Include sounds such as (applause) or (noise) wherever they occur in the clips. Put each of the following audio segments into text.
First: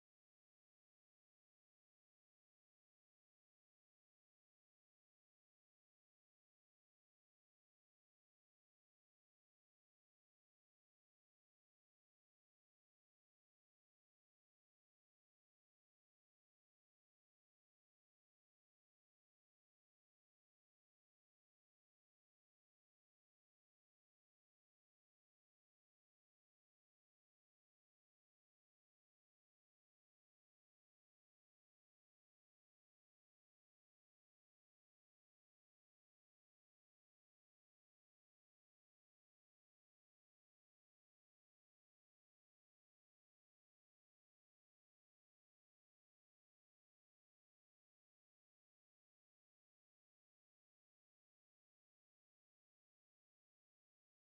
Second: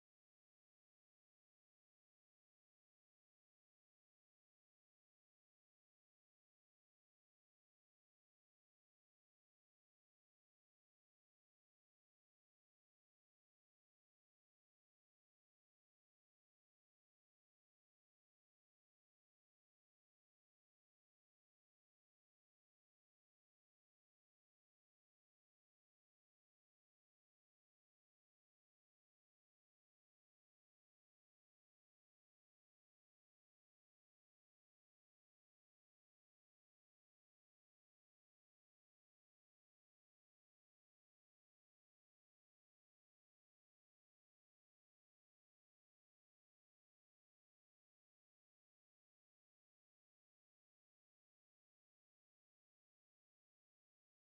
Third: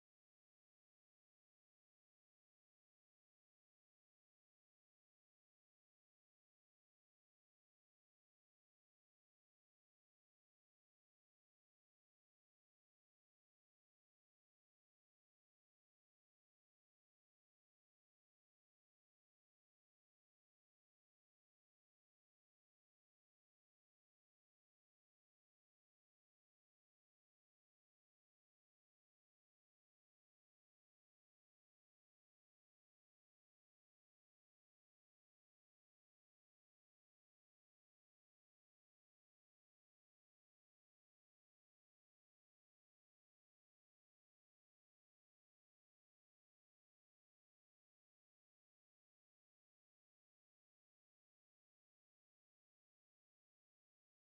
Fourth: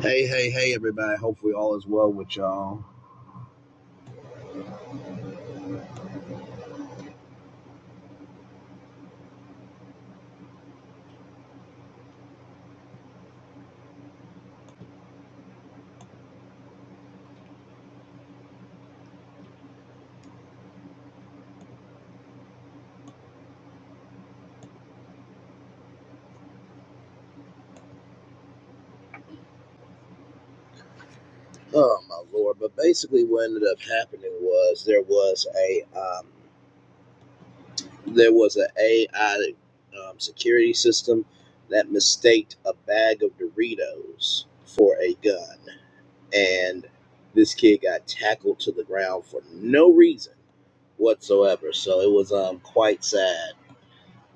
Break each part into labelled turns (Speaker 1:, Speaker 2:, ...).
Speaker 1: Hey, hey, hey, everybody. Hopefully, all is well with y'all. Oh, my lord. But basically, what ended up happening was there was a um, there was an AI um, security system that mistaked a bag of Doritos for a gun, and this kid got tackled to the ground for no reason whatsoever. So it was um quite sad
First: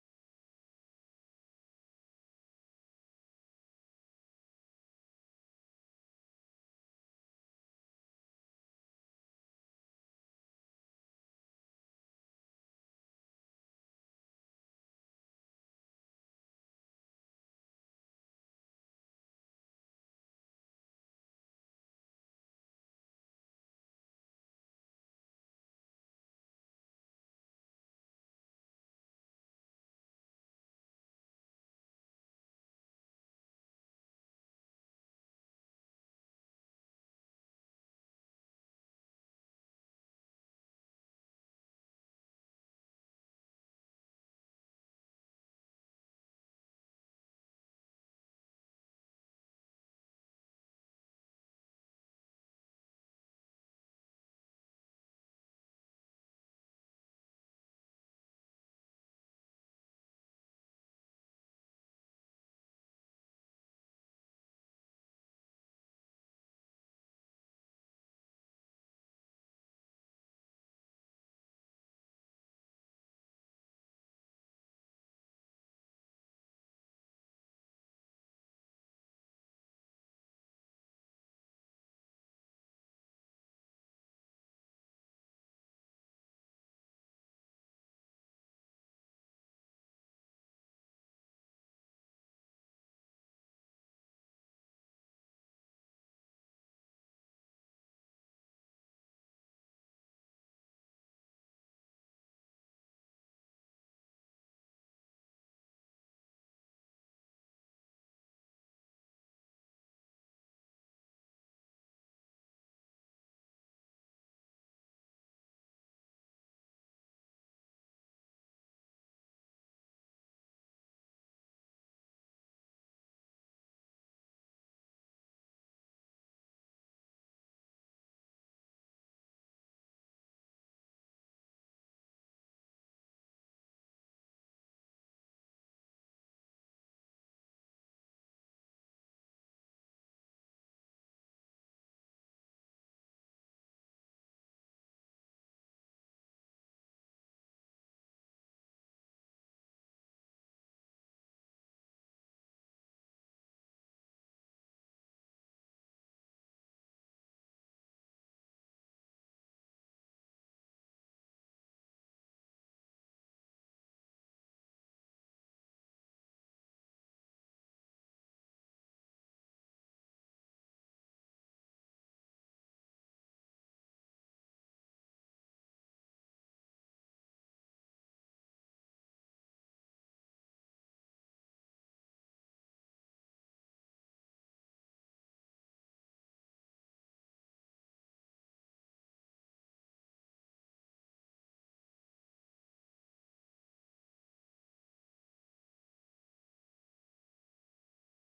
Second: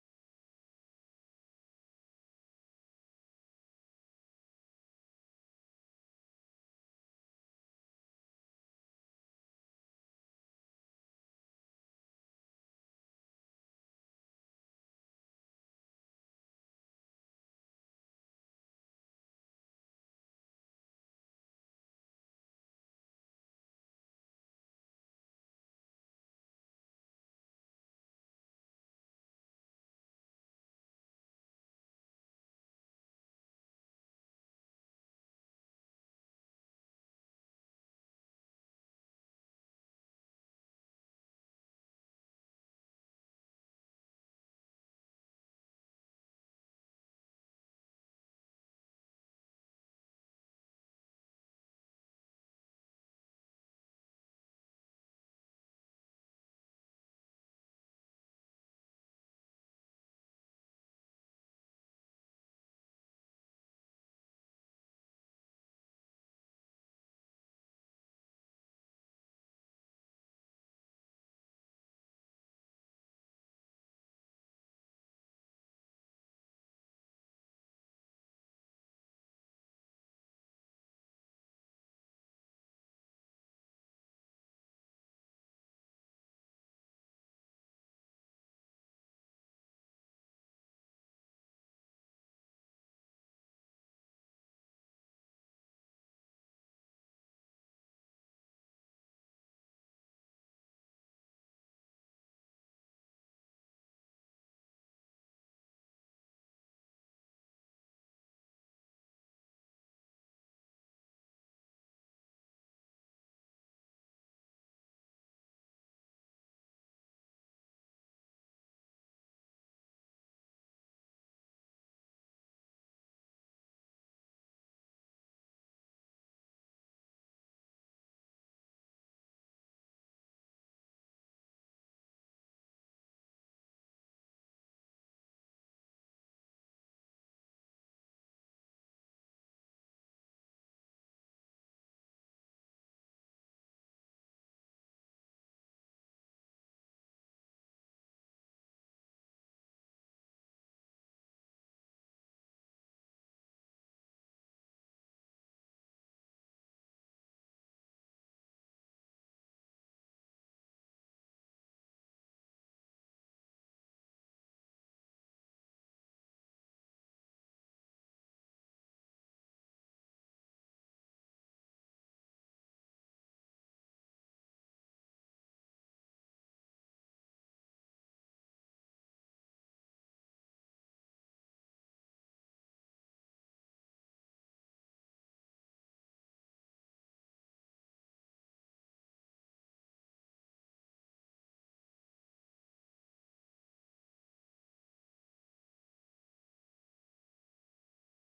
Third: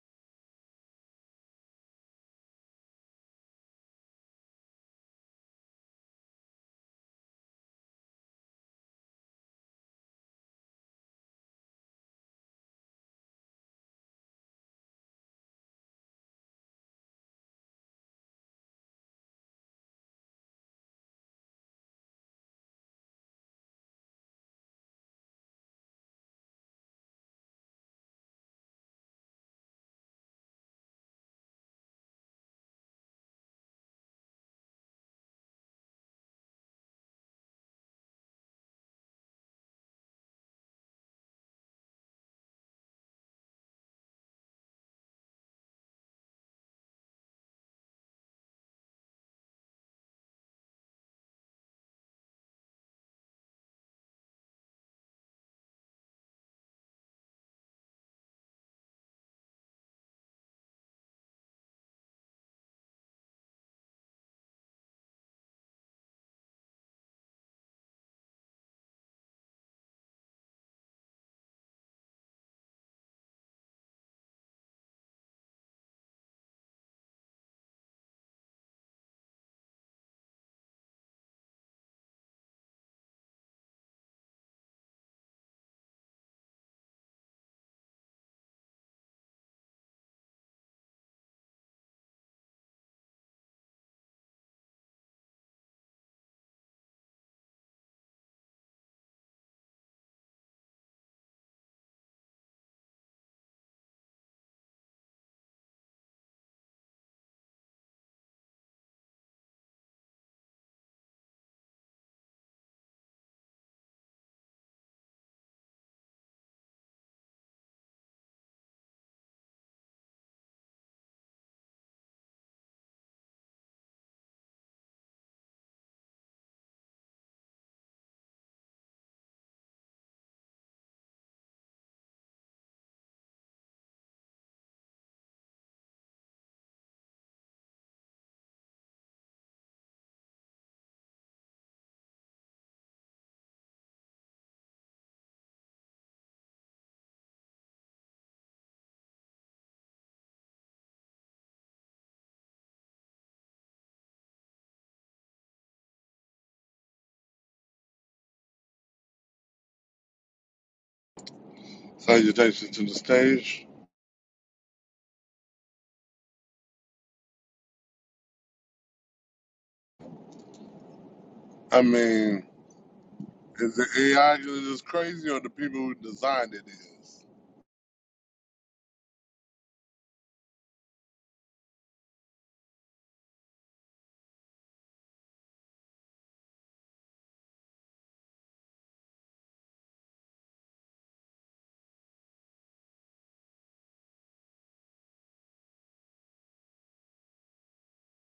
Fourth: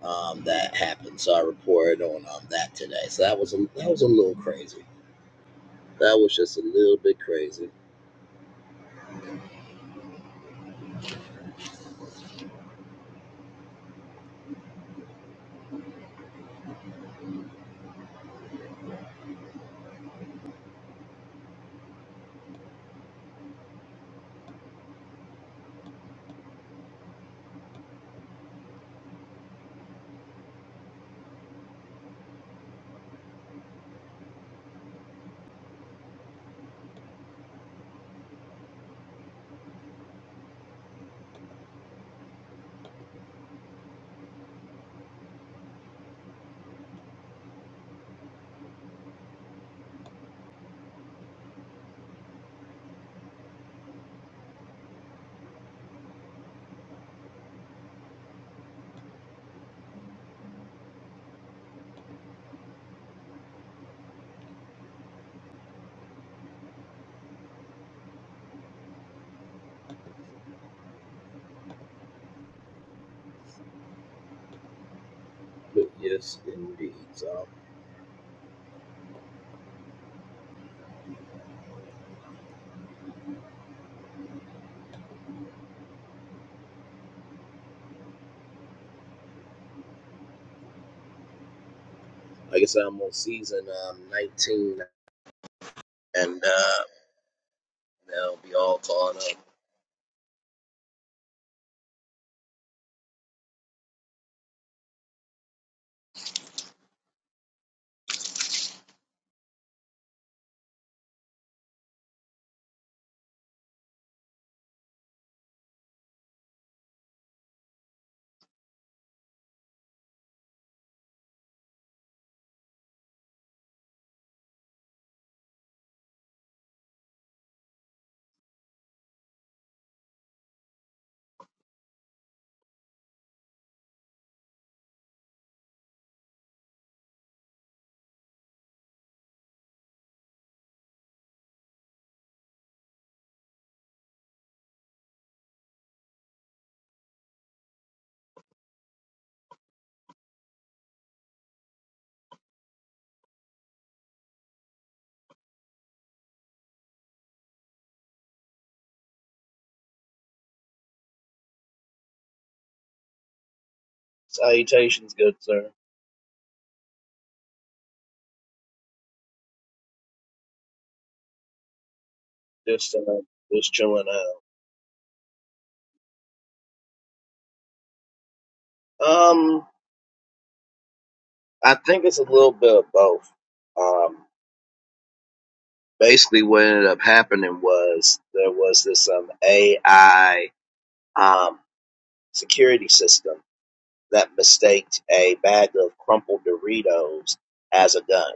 Speaker 1: um that happened. So I reported on um that today. So that was a, that was a little crazy. That was just a little bit crazy. But yes, indeed. So, like I said, I'm on season um, 19, and uh, they'll be all caught up.
Speaker 2: Salutations to the stage.
Speaker 1: Salutations, good sir.
Speaker 2: I mean,
Speaker 1: Just uh, just
Speaker 2: is the
Speaker 1: chilling
Speaker 2: AI just crazy or the people who designed it is?
Speaker 1: out. Um, I think it's a little bit of both. Um, basically, what ended up happening was there was this um AI um security system that mistaked a bag of crumpled Doritos as a gun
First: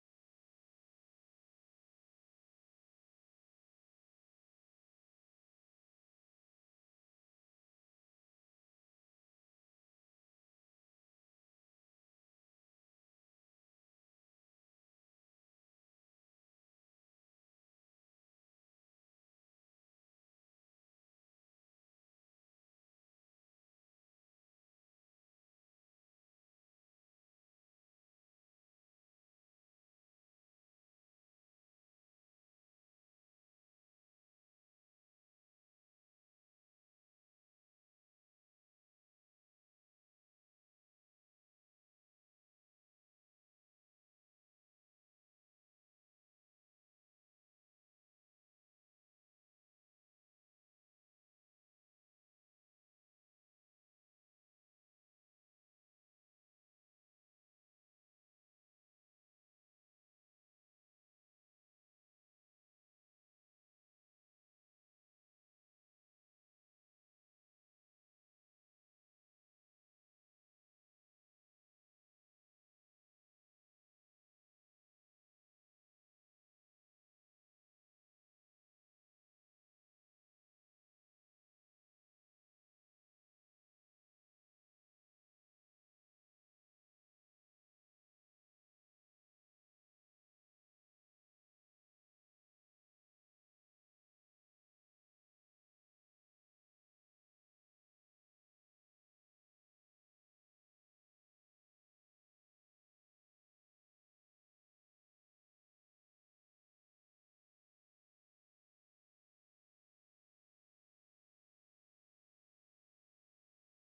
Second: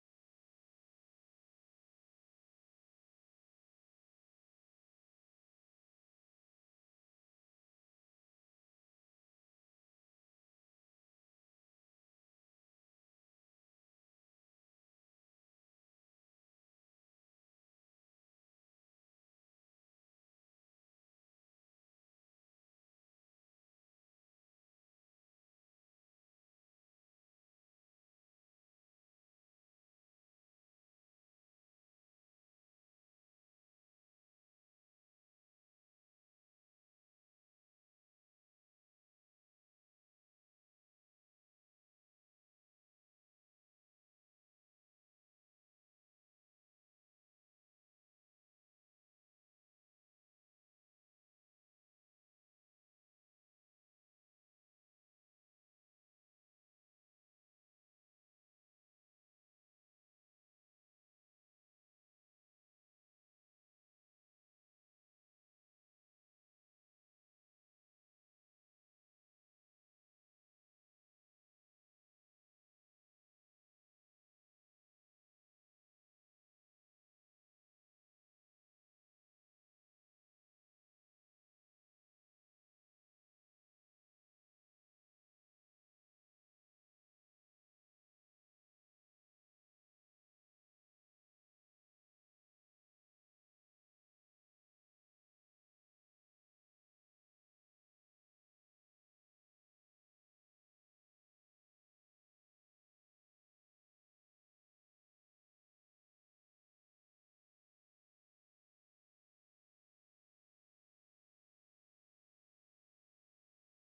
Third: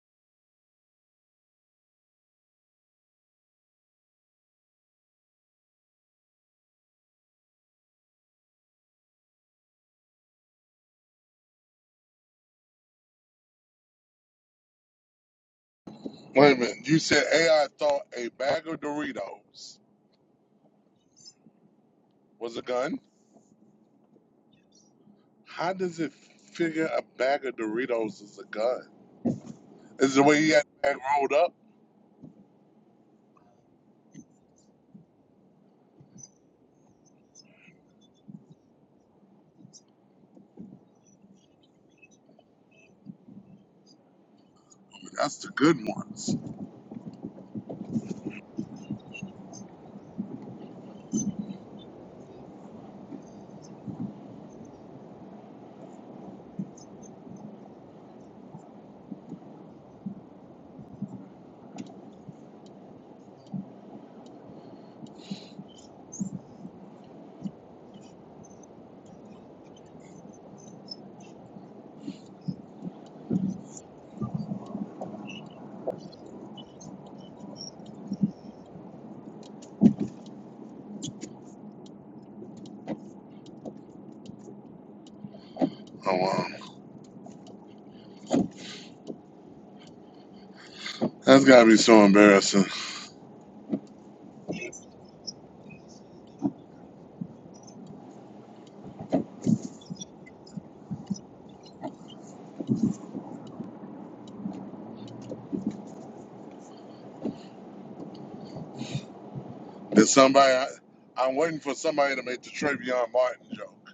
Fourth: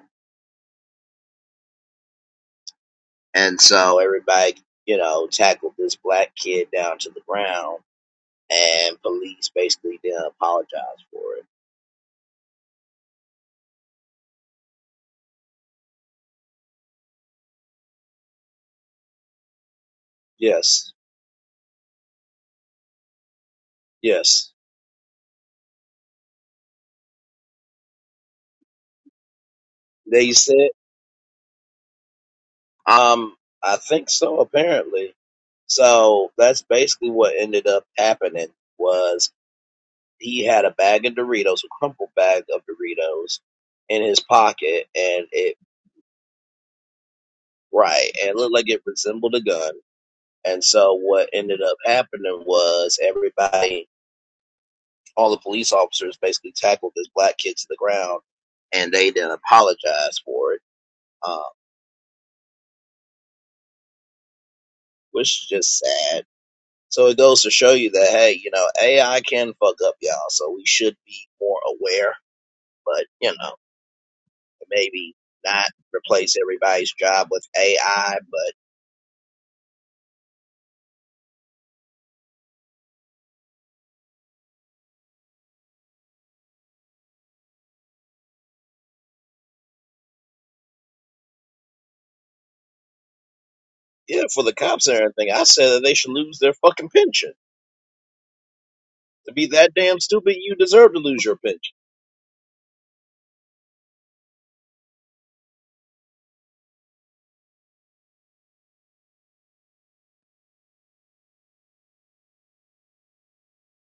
Speaker 1: And so everybody, you know, tackled this black kid down to the ground, and police basically didn't apologize for it.
Speaker 2: Wait a minute. You said AI thought a bag of Doritos
Speaker 1: Yes,
Speaker 2: was a gun?
Speaker 1: yes.
Speaker 2: How does it figure a bag of Doritos is a gun? Is the
Speaker 1: They
Speaker 2: way he had
Speaker 1: said,
Speaker 2: the bag rolled up?
Speaker 1: um, I think so, apparently. So that's basically what ended up happening was he had a bag of Doritos, a crumpled bag of Doritos in his pocket and
Speaker 2: That's the
Speaker 1: it
Speaker 2: good ones.
Speaker 1: right, and it looked like it resembled a gun. And so what ended up happening was everybody all the police officers basically tackled this black kid to the ground, and they didn't apologize for it, um, which is just sad. So it goes to show you that hey, you know, AI can fuck up y'all, so we should be more aware. But you know, maybe not replace everybody's job with AI. But
Speaker 2: Oh, wow. That's got to be so embarrassing.
Speaker 1: yeah, for the cops and everything, I said that they should lose their fucking pension. To be that damn stupid, you deserve to lose your pension.
Speaker 2: Did somebody, I, I'm waiting for somebody to make the Travion Martin joke.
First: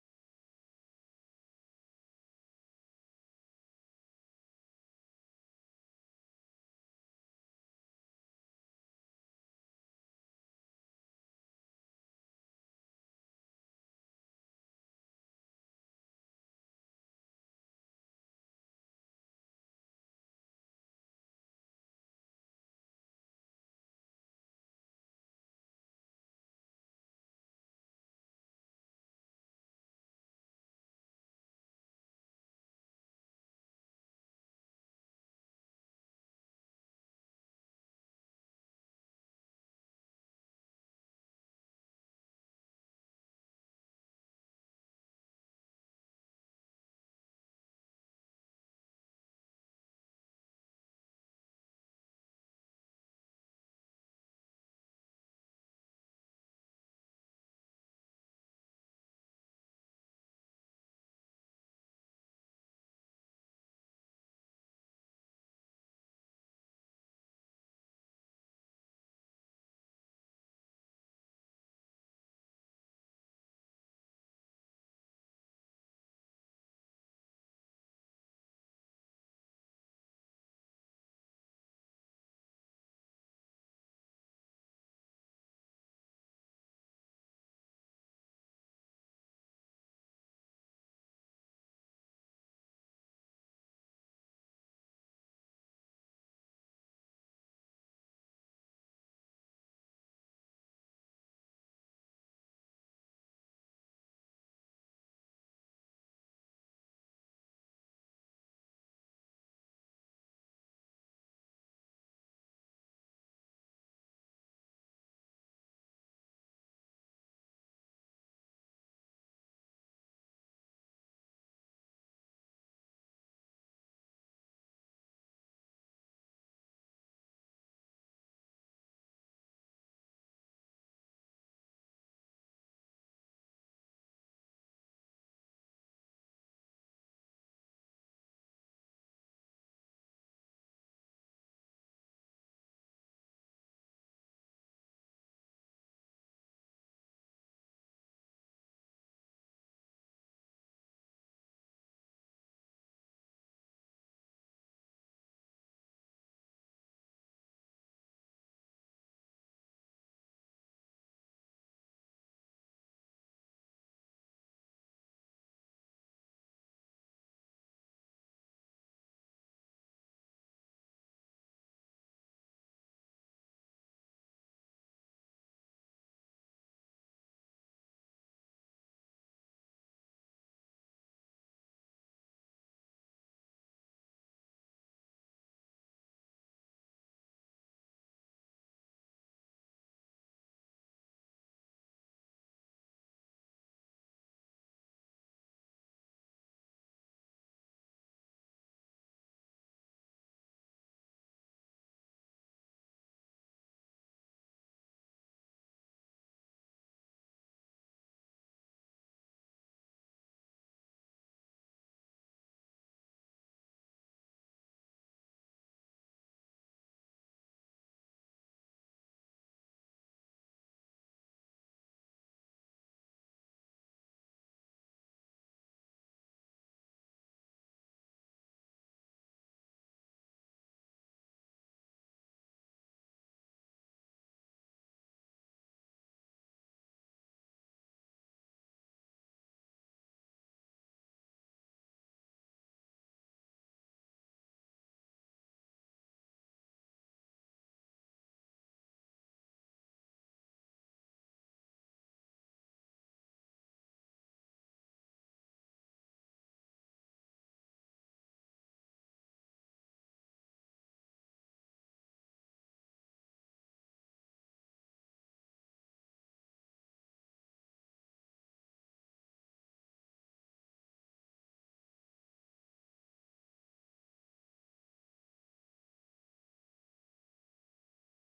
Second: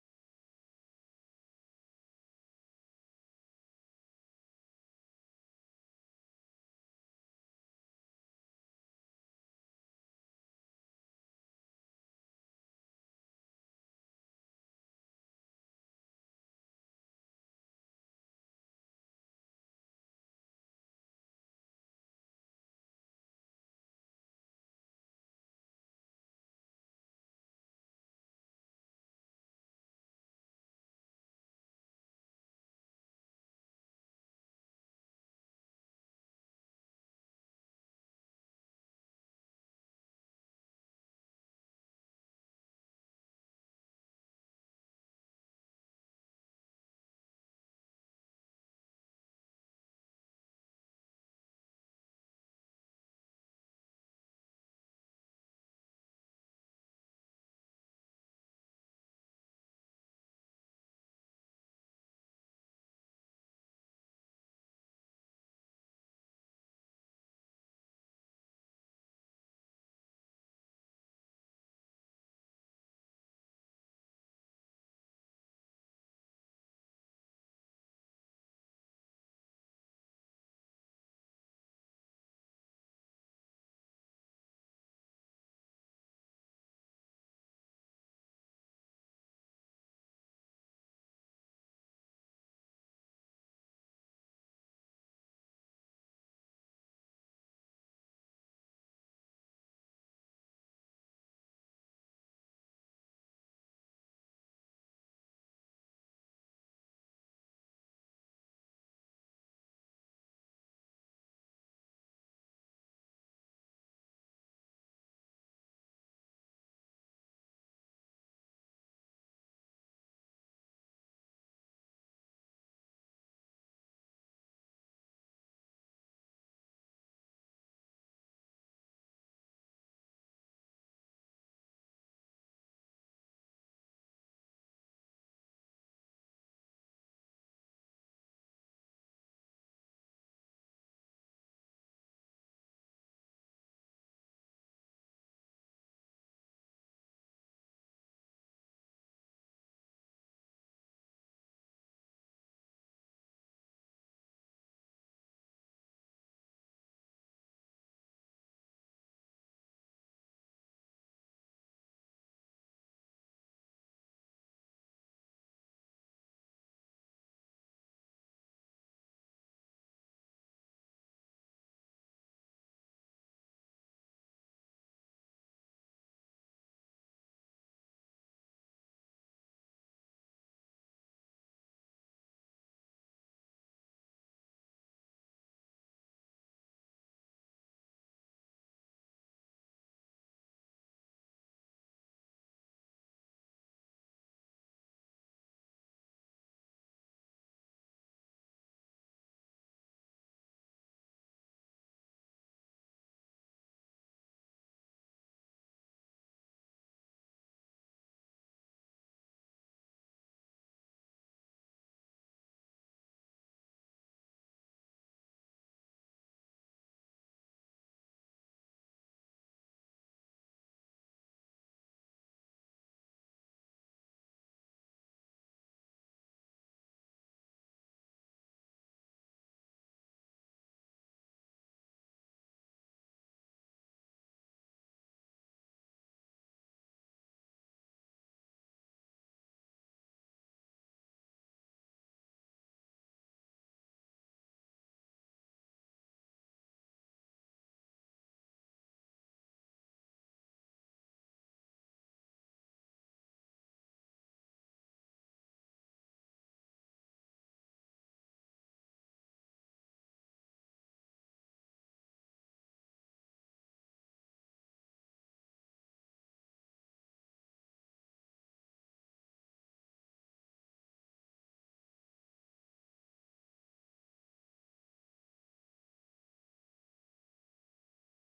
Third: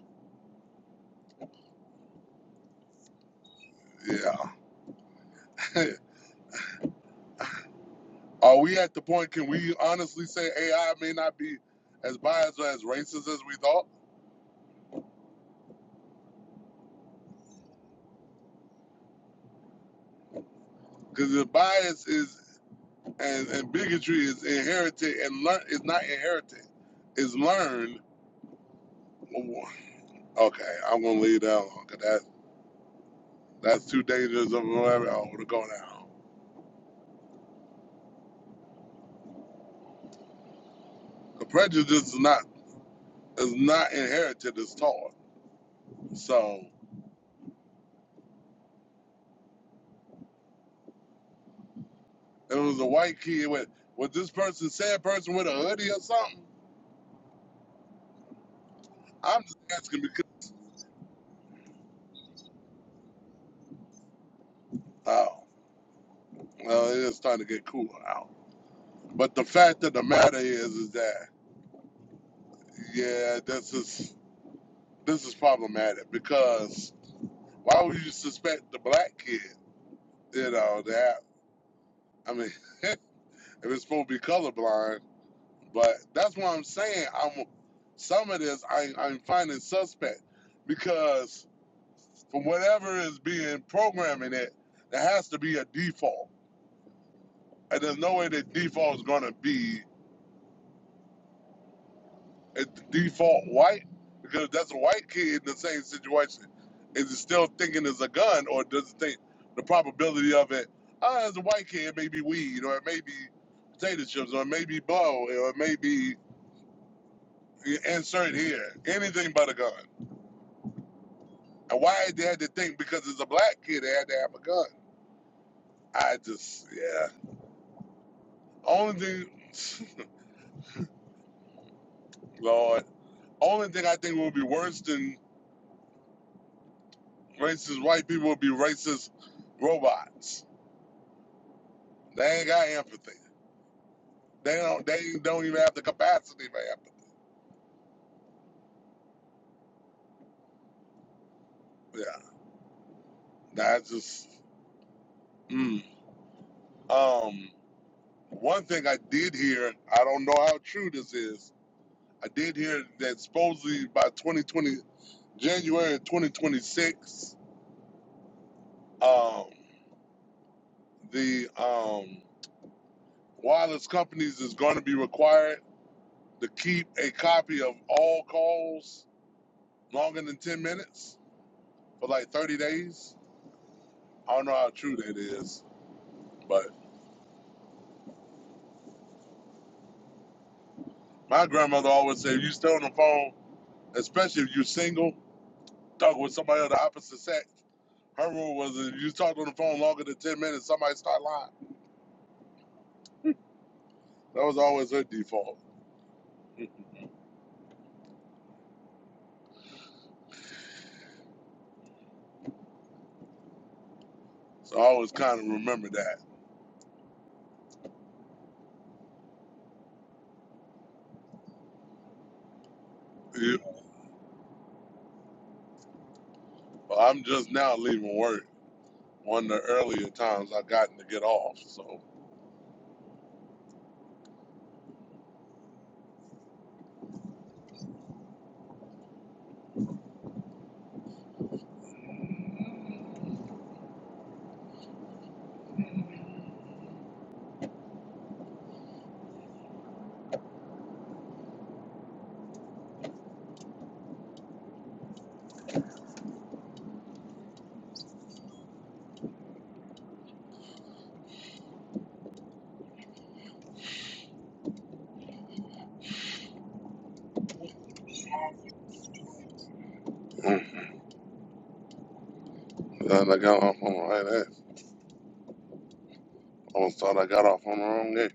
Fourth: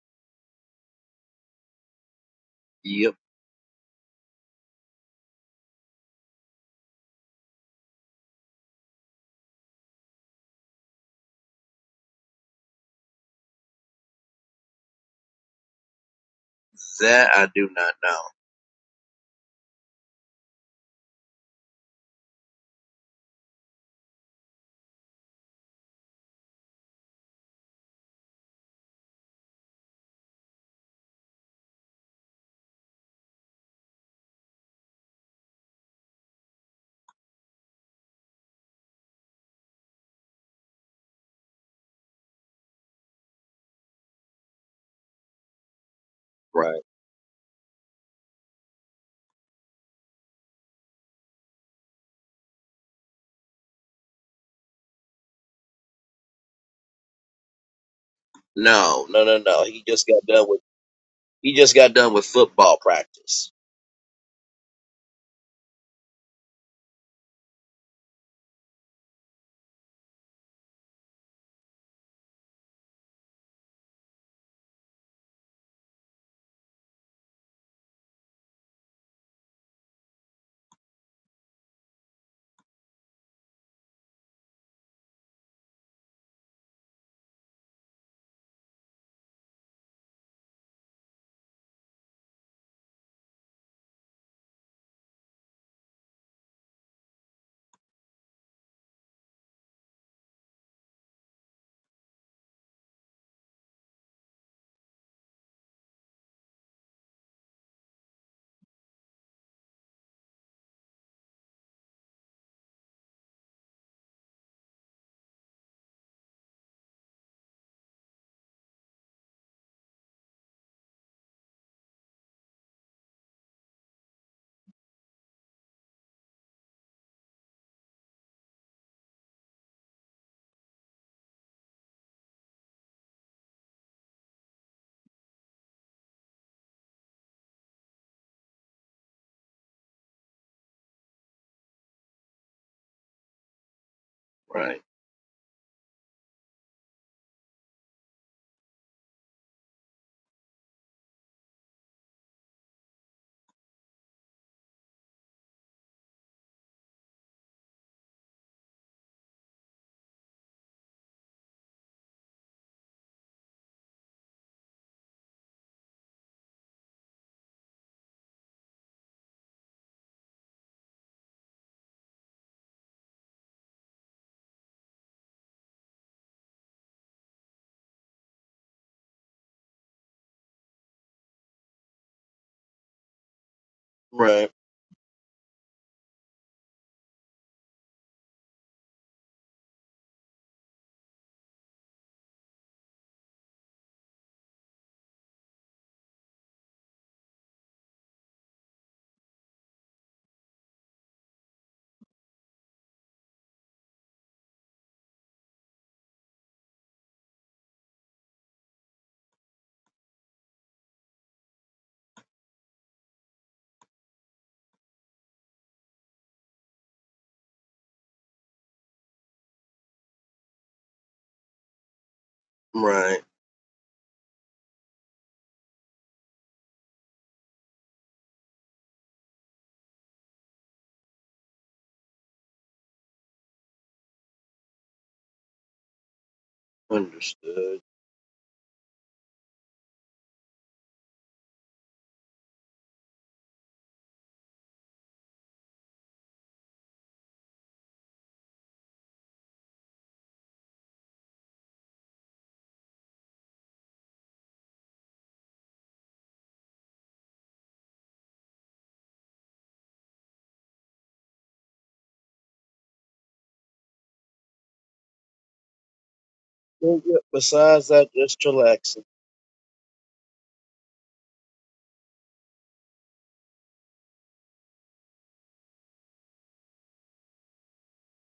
Speaker 1: Yep,
Speaker 2: Yeah. (laughs) Are we at the point? Can we honestly say AI may not be as biased or as racist as we thought?
Speaker 1: that I do not know.
Speaker 2: Because the bias is and, and bigotry is inherited and learn It's not inherited, It's learned. Okay, I'm gonna leave that alone. Cause that that's too dangerous of whatever. I want to go now. The prejudice is not is not inherited. It's taught. So
Speaker 1: Right.
Speaker 2: it was a white kid with with this person said person with a hoodie or something.
Speaker 1: No, no, no,
Speaker 2: I'm just
Speaker 1: no. He
Speaker 2: asking
Speaker 1: just got
Speaker 2: because
Speaker 1: done with. He just got done with football practice.
Speaker 2: oh well, it's starting to get cooler out. But the fact of the matter is, is that yeah, this is this is problematic because why would you suspect the black kid? You know that I mean, (laughs) if it's supposed to be colorblind, but that's why I'm saying I'm some of this I, I'm finding suspect because from whatever is being programming it, there has to be a default, and there's no way the default is going to be It's the default white because that's a white kid in the same situation. Is it still thinking it's a gun or does it think the probability of it? Ah, as a white kid, maybe weed or it may be potato chips or it may be blow or it may be insert here. Anything but a gun. And why they had to think because it's a black kid they had to have a gun. I just yeah. Only thing, (laughs) Lord, only thing I think will be worse than racist white people would be racist robots. They ain't got empathy. They
Speaker 1: Right,
Speaker 2: don't. They don't even have the capacity, man. Yeah, that's just. Mm. Um, one thing I did hear, I don't know how true this is. I did hear that supposedly by 2020, January 2026, um, the um, wireless companies is going to be required to keep a copy of all calls longer than 10 minutes for like 30 days. I don't
Speaker 1: right,
Speaker 2: know how true that is, but my grandmother always said, "You stay on the phone." especially if you're single, talking with somebody of the opposite sex. Her rule was if you talked on the phone longer than 10 minutes, somebody start lying. That was always her default. (laughs) So I always kind of remember that.
Speaker 1: right.
Speaker 2: You- I'm just now leaving work. One of the earlier times I gotten to get off. So
Speaker 1: Understood. Well, yeah, Besides that, just chillaxing.
Speaker 2: (laughs) Mm, I got off on the right ass. I almost thought I got off on the wrong day.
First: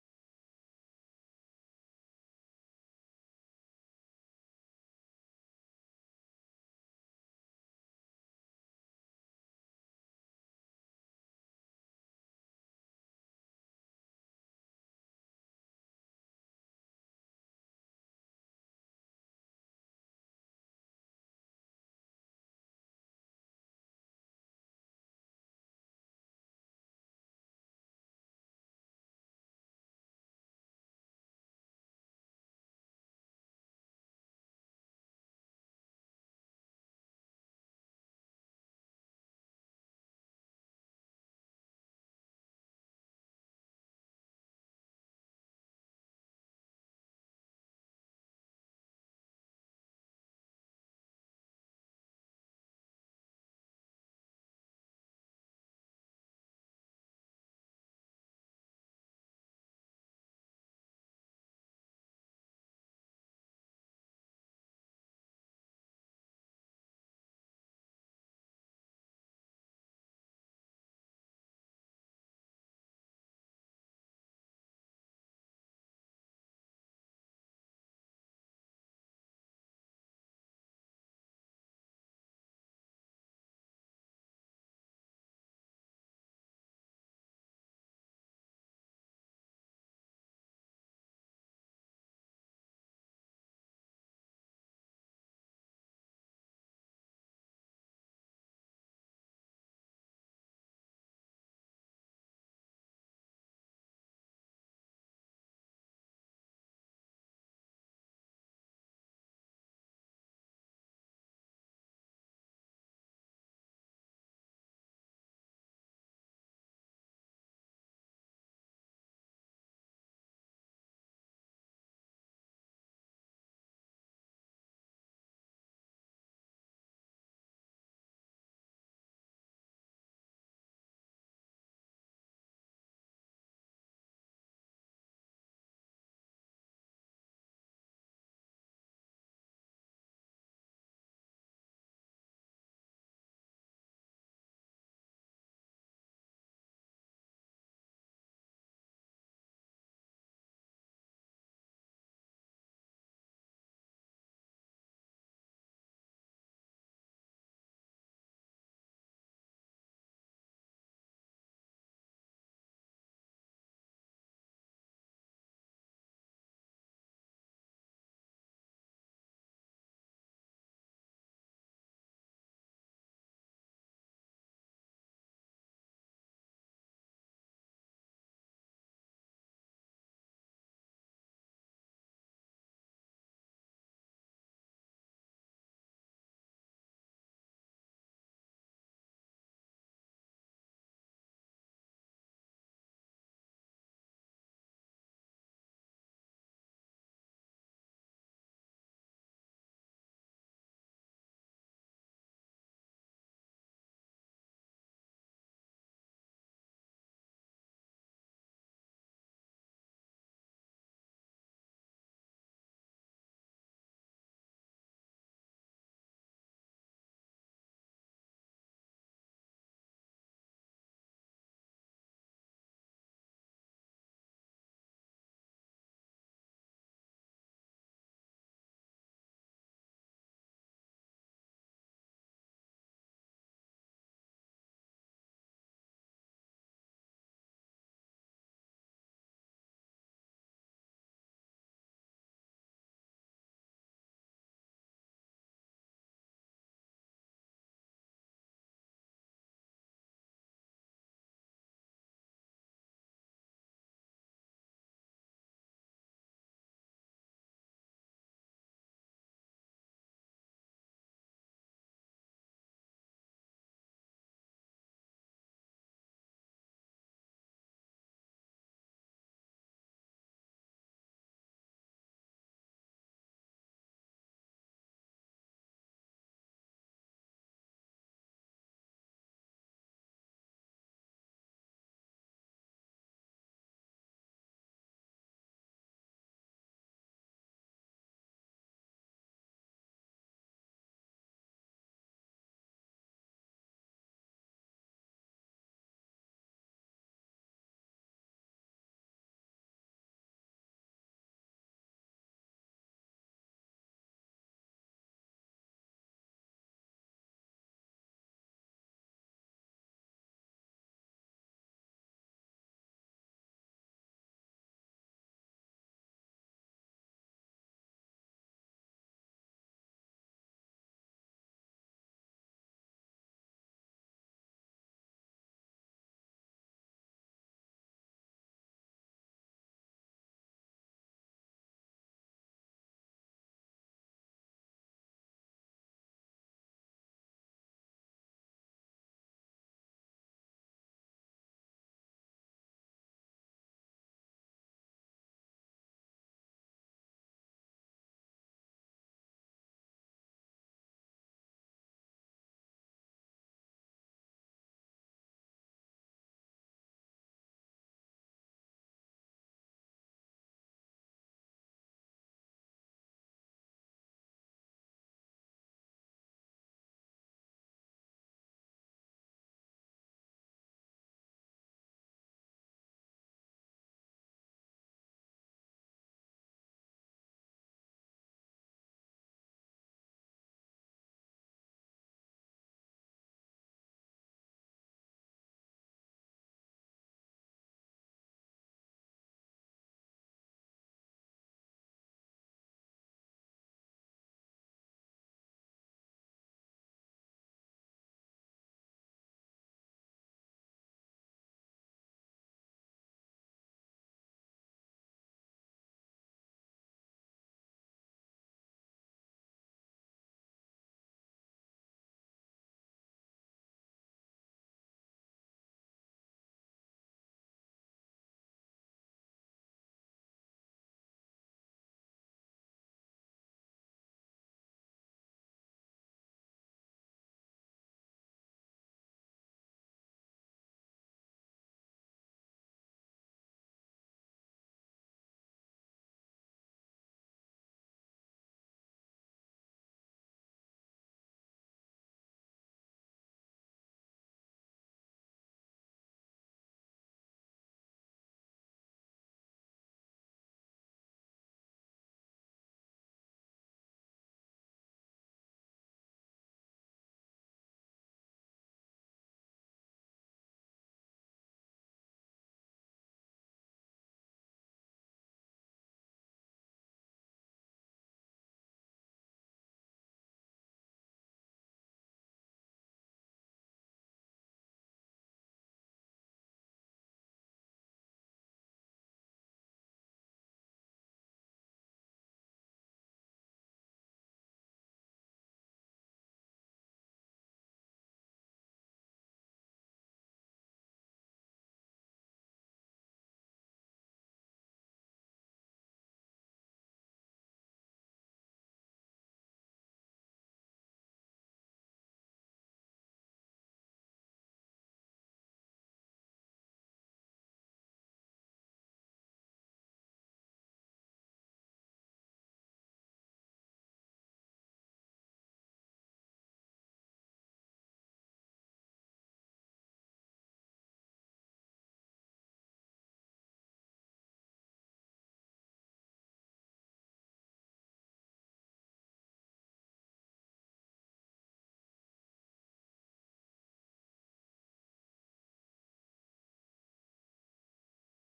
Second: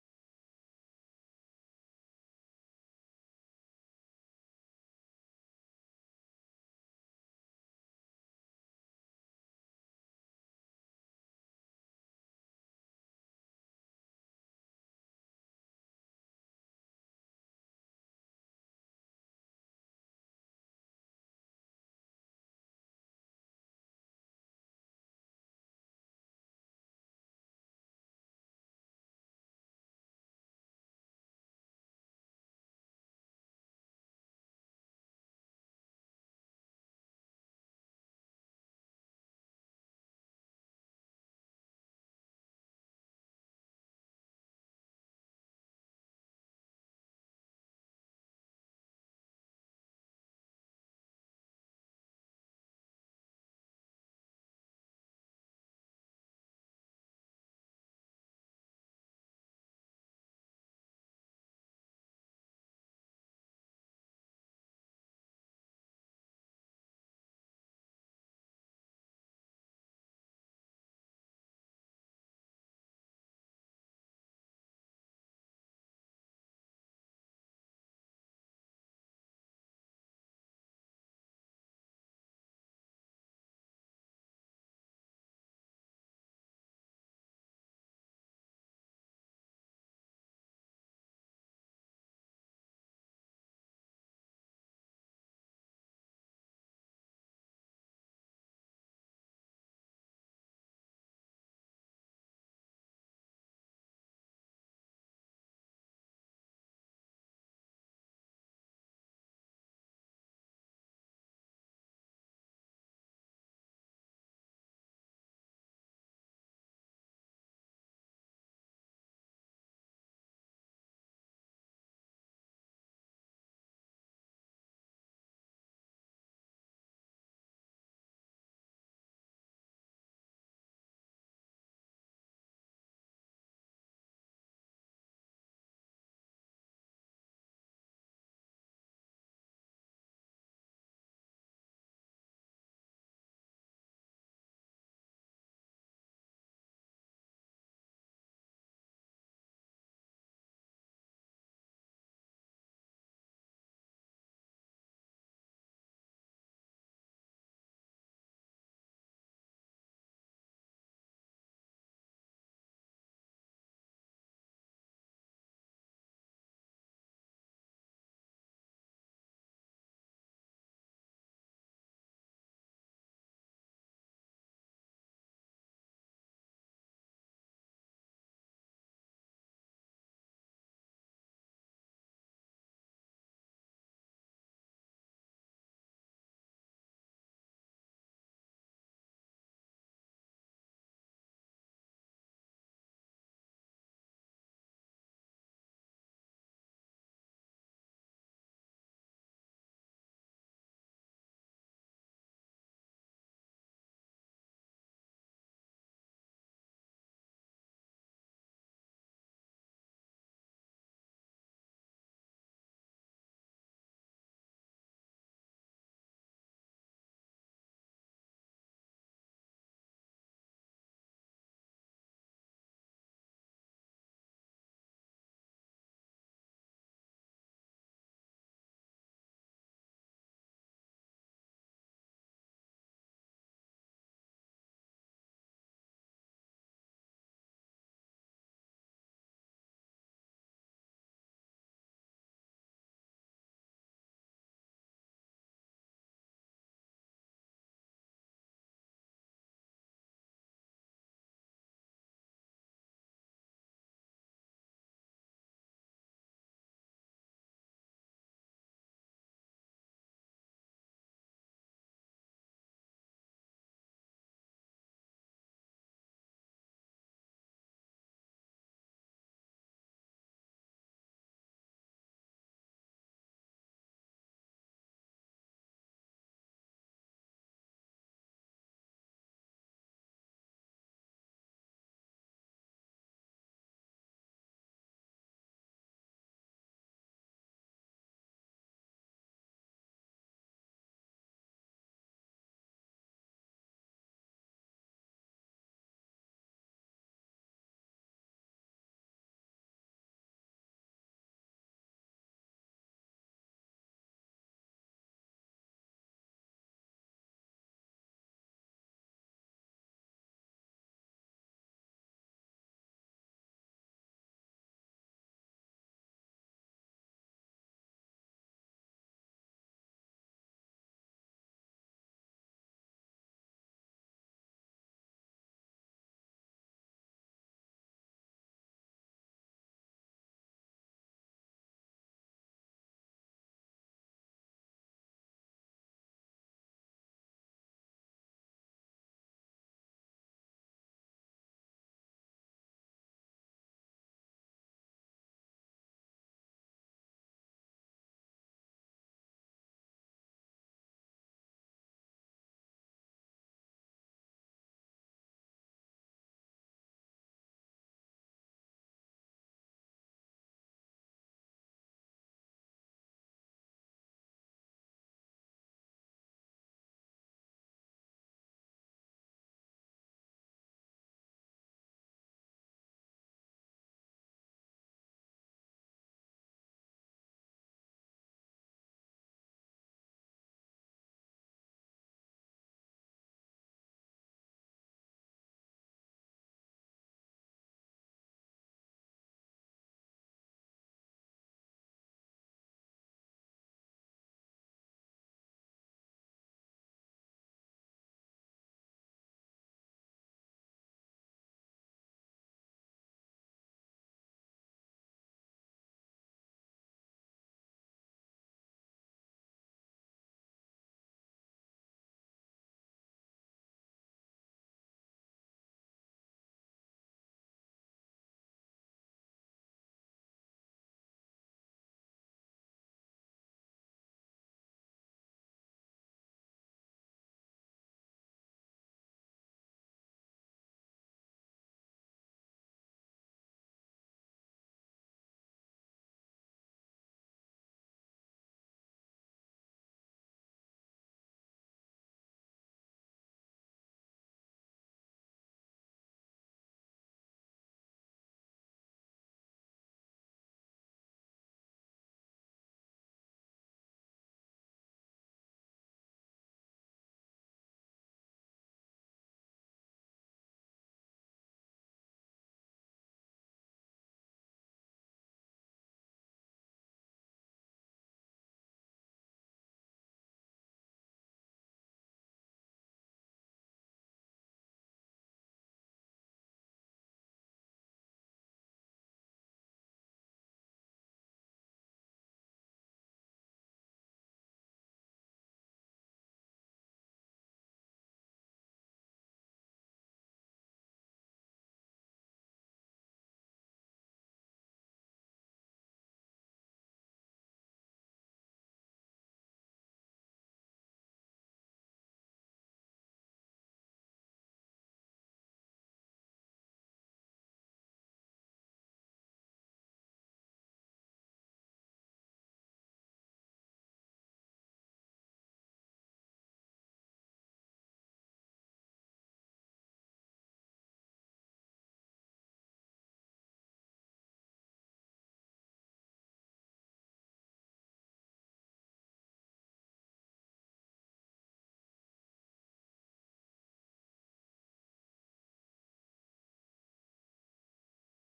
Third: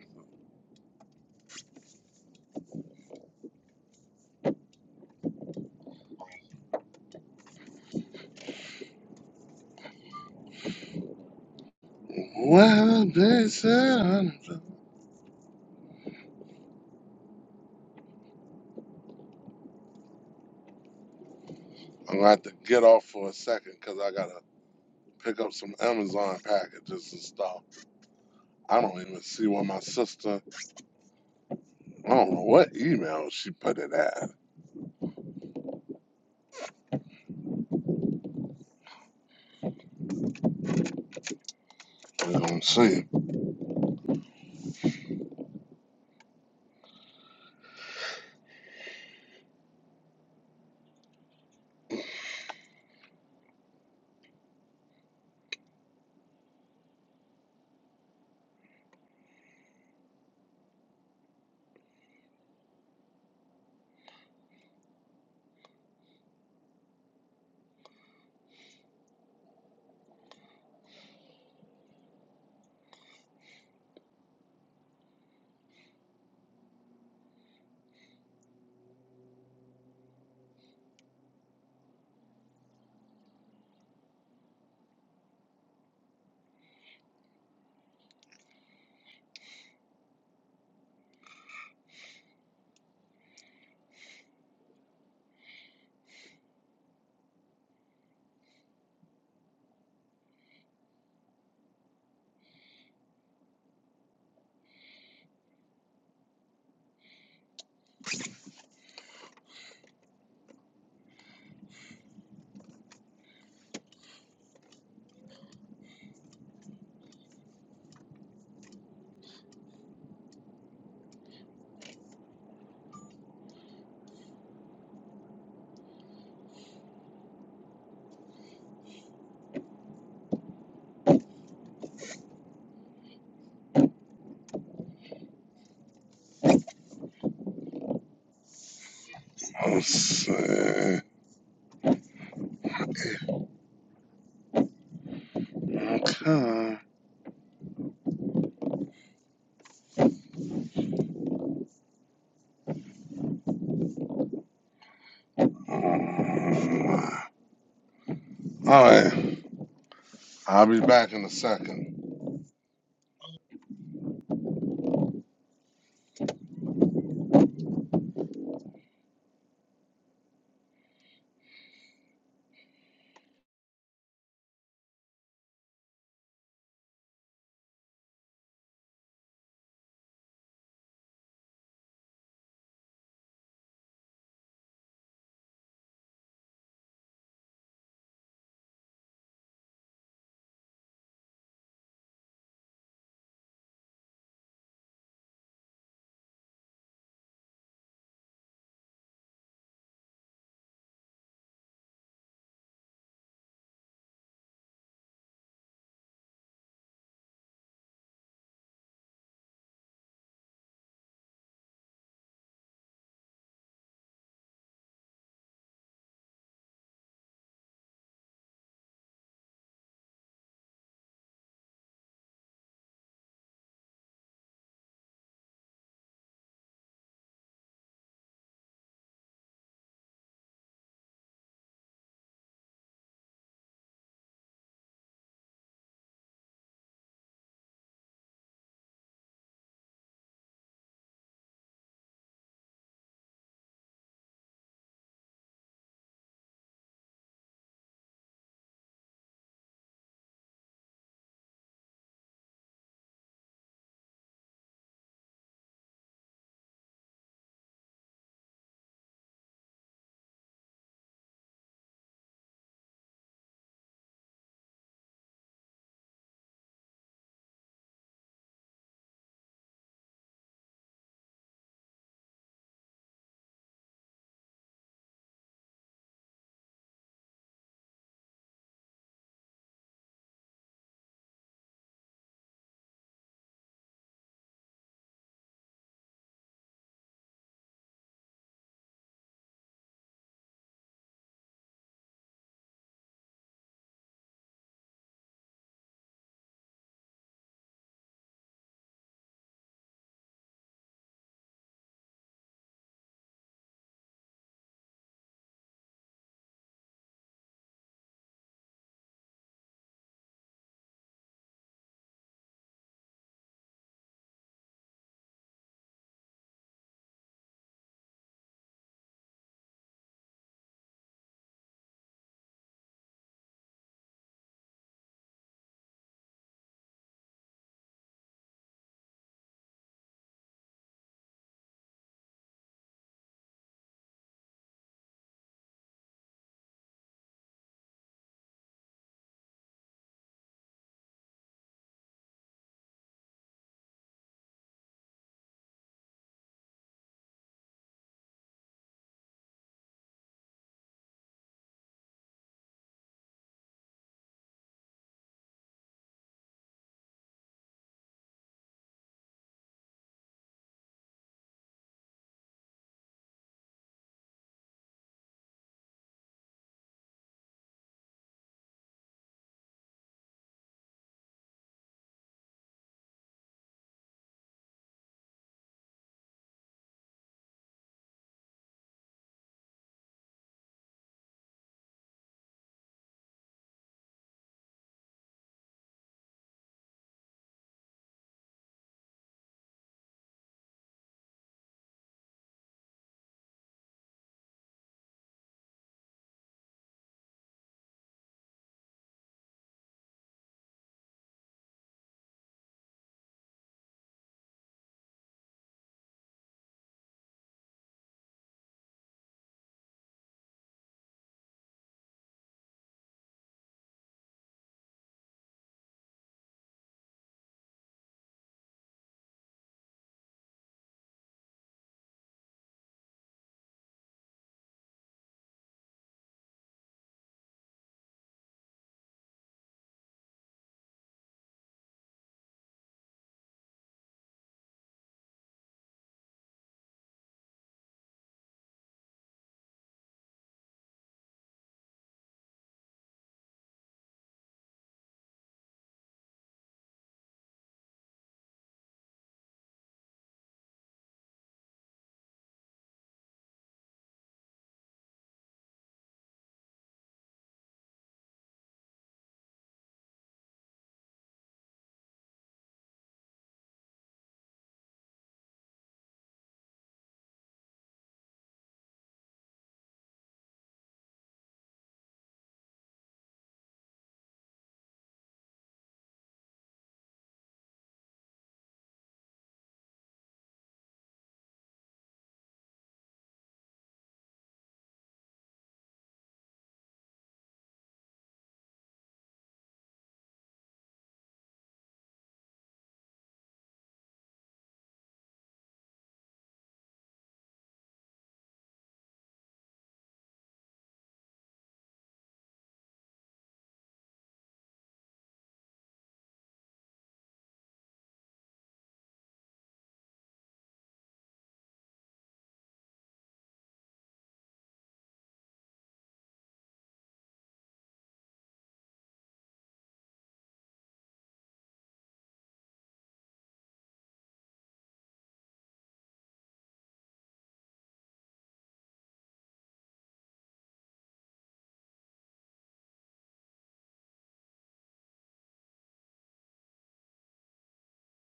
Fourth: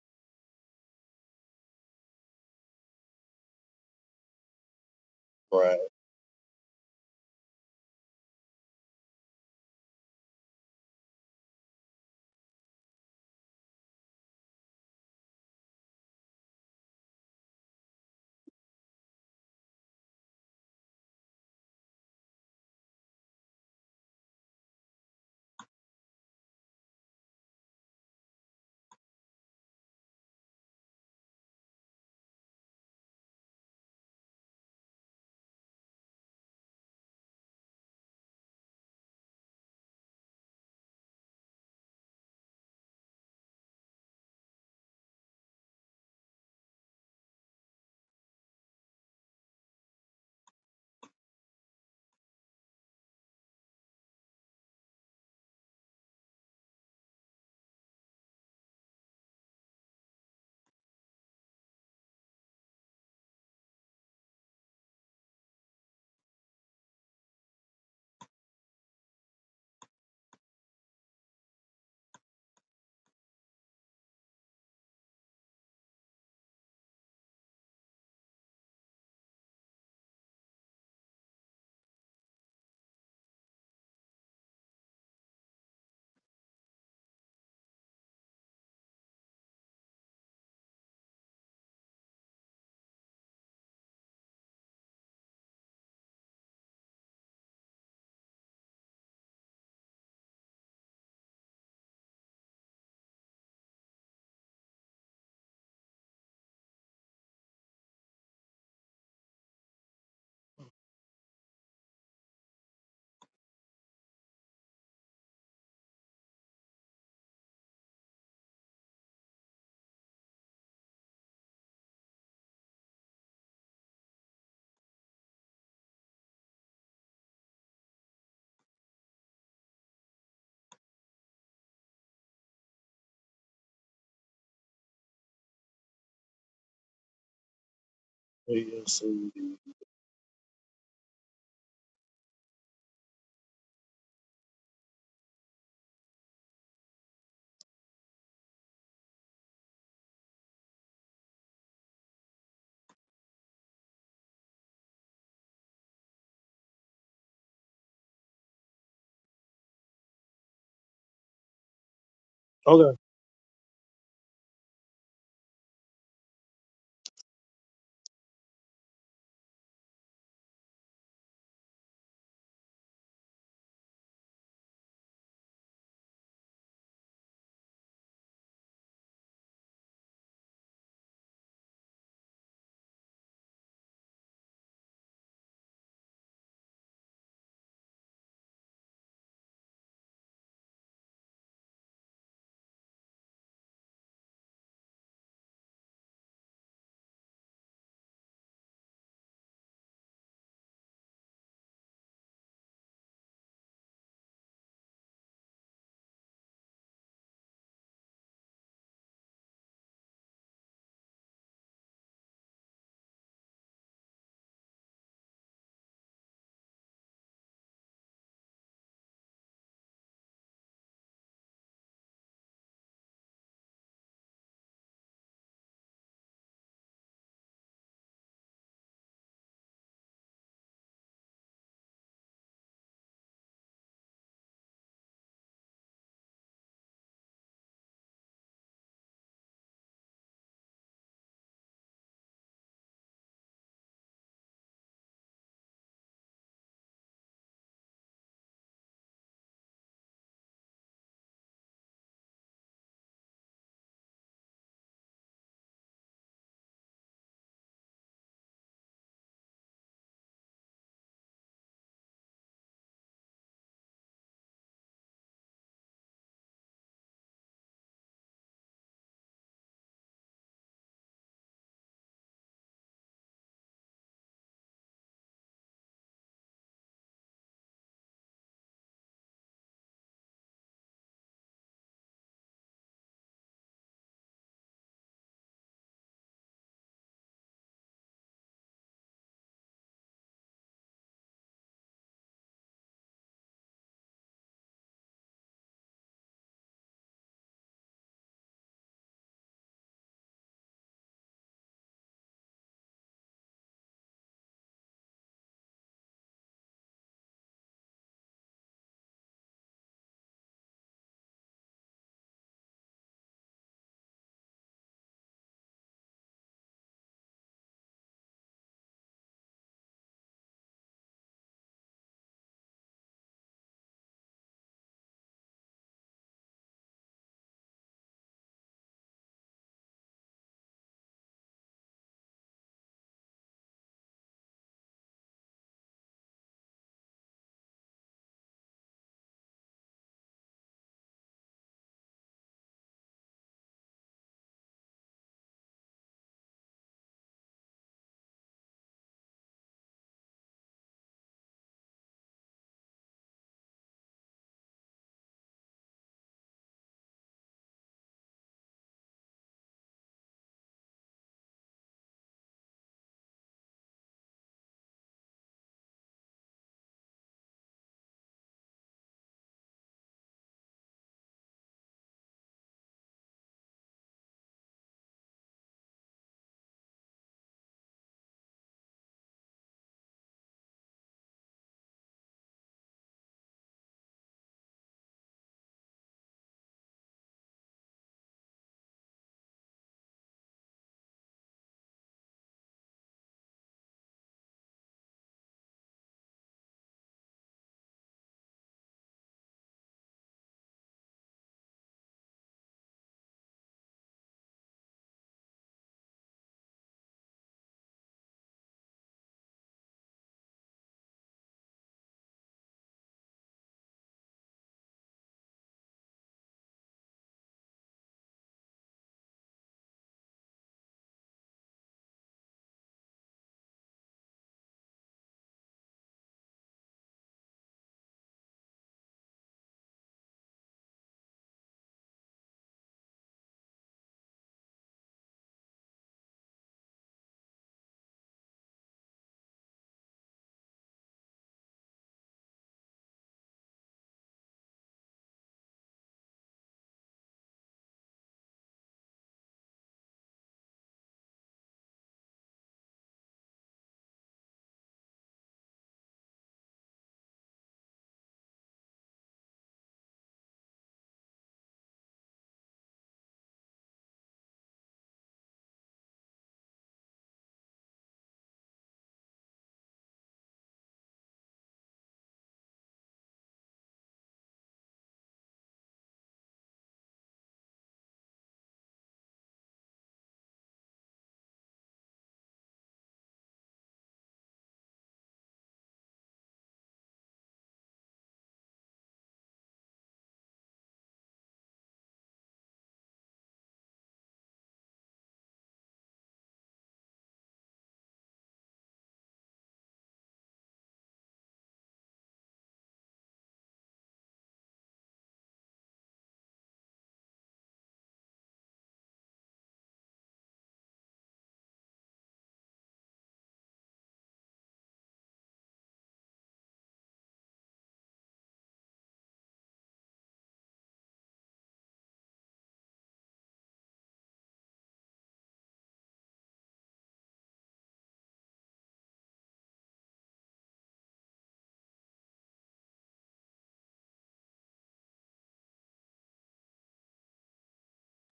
Speaker 1: Right.
Speaker 2: Well, they said I'm going to have to get off for a second because I got to pick up some Amazon packages and stuff. I don't even see what my sister I don't know what email she put it at. You know what I'm saying?
Speaker 1: Yes, indeed.
Speaker 2: Let's see. Okay. All right. I'll be back in a second.
Speaker 1: Okay.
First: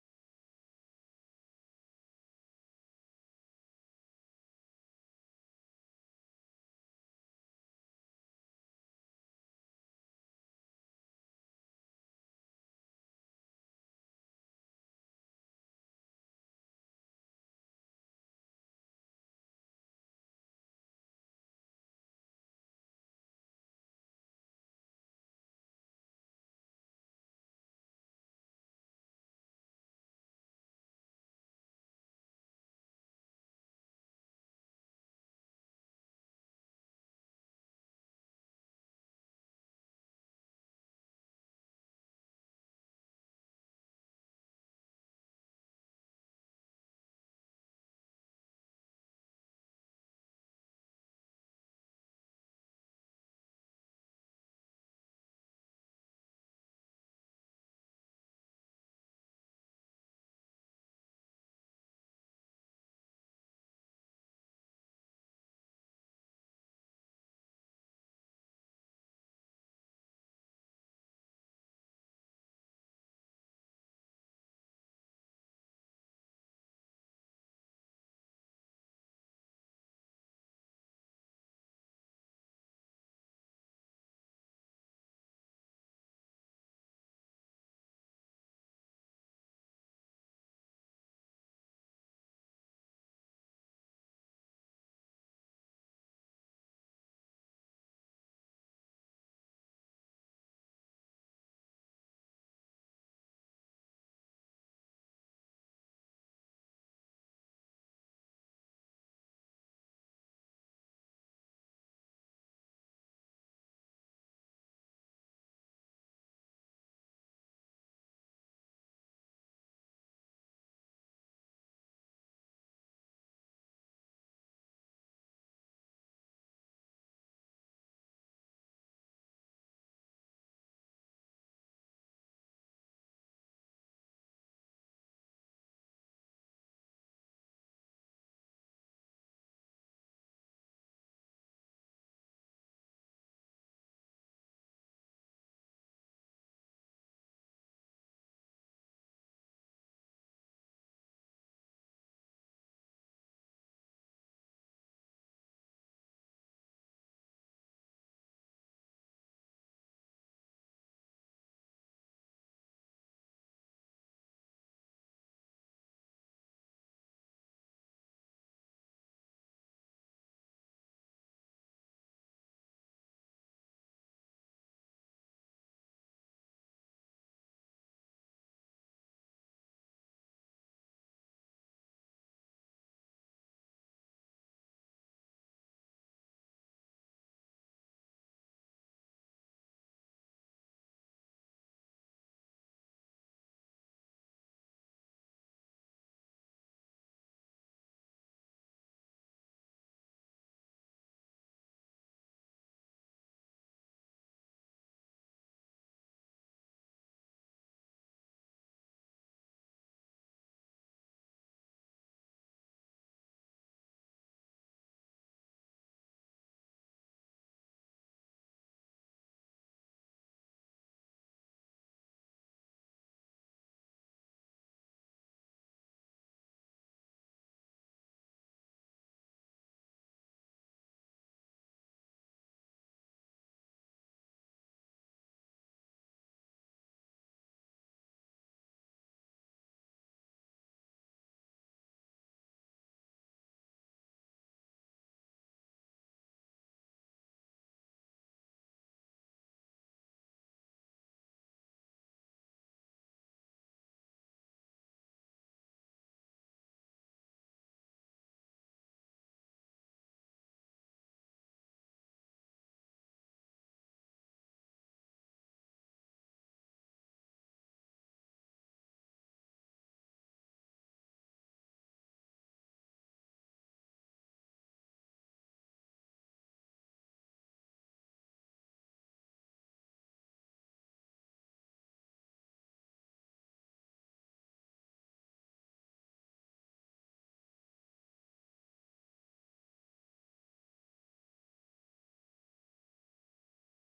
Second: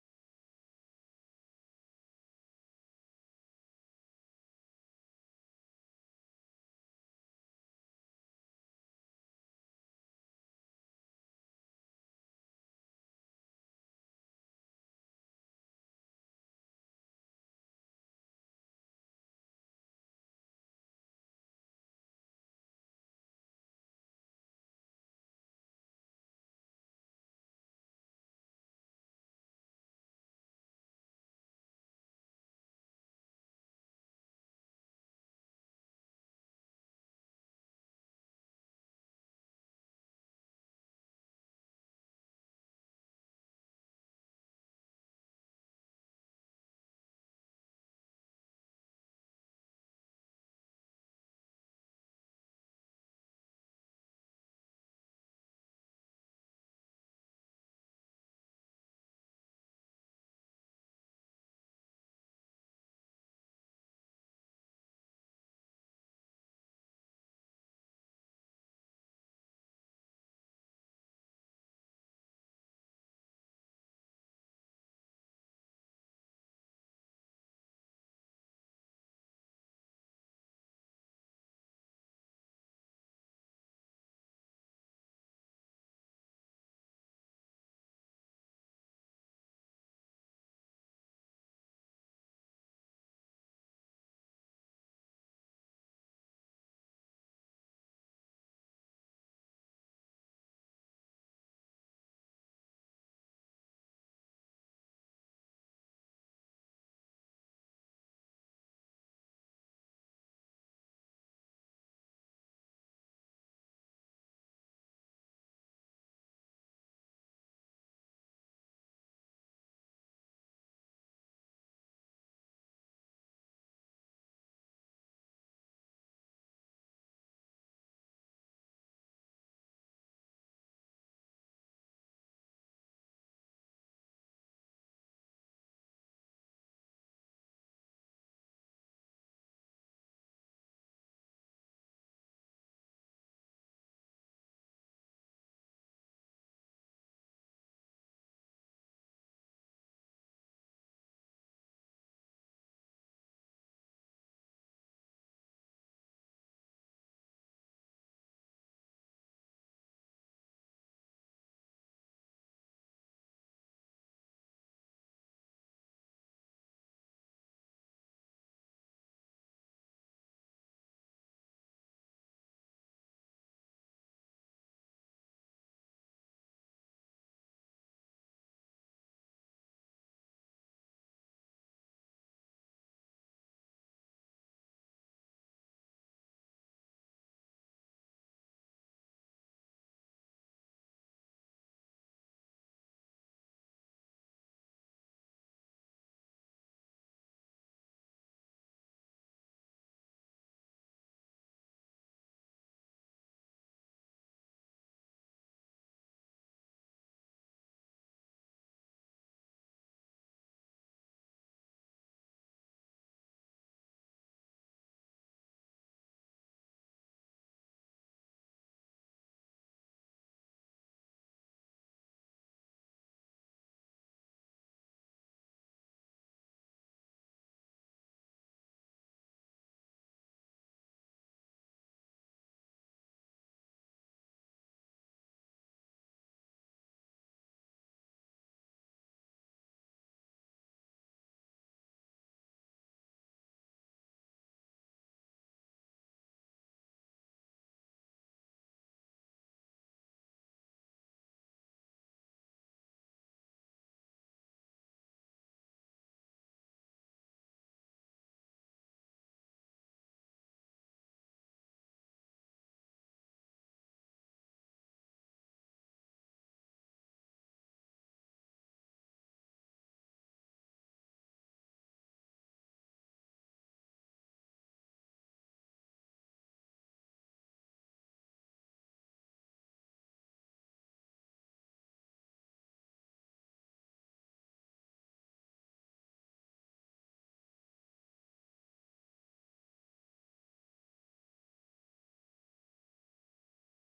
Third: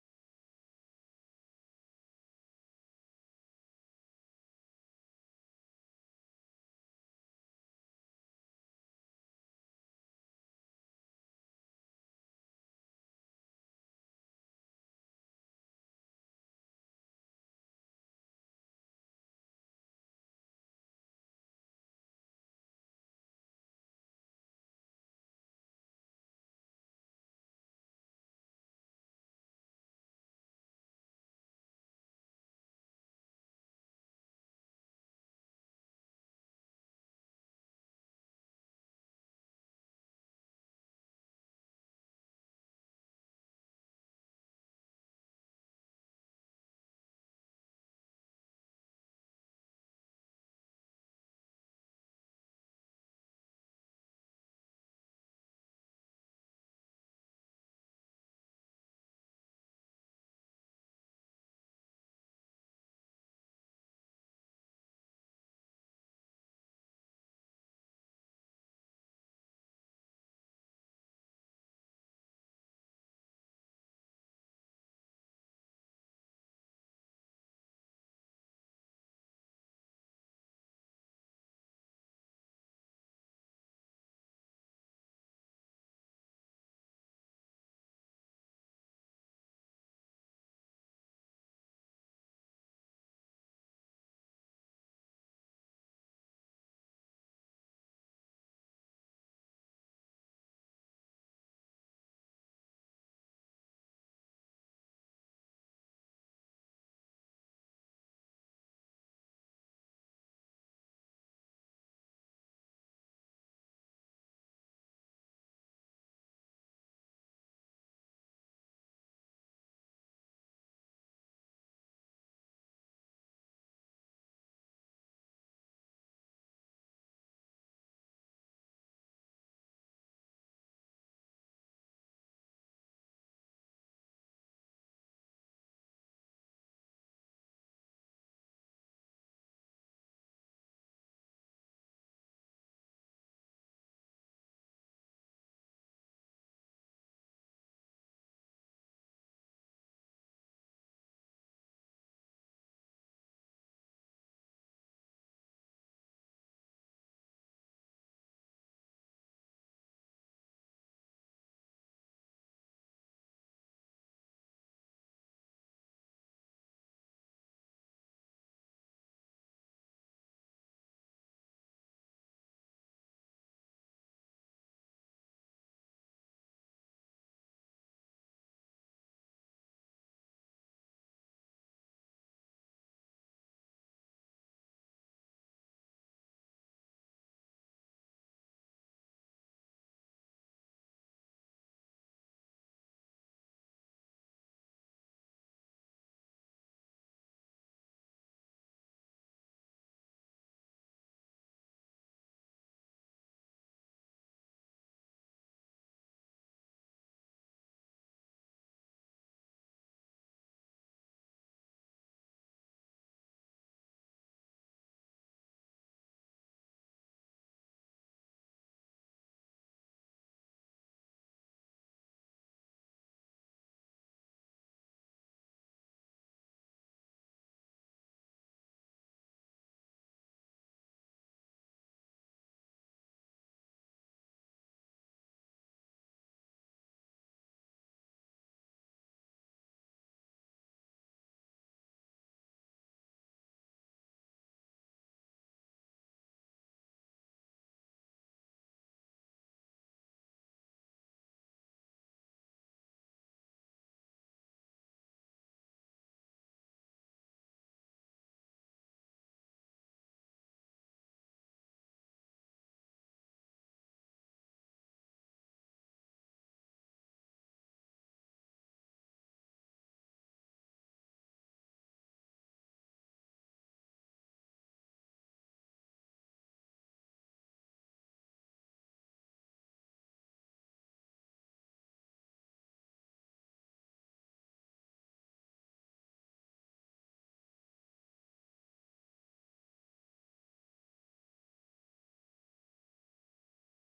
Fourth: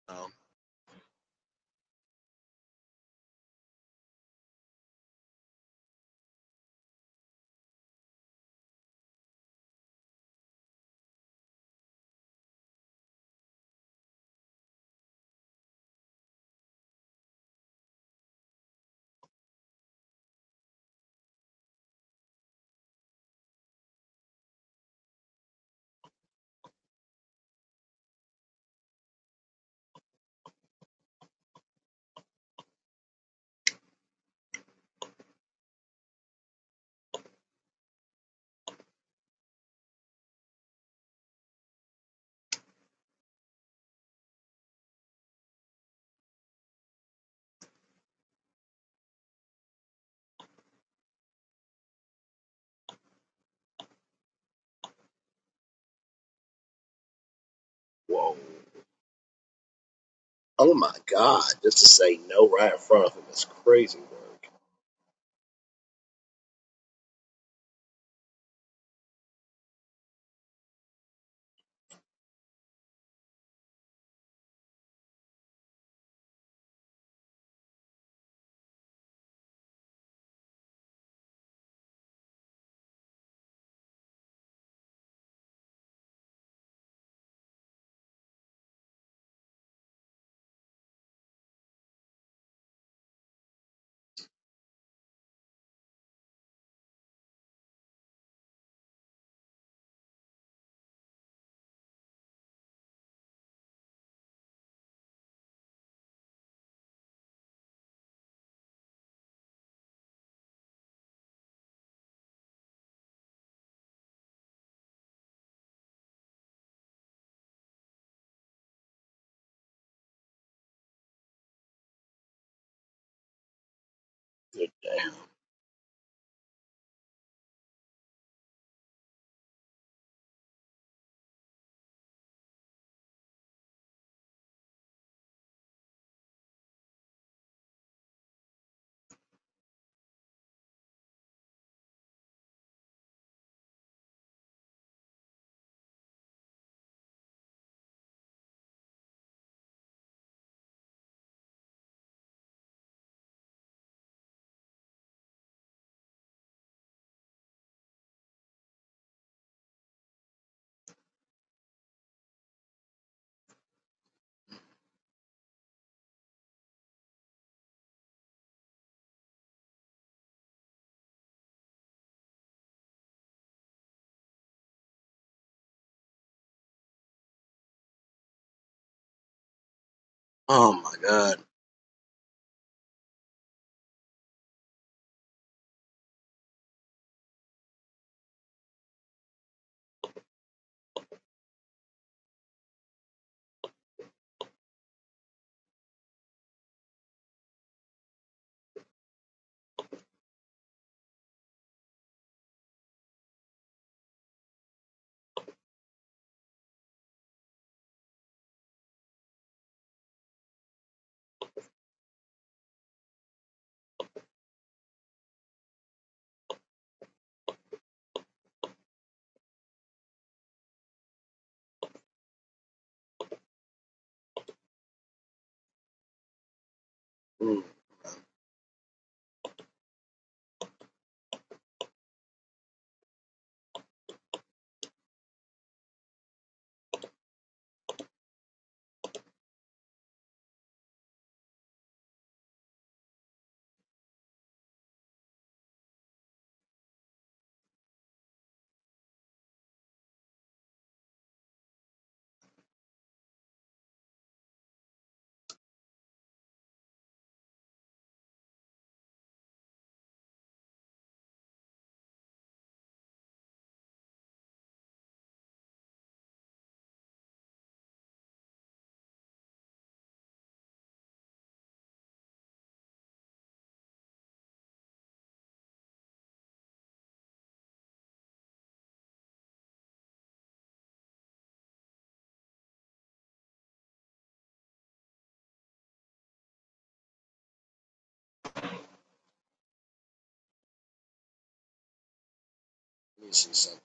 Speaker 1: Um, whoa. Oh my God! Just to say no right in front of him is crazy work. Good damn. Oh my God. Mm, let me see something.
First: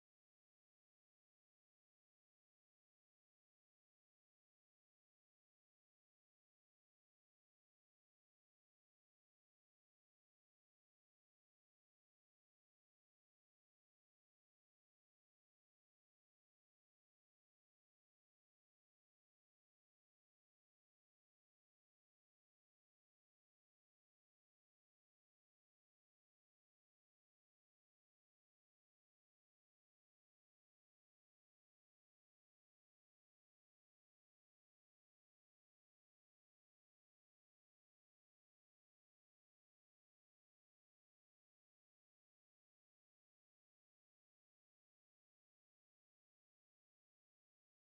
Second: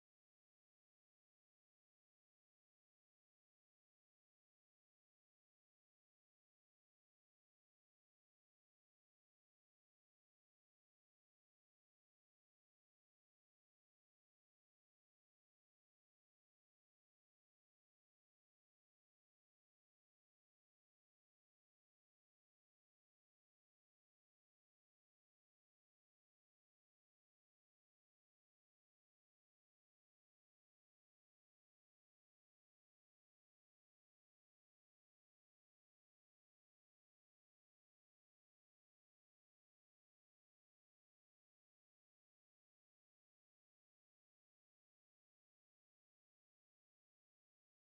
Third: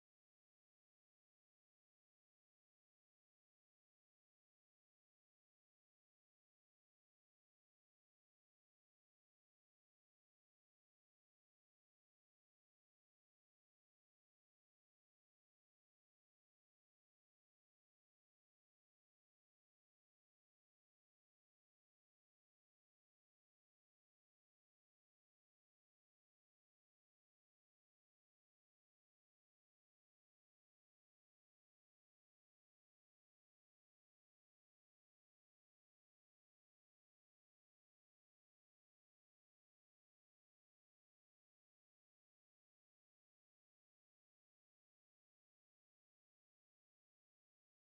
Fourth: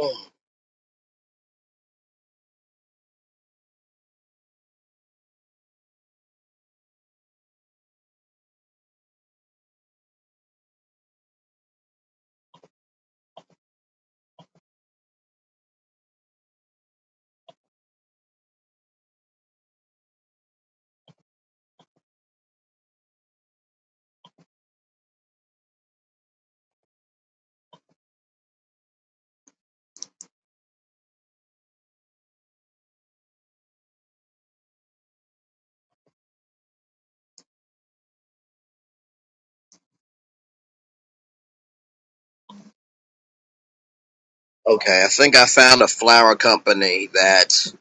Speaker 1: Mm. Okay, I think I found a flower company that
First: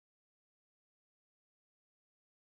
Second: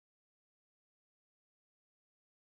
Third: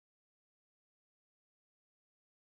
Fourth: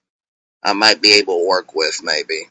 Speaker 1: I might be able to work with, maybe.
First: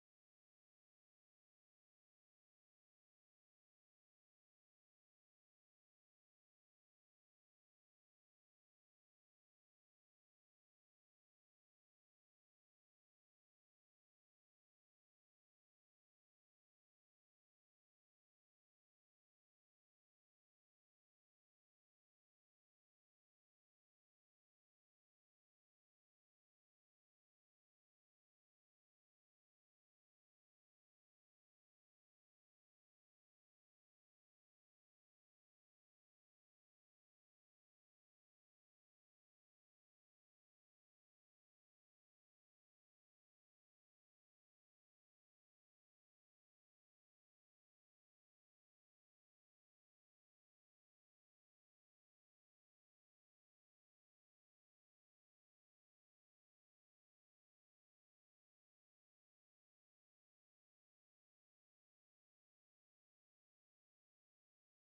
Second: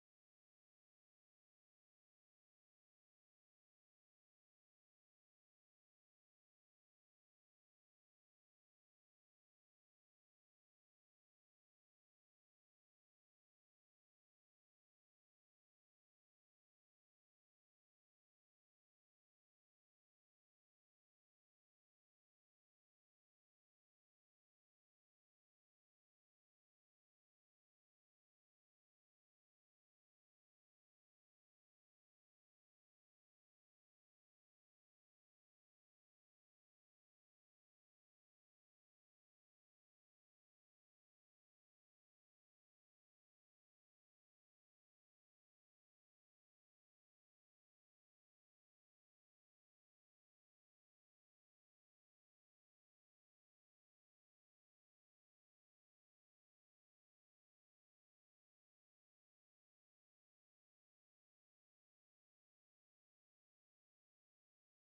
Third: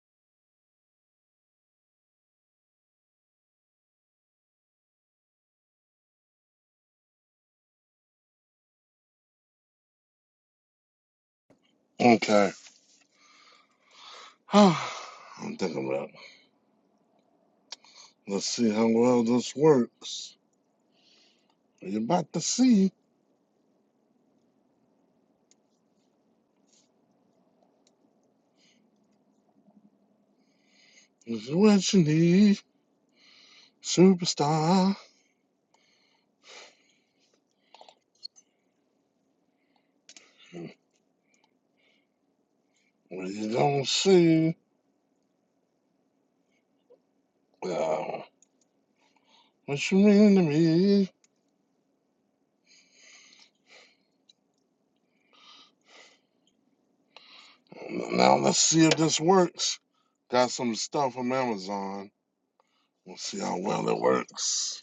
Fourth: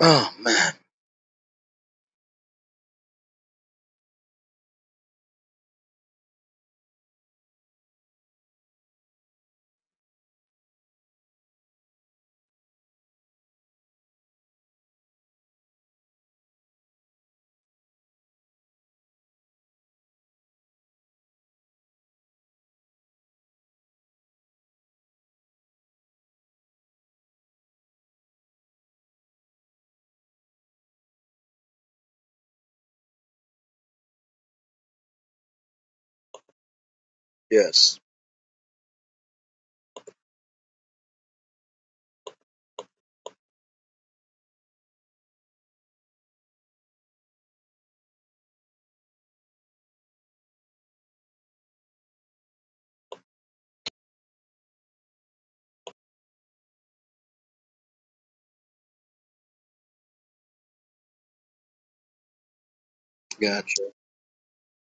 Speaker 1: Oh man.
Speaker 2: Okay. (sighs) I'm thinking about it. Let's see how well this works. You're about to see this is what you need, superstar.
Speaker 1: Yes.
Speaker 2: What you don't see, uh, what you mean to me. Now let's see if this works. Got some stuff from Amazon. We'll see how
Speaker 1: Gotcha.
Speaker 2: well it works.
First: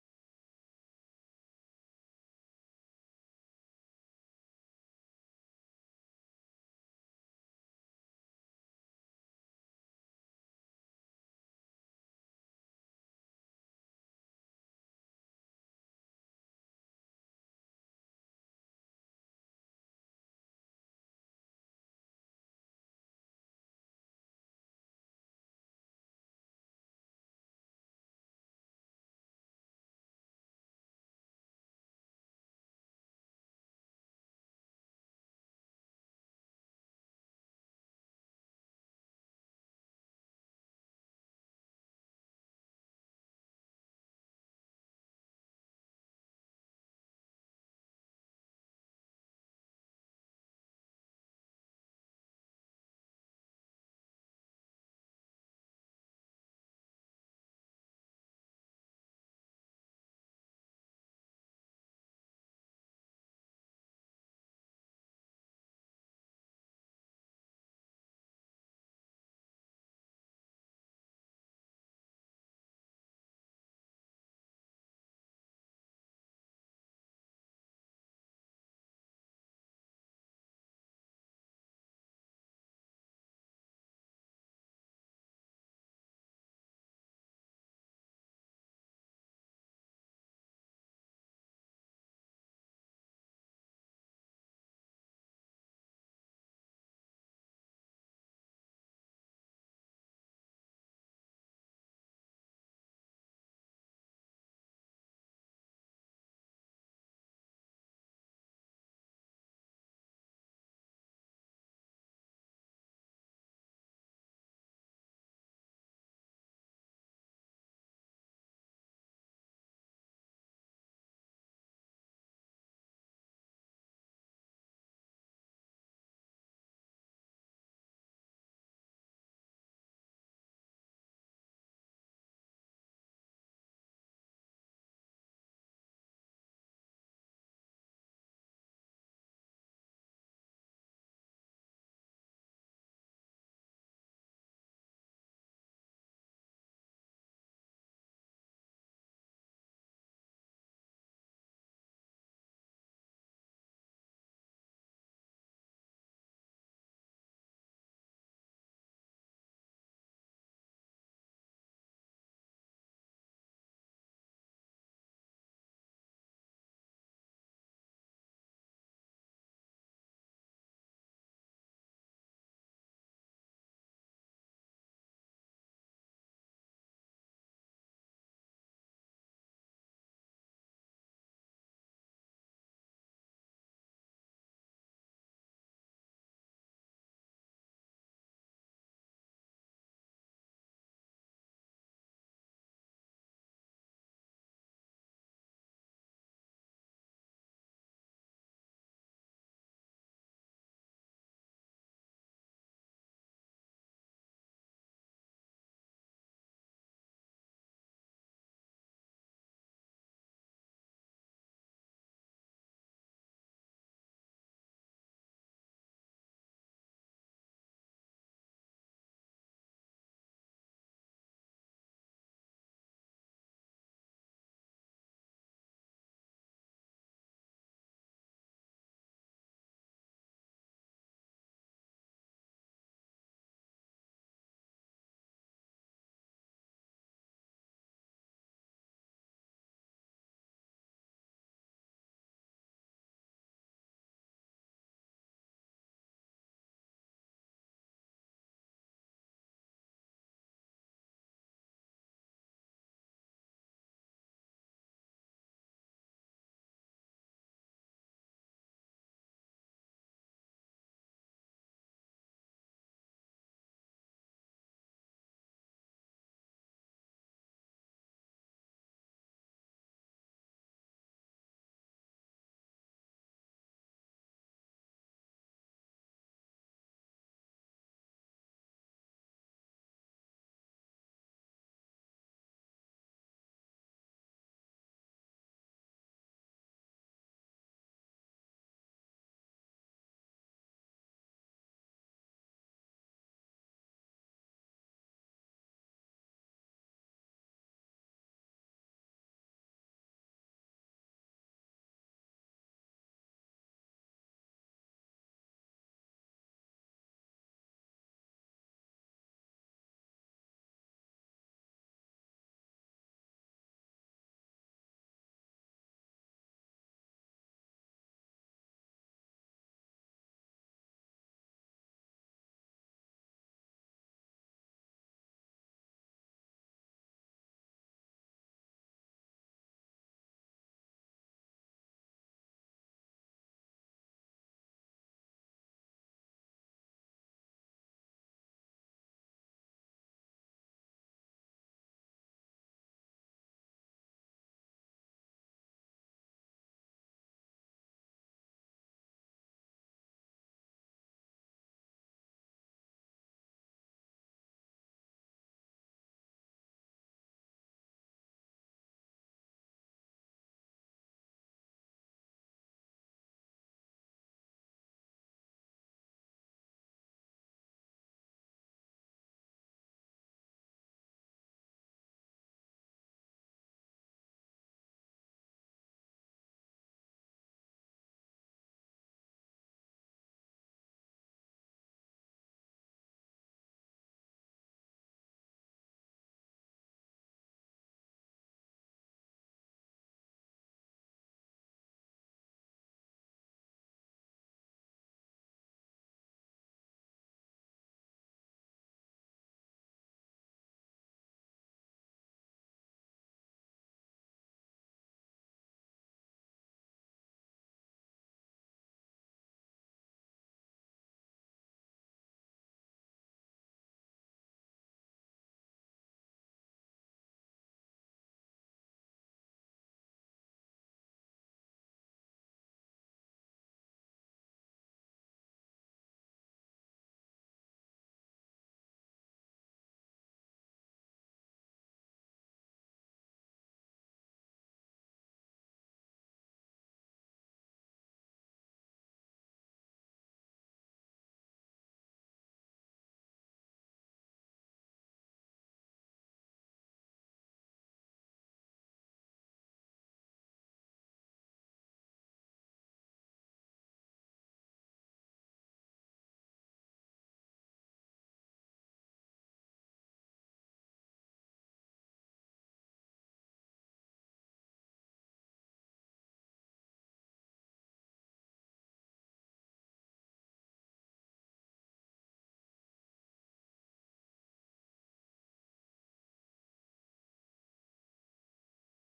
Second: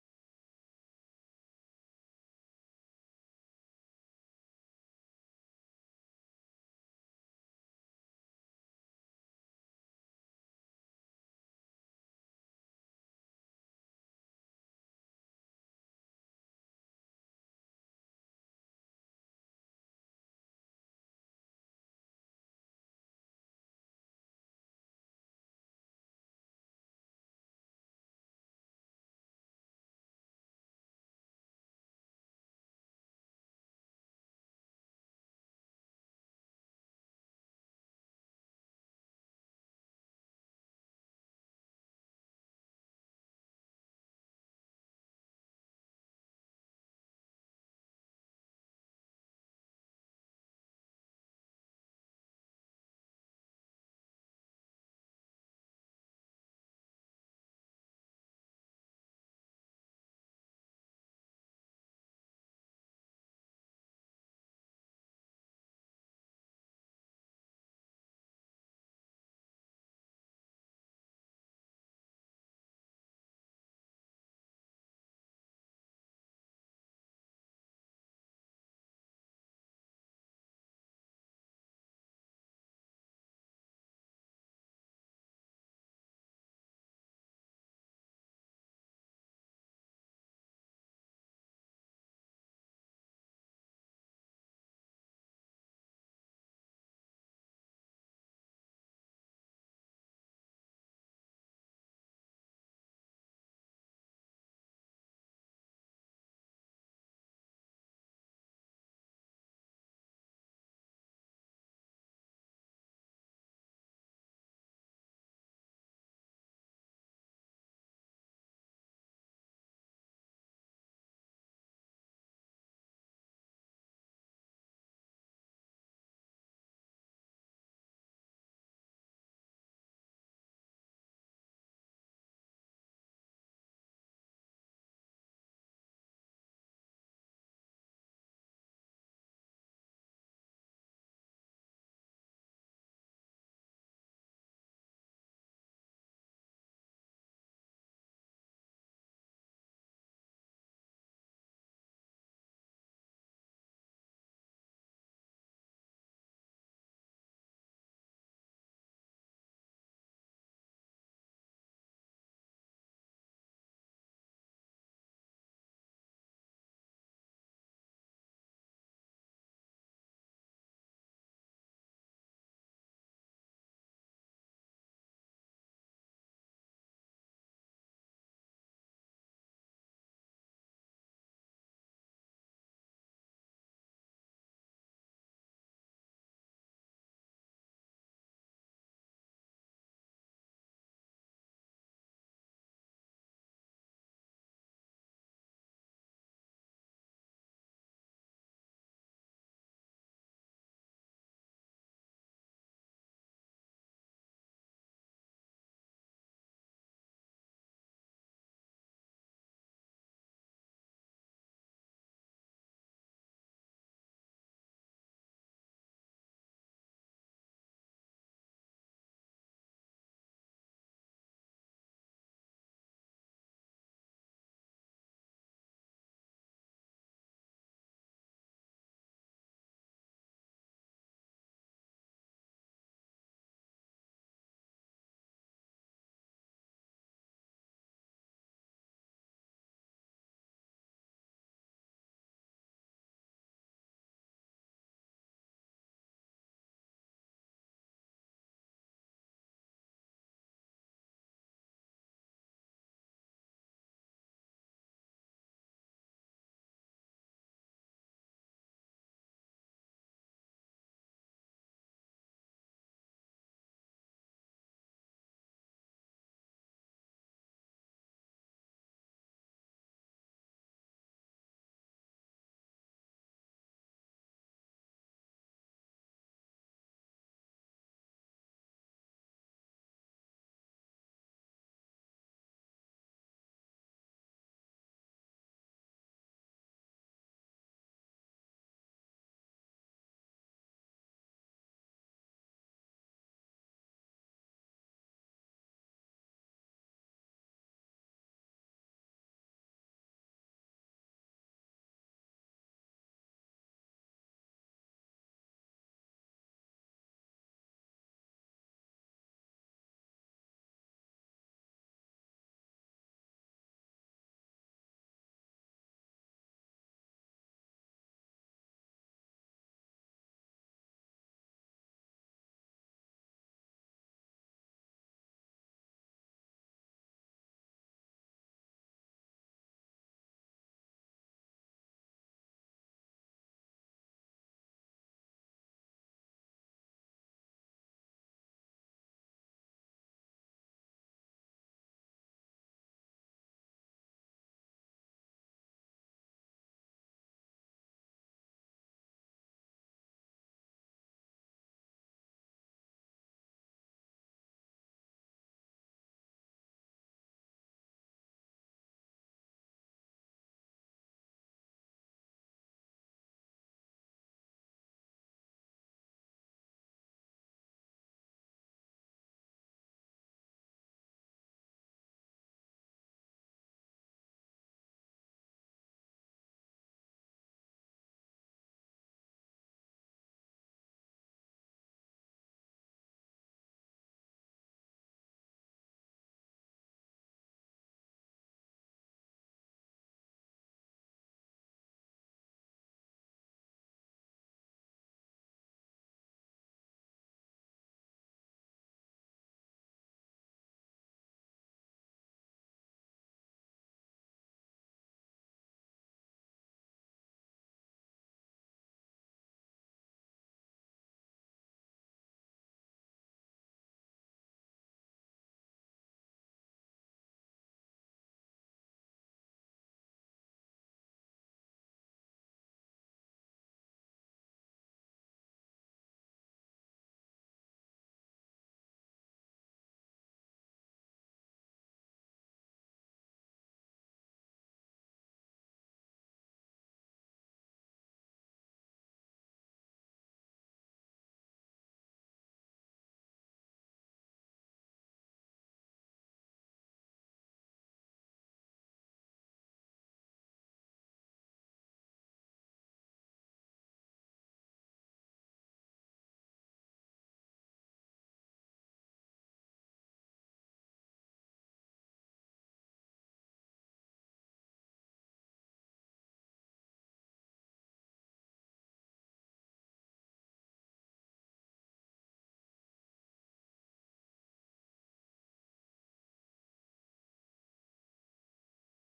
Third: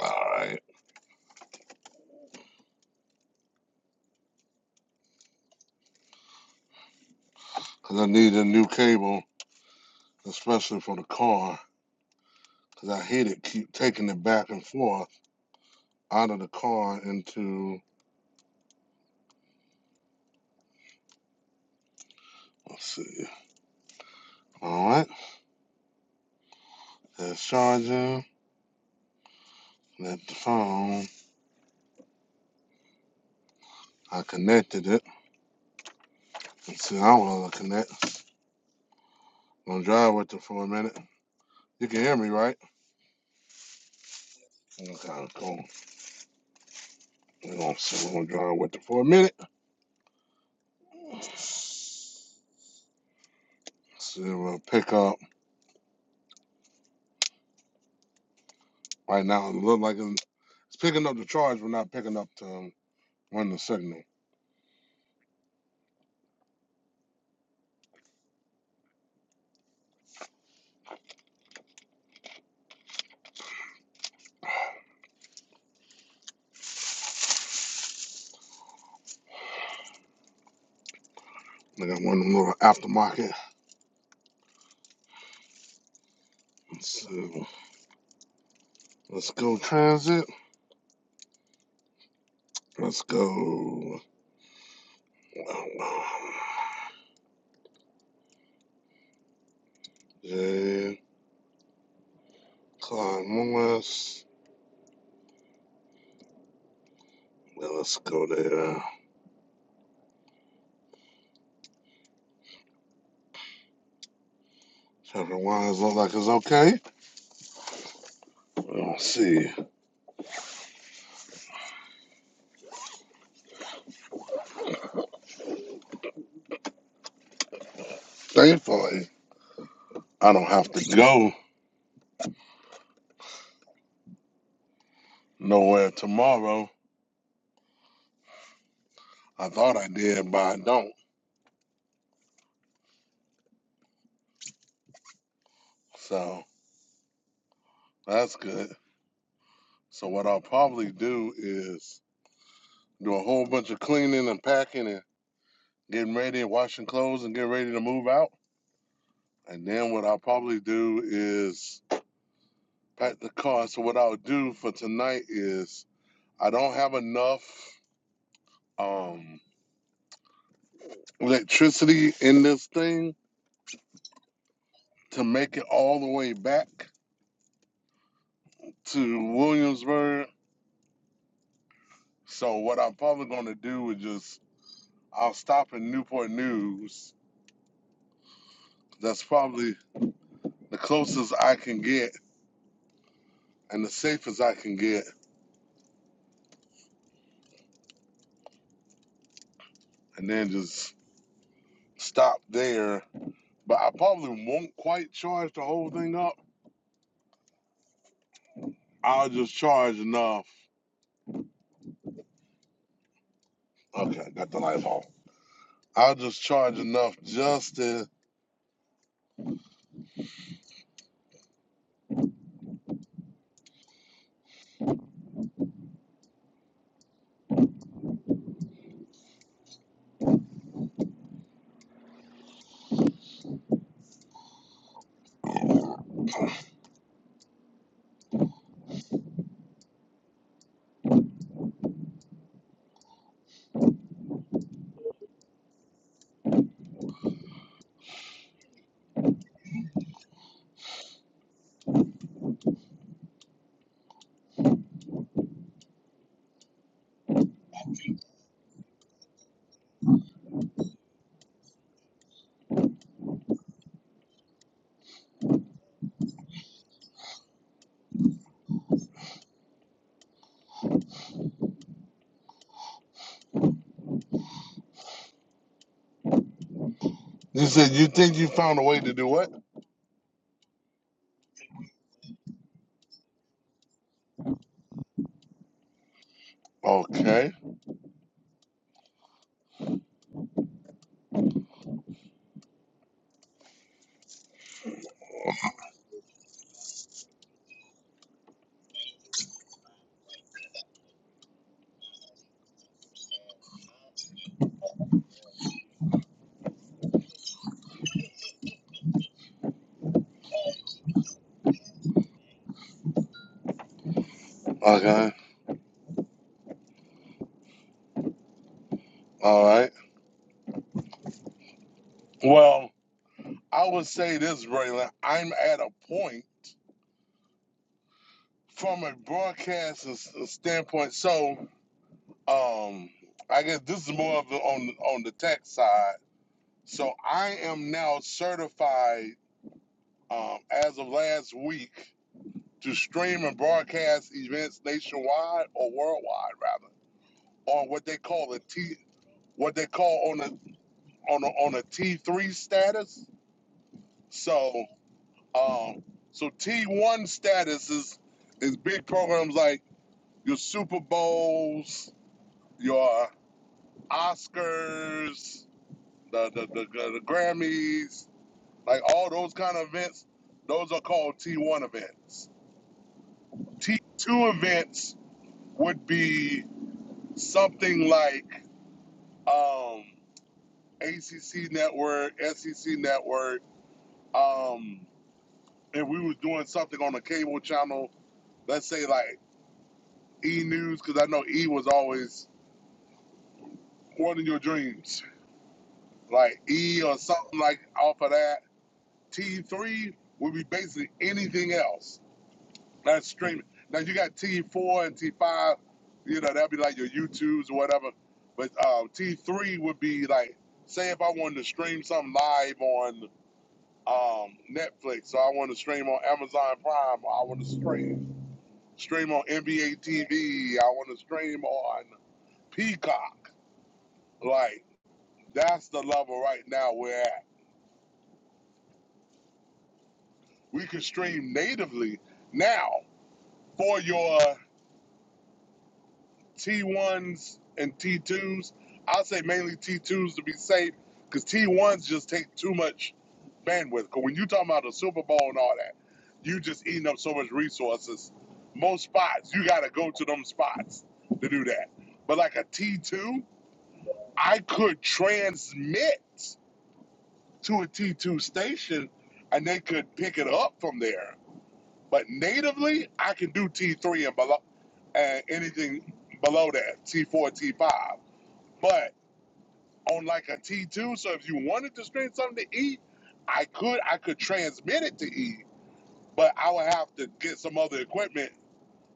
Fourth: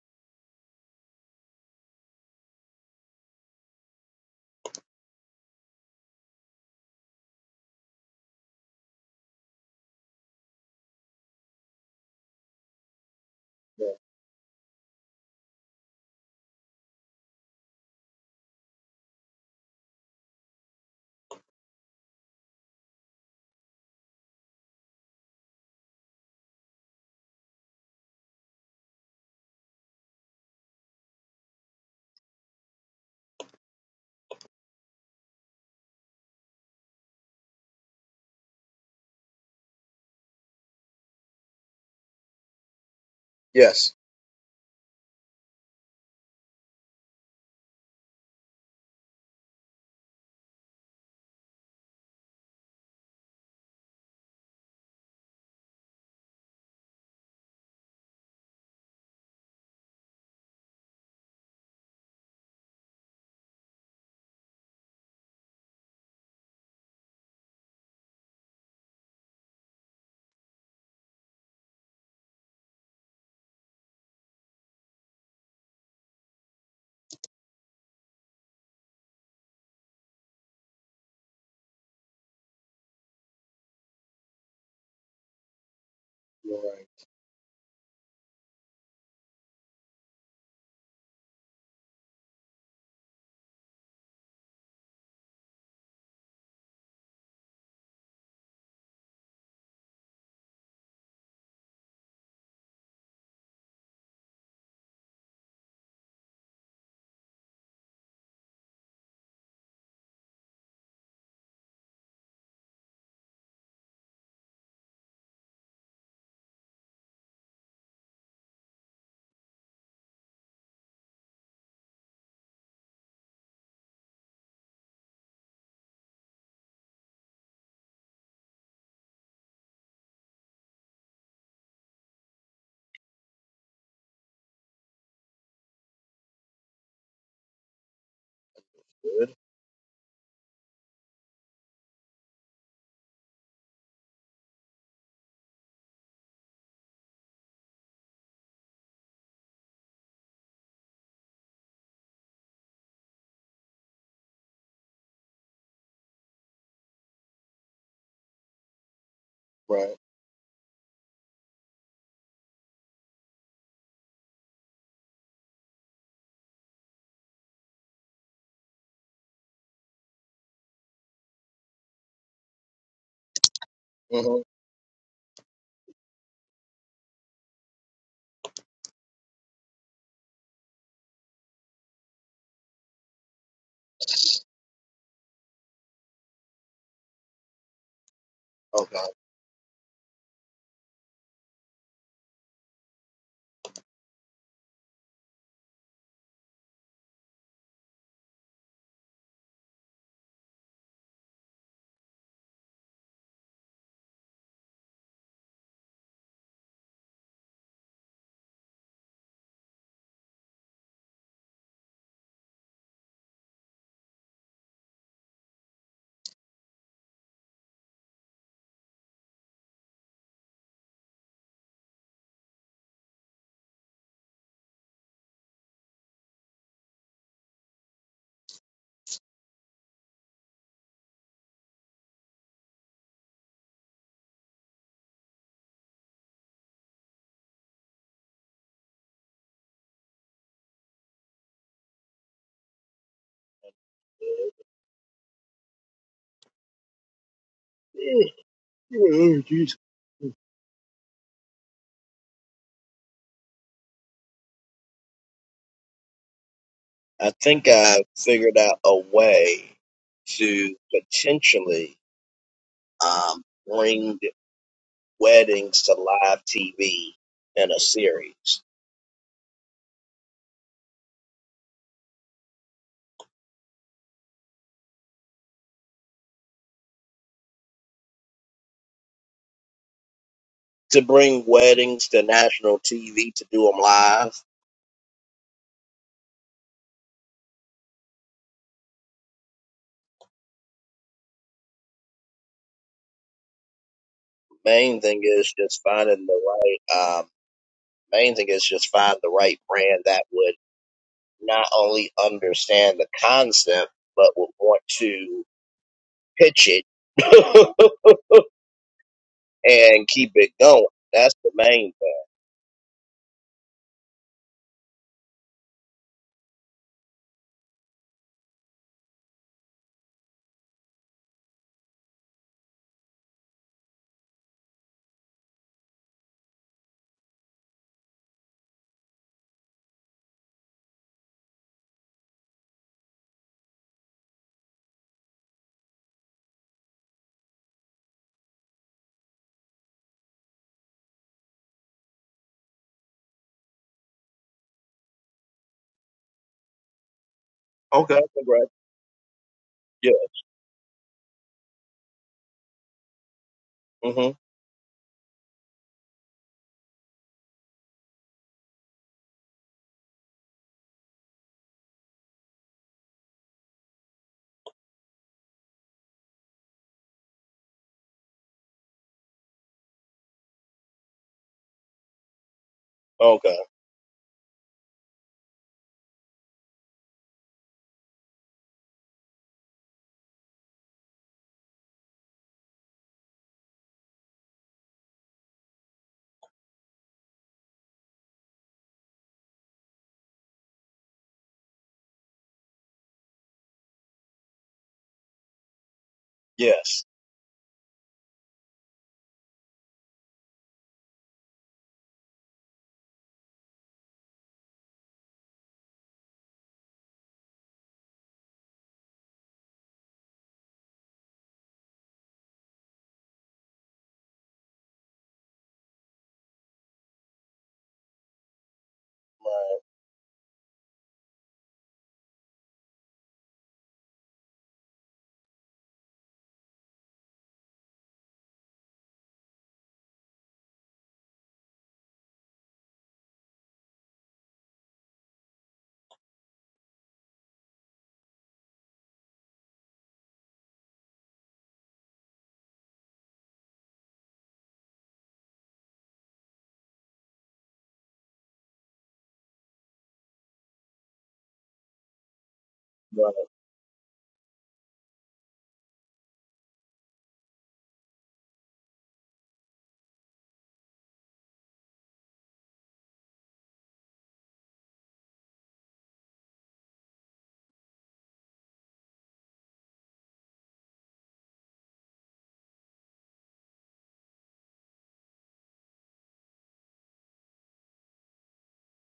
Speaker 2: All right. Because I need a new cable, especially for the car. Because I hate it keep taking it back and forth out of the car into. Let's see. All right. There's charging. That's the phone. I connected it. Let's see how well I connect. I'm going to drive with it for a minute. You can hear me, right?
Speaker 1: Yes.
Speaker 2: Okay, cool. We're going to drive with it for a minute. Let's See if it'll pick up. Right now, it look like it It's picking up the charge, but not picking up the um, run the signal. I got one little aftermarket.
Speaker 1: Right.
Speaker 2: So let's go transit. Let's go. (sighs) J. Clyde Morris. Yeah, let's go there. Trevor Wines look like it's okay. Let's see. Thankfully, I don't have to go nowhere tomorrow.
Speaker 1: Good.
Speaker 2: I thought I did, but I don't. So that's good. So what I'll probably do is do a whole bunch of cleaning and packing and getting ready and washing clothes and getting ready to move out. And
Speaker 1: Right.
Speaker 2: then what I'll probably do is pack the car. So what I'll do for tonight is I don't have enough um, electricity in this thing
Speaker 1: Mhm.
Speaker 2: to make it all the way back to Williamsburg. So what I'm probably going to do is just I'll stop in Newport News.
Speaker 1: Oh God.
Speaker 2: That's probably the closest I can get and the safest I can get, and then just stop there, but I probably won't quite charge the whole thing up. I'll just charge enough. Okay, got the lights off. I'll just charge enough just to.
Speaker 1: Oh, Jesus. I think I figured out a way to potentially um, bring weddings to live TV in a series.
Speaker 2: You said you think you found a way to do what?
Speaker 1: To bring weddings to national TV to do them live.
Speaker 2: Okay,
Speaker 1: Main thing is just finding the right. Um, main thing is just find the right brand that would not only understand the concept but would want to pitch it (laughs) and keep it going. That's the main thing.
Speaker 2: okay, all right. Well, I would say this, Braylon. I'm at a point from a broadcast s- uh, standpoint. So, um, I guess this is more of the, on on the tech side. So I am now certified um, as of last week to stream and broadcast events nationwide or worldwide rather on what
Speaker 1: Okay.
Speaker 2: they
Speaker 1: Well,
Speaker 2: call a
Speaker 1: congrats.
Speaker 2: T what they
Speaker 1: Yeah.
Speaker 2: call on a on a, on a T three status.
Speaker 1: hmm
Speaker 2: So um, so T one status is is big programs like your Super Bowls, your Oscars, the the, the, the Grammys, like all those kind of events. Those are called T one events.
Speaker 1: Okay.
Speaker 2: T two events would be something like um, ACC network, SEC network. Um, if we was doing something on a cable channel, let's say like E News, because I know E was always more than your dreams, like E
Speaker 1: Yes.
Speaker 2: or something like off of that. T three would be basically anything else. That's streaming. Now you got T4 and T5, you know, that'd be like your YouTubes or whatever. But um, T3 would be like, say if I wanted to stream something live on um, Netflix, so I want to stream on Amazon Prime, or I want to stream stream on NBA TV, I want to stream on Peacock. Like that's the level right now we're at. We can stream natively now for your T1s and T2s. I'll say mainly T2s to be safe because T1s just take too much bandwidth. Because when you talk about the Super Bowl and all that, you just eating up so much resources. Most spots, you got to go to them spots to do that. But like a
Speaker 1: Right. Right.
Speaker 2: T2, I could transmit to a T2 station and they could pick it up from there. But natively, I can do T3 and below, and anything below that, T4, T5. But on like a T two, so if you wanted to stream something to Eve, I could I could transmit it to Eve, but I would have to get some other equipment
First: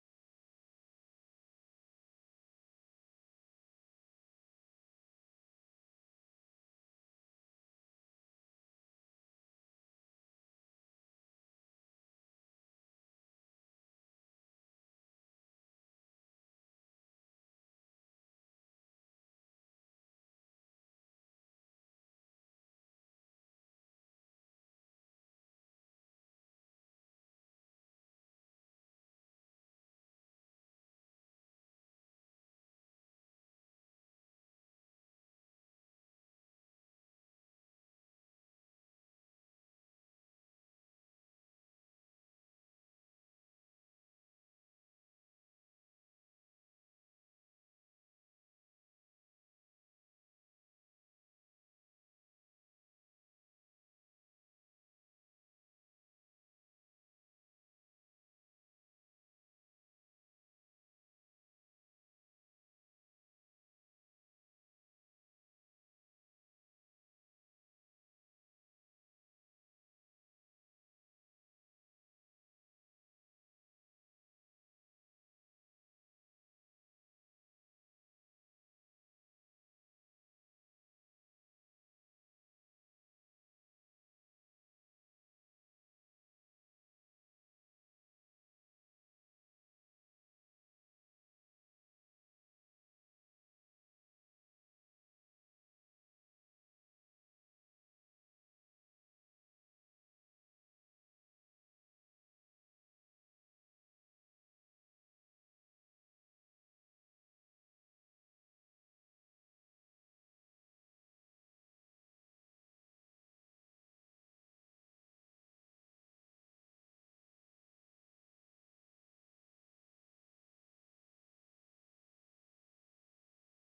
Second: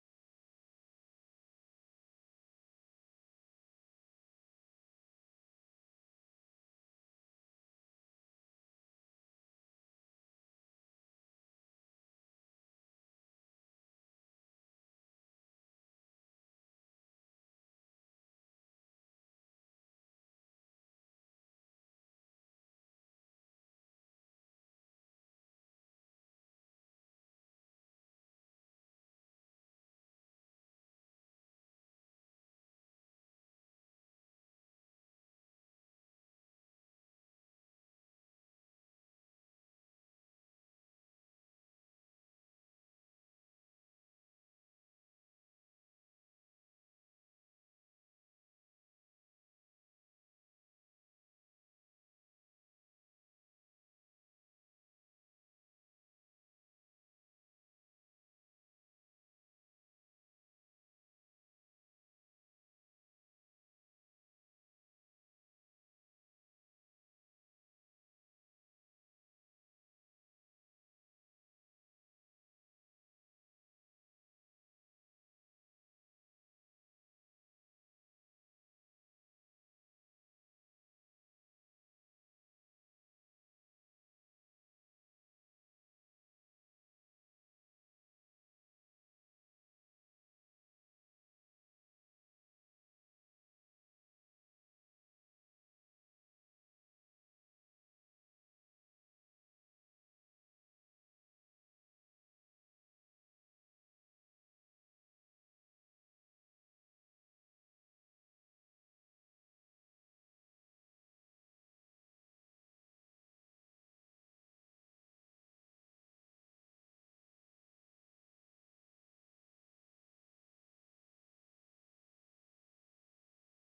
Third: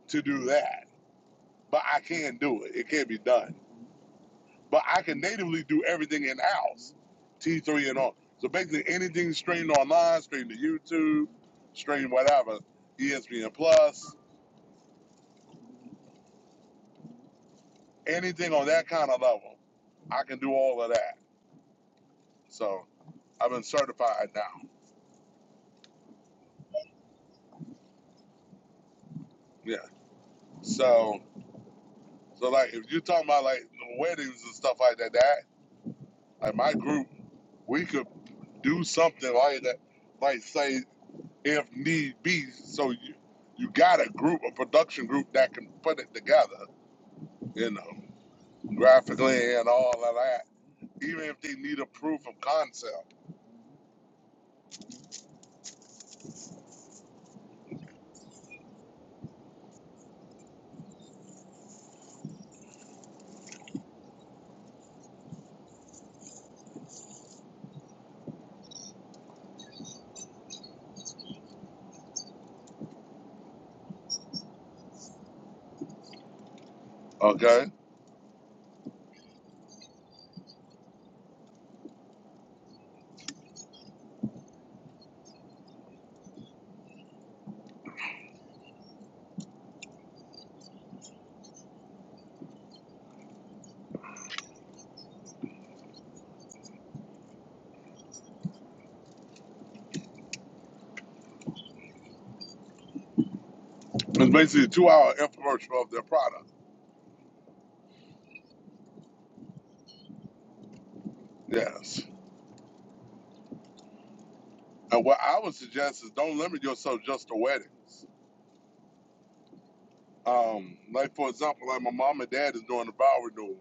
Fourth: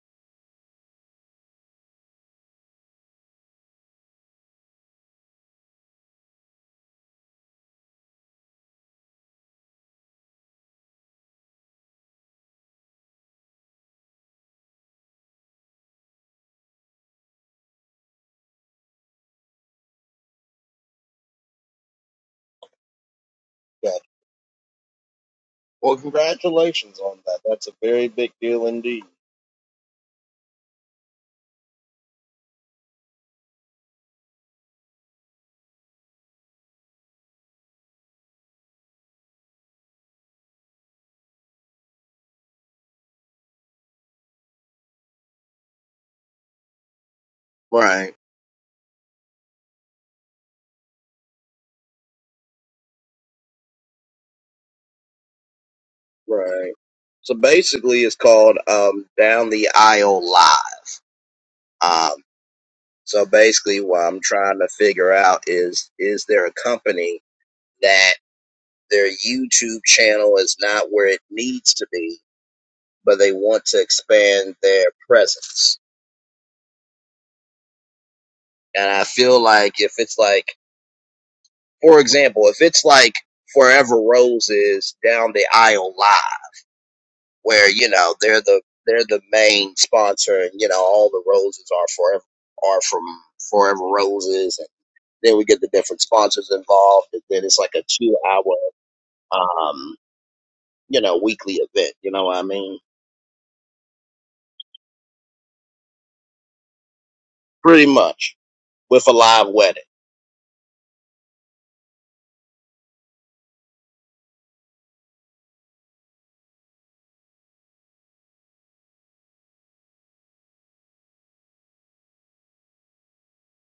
Speaker 2: to do that. But I can do it. It can be done. But I can natively do everything in house, T three and all. So basically anything streamed online, streamed to YouTube, stream whatever, ESPN Plus, anything on that kind of level, I can do all of that. So I've been
Speaker 1: Gotcha.
Speaker 2: certified now.
Speaker 1: Well, congratulations on that. That's a very big deal indeed.
Speaker 2: Yeah. So. So like if you're talking about like weddings and stuff like that, that like my group, we could do something like that, like say if need be, so you you got a group, a production group that can put it together, you know,
Speaker 1: Right.
Speaker 2: graphically and all of that. Even if they need a proof of concept,
Speaker 1: Right. So basically, it's called um, Down the Aisle Live. Um, so basically, what I'm trying to figure out is is there a company that their YouTube channel is not where it needs to be, but they want to expand their presence?
Speaker 2: okay,
Speaker 1: And I feel like if it's like, for example, if it's like Forever Roses down the aisle live, where you know they're the they're the main sponsor, and you know all the roses are forever are from Forever Roses, and then we get the different sponsors involved, and then it's like a two hour, um, you know, weekly event. You know what I mean?
Speaker 2: it's basically a two-hour infomercial of their product.
Speaker 1: Pretty much with a live wedding,
Speaker 2: Yes, and what I would suggest is don't limit yourself just to weddings. Um, like for example, like my mom and dad is doing the vow renewal.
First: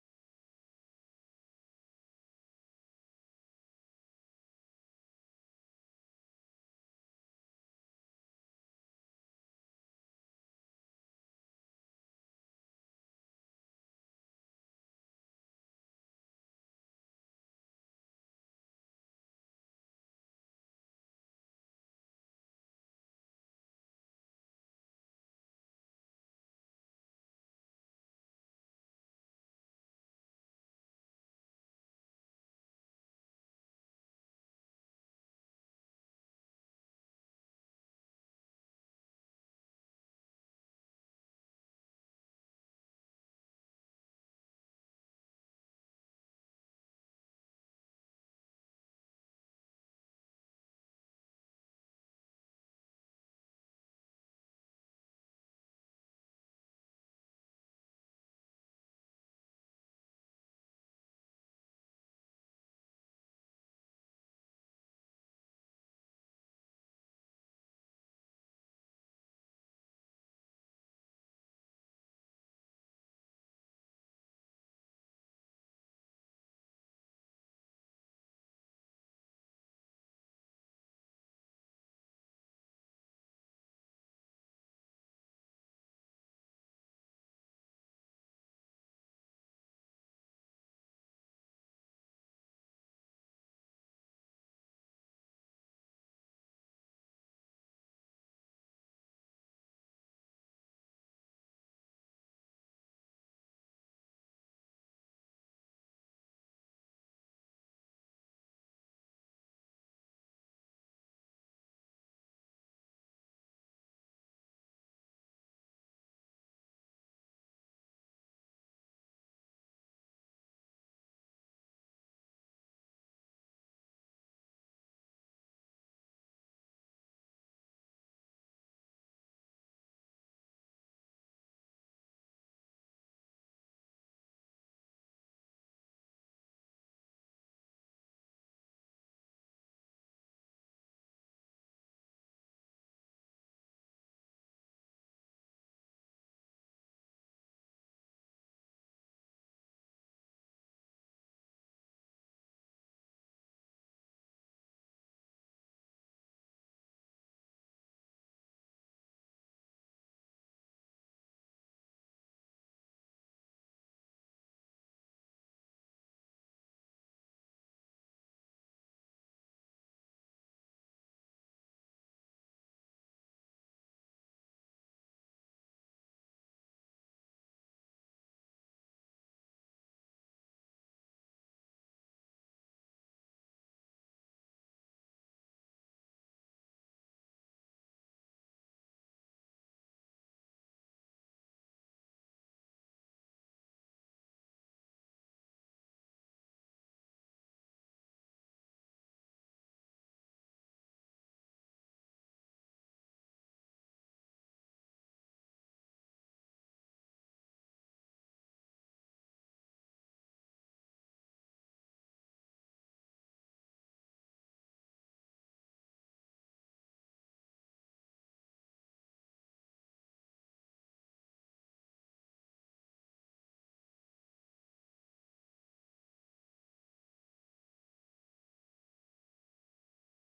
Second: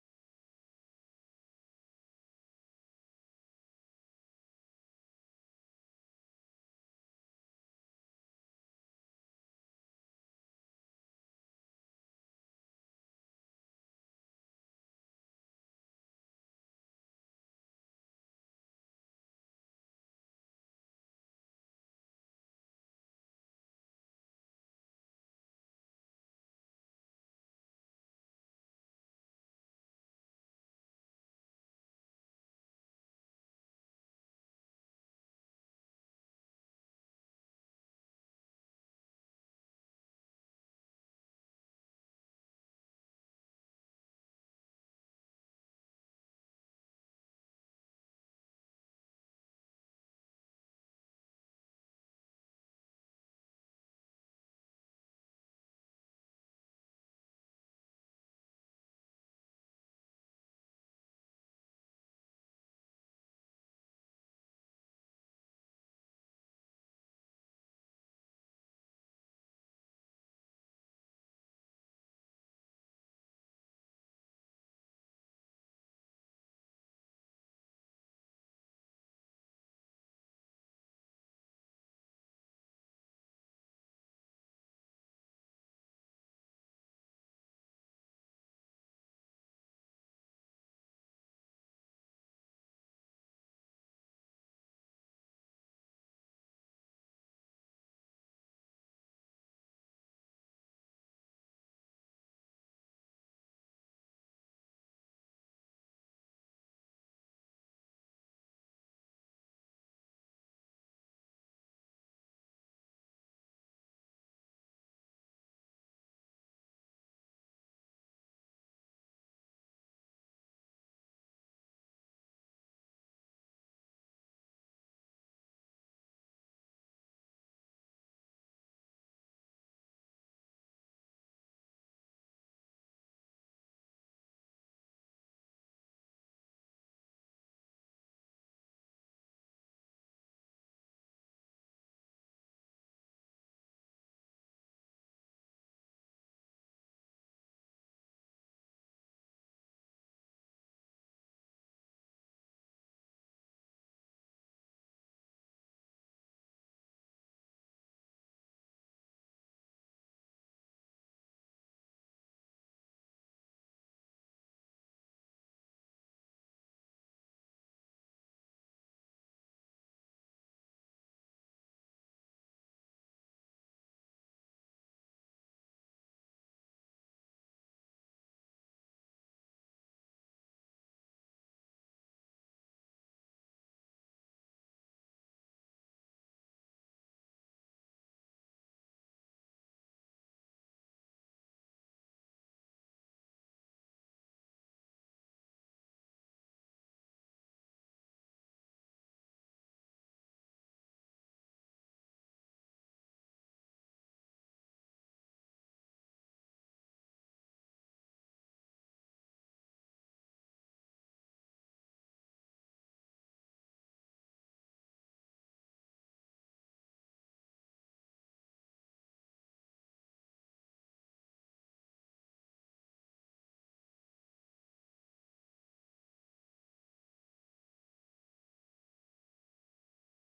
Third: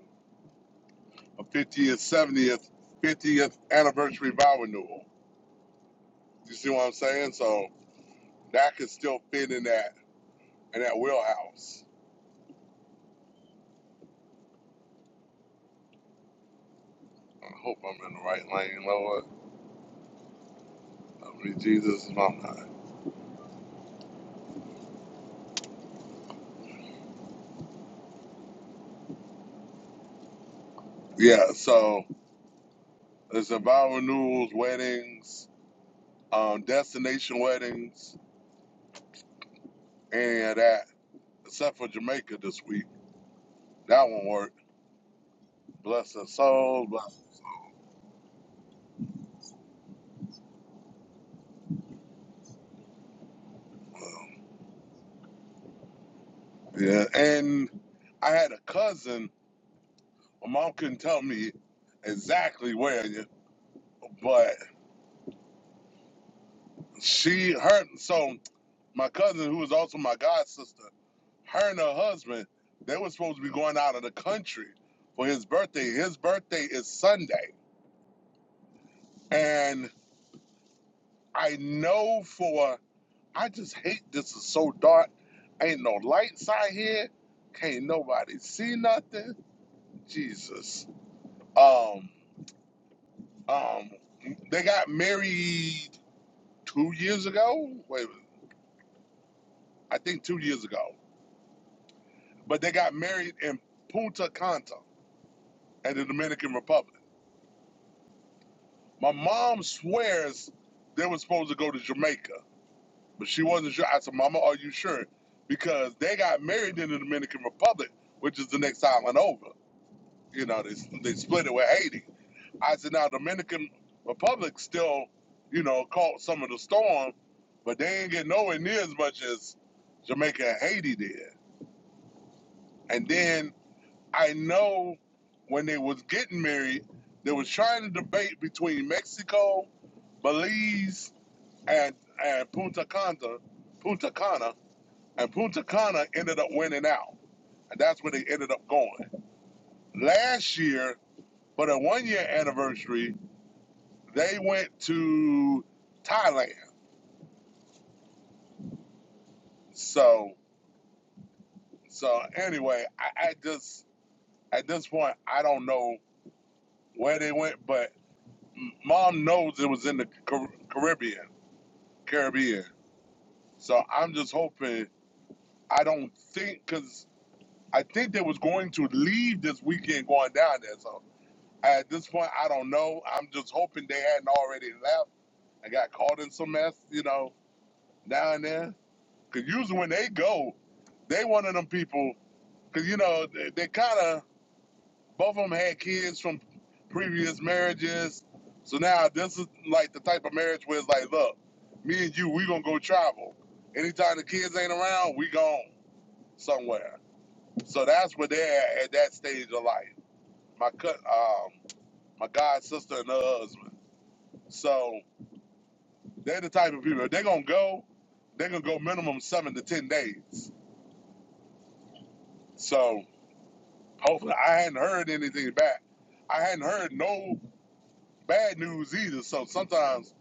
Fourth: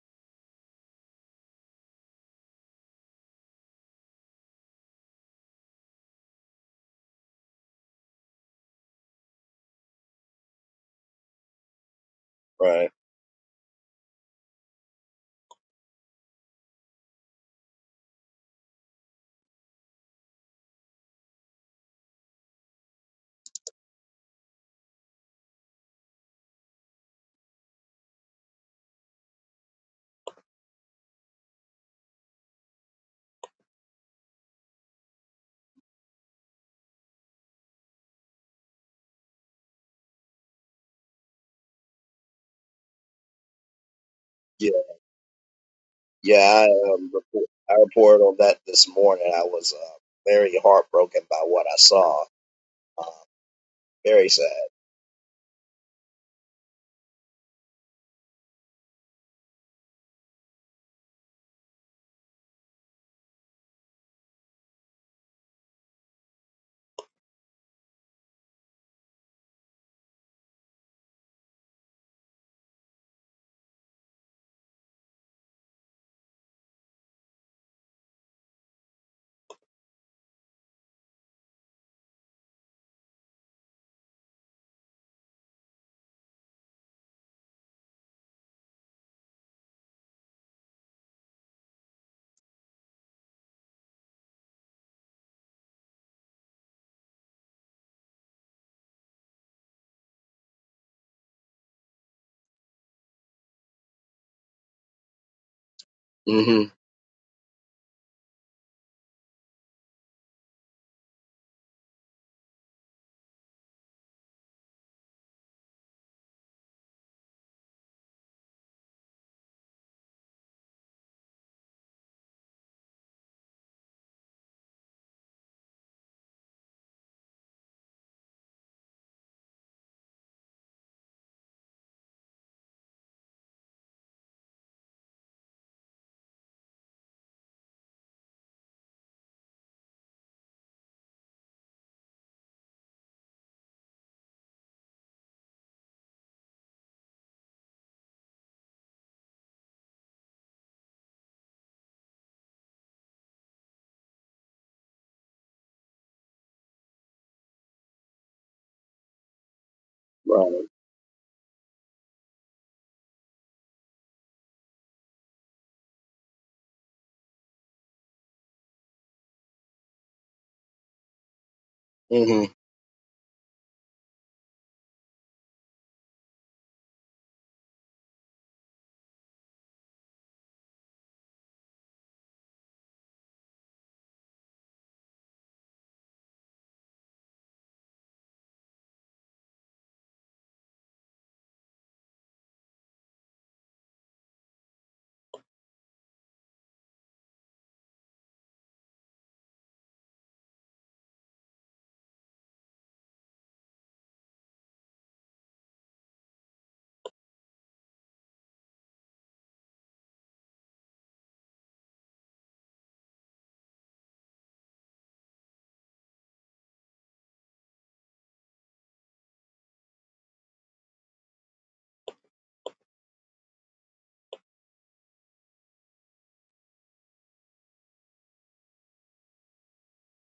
Speaker 2: a 50th, 70th, 50th anniversary vow renewal. You see what I'm saying? So that could still fit in that in that wheelhouse.
Speaker 1: right?
Speaker 2: I hope I'm in the right lane, Lord. I mean, Jesus, if I'm not. Yeah, so there's a vow renewals, weddings, um, destination weddings, any of that, except for Jamaica this week. That won't work. Bless her
Speaker 1: Yeah, I,
Speaker 2: soul.
Speaker 1: um,
Speaker 2: Bless
Speaker 1: report, I reported on that this morning. I was uh, very heartbroken by what I saw. Uh, very sad.
Speaker 2: her. Yeah, and I had a cousin. My mom couldn't tell me exactly where, but she her so my cousin who was also my god sister her and her husband they were supposed to be going out of the country for his birthday his birthday is sunday and i know for i just hate this is so dark ain't no lights out here can't nobody see nothing jesus um um they got married two years ago wait i think two years ago but they got married in punta cana and the Dominican
Speaker 1: hmm
Speaker 2: Republic. My mom swears they were supposed to go to Jamaica, but she wasn't sure. I said, Mama, are you sure? Because they got married in the Dominican Republic, which is the next island over. You know, they, they split it with Haiti. I said, now Dominican Republic still, you know, caught some of the storm, but they ain't get nowhere near as much as Jamaica and Haiti did. And then I know when they was getting married, they was trying to debate between Mexico, Belize, and and Punta Cana, Punta Cana, and Punta Cana ended up winning out, and that's where they ended up going last year. For the one year anniversary, they went to Thailand. So
Speaker 1: Right.
Speaker 2: so anyway, I, I just at this point I don't know where they went, but mom knows it was in the Car- Caribbean
Speaker 1: hmm
Speaker 2: Caribbean. So I'm just hoping. I don't think because I think they was going to leave this weekend going down there. So at this point, I don't know. I'm just hoping they hadn't already left. and got caught in some mess, you know, down there. Because usually when they go, they one of them people. Because you know they, they kind of both of them had kids from previous marriages. So now this is like the type of marriage where it's like, look, me and you, we gonna go travel. Anytime the kids ain't around, we gone. somewhere. So that's where they're at, at that stage of life. My cut, um, my god sister and her husband. So they're the type of people. If they're gonna go. They're gonna go minimum seven to ten days. So hopefully, I hadn't heard anything back. I hadn't heard no bad news either. So sometimes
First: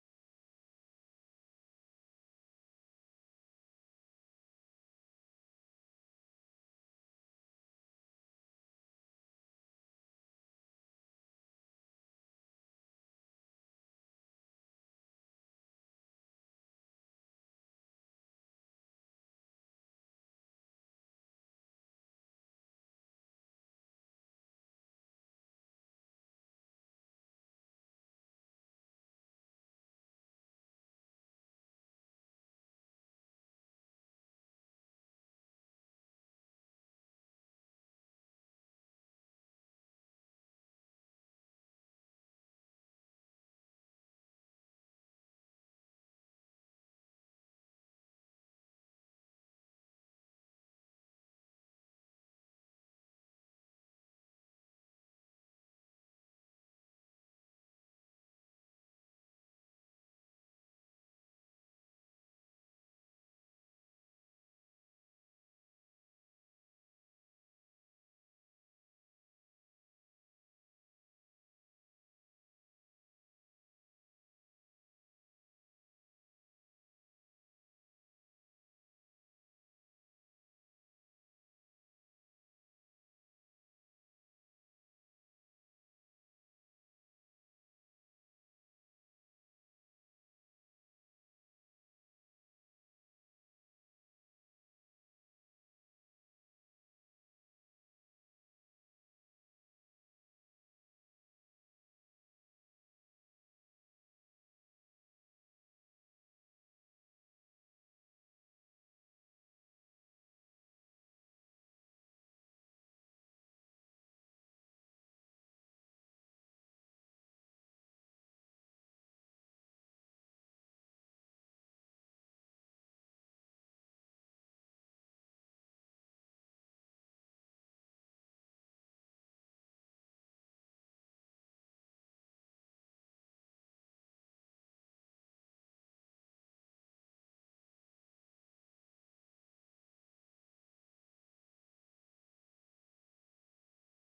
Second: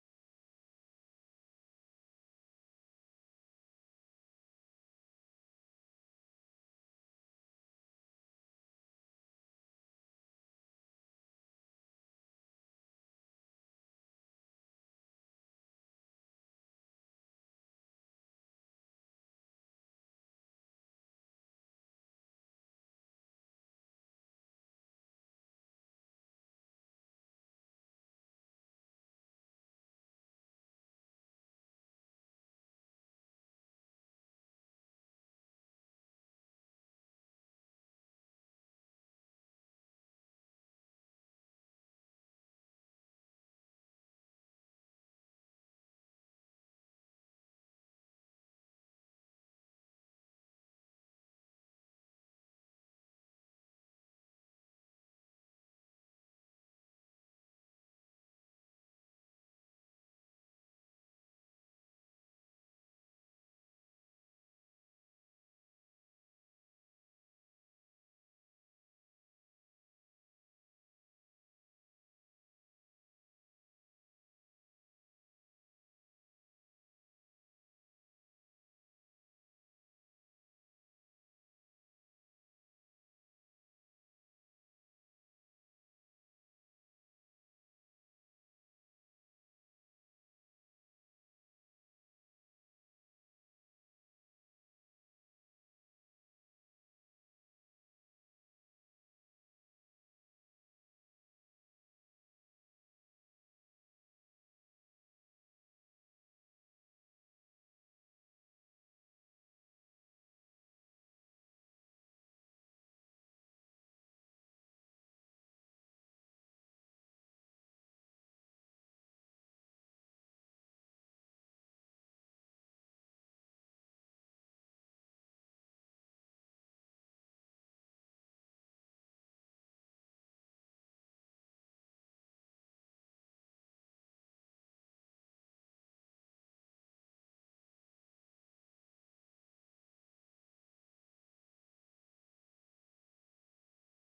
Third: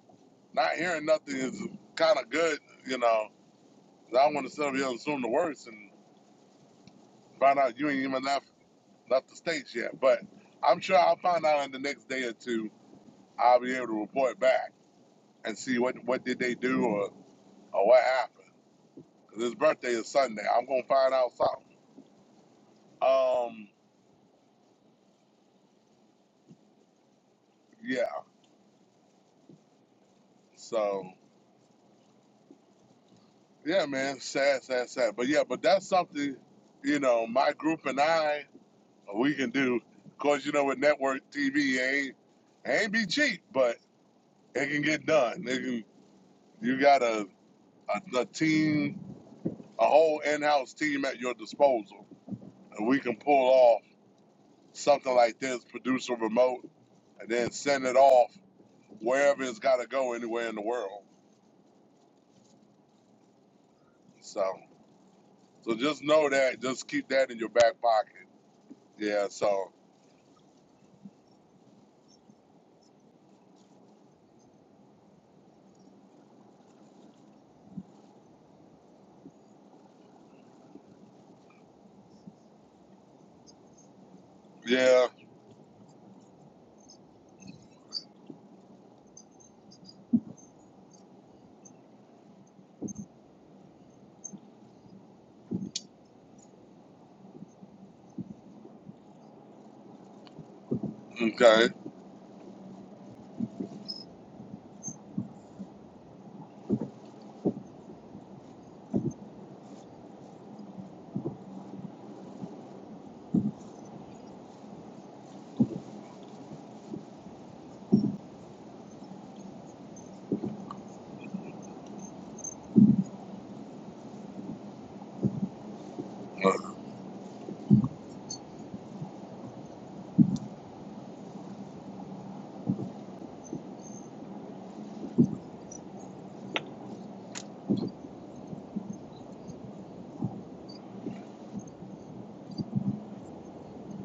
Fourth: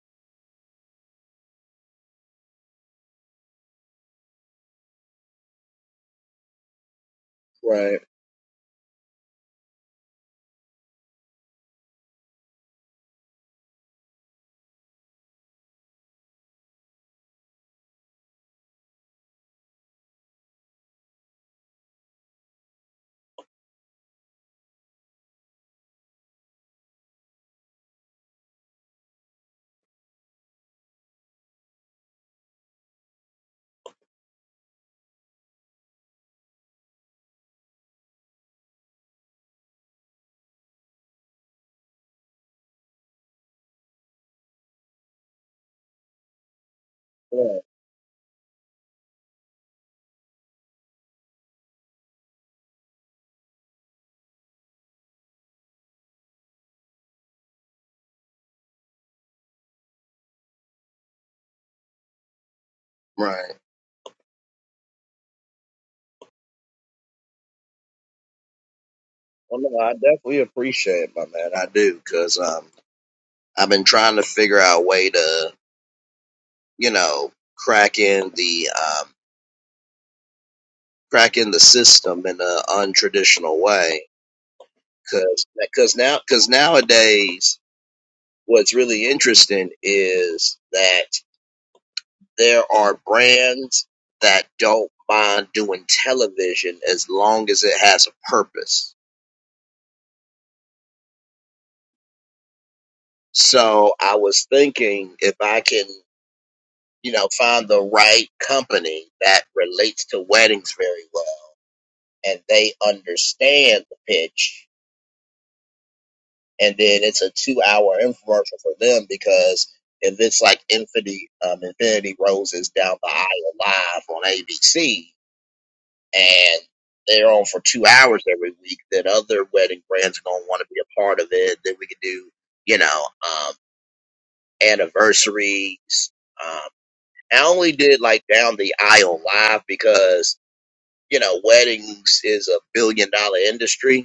Speaker 2: not hearing nothing is kind of good, you know. 'cause I don't want to sit up here and assume the worst and find out you ain't
Speaker 1: Right.
Speaker 2: even left left the states yet. But I'm sure I'll find out in the next day or two I'll be able to report back and see what what did they do or, or what happened. 'Cause his birthday is Sunday. I'm gonna find out something. Um, yeah. So yeah, man. Sad, sad, sad. But yeah, but that's something you know my group and I we can do. Of course, you know with network TV it ain't it ain't be cheap, but it can get done. It can, you got a,
Speaker 1: Right.
Speaker 2: a a team, a whole in-house team at your disposal, and we can pull off something like this, produce a remote and then send it off wherever it's got to go anywhere in the world.
Speaker 1: Right.
Speaker 2: So, so just know that. Just keep that in your back pocket. Yeah.
Speaker 1: Well,
Speaker 2: So,
Speaker 1: no, I definitely appreciate it, my man. I do because um, I've been trying to figure out a way to, you know, crack in the um, crack in the system in an untraditional way.
Speaker 2: yeah.
Speaker 1: Because because now because nowadays, what's really interesting is that. there are brands that don't mind doing television as long as it has a purpose.
Speaker 2: Okay.
Speaker 1: So I was thinking if I can, you know, find the right company that relates to weddings very well and they understand the pitch and then it's a two hour infomercial for them because if it's like Infinity um, Infinity Roses down the aisle live on ABC,
Speaker 2: All
Speaker 1: and they're on for two hours every week, then other wedding brands are going to want to be a part of it. Then we could do, you know, um, anniversaries. Um, I only did like down the aisle live because, you know, weddings is a billion dollar industry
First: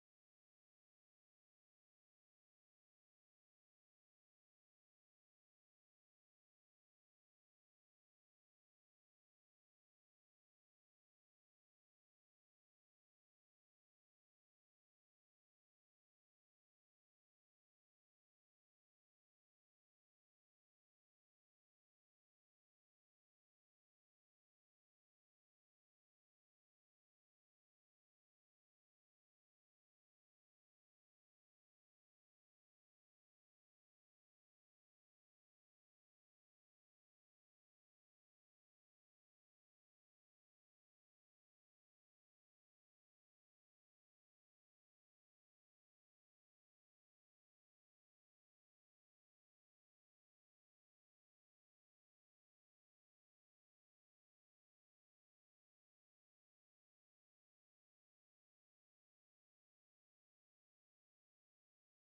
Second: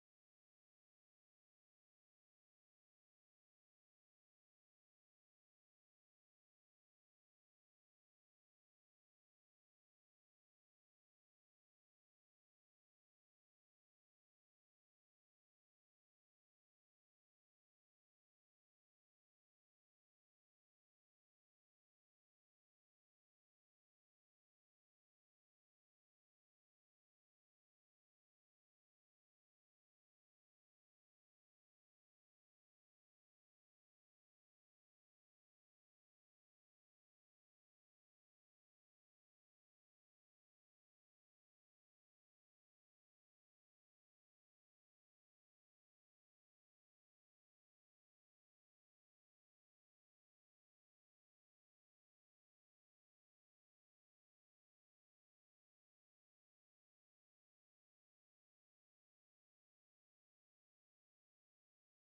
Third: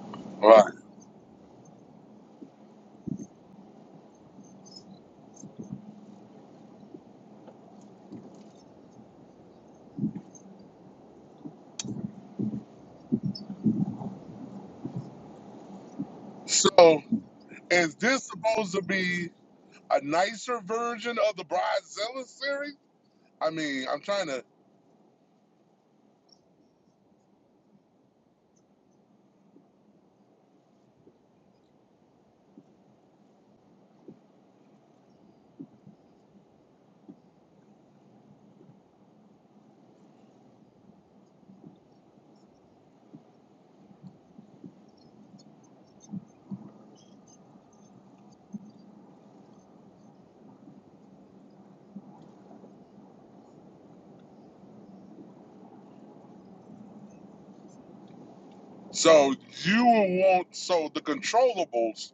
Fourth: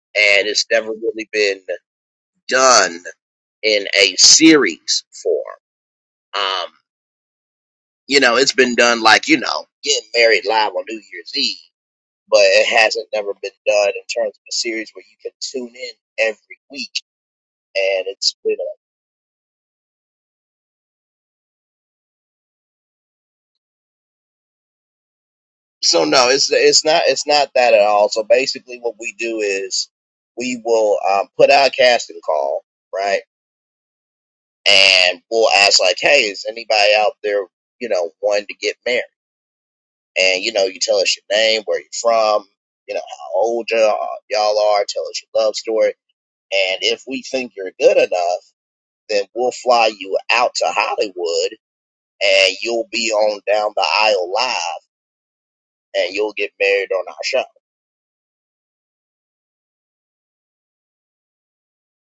Speaker 1: and it's
Speaker 2: right.
Speaker 1: never really been done in a series form. Um, you know, it's been done like, you know, getting married live on New Year's Eve but it hasn't never been done in terms of a series where you can tune in every week
Speaker 2: So, is
Speaker 1: and
Speaker 2: this
Speaker 1: it's you know
Speaker 2: supposed to be a nicer version of the Bridezilla series? I mean, I'm trying to.
Speaker 1: so no it's it's not it's not that at all so basically what we do is we will um, put out a casting call right and we'll ask like hey is anybody out there you know wanting to get married and you know you tell us your name where you're from you know how old y'all y'all are tell us your love story and if we think you're good enough then we'll fly you out to hollywood and you'll be on down the aisle live and you'll get married on our show.
Speaker 2: So you would want so the controllables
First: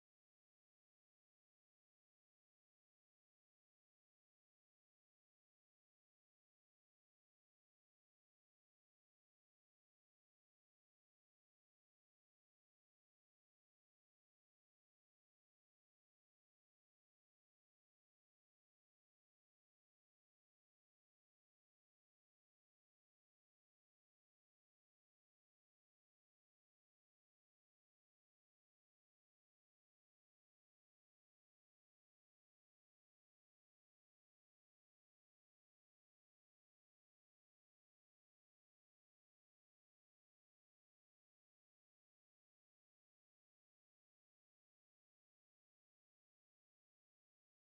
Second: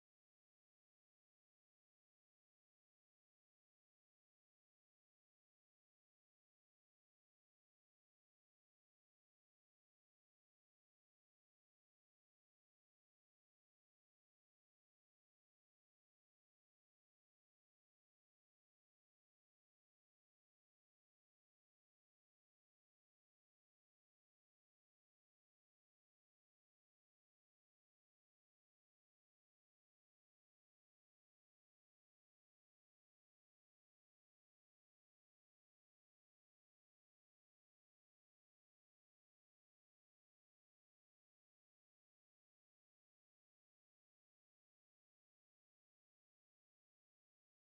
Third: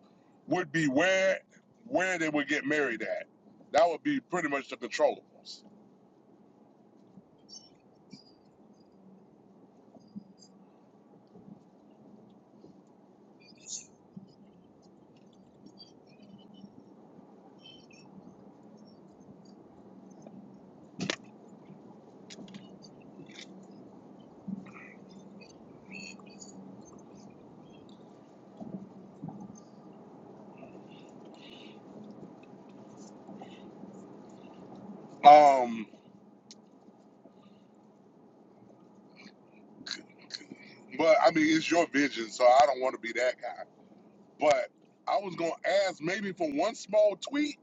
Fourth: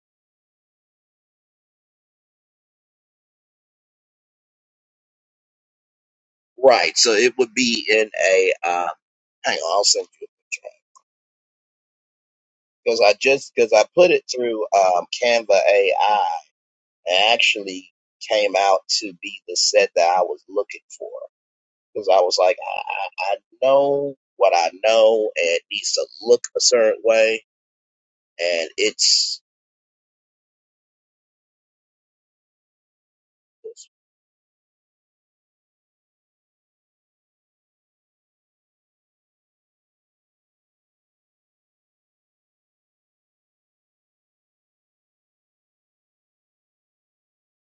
Speaker 2: would be where where they would get married at. That would be pretty much the controllables.
Speaker 1: Right. So it would be in a um hang on, I'll send you a picture. Because I just because I put it through um Canva AI and actually came out to be the set that I was looking for. Because I was like, I, I, I know what I know and it needs to look a certain way and it's
Speaker 2: Um. But I mean, it's your vision, so I don't want to be that guy. But I was gonna ask maybe for one small tweak,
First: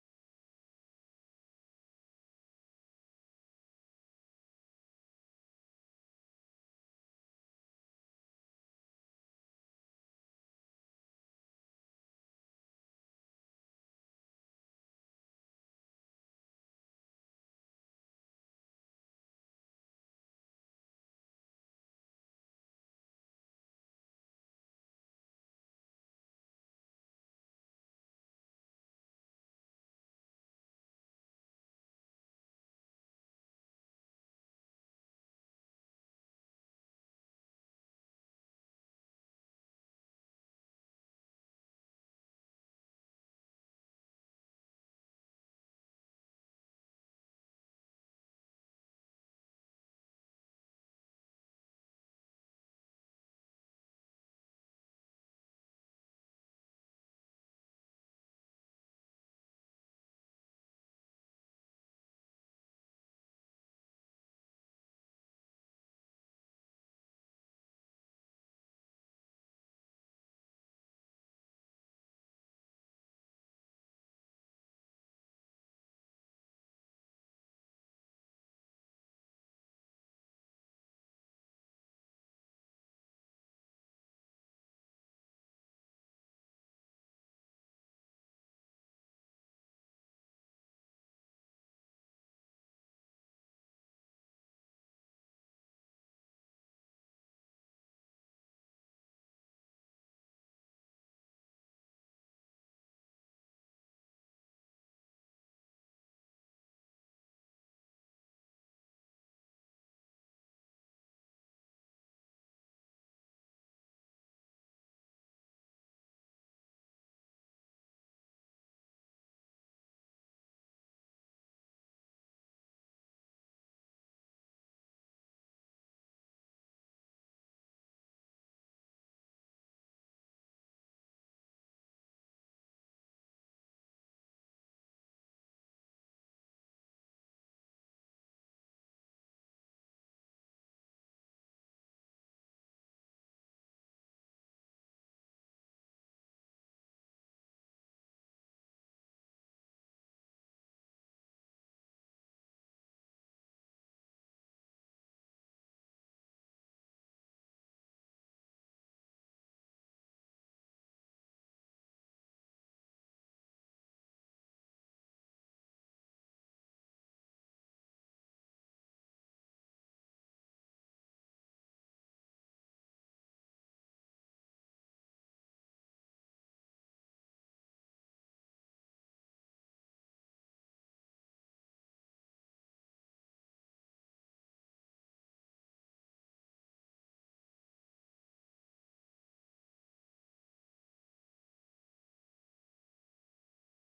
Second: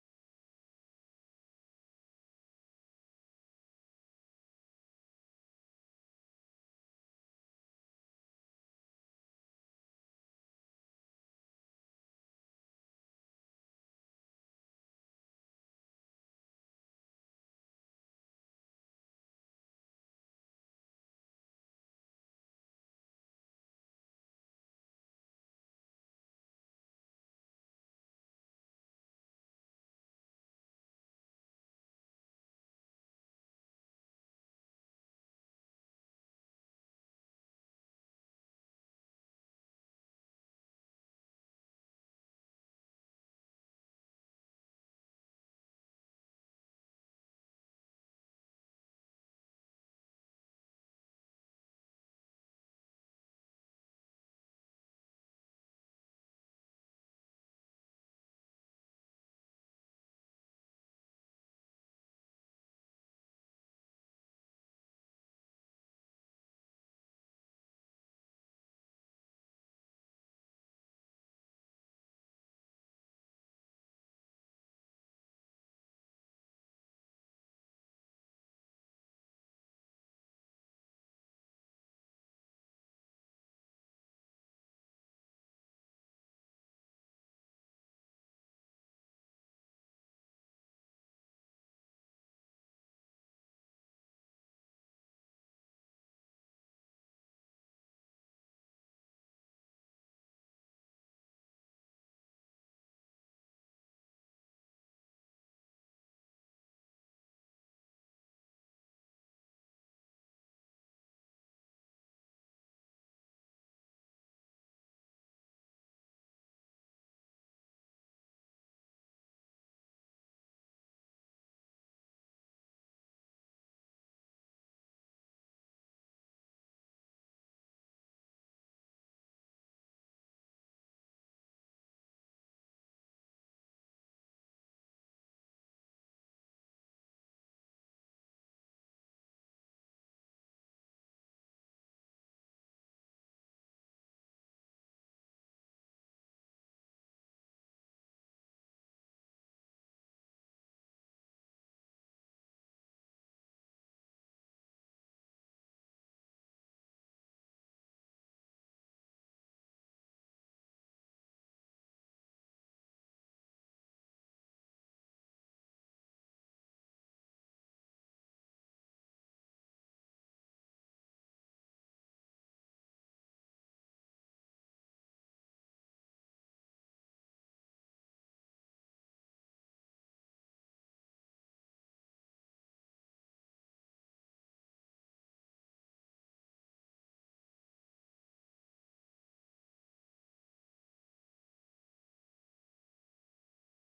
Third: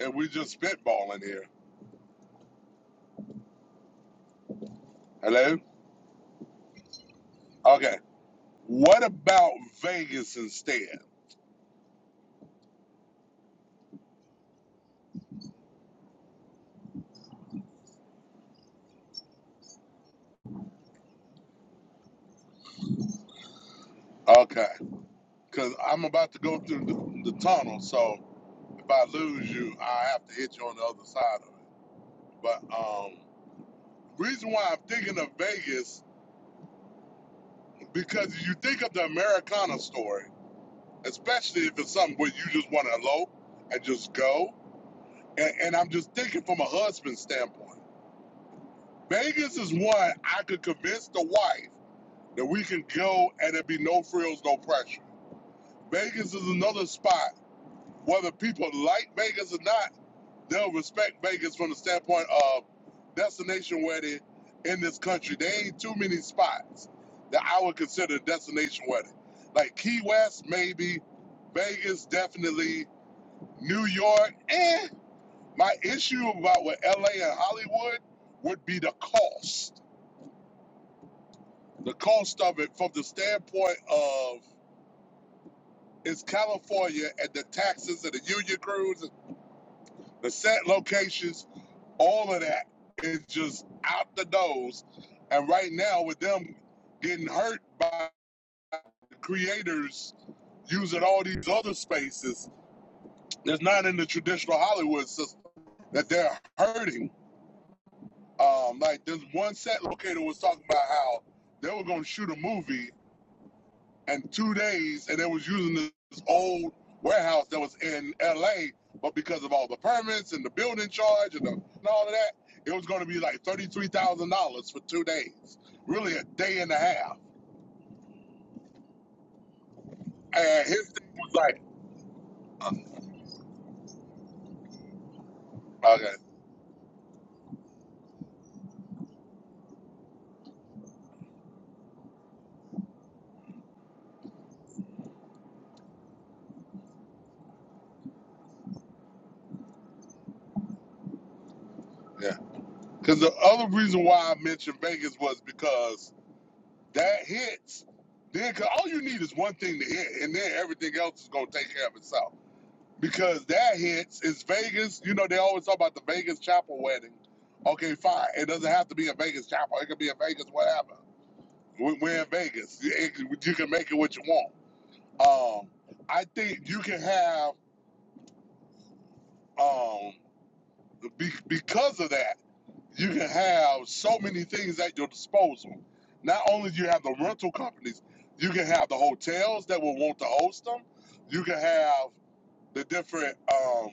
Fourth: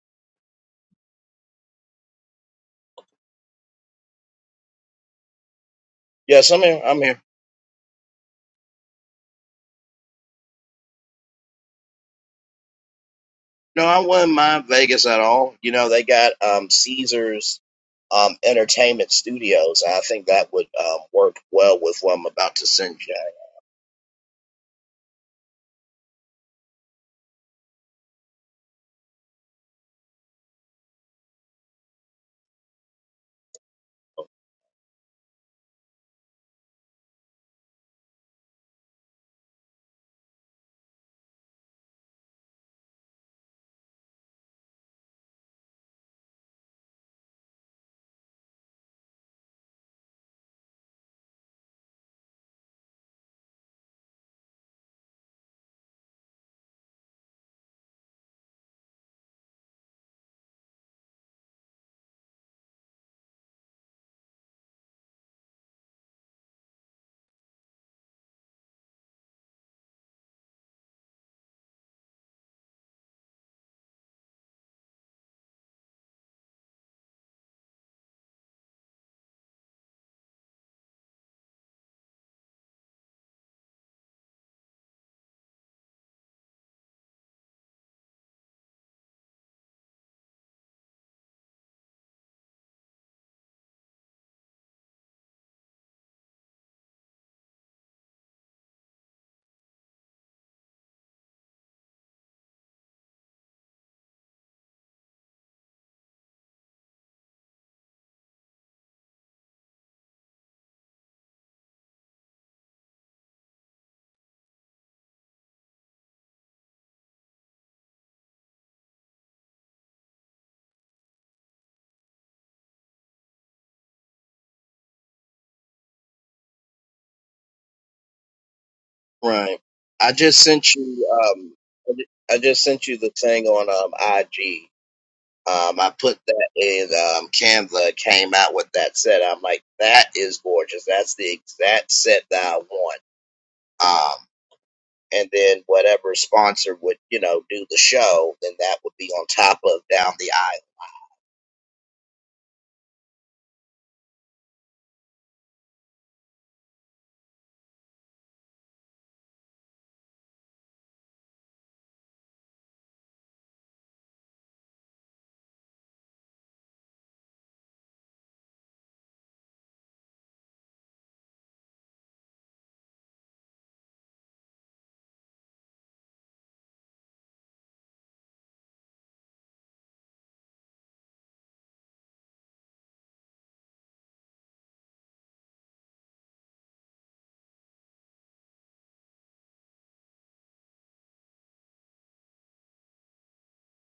Speaker 2: and we just spitballing here. Hello.
Speaker 1: Yes, I'm here. I'm here.
Speaker 2: Okay. What about Vegas instead?
Speaker 1: No, I wouldn't mind Vegas at all. You know, they got um, Caesars um, Entertainment Studios. I think that would um, work well with what I'm about to send you.
Speaker 2: Okay, because I'm about to go through the, the tunnel, so if I lose you, I have to hit you on the other side of it. But um, reason why I'm thinking of Vegas because you think of the Americana story, especially if it's something where you just want to elope and just go. and, and I'm just thinking from a husband's standpoint. Vegas is one I could convince the wife that we can go and it would be no frills, no pressure. Vegas is another spot. Whether people like Vegas or not, they'll respect Vegas from the standpoint of destination wedding in this country. There ain't too many spots that I would consider a destination wedding. Like Key West, maybe. Vegas, definitely. New York, eh. My issue about with LA and Hollywood would be the cost. The cost of it from the standpoint of it's California and the taxes and the union crews, the set locations, all of that is just out the nose. And right now with them getting hurt by the creators using all these other spaces that's not in the traditional Hollywood system that they're hurting. Um, like this one set locator was talking about how they were going to shoot a movie in two days, and they was using this old warehouse that was in L.A. But because of all the permits and the building charge and, the, and all of that, it was going to be like thirty-three thousand dollars for two days, really a day and a half.
Speaker 1: Right. I just
Speaker 2: And
Speaker 1: sent
Speaker 2: his
Speaker 1: you.
Speaker 2: thing was
Speaker 1: Um,
Speaker 2: like,
Speaker 1: I ju- I just sent
Speaker 2: uh,
Speaker 1: you the thing on um, IG. Um, I
Speaker 2: okay,
Speaker 1: put that in um, Canva. Came out with that set. I'm like, that is gorgeous. That's the exact set that I want. Um, and then whatever sponsor would you know do the show, then that would be on top of down the aisle.
Speaker 2: yeah. Because the other reason why I mentioned Vegas was because That hits. Then, cause all you need is one thing to hit, and then everything else is gonna take care of itself. Because that hits is Vegas. You know, they always talk about the Vegas chapel wedding. Okay, fine. It doesn't have to be a Vegas chapel. It could be a Vegas whatever. We- We're in Vegas. It- it- you can make it what you want. Um, I think you can have um, be, because of that. you can have so many things at your disposal. Not only do you have the rental companies, you can have the hotels that will want to host them. You can have the different um,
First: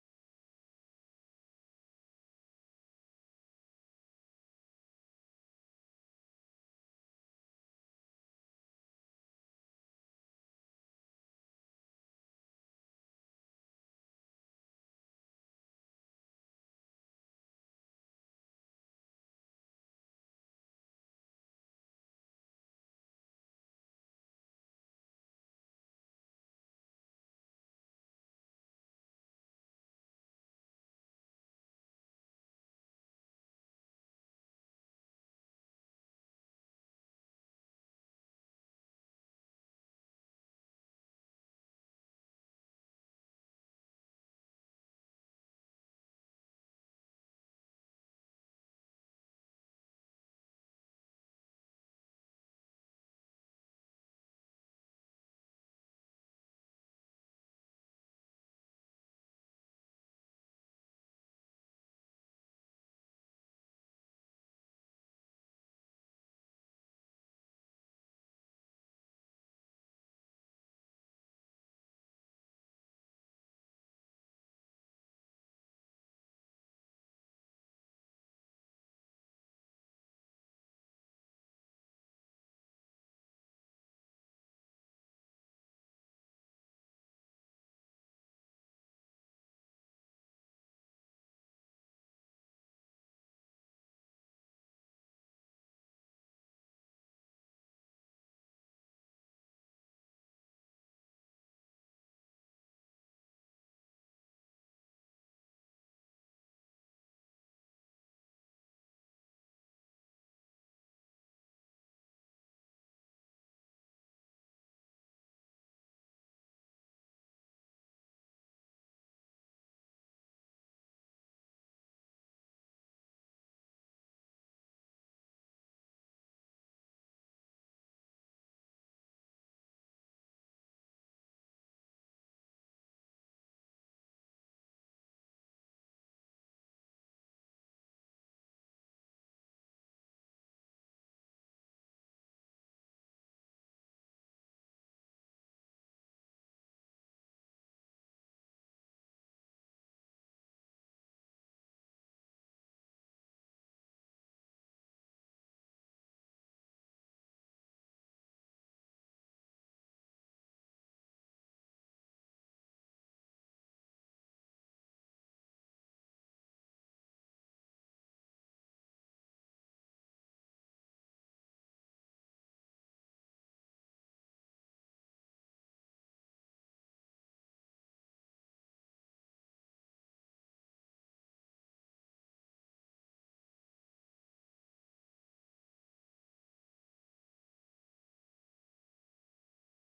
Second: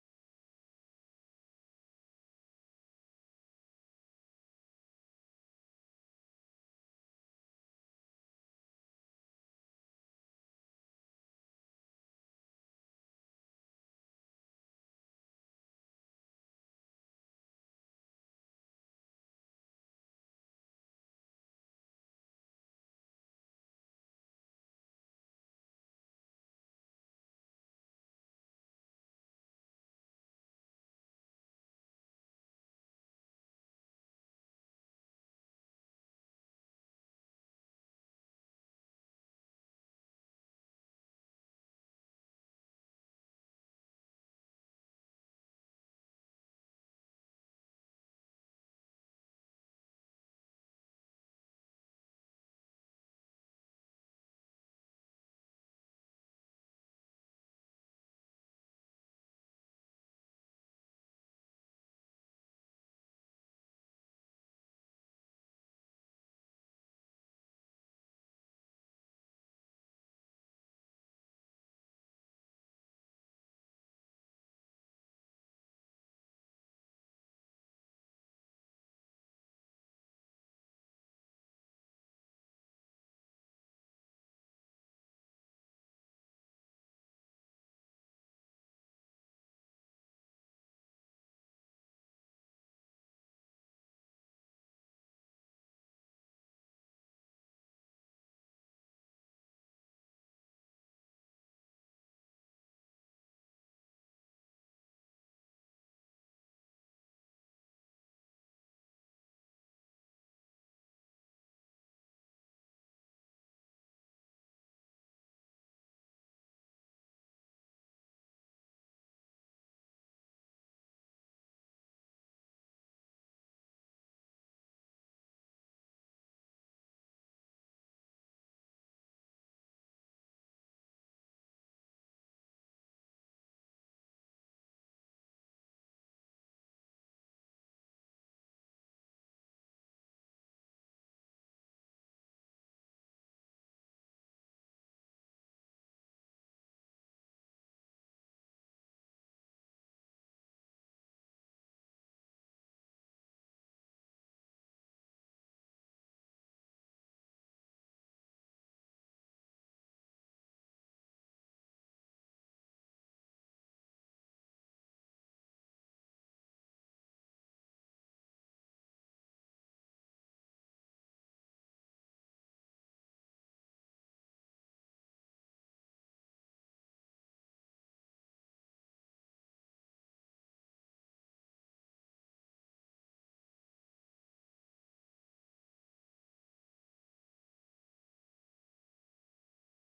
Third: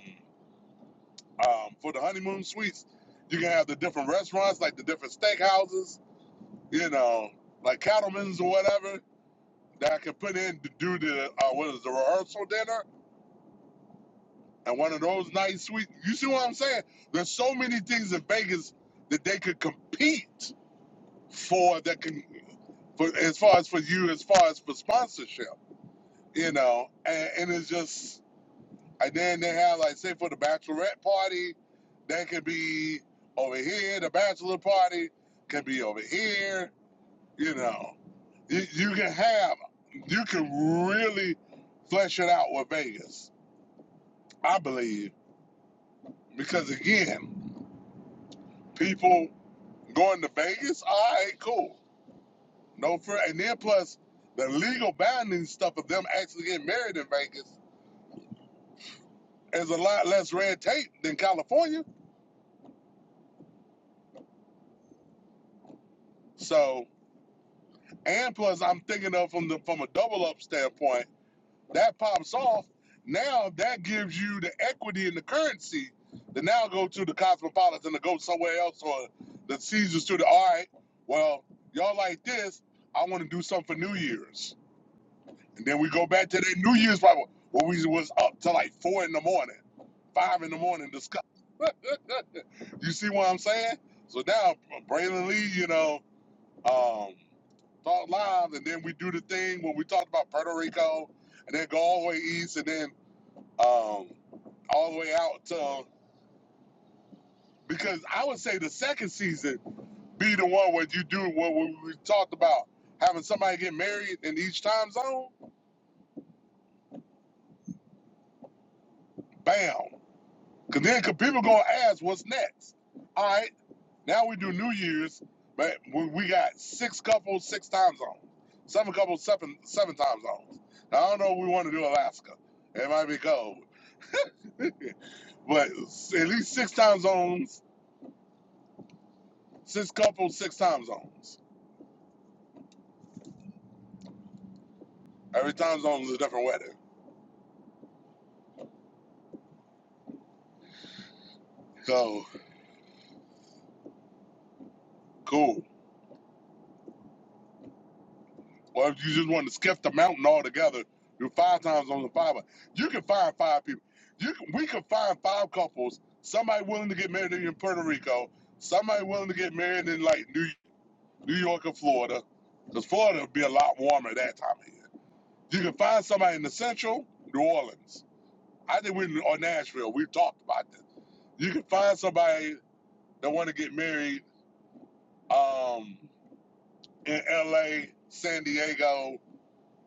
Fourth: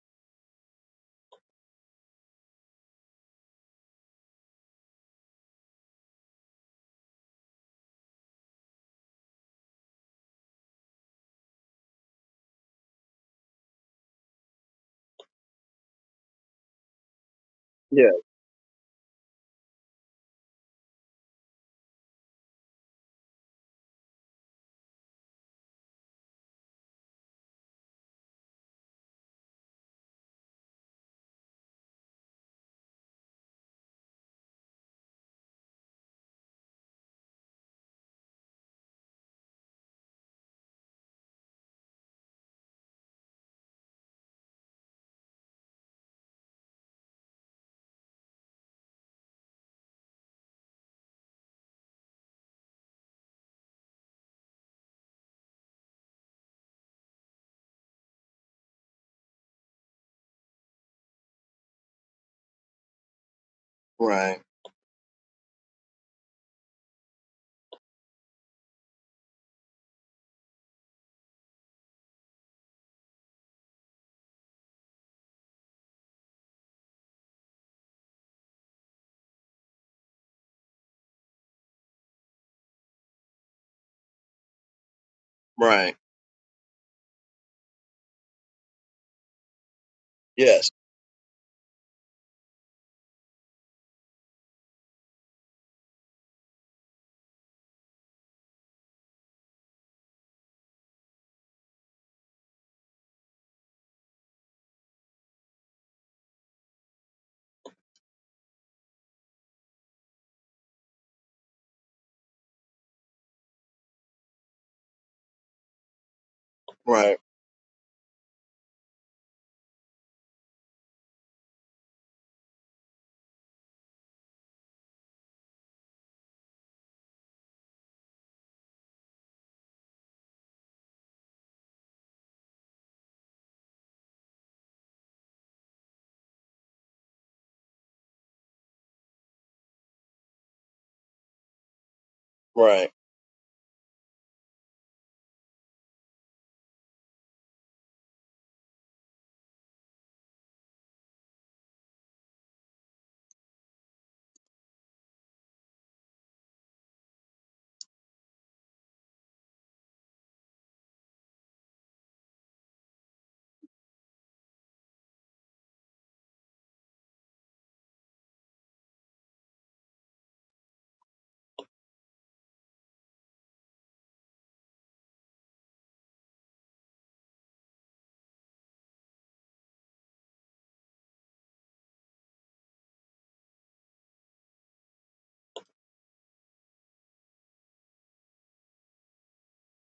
Speaker 2: um, for the honeymoon suites. You can have the different restaurants, like the different steakhouses, you know, like Cattlemen's or whatever that I can put in to do the uh, what is the rehearsal dinner and one of those nice suites. You see what I'm saying? There's so many things in Vegas that they could compete for that can for as far as for you, as far as for sponsorship, you know, and, and it's just, and then they have like say for the bachelorette party, that could be over here. The bachelor party can be over here. You know, you, you can have, you can really flesh it out with Vegas, I believe, because again, people going to Vegas, all right, cool, no, fr- and then plus the legal binding stuff of them actually getting married in Vegas Is a lot less red tape than California.
Speaker 1: Right,
Speaker 2: So, and plus, I'm thinking of from the from a double up standpoint. That pops off. Now that gives you the equity in the currency to now go to the Cosmopolitan to go somewhere else or the Caesars to the all right. Well, y'all like this. I want to do something for New Year's, and then we
Speaker 1: right.
Speaker 2: go back to that New Year's probably where we was up to like four in the morning, five in the
Speaker 1: Yes,
Speaker 2: morning. Discuss. You see what I'm saying? So now Braylon Lee, you know. Um, talk live, and then we do the thing when we talked about Puerto Rico, and then go all the way east, and then um, all the way out to because I would say the second season be the one where you do what we we talked about having somebody get married in each time zone.
Speaker 1: right,
Speaker 2: Bam, because then 'cause people gonna ask what's next. All right, now we do New Year's, but we, we got six couples, six time zones, seven couples, seven seven time zones. Now, I don't know. if We want to do Alaska. It might be cold. But at least six time zones, six couples, six time zones.
Speaker 1: right.
Speaker 2: Every time zone is a different wedding. So cool. Or if you just want to skip the mountain altogether, do five time zones the five. You can find five people. You can, we can find five couples. Somebody willing to get married in Puerto Rico. Somebody willing to get married in like New New York or Florida, because Florida would be a lot warmer at that time of year. You can find somebody in the Central New Orleans. I think we or Nashville. We've talked about this. You can find somebody that want to get married um, in L.A., San Diego,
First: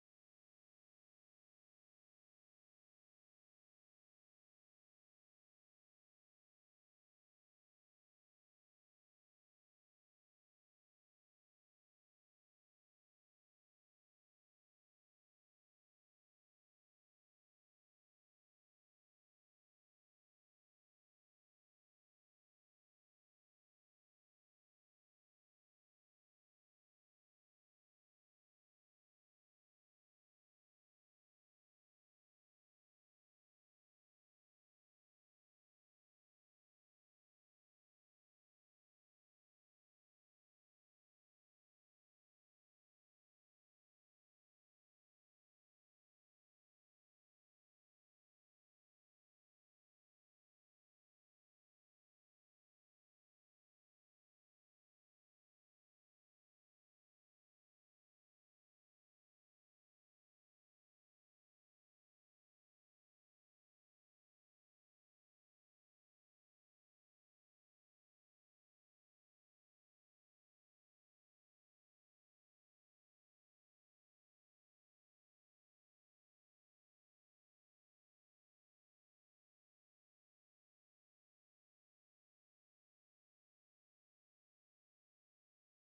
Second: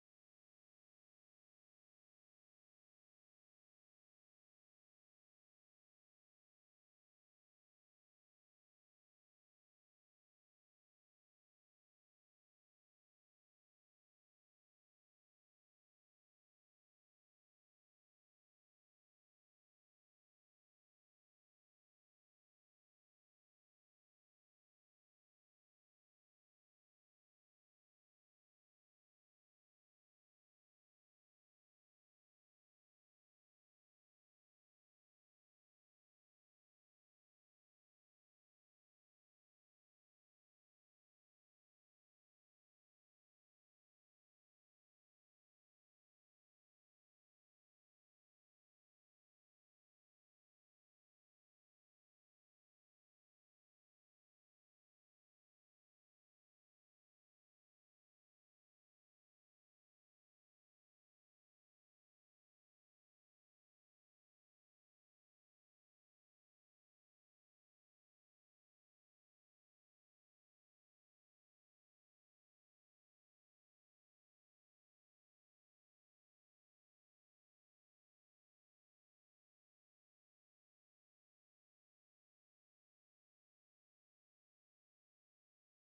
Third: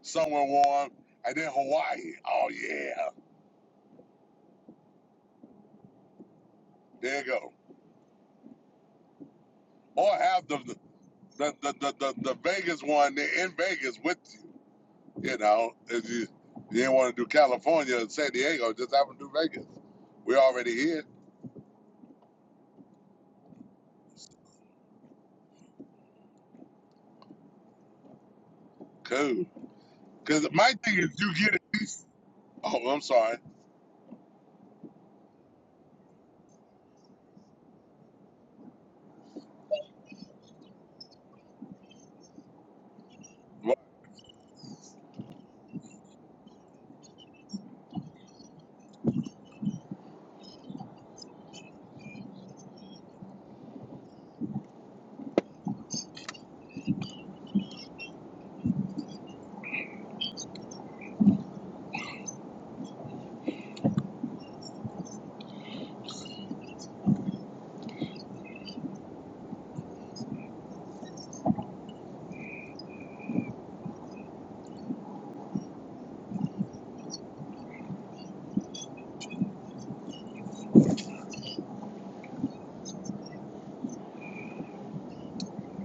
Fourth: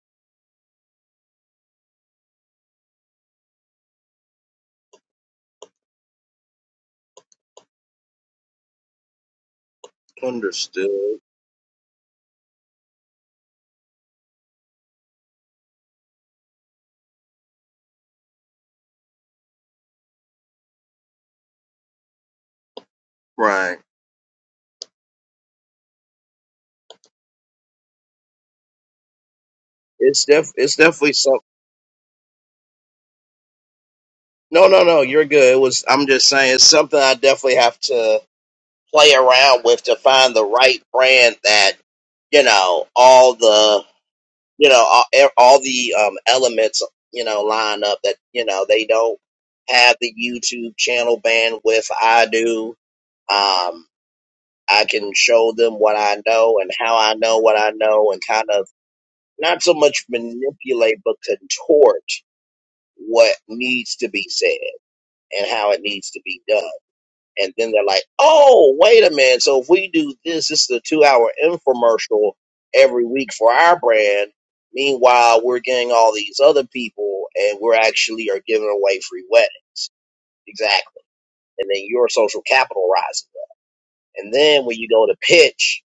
Speaker 2: somewhere warm, and then Hawaii. Oh yeah, there you go. Or have the
Speaker 1: Understood.
Speaker 2: the the the, the, the Vegas one they're in Vegas with you. You know, if you you didn't want to do California and San Diego, just have them do Vegas. We are already here.
Speaker 1: Right.
Speaker 2: Cool.
Speaker 1: It's
Speaker 2: Cause
Speaker 1: def
Speaker 2: my
Speaker 1: it's
Speaker 2: thing is,
Speaker 1: definitely
Speaker 2: you
Speaker 1: some
Speaker 2: get it. Oh, I'm sorry.
Speaker 1: no no no, you're good. It was I'm just saying it's something I definitely have to play around with to find the right brand that, you know, all
Speaker 2: Well,
Speaker 1: the you know, all, e- all the um elements, you know, line up that, you know, they don't have the YouTube channel bandwidth I do. Um I can show them what I know and how I know what I know and kind of not so much manipulate but contort what needs to be said and how it needs to be done. And then they're like, oh, wait a minute. So if we do this, this is a two hour infomercial every week for our brand. Meanwhile, we're getting all these other people and we're actually are giving away free weddings. Exactly. And then your social capital rises up. And then when you go to pitch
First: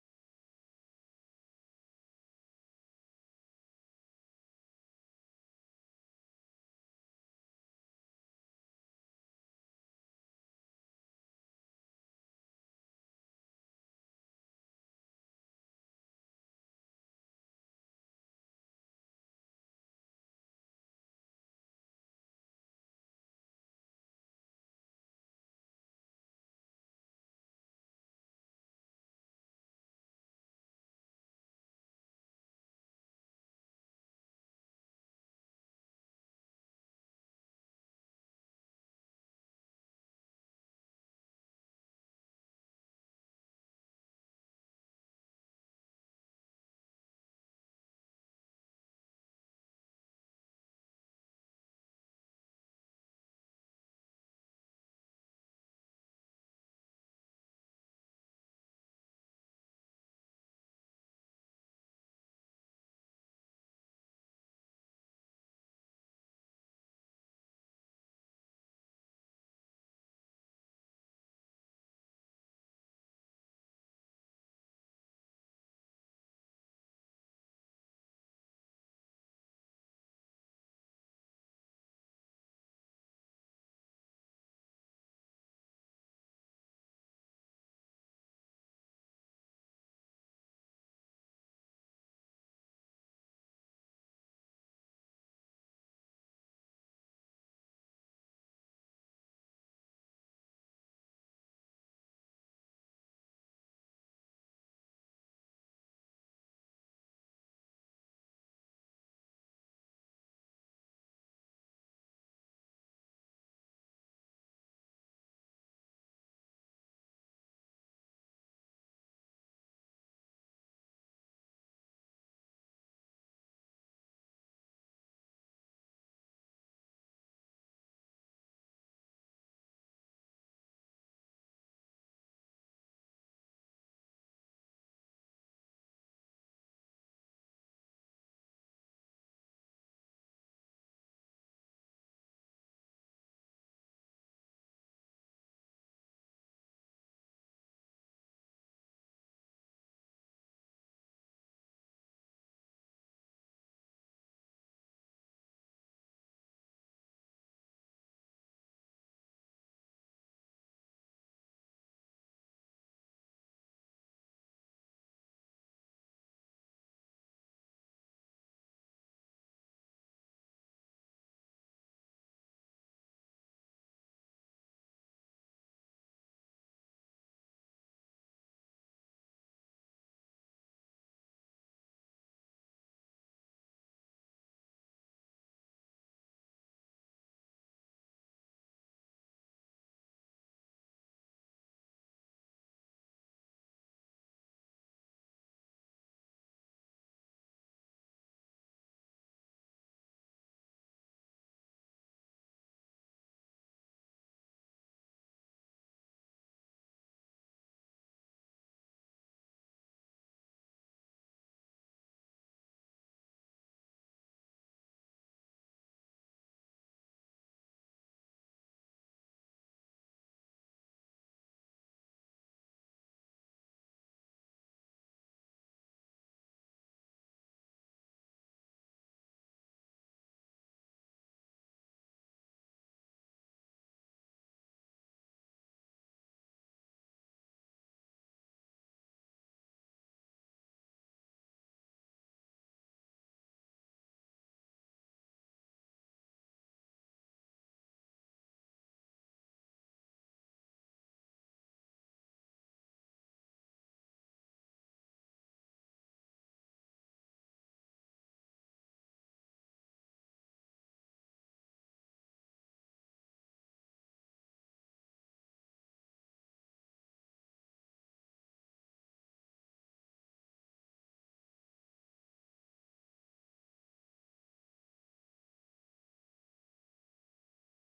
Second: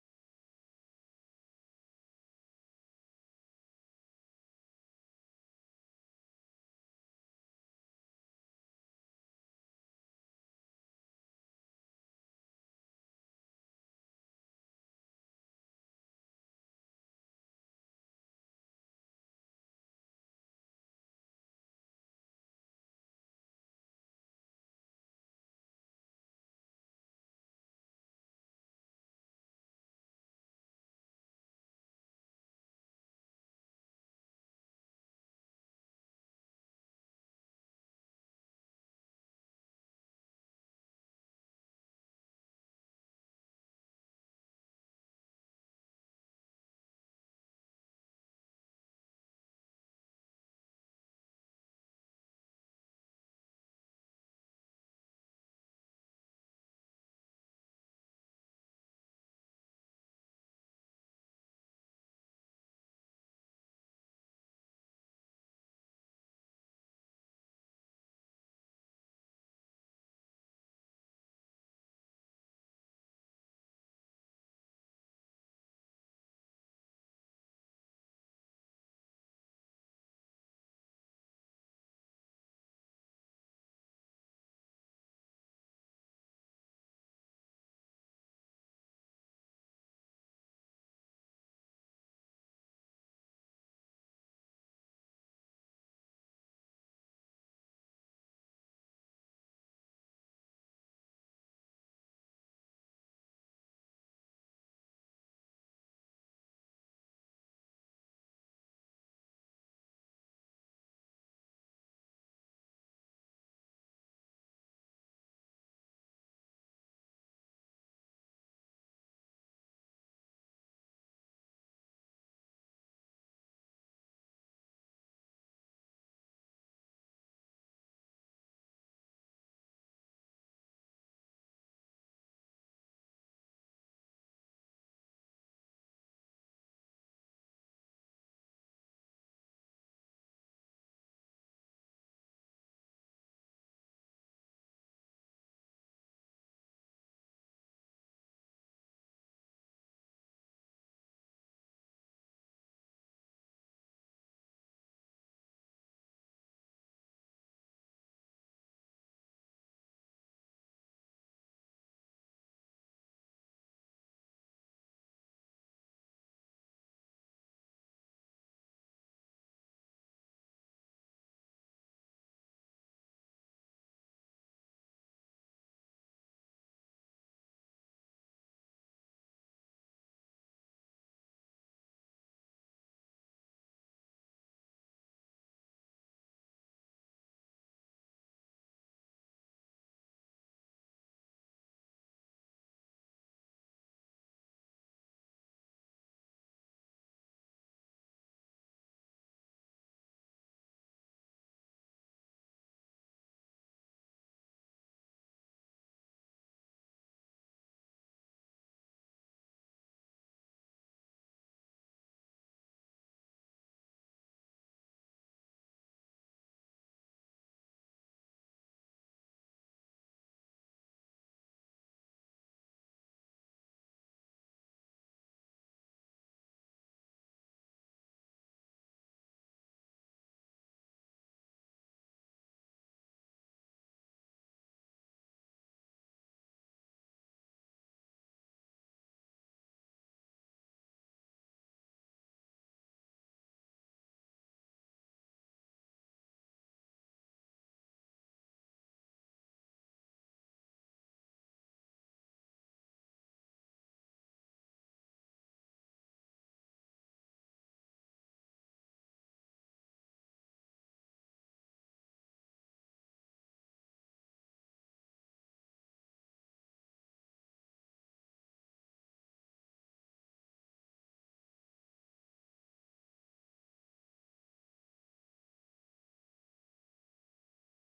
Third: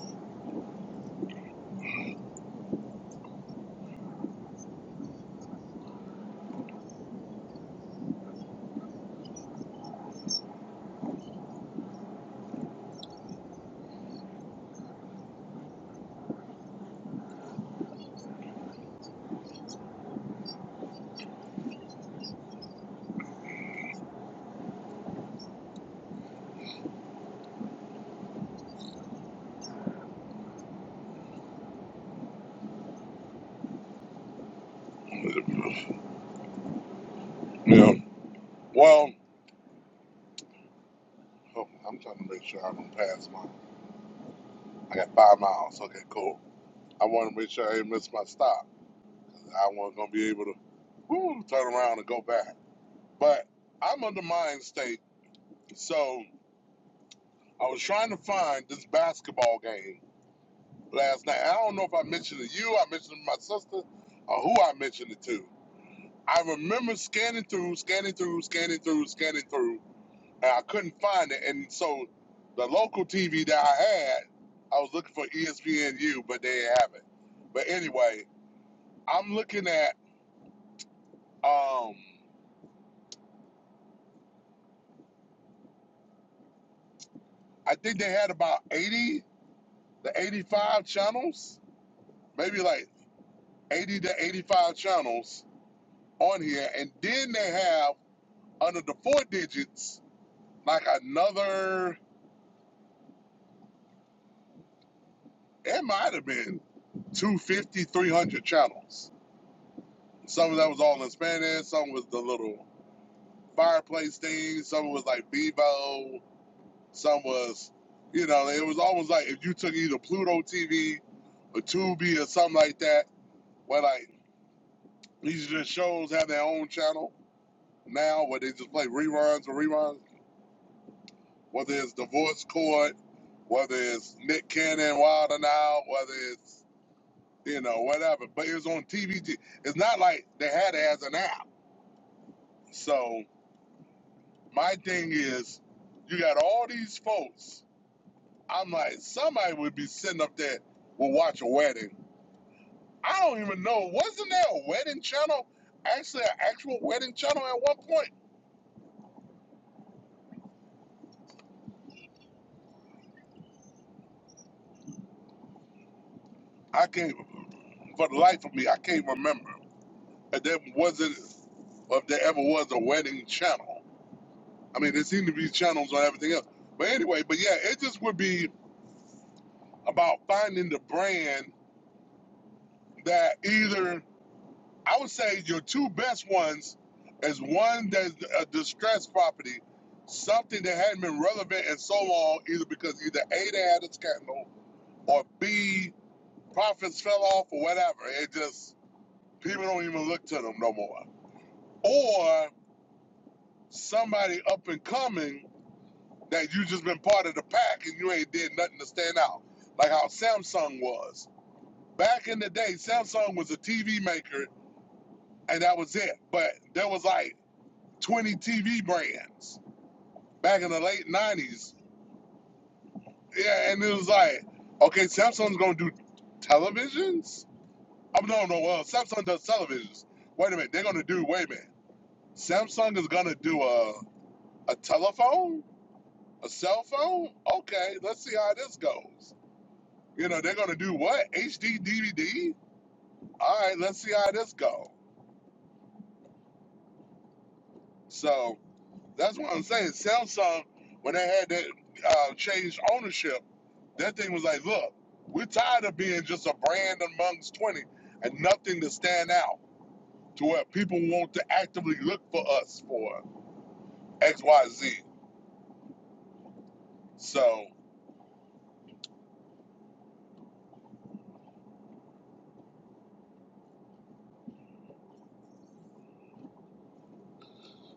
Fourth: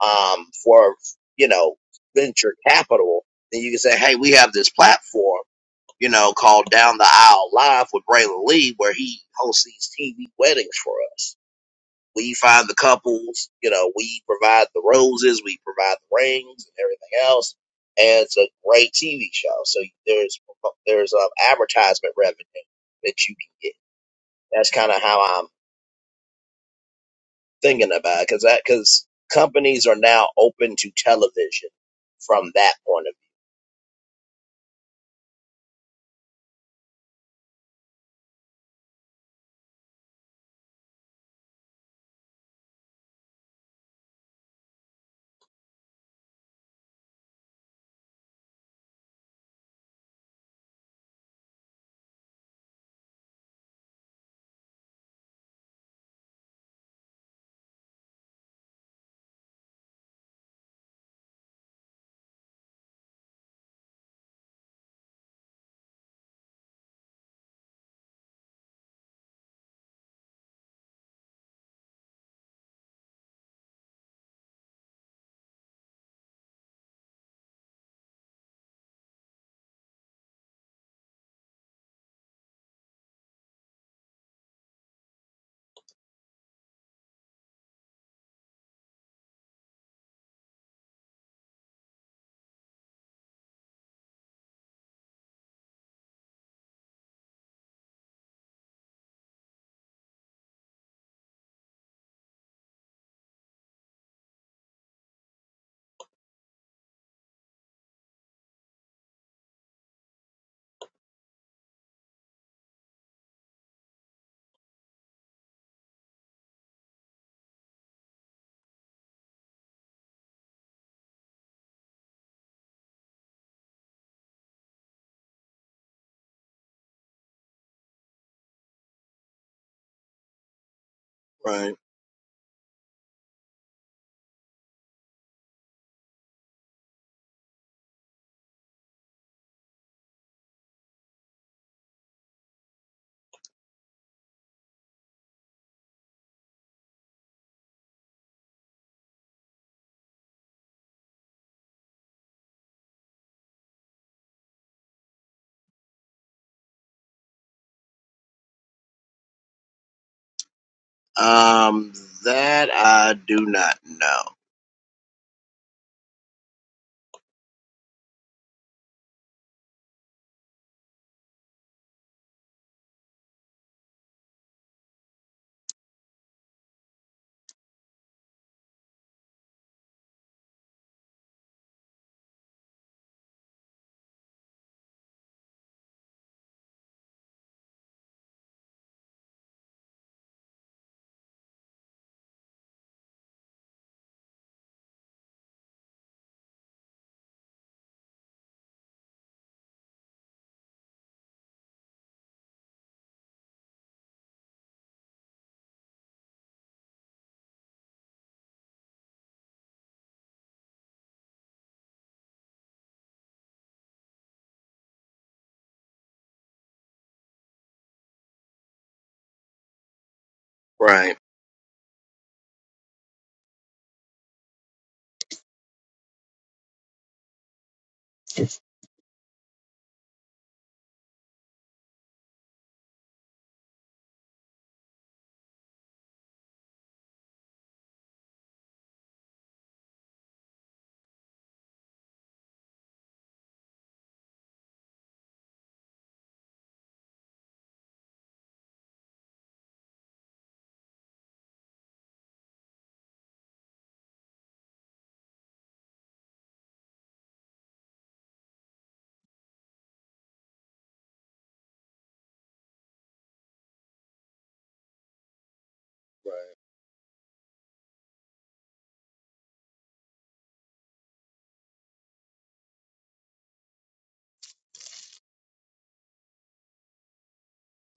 Speaker 1: um, for, you know, venture capital, then you can say, hey, we have this platform you know, called Down the Aisle Live with Braylon Lee, where he hosts these TV weddings for us. We find the couples, you know, we provide the roses, we provide the rings and everything else. And it's a great TV show. So there's there's um, advertisement revenue that you can get. That's kind of how I'm thinking about it, because that because companies are now open to television from that point
Speaker 2: Yeah. Well, oh, I'm trying to make sure I don't pass my. I got five miles. Okay, cool. I want to make sure I ain't miss my stop. I want to be able to woo, turn around and go back. But I'm under mind state, so I was trying to find this basketball game last night. I don't know if I mentioned it to you, I mentioned it to my sister, or who I mentioned it to. I remember scanning through, scanning through, scanning through, scanning through, and I couldn't find it. And so the local TV that I had, I was looking for ESPNU, but they didn't have it. But anyway, I'm looking at. um, I think they had about 80 to 85 channels, maybe like 80 to 85 channels on here. And then they have under the four digits, like another, it might have been two fifty, three hundred channels. Some of that was all in Spanish, some was the little fireplace thing, some was like Bevo, some was, you know, it was almost like if you took either Pluto TV or Tubi or something like that. where like These just shows have their own channel now where they just play reruns or reruns,
Speaker 1: of
Speaker 2: whether
Speaker 1: view.
Speaker 2: it's Divorce Court, whether it's Nick Cannon, Wilder Now, whether it's, you know, whatever. But it was on TVG. It's not like they had it as an app. So my thing is, you got all these folks. I'm like, somebody would be sitting up there will watch a wedding. I don't even know. Wasn't there a wedding channel? Actually, an actual wedding channel at one point?
Speaker 1: Right. Um, that I do not know.
Speaker 2: I can't, for the life of me, I can't remember And then was it if there ever was a wedding channel? I mean, there seem to be channels on everything else. But anyway, but yeah, it just would be about finding the brand that either I would say your two best ones is one that's a distressed property, something that hadn't been relevant in so long, either because either A they had a scandal or B profits fell off or whatever. It just people don't even look to them no more. Or somebody up and coming That you just been part of the pack and you ain't did nothing to stand out. Like how Samsung was. Back in the day, Samsung was a TV maker and that was it. But there was like 20 TV brands back in the late
Speaker 1: Right.
Speaker 2: 90s. Yeah, and it was like, okay, Samsung's gonna do televisions? I am no, no, well, Samsung does televisions. Wait a minute, they're gonna do, wait a minute. Samsung is gonna do a, a telephone? A cell phone? Okay, let's see how this goes. You know, they're going to do what? HD DVD? All right, let's see how this go. So that's what I'm saying. Samsung, when they had that uh, changed ownership, that thing was like, look, we're tired of being just a brand amongst 20 and nothing to stand out to where people want to actively look for us for XYZ.
Speaker 1: Right.
Speaker 2: So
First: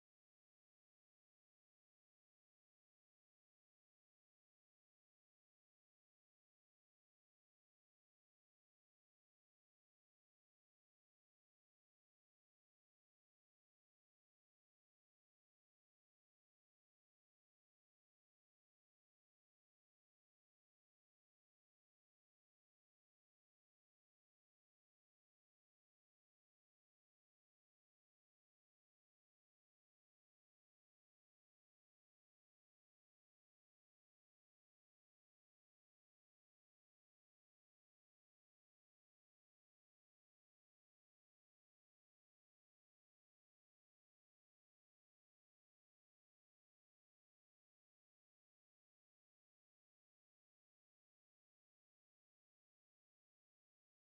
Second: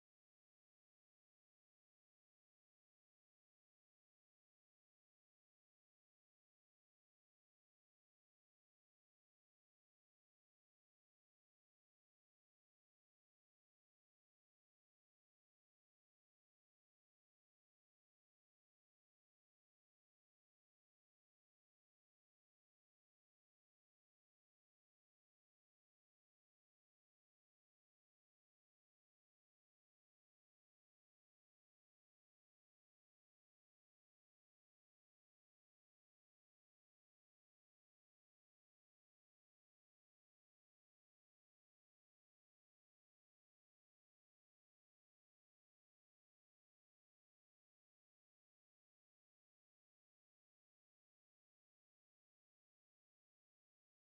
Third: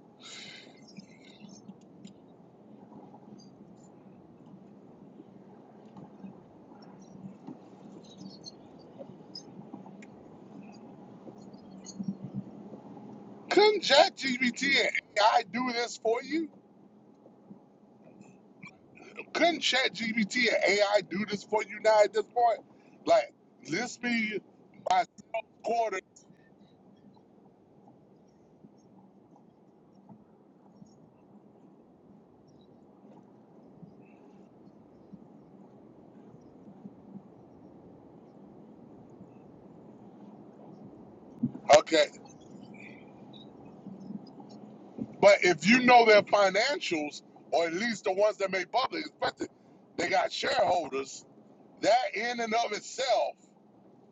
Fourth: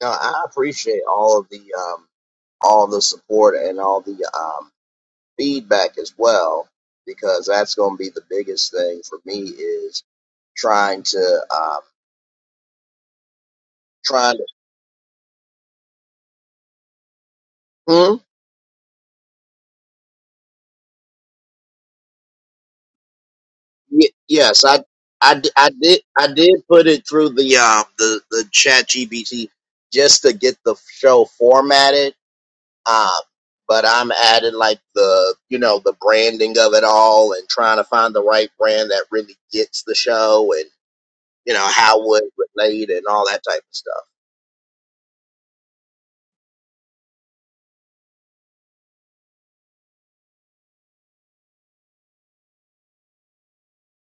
Speaker 1: No, I appreciate all of the um, all the support and all the um, feedback as well, because that's going to be the biggest thing for me is trying to um,
Speaker 2: couldn't
Speaker 1: trying to.
Speaker 2: ChatGPT and AI do this for you?
Speaker 1: Hmm?
Speaker 2: Couldn't ChatGPT and AI do this for you now at this point? Like, let's
Speaker 1: Y-
Speaker 2: be
Speaker 1: yes, I,
Speaker 2: by
Speaker 1: I d- I
Speaker 2: quarter.
Speaker 1: did I did put it through the um the the chat GBT just to get the show formatted. Um, but I'm adding like the you know the branding of it all and trying to find the right brand that really gets the show you know how
Speaker 2: Okay,
Speaker 1: would it relate and all that type of stuff.
Speaker 2: but if you know their financials, or at least the ones that made public, especially they got shareholders. That in and of itself,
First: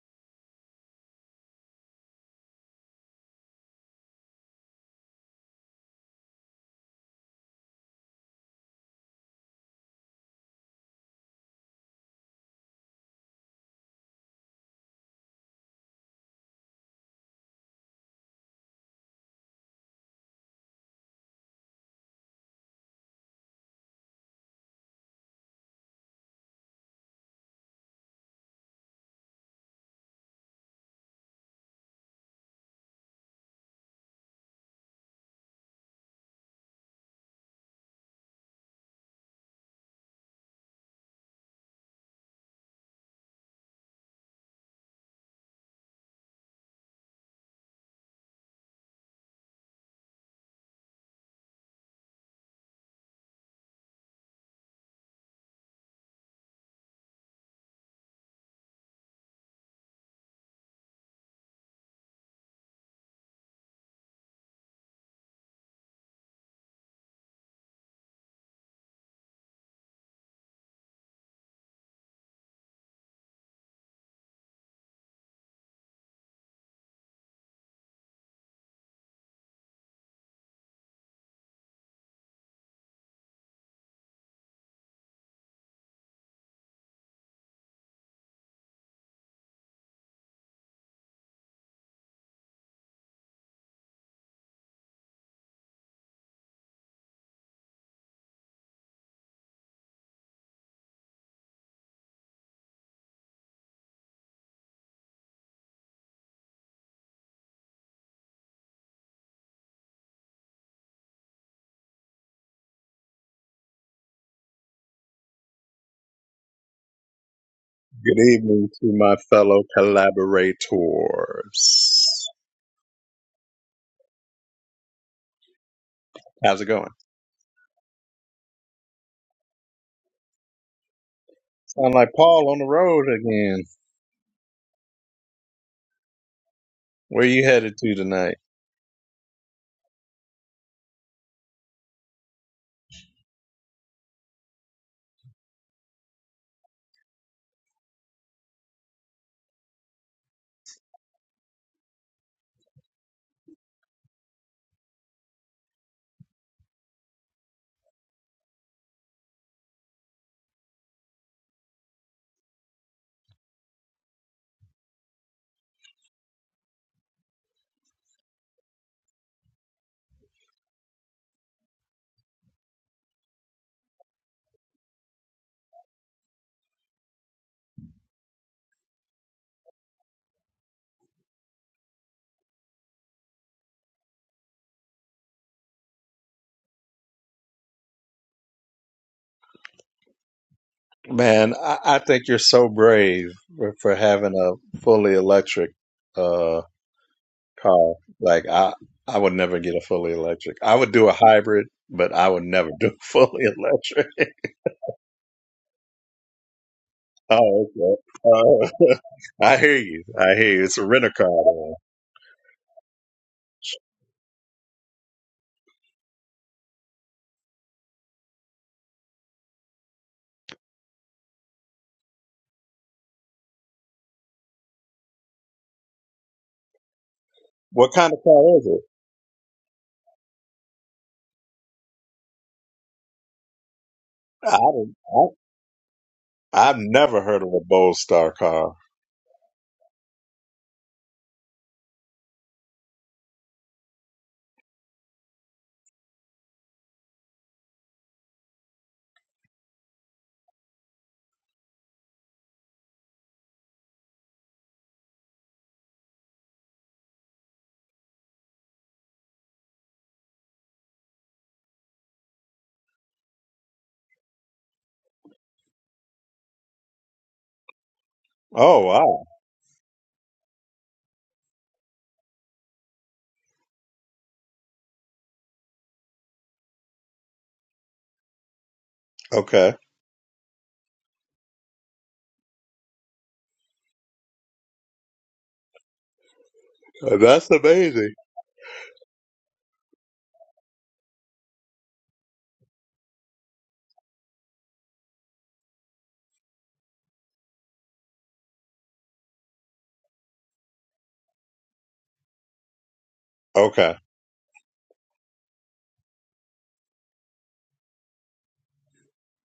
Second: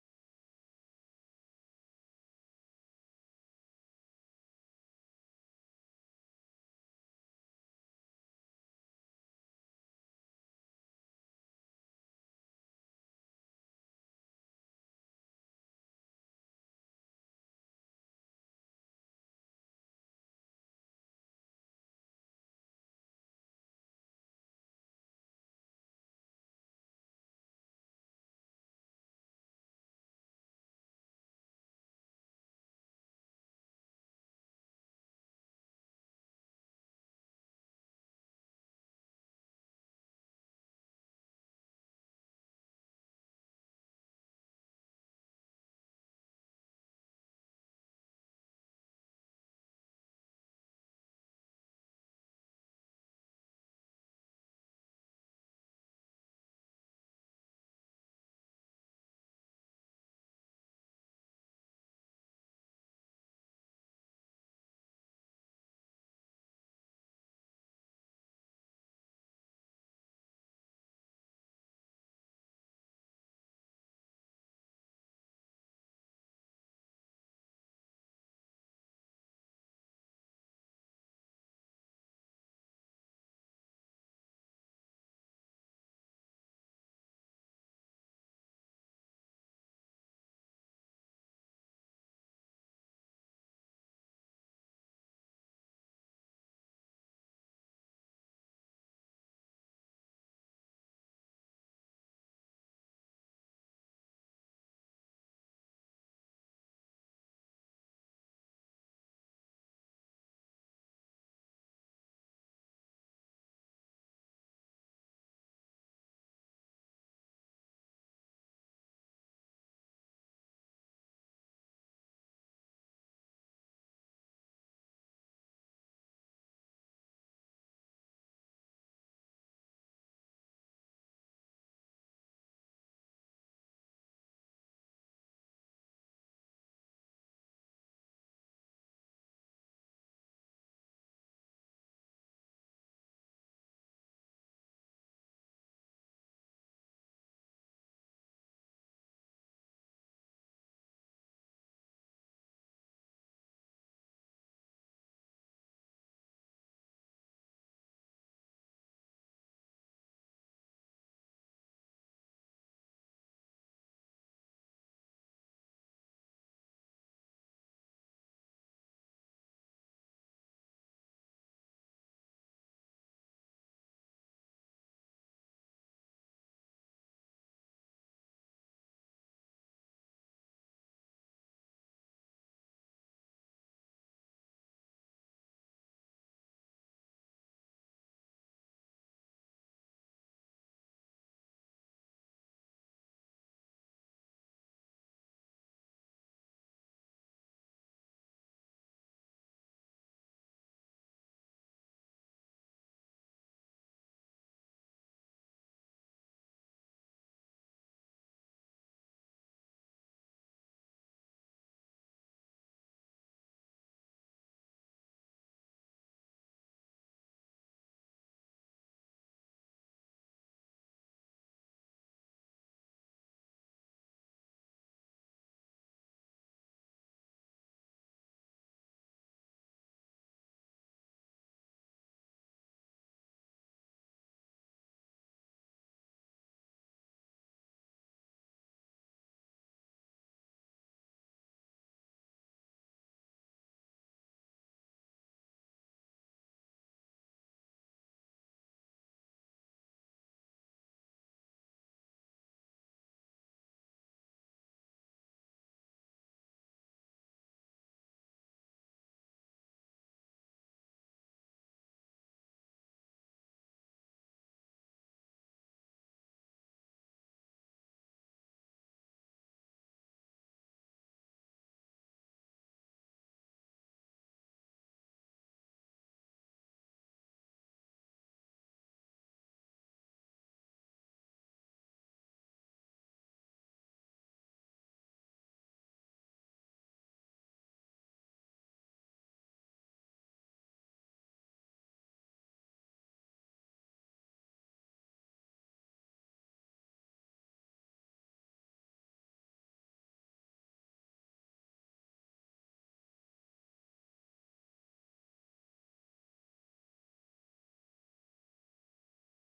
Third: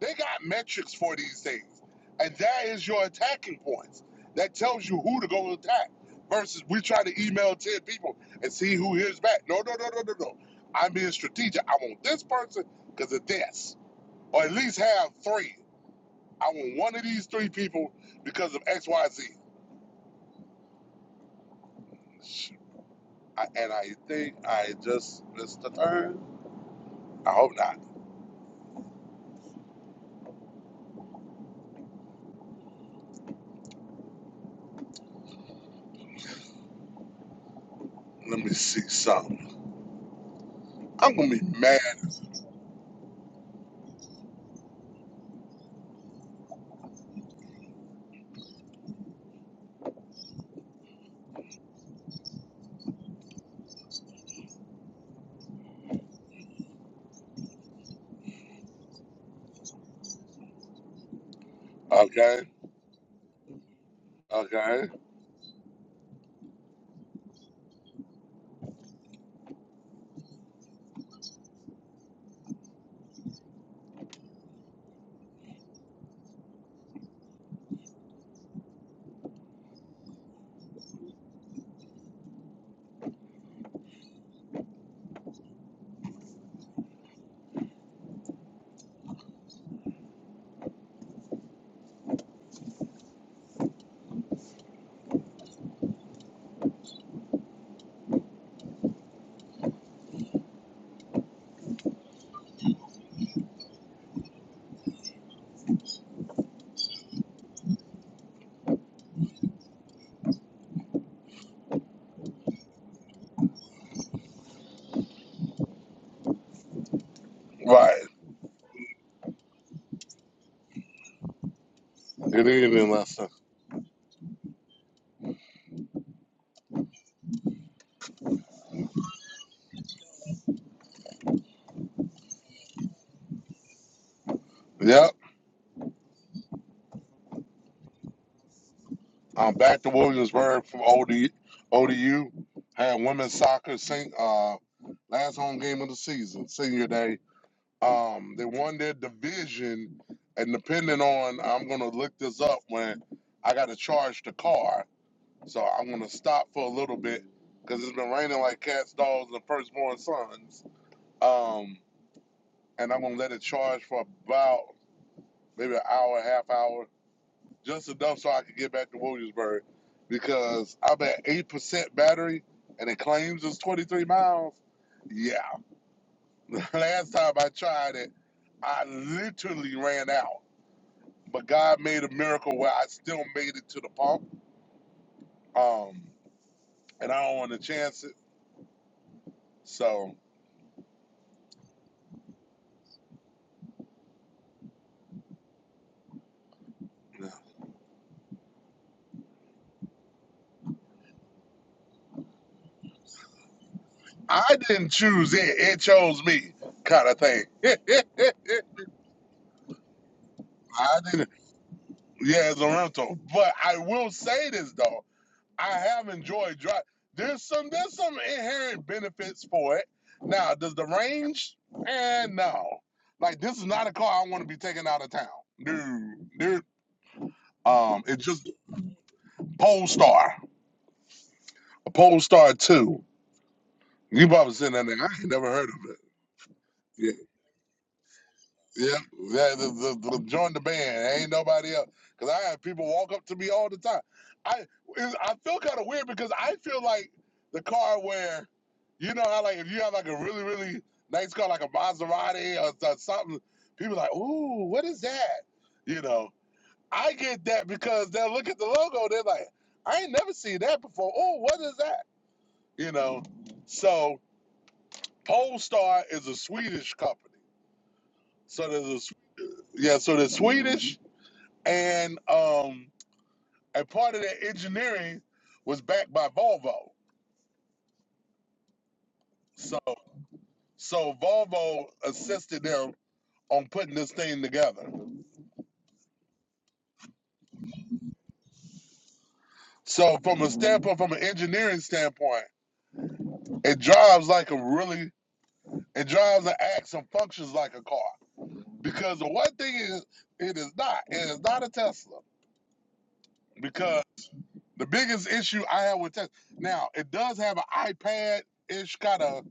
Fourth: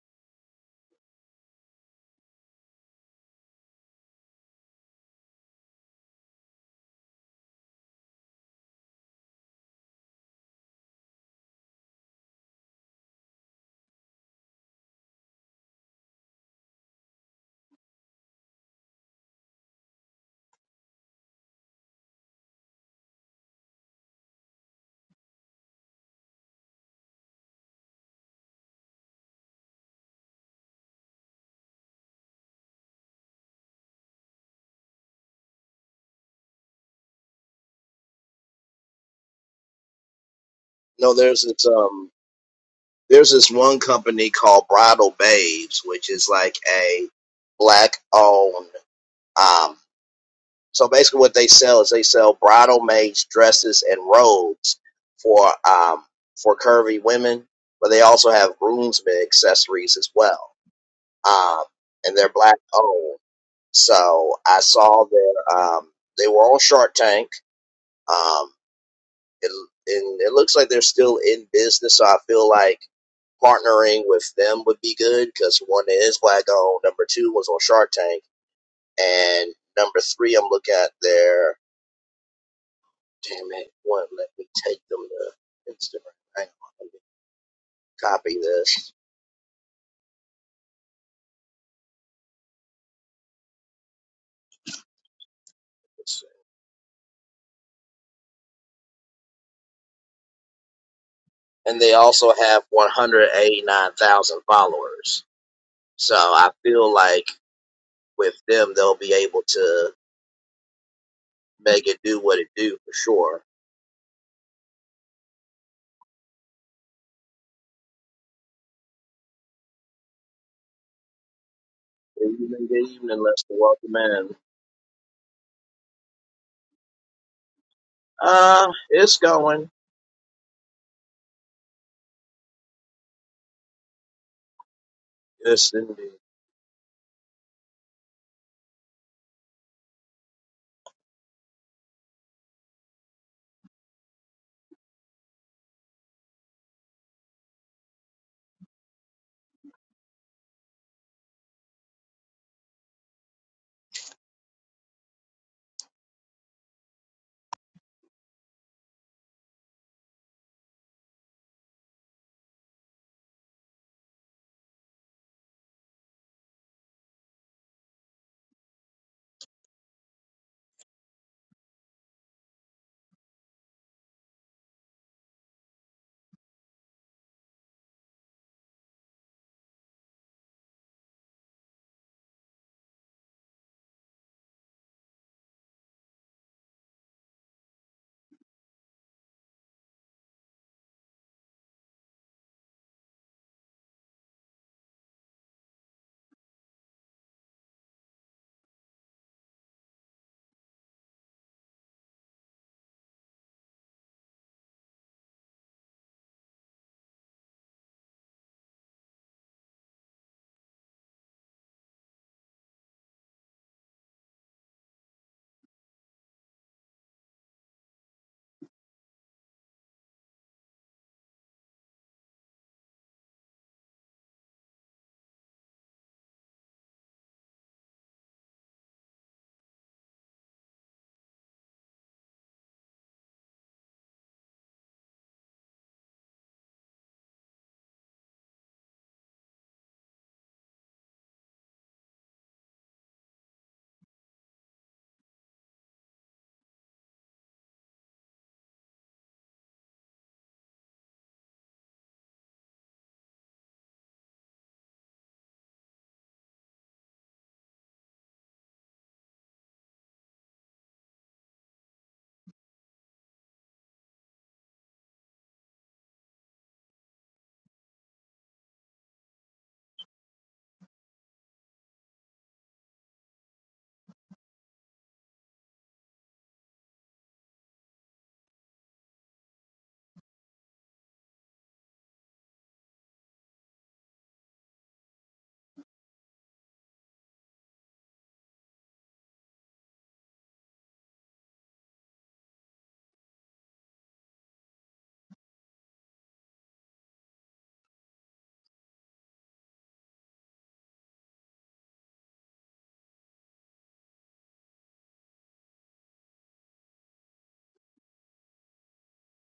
Speaker 2: they got metrics for these things, and that is your attacking points. That tells you who to go attack. Versus we try to email ten people and see who hears back. No, no, no, no, no, no. I'm being strategic. I want this person because of this, or at least have three. I want one of these three people because of X, Y, Z. I, and I think I just missed the turn. I hope not. Let me see something.
Speaker 1: No,
Speaker 2: I'm gonna be
Speaker 1: there's this
Speaker 2: mad.
Speaker 1: um there's this one company called Bridal Babes, which is like a black owned um so basically what they sell is they sell bridal maids dresses and robes for um for curvy women, but they also have groomsmen accessories as well. Um and they're
Speaker 2: Okay.
Speaker 1: black owned. So I
Speaker 2: Okay.
Speaker 1: saw their um they were on Shark Tank. Um It, and it looks like they're still in business, so I feel like partnering with them would be good because one is black owned, number two was on Shark Tank, and number three I'm looking at their damn it, one let me take them to Instagram. Hang on, let me copy this. And they also have 189,000 followers, so I feel like with them they'll be able to make it do what it do for sure.
Speaker 2: Right.
Speaker 3: Good evening to my fellow collaborators.
Speaker 1: Good
Speaker 2: Good
Speaker 1: evening, good
Speaker 2: evening,
Speaker 1: evening,
Speaker 2: Lester.
Speaker 1: Lester. Welcome in.
Speaker 3: How's it going?
Speaker 1: Uh, it's going.
Speaker 3: Sound like Paul on the road again.
Speaker 2: Yep.
Speaker 1: Yes, indeed.
Speaker 3: Where you headed to tonight?
Speaker 2: I'm back to Williamsburg from OD, ODU. Had women's soccer sing, uh, last home game of the season, senior day. Um, they won their division, and depending on, I'm gonna look this up when I got to charge the car So I'm gonna stop for a little bit because it's been raining like cats, dogs, and firstborn sons. Um, and I'm gonna let it charge for about maybe an hour, half hour, just enough so I can get back to Williamsburg because I'm at eight percent battery and it claims it's 23 miles. Yeah, (laughs) last time I tried it, I literally ran out. But God made a miracle where I still made it to the pump. Um, and I don't want to chance it, so.
Speaker 3: Man, I, I think you're so brave for, for having a fully electric uh, car. Like I, I would never get a fully electric. I would do a hybrid, but I would never do (laughs) fully electric.
Speaker 2: I didn't choose it. It chose me, kind of thing. (laughs)
Speaker 3: Oh,
Speaker 2: I
Speaker 3: okay. Uh, (laughs) I hear you. I hear you. It's a rental car.
Speaker 2: didn't.
Speaker 3: then.
Speaker 2: Yeah, it's a rental. But I will say this though, I have enjoyed drive. There's some there's some inherent benefits for it. Now, does the range? And no, like this is not a car I want to be taking out of town. Dude, dude.
Speaker 3: What
Speaker 2: Um,
Speaker 3: kind of
Speaker 2: it's
Speaker 3: car
Speaker 2: just
Speaker 3: is it?
Speaker 2: Polestar, a Polestar two. You probably
Speaker 3: I
Speaker 2: seen that name. I ain't
Speaker 3: don't.
Speaker 2: never heard of it.
Speaker 3: I've
Speaker 2: Yeah.
Speaker 3: never heard of a Bold Star car.
Speaker 2: Yeah, yeah the, the, the, join the band. Ain't nobody else. Because I have people walk up to me all the time. I it- I feel kind of weird because I feel like the car where, you know how, like, if you have, like, a really, really nice car, like a Maserati or, or something, people like, ooh, what is that? You know, I get that because they'll look at the logo. They're like, I ain't never seen that before. Oh, what is that? You know, so Polestar is a Swedish company. So
Speaker 3: Oh
Speaker 2: there's a,
Speaker 3: wow.
Speaker 2: yeah, so the Swedish and um, a part of that engineering was backed by Volvo.
Speaker 3: Okay.
Speaker 2: So so Volvo assisted them on putting this thing together.
Speaker 3: That's amazing.
Speaker 2: So from a standpoint, from an engineering standpoint, it drives like a really it drives and acts and functions like a car. Because the one thing is it is not. It is not a Tesla.
Speaker 3: Okay.
Speaker 2: Because the biggest issue I have with Tesla now, it does have an iPad ish kind of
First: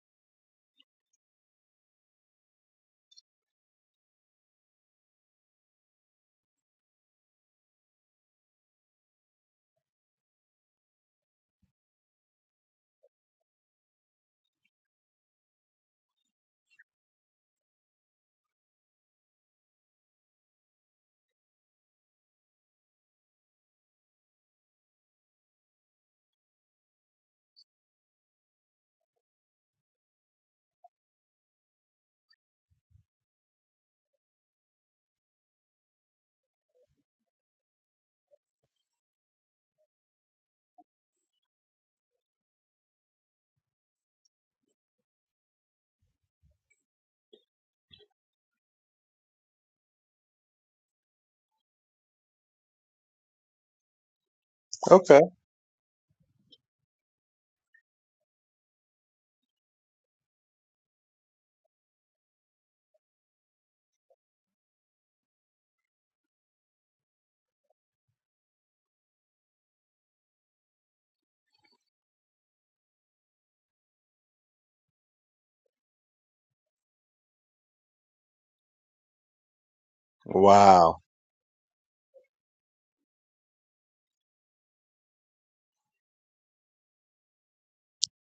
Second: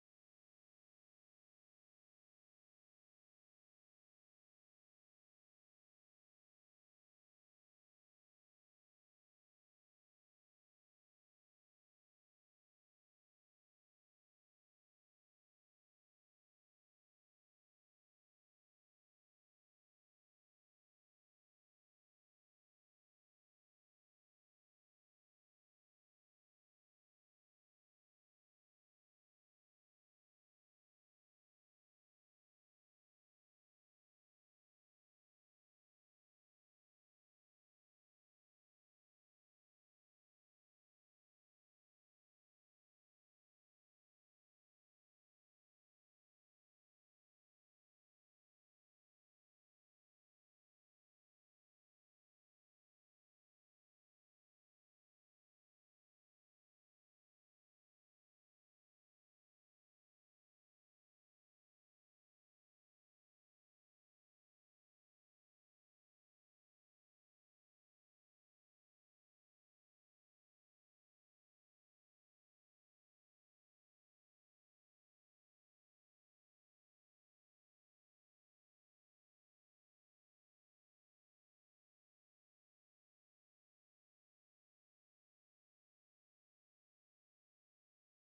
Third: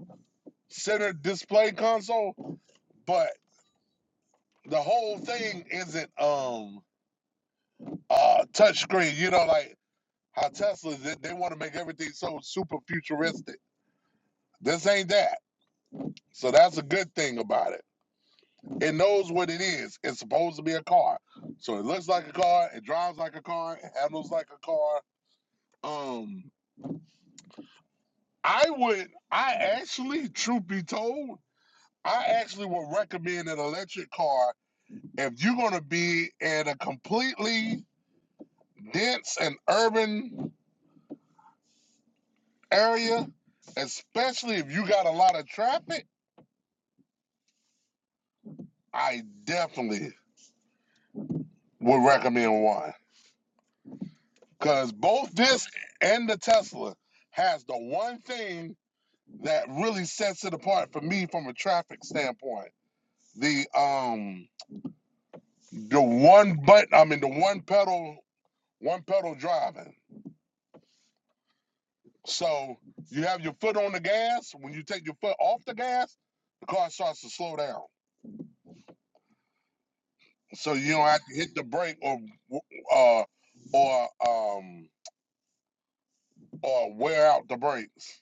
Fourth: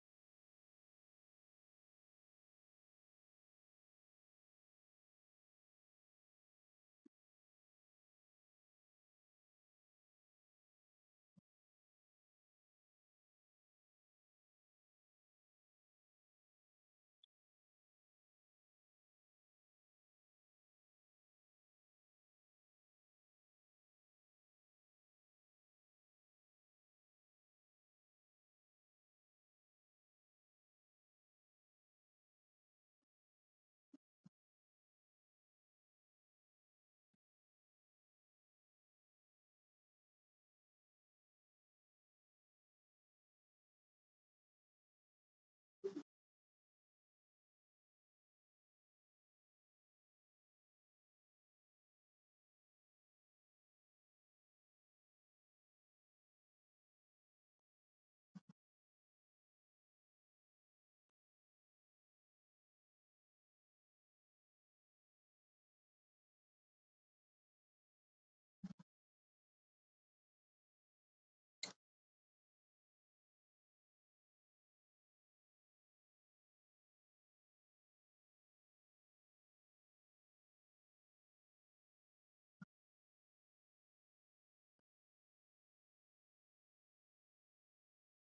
Speaker 2: center display console, but the whole thing isn't um uh touch screen. You know, like how Tesla they, they want to make everything so super futuristic. This ain't that. So that's a good thing about it. It knows what it is. It's supposed to be a car. So it looks like a car, it drives like a car, it handles like a car. Um I would I actually, truth be told, I actually would recommend an electric car if you're gonna be in a completely dense and urban area, especially if you got a lot of traffic, I definitely would recommend one. Because
Speaker 3: Okay.
Speaker 2: both this and the Tesla has the one thing that really sets it apart for me from a traffic standpoint. The um the one button, I mean the one pedal, one pedal driving. So you have your foot on the gas. When you take your foot off the gas, the car starts to slow down. so you
Speaker 3: Wow.
Speaker 2: don't have to hit the brake or uh or um or wear out the brakes.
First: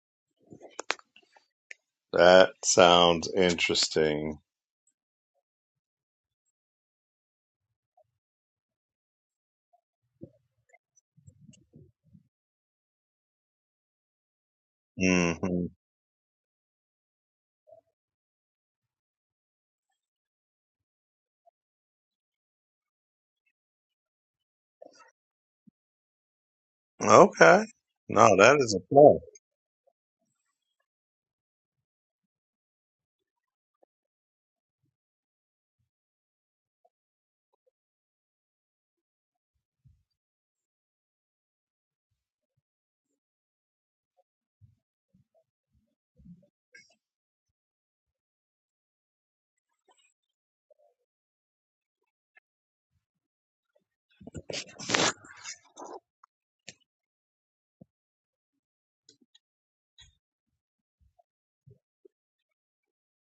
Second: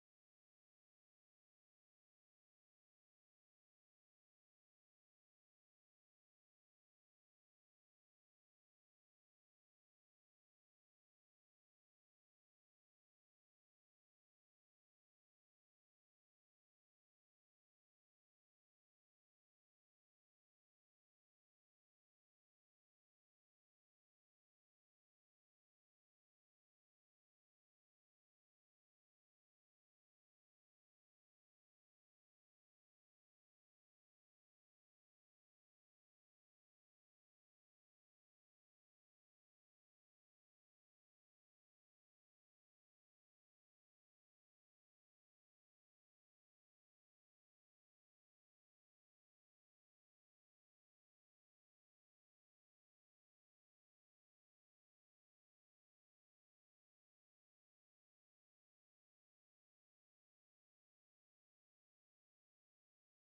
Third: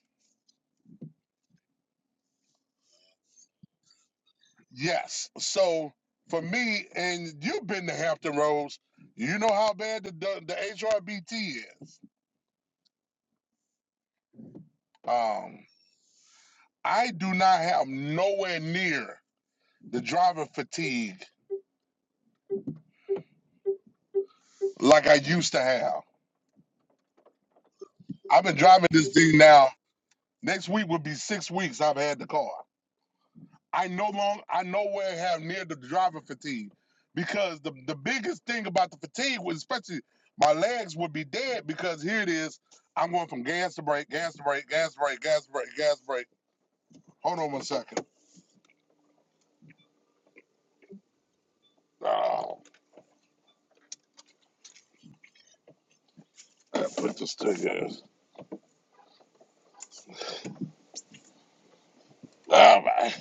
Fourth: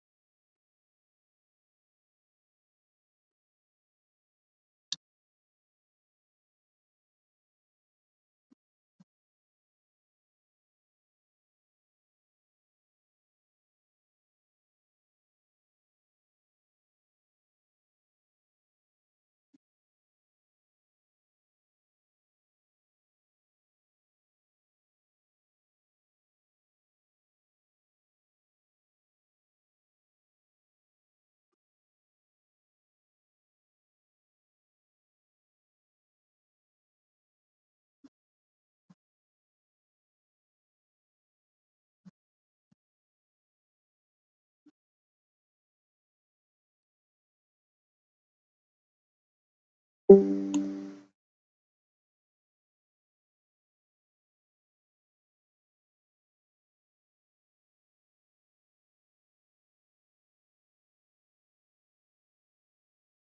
Speaker 3: That sounds interesting.
Speaker 2: Yes. So for me, and you've been to Hampton Roads, you know how bad the the, the HRBT is.
Speaker 3: hmm
Speaker 2: Um, I do not have nowhere near the driver fatigue like I used to have.
Speaker 3: Okay. No,
Speaker 2: I've been
Speaker 3: that is a
Speaker 2: driving this
Speaker 3: plan.
Speaker 2: thing now. Next week will be six weeks I've had the car. I no long I nowhere have near the driver fatigue because the the biggest thing about the fatigue was especially my legs would be dead because here it is I'm going from gas to brake, gas to brake, gas to brake, gas to brake, gas to brake. Hold on one second. Oh, I put this to in Oh my.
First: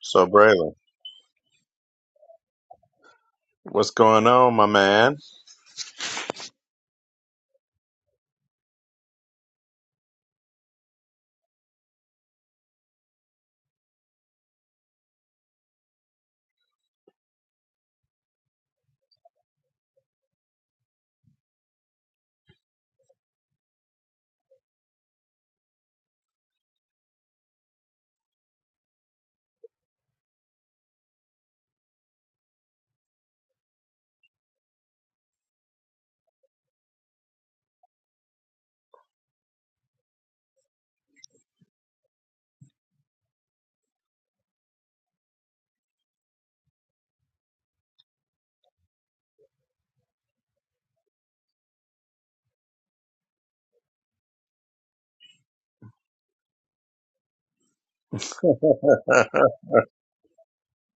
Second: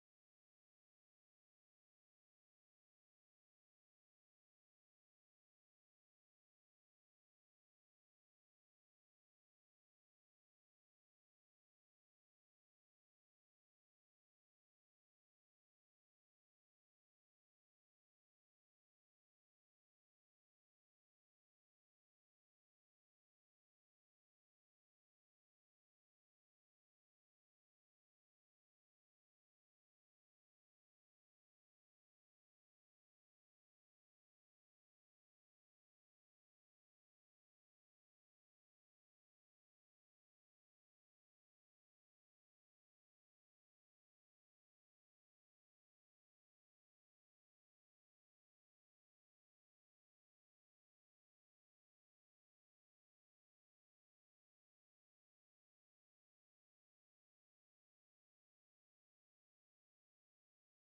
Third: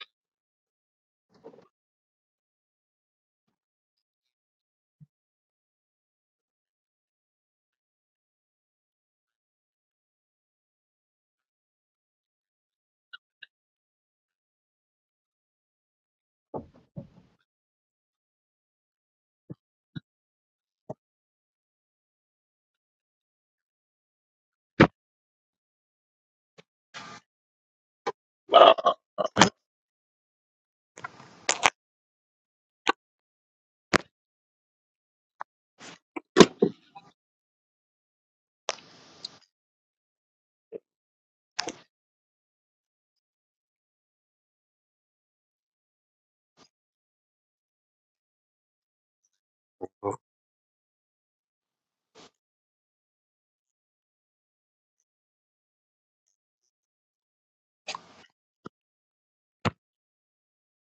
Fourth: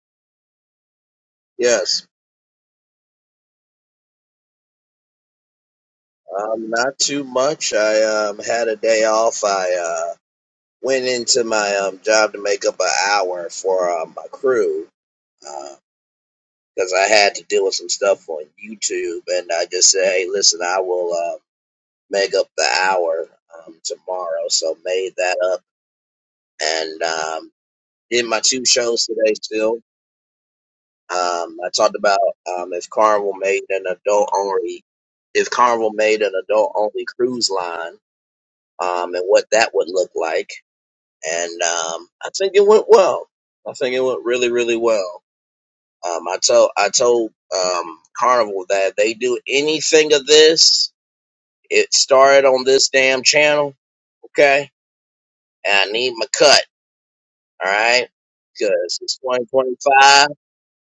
Speaker 3: So Braylon,
Speaker 1: Yes.
Speaker 3: what's going on, my man?
Speaker 1: Um, not too much. I um had a day off. I uh went into my um job to make up an hour for um, my crew uh because I had to deal with some stuff on YouTube, and I just said, "Hey, listen, I will uh, make up the hour um, tomorrow." So made that up and um did my two
Speaker 2: Oh,
Speaker 1: shows today still. Um, I talked about um, if Carnival made an adult only, if Carnival made an adult only cruise line, um, and what that would look like. And um, I think it went well. I think it went really, really well. Um, I told I told um, Carnival that if they do anything
Speaker 2: (laughs)
Speaker 1: of this, it started on this damn channel, okay? And I need my cut, all right?
Speaker 3: (laughs)
Speaker 1: Because it's 2025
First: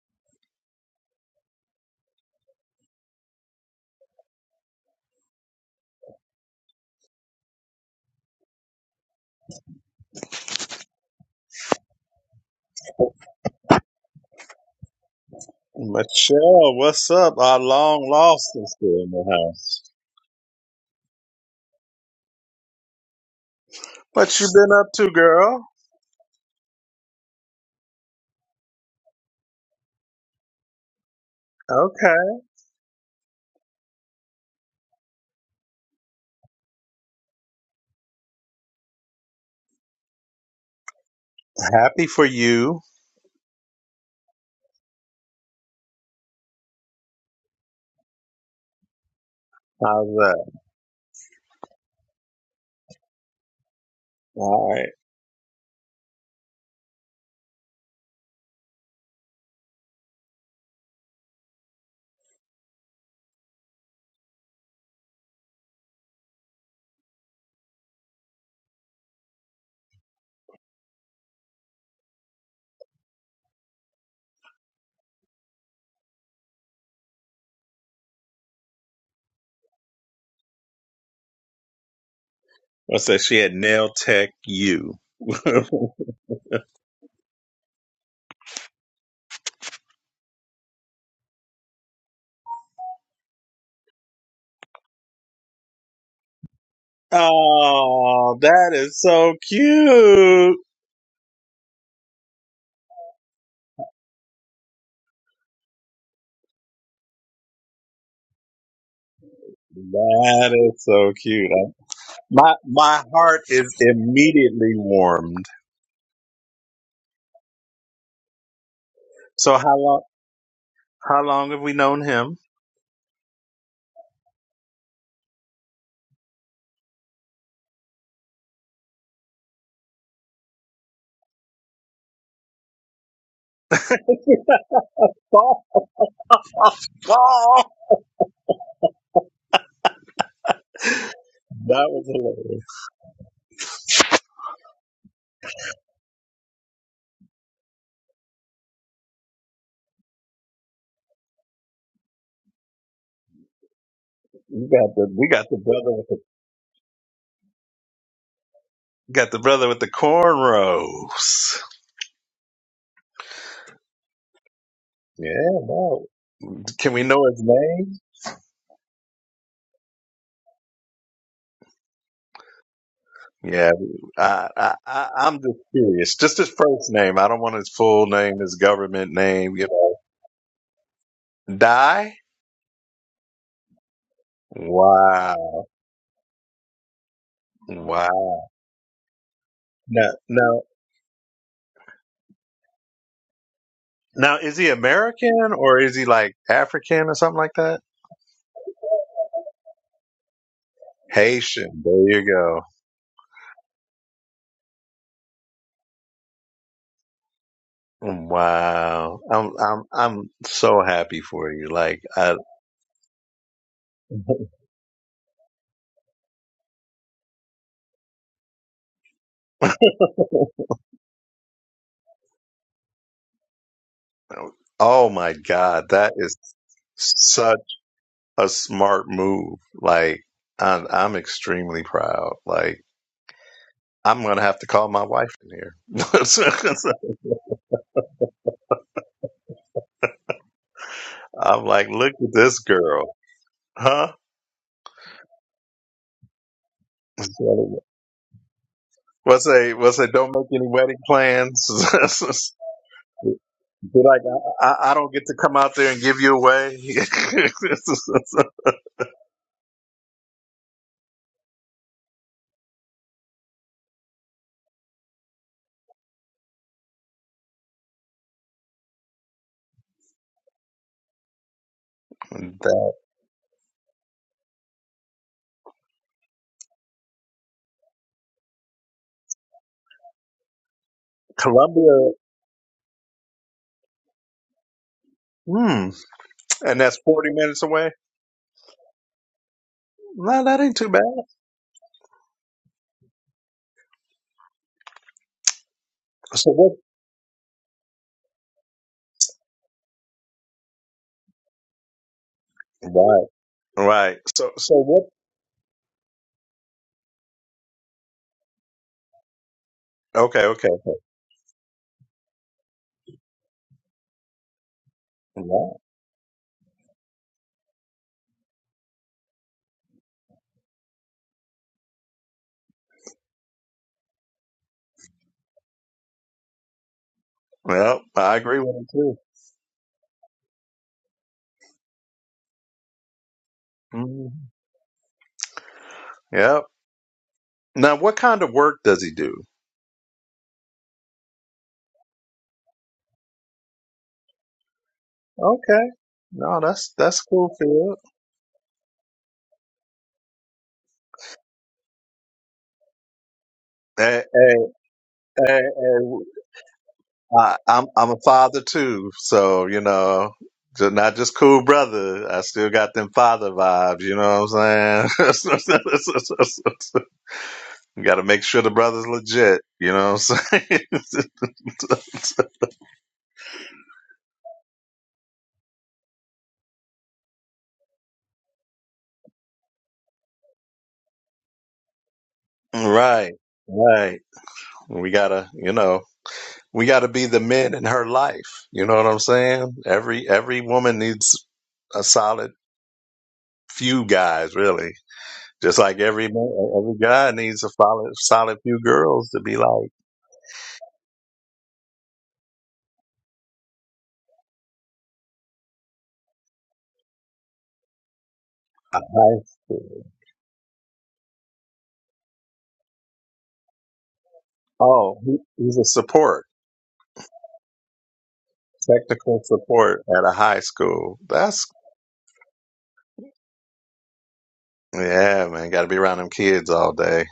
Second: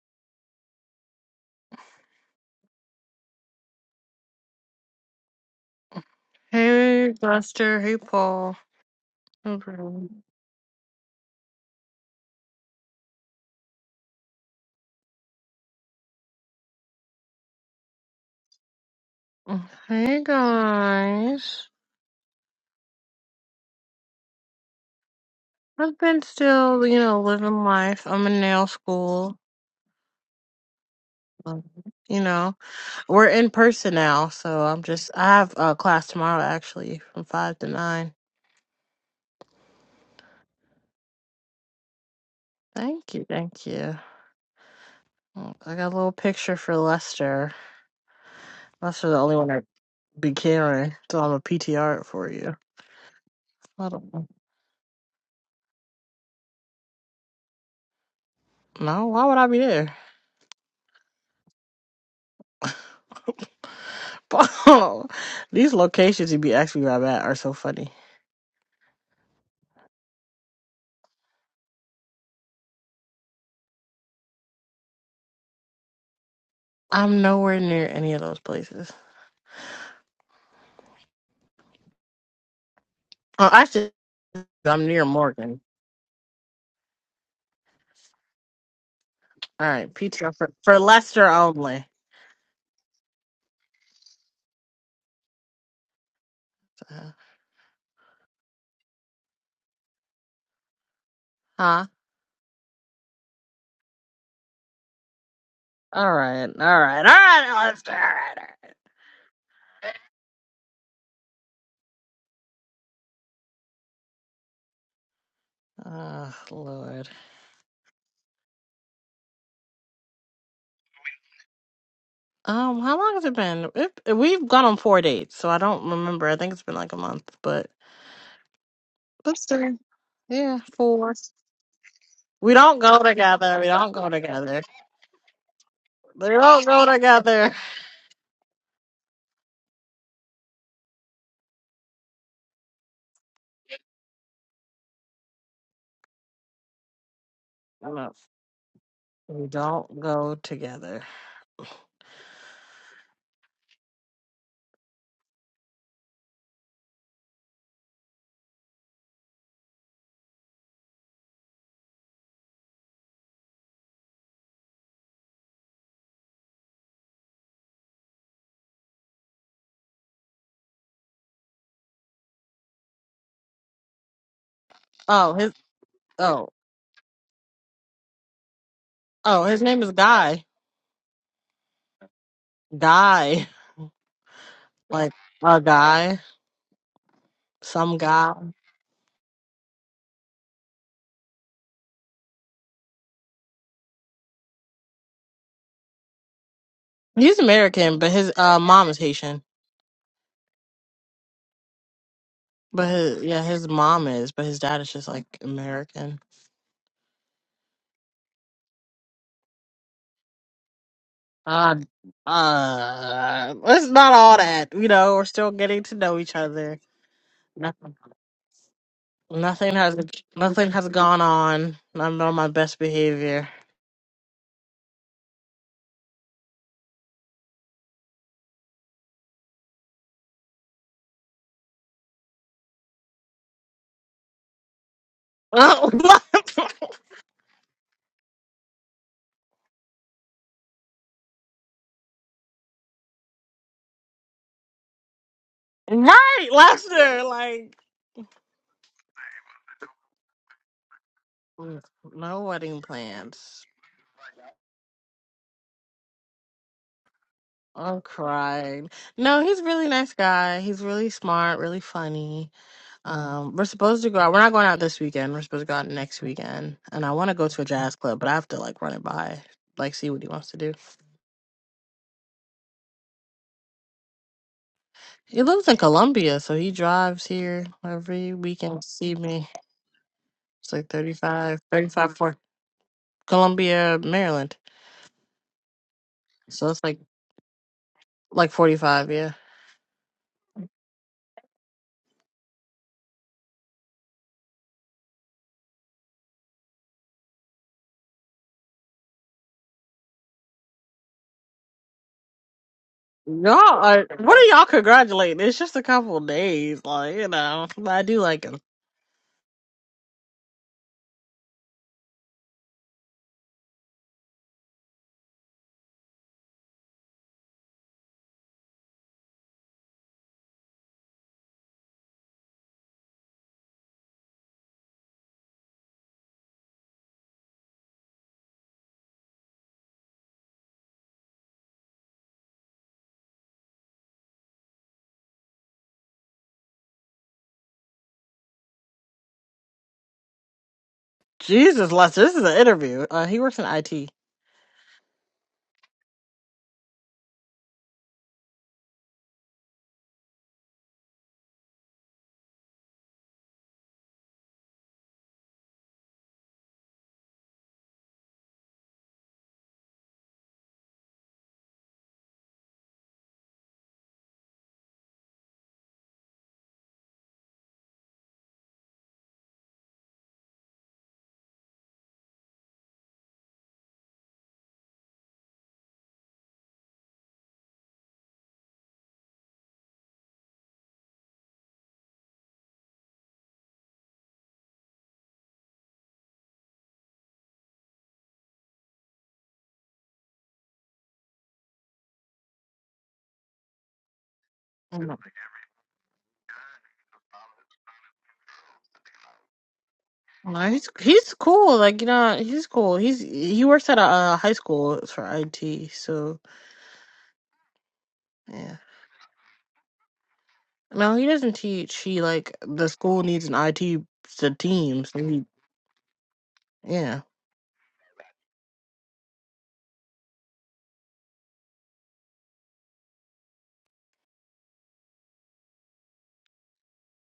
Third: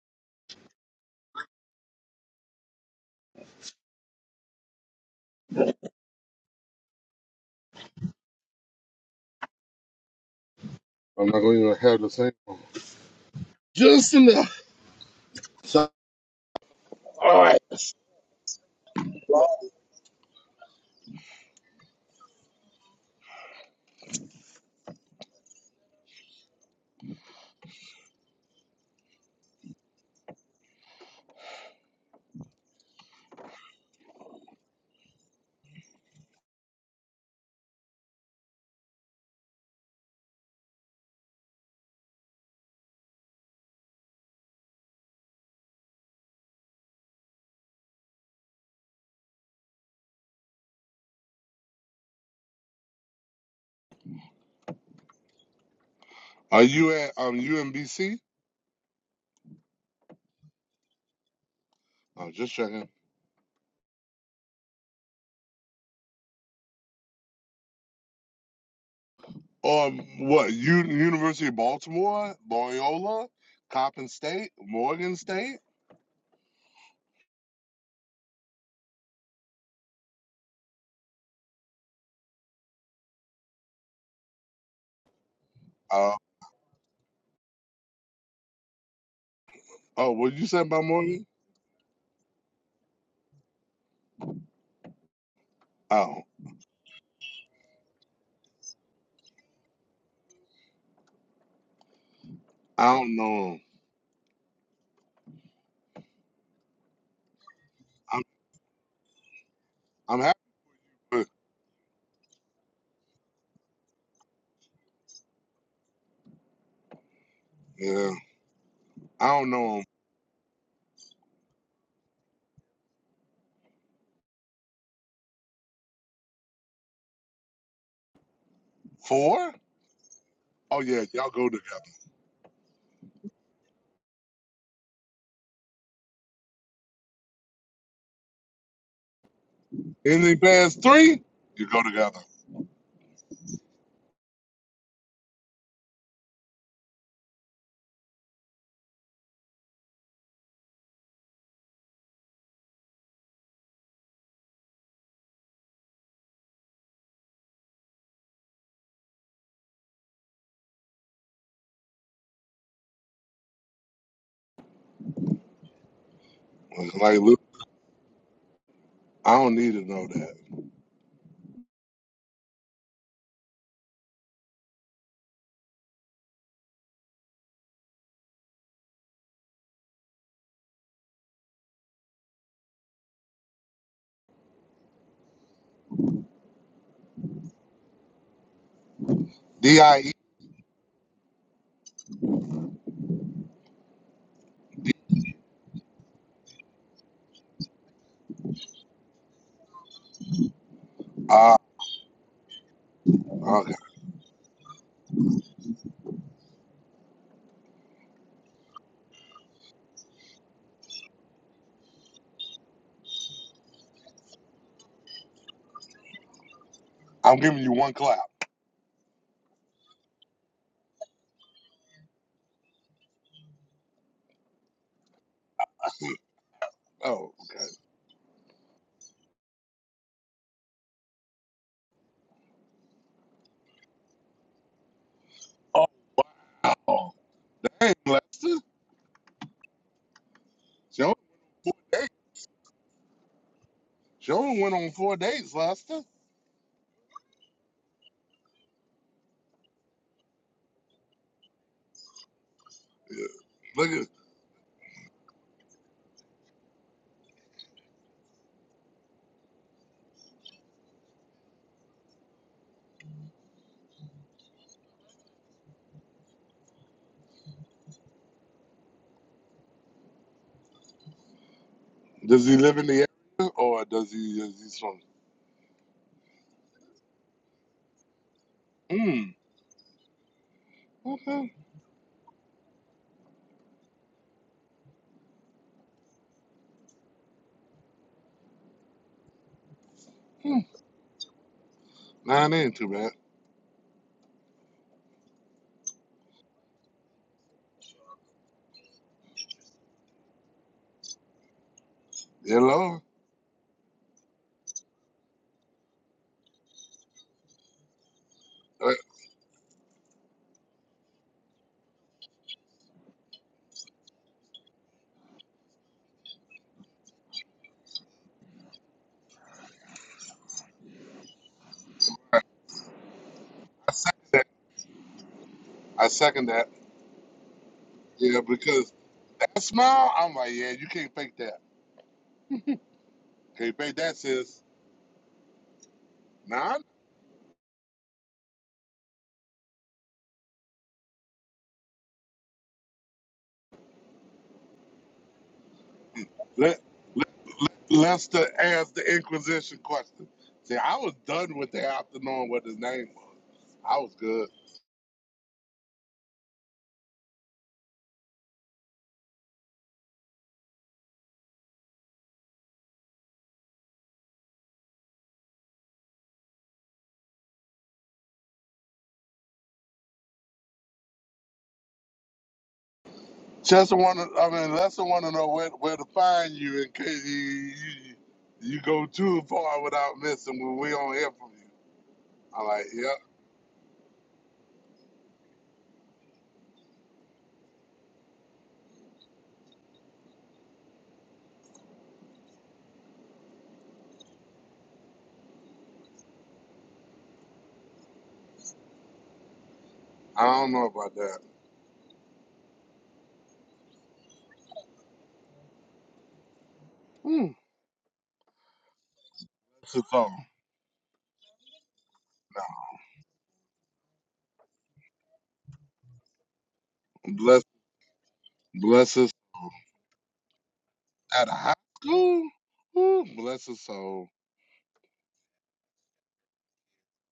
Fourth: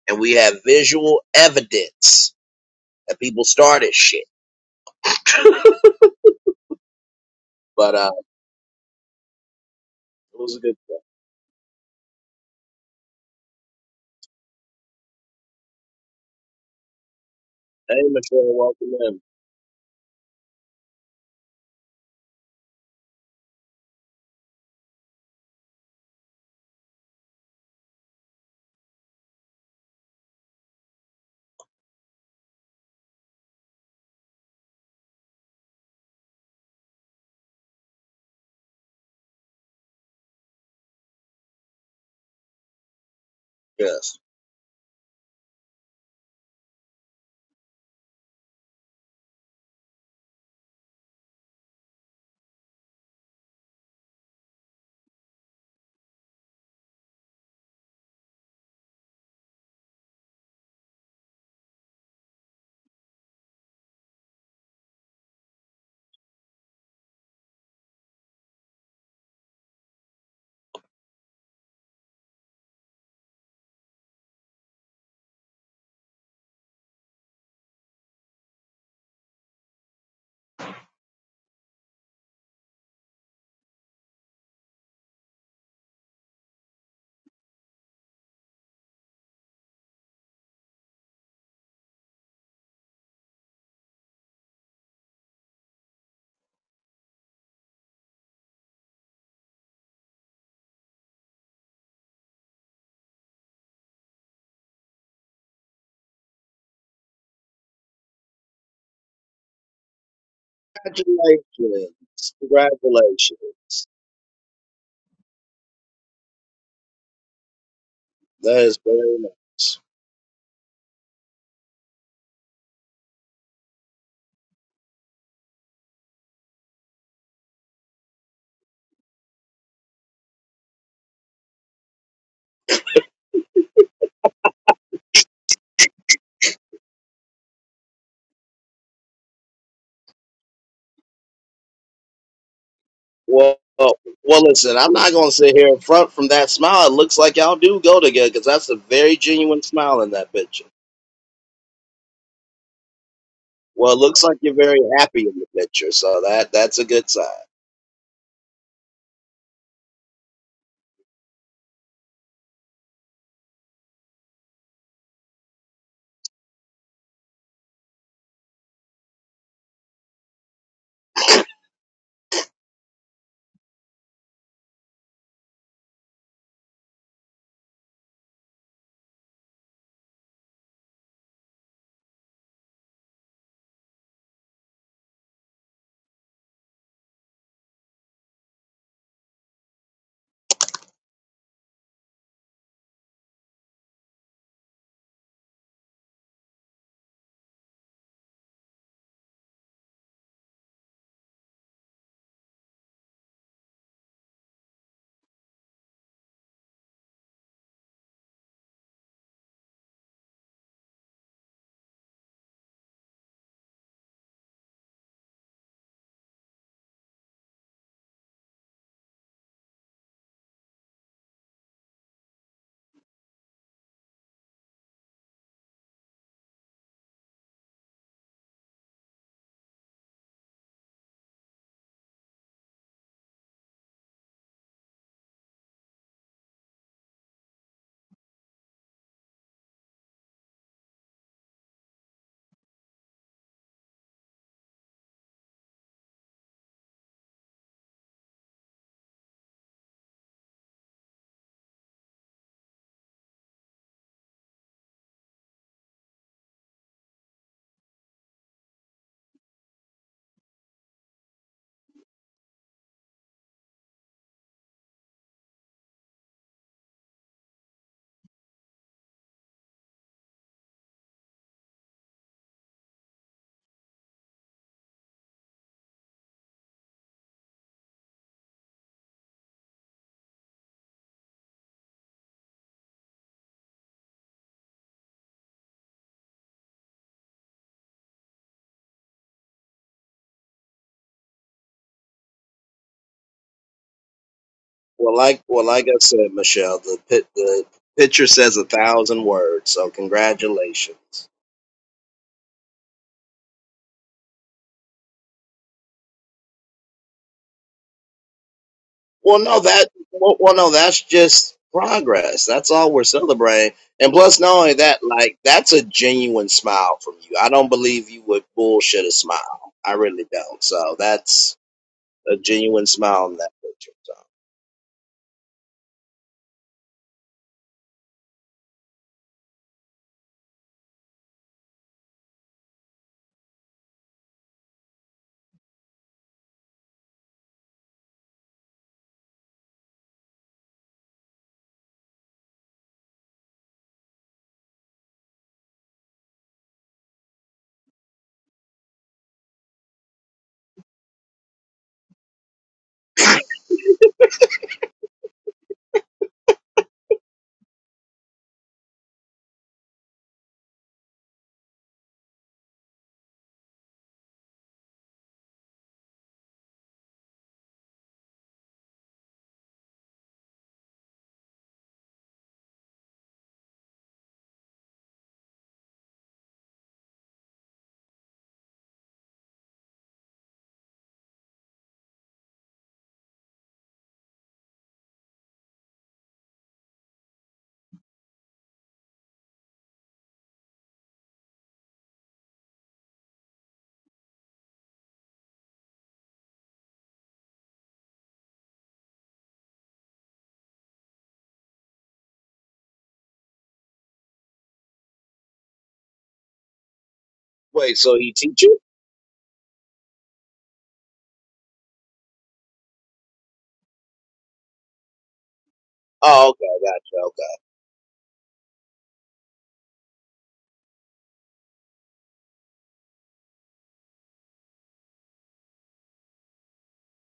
Speaker 1: and we have visual evidence that people started shit.
Speaker 4: Hey, Buster.
Speaker 1: But
Speaker 4: Hey,
Speaker 1: uh,
Speaker 4: Paul. Okay.
Speaker 1: it was a good thing.
Speaker 2: I'm not going to have the same. one. just in the. So,
Speaker 3: Michelle, what's up?
Speaker 2: all
Speaker 3: Our
Speaker 2: right.
Speaker 1: Hey,
Speaker 3: long lost
Speaker 1: Michelle,
Speaker 3: is
Speaker 1: welcome
Speaker 3: still in
Speaker 1: in.
Speaker 3: the house.
Speaker 4: Hey, guys.
Speaker 3: What you been up to, girl?
Speaker 4: I've been still, you know, living life. I'm in nail school. um,
Speaker 3: Okay.
Speaker 4: You know, we're in person now, so I'm just. I have a class tomorrow, actually, from five to nine.
Speaker 3: Happy for you.
Speaker 4: Thank you, thank you.
Speaker 1: Yes.
Speaker 4: Oh, I got a little picture for Lester. Lester's the only one I
Speaker 3: How's
Speaker 4: be
Speaker 3: that?
Speaker 4: carrying, so I'm a PTR it for you. I don't know.
Speaker 3: All right.
Speaker 2: Are you at um UMBC?
Speaker 4: No, why would I be there?
Speaker 2: I'm just checking.
Speaker 4: Paul, (laughs) these locations you be asking me about are so funny.
Speaker 2: Um, what? U- University of Baltimore, Loyola, Coppin State, Morgan State.
Speaker 4: I'm nowhere near any of those places.
Speaker 3: I said she
Speaker 4: Oh,
Speaker 3: had nail
Speaker 4: actually,
Speaker 3: tech
Speaker 4: I'm
Speaker 3: you.
Speaker 4: near
Speaker 3: (laughs)
Speaker 4: Morgan.
Speaker 2: Uh,
Speaker 4: All right,
Speaker 2: oh,
Speaker 4: pizza
Speaker 2: what you
Speaker 4: for,
Speaker 2: said
Speaker 4: for
Speaker 2: about Morgan?
Speaker 4: Lester only.
Speaker 2: Oh,
Speaker 4: Uh,
Speaker 3: oh, that is so cute.
Speaker 4: Huh?
Speaker 2: I don't know 'em.
Speaker 4: All right, all right, all right, Lester. All
Speaker 2: I'm
Speaker 4: right, all
Speaker 2: I'm happy.
Speaker 3: That is so
Speaker 2: With,
Speaker 3: cute.
Speaker 1: Congratulations.
Speaker 3: My my heart is
Speaker 1: Congratulations.
Speaker 3: immediately warmed.
Speaker 4: right. Oh Lord.
Speaker 2: yeah,
Speaker 1: That is very
Speaker 2: I don't
Speaker 3: So how
Speaker 2: know
Speaker 1: nice.
Speaker 2: 'em.
Speaker 3: long how long have we known him?
Speaker 4: Um, how long has it been? It, we've gone on four dates, so I don't remember. I think it's been like a month, but but
Speaker 2: Four?
Speaker 4: still, yeah,
Speaker 2: Oh yeah,
Speaker 4: four.
Speaker 2: y'all go together.
Speaker 4: We don't go together. We don't go
Speaker 3: (laughs)
Speaker 4: together.
Speaker 3: Oh,
Speaker 4: We don't go together.
Speaker 3: that
Speaker 2: Anything past three, you go
Speaker 3: was
Speaker 2: together.
Speaker 3: hilarious.
Speaker 1: Well, well, well, listen, I'm not going to sit here in front from that smile. It looks like y'all do go
Speaker 4: (laughs)
Speaker 1: together because that's a very
Speaker 4: We
Speaker 1: genuine
Speaker 4: don't
Speaker 1: smile in that
Speaker 4: go
Speaker 1: picture.
Speaker 4: together.
Speaker 1: Well, it looks like you're
Speaker 3: We
Speaker 1: very
Speaker 3: got the
Speaker 1: happy
Speaker 3: we
Speaker 1: in the
Speaker 3: got the
Speaker 1: picture,
Speaker 3: brother with the
Speaker 1: so that that's a good sign.
Speaker 3: got the brother with the cornrows. Yeah, no. Can we
Speaker 2: Like
Speaker 3: know his
Speaker 2: Luke,
Speaker 3: name?
Speaker 2: I don't need to know that.
Speaker 3: Yeah, I, I, I,
Speaker 4: Oh,
Speaker 3: I'm
Speaker 4: his
Speaker 3: just curious. Just
Speaker 4: oh
Speaker 3: his first name. I don't want his full name, his government
Speaker 4: oh
Speaker 3: name.
Speaker 4: his
Speaker 3: You
Speaker 4: name is Guy.
Speaker 3: know, Die.
Speaker 4: Guy. Like a
Speaker 3: Wow,
Speaker 4: guy. Some guy.
Speaker 3: wow.
Speaker 2: D I
Speaker 3: Now,
Speaker 2: E.
Speaker 3: now, now, is he American or is he like African or something
Speaker 4: He's
Speaker 3: like that?
Speaker 4: American, but his uh mom is Haitian.
Speaker 2: Ah,
Speaker 3: Haitian. There you go.
Speaker 4: But his yeah, his
Speaker 2: okay.
Speaker 4: mom is, but his dad is just like American.
Speaker 3: Wow, I'm, I'm, I'm so happy for you.
Speaker 4: Uh
Speaker 3: Like, I,
Speaker 4: uh it's not all
Speaker 3: (laughs)
Speaker 4: that, you know, we're still getting to know each other.
Speaker 2: I'm giving you one
Speaker 4: Nothing
Speaker 2: clap.
Speaker 4: nothing has nothing has gone on. I'm on my best behavior.
Speaker 3: oh my God, that is
Speaker 2: Oh,
Speaker 3: such.
Speaker 2: okay.
Speaker 3: a smart move. Like I'm, I'm extremely proud. Like I'm gonna have to call my wife in
Speaker 4: (laughs)
Speaker 3: here.
Speaker 2: Oh,
Speaker 4: right,
Speaker 3: (laughs)
Speaker 2: oh. dang, Lester. She only,
Speaker 3: I'm like, look at this girl, huh?
Speaker 2: she only went on four dates, Lester.
Speaker 4: Lester, like
Speaker 3: What's a what's a? Don't make any wedding plans.
Speaker 4: Mm, No
Speaker 3: (laughs)
Speaker 4: wedding
Speaker 2: Yeah.
Speaker 4: plans.
Speaker 2: Look at
Speaker 3: Be like, I, I I don't get to come out there and give you away. (laughs)
Speaker 4: I'm crying. No, he's a really nice guy. He's really smart, really funny. Um, we're supposed to go out. We're not going out this weekend. We're supposed to go out next weekend. And I want to go to a jazz club, but I have to like run it by, like see what he wants to do.
Speaker 2: Does he live in
Speaker 3: That-
Speaker 2: the area or does he is he from?
Speaker 4: He lives in Columbia, so he drives here every weekend to see
Speaker 2: Mm,
Speaker 4: me. It's like thirty
Speaker 2: okay.
Speaker 4: five,
Speaker 3: Columbia,
Speaker 4: 35 for Columbia, Maryland.
Speaker 3: hmm,
Speaker 4: So it's
Speaker 3: and
Speaker 4: like
Speaker 3: that's forty minutes away.
Speaker 4: like 45, yeah.
Speaker 3: No, that
Speaker 2: Mm.
Speaker 3: ain't too bad.
Speaker 2: Nah, that ain't too bad.
Speaker 1: Well, like well, like I said,
Speaker 3: So what?
Speaker 1: Michelle, the pit, the picture says a thousand words. So congratulations.
Speaker 2: Hello.
Speaker 3: Right,
Speaker 4: Y'all are,
Speaker 3: right.
Speaker 4: what are
Speaker 3: So
Speaker 4: y'all
Speaker 3: so what?
Speaker 4: congratulating? It's just a couple days, like, you know, but I do like him.
Speaker 2: Uh,
Speaker 1: Well, no, that well,
Speaker 3: Okay,
Speaker 1: well,
Speaker 3: okay,
Speaker 1: no,
Speaker 3: okay.
Speaker 1: that's just progress. That's all we're celebrating. And plus, not only that, like that's
Speaker 3: Right.
Speaker 1: a genuine smile from you. I don't believe you would bullshit a smile. I really don't. So that's a genuine smile in that picture. So.
Speaker 2: I second that.
Speaker 3: Yep, I
Speaker 2: Yeah,
Speaker 3: agree with him
Speaker 2: because
Speaker 3: too.
Speaker 2: that smile, I'm like, yeah, you can't fake that. Can't fake that,
Speaker 3: Mhm.
Speaker 2: sis.
Speaker 3: Yep.
Speaker 2: Nah.
Speaker 3: Now, what kind of work does he do?
Speaker 4: Jesus, Lester, this is an interview. Uh, he works in IT.
Speaker 3: Okay. No,
Speaker 2: Let,
Speaker 3: that's that's
Speaker 2: let
Speaker 3: cool, Phil.
Speaker 2: Lester ask the Inquisition question. See, I was done with that after knowing what his name was. I was
Speaker 3: Hey,
Speaker 2: good.
Speaker 3: hey, hey, hey, I, I'm I'm a father too, so you know, just not just cool brother. I still got them father vibes. You know what I'm saying? (laughs) you got to make sure the brother's legit. You know what I'm saying?
Speaker 2: Chester want to, I mean, Lester want to know where, where to find you in case you, you, you go too far without missing when we don't hear from you. I'm like,
Speaker 3: (laughs)
Speaker 2: yep.
Speaker 3: right, right. We gotta, you know. We got to be the men in her life. You know what I'm saying? Every every woman needs a solid few guys, really.
Speaker 4: Mhm.
Speaker 3: Just like every man, every guy needs a solid solid few girls to be like.
Speaker 2: I
Speaker 4: Uh,
Speaker 2: don't know
Speaker 4: he's
Speaker 2: about
Speaker 4: he's
Speaker 2: that.
Speaker 4: cool, like, you know, he's cool. He's he works at a, uh high school for IT, so
Speaker 2: Mm,
Speaker 1: Wait, so he teach
Speaker 4: yeah.
Speaker 1: you?
Speaker 3: high
Speaker 2: bless
Speaker 3: school.
Speaker 2: her soul.
Speaker 4: No, he doesn't teach. He like the school needs an IT s- team,
Speaker 3: Oh,
Speaker 4: so
Speaker 3: he,
Speaker 4: he
Speaker 3: he's a support,
Speaker 1: Oh, okay,
Speaker 4: yeah.
Speaker 1: gotcha. Okay,
Speaker 2: Bless, bless us
Speaker 3: technical support at a high school.
Speaker 2: at a
Speaker 3: That's
Speaker 2: high school. Ooh, bless her soul.
Speaker 3: yeah, man. Got to be around them kids all day,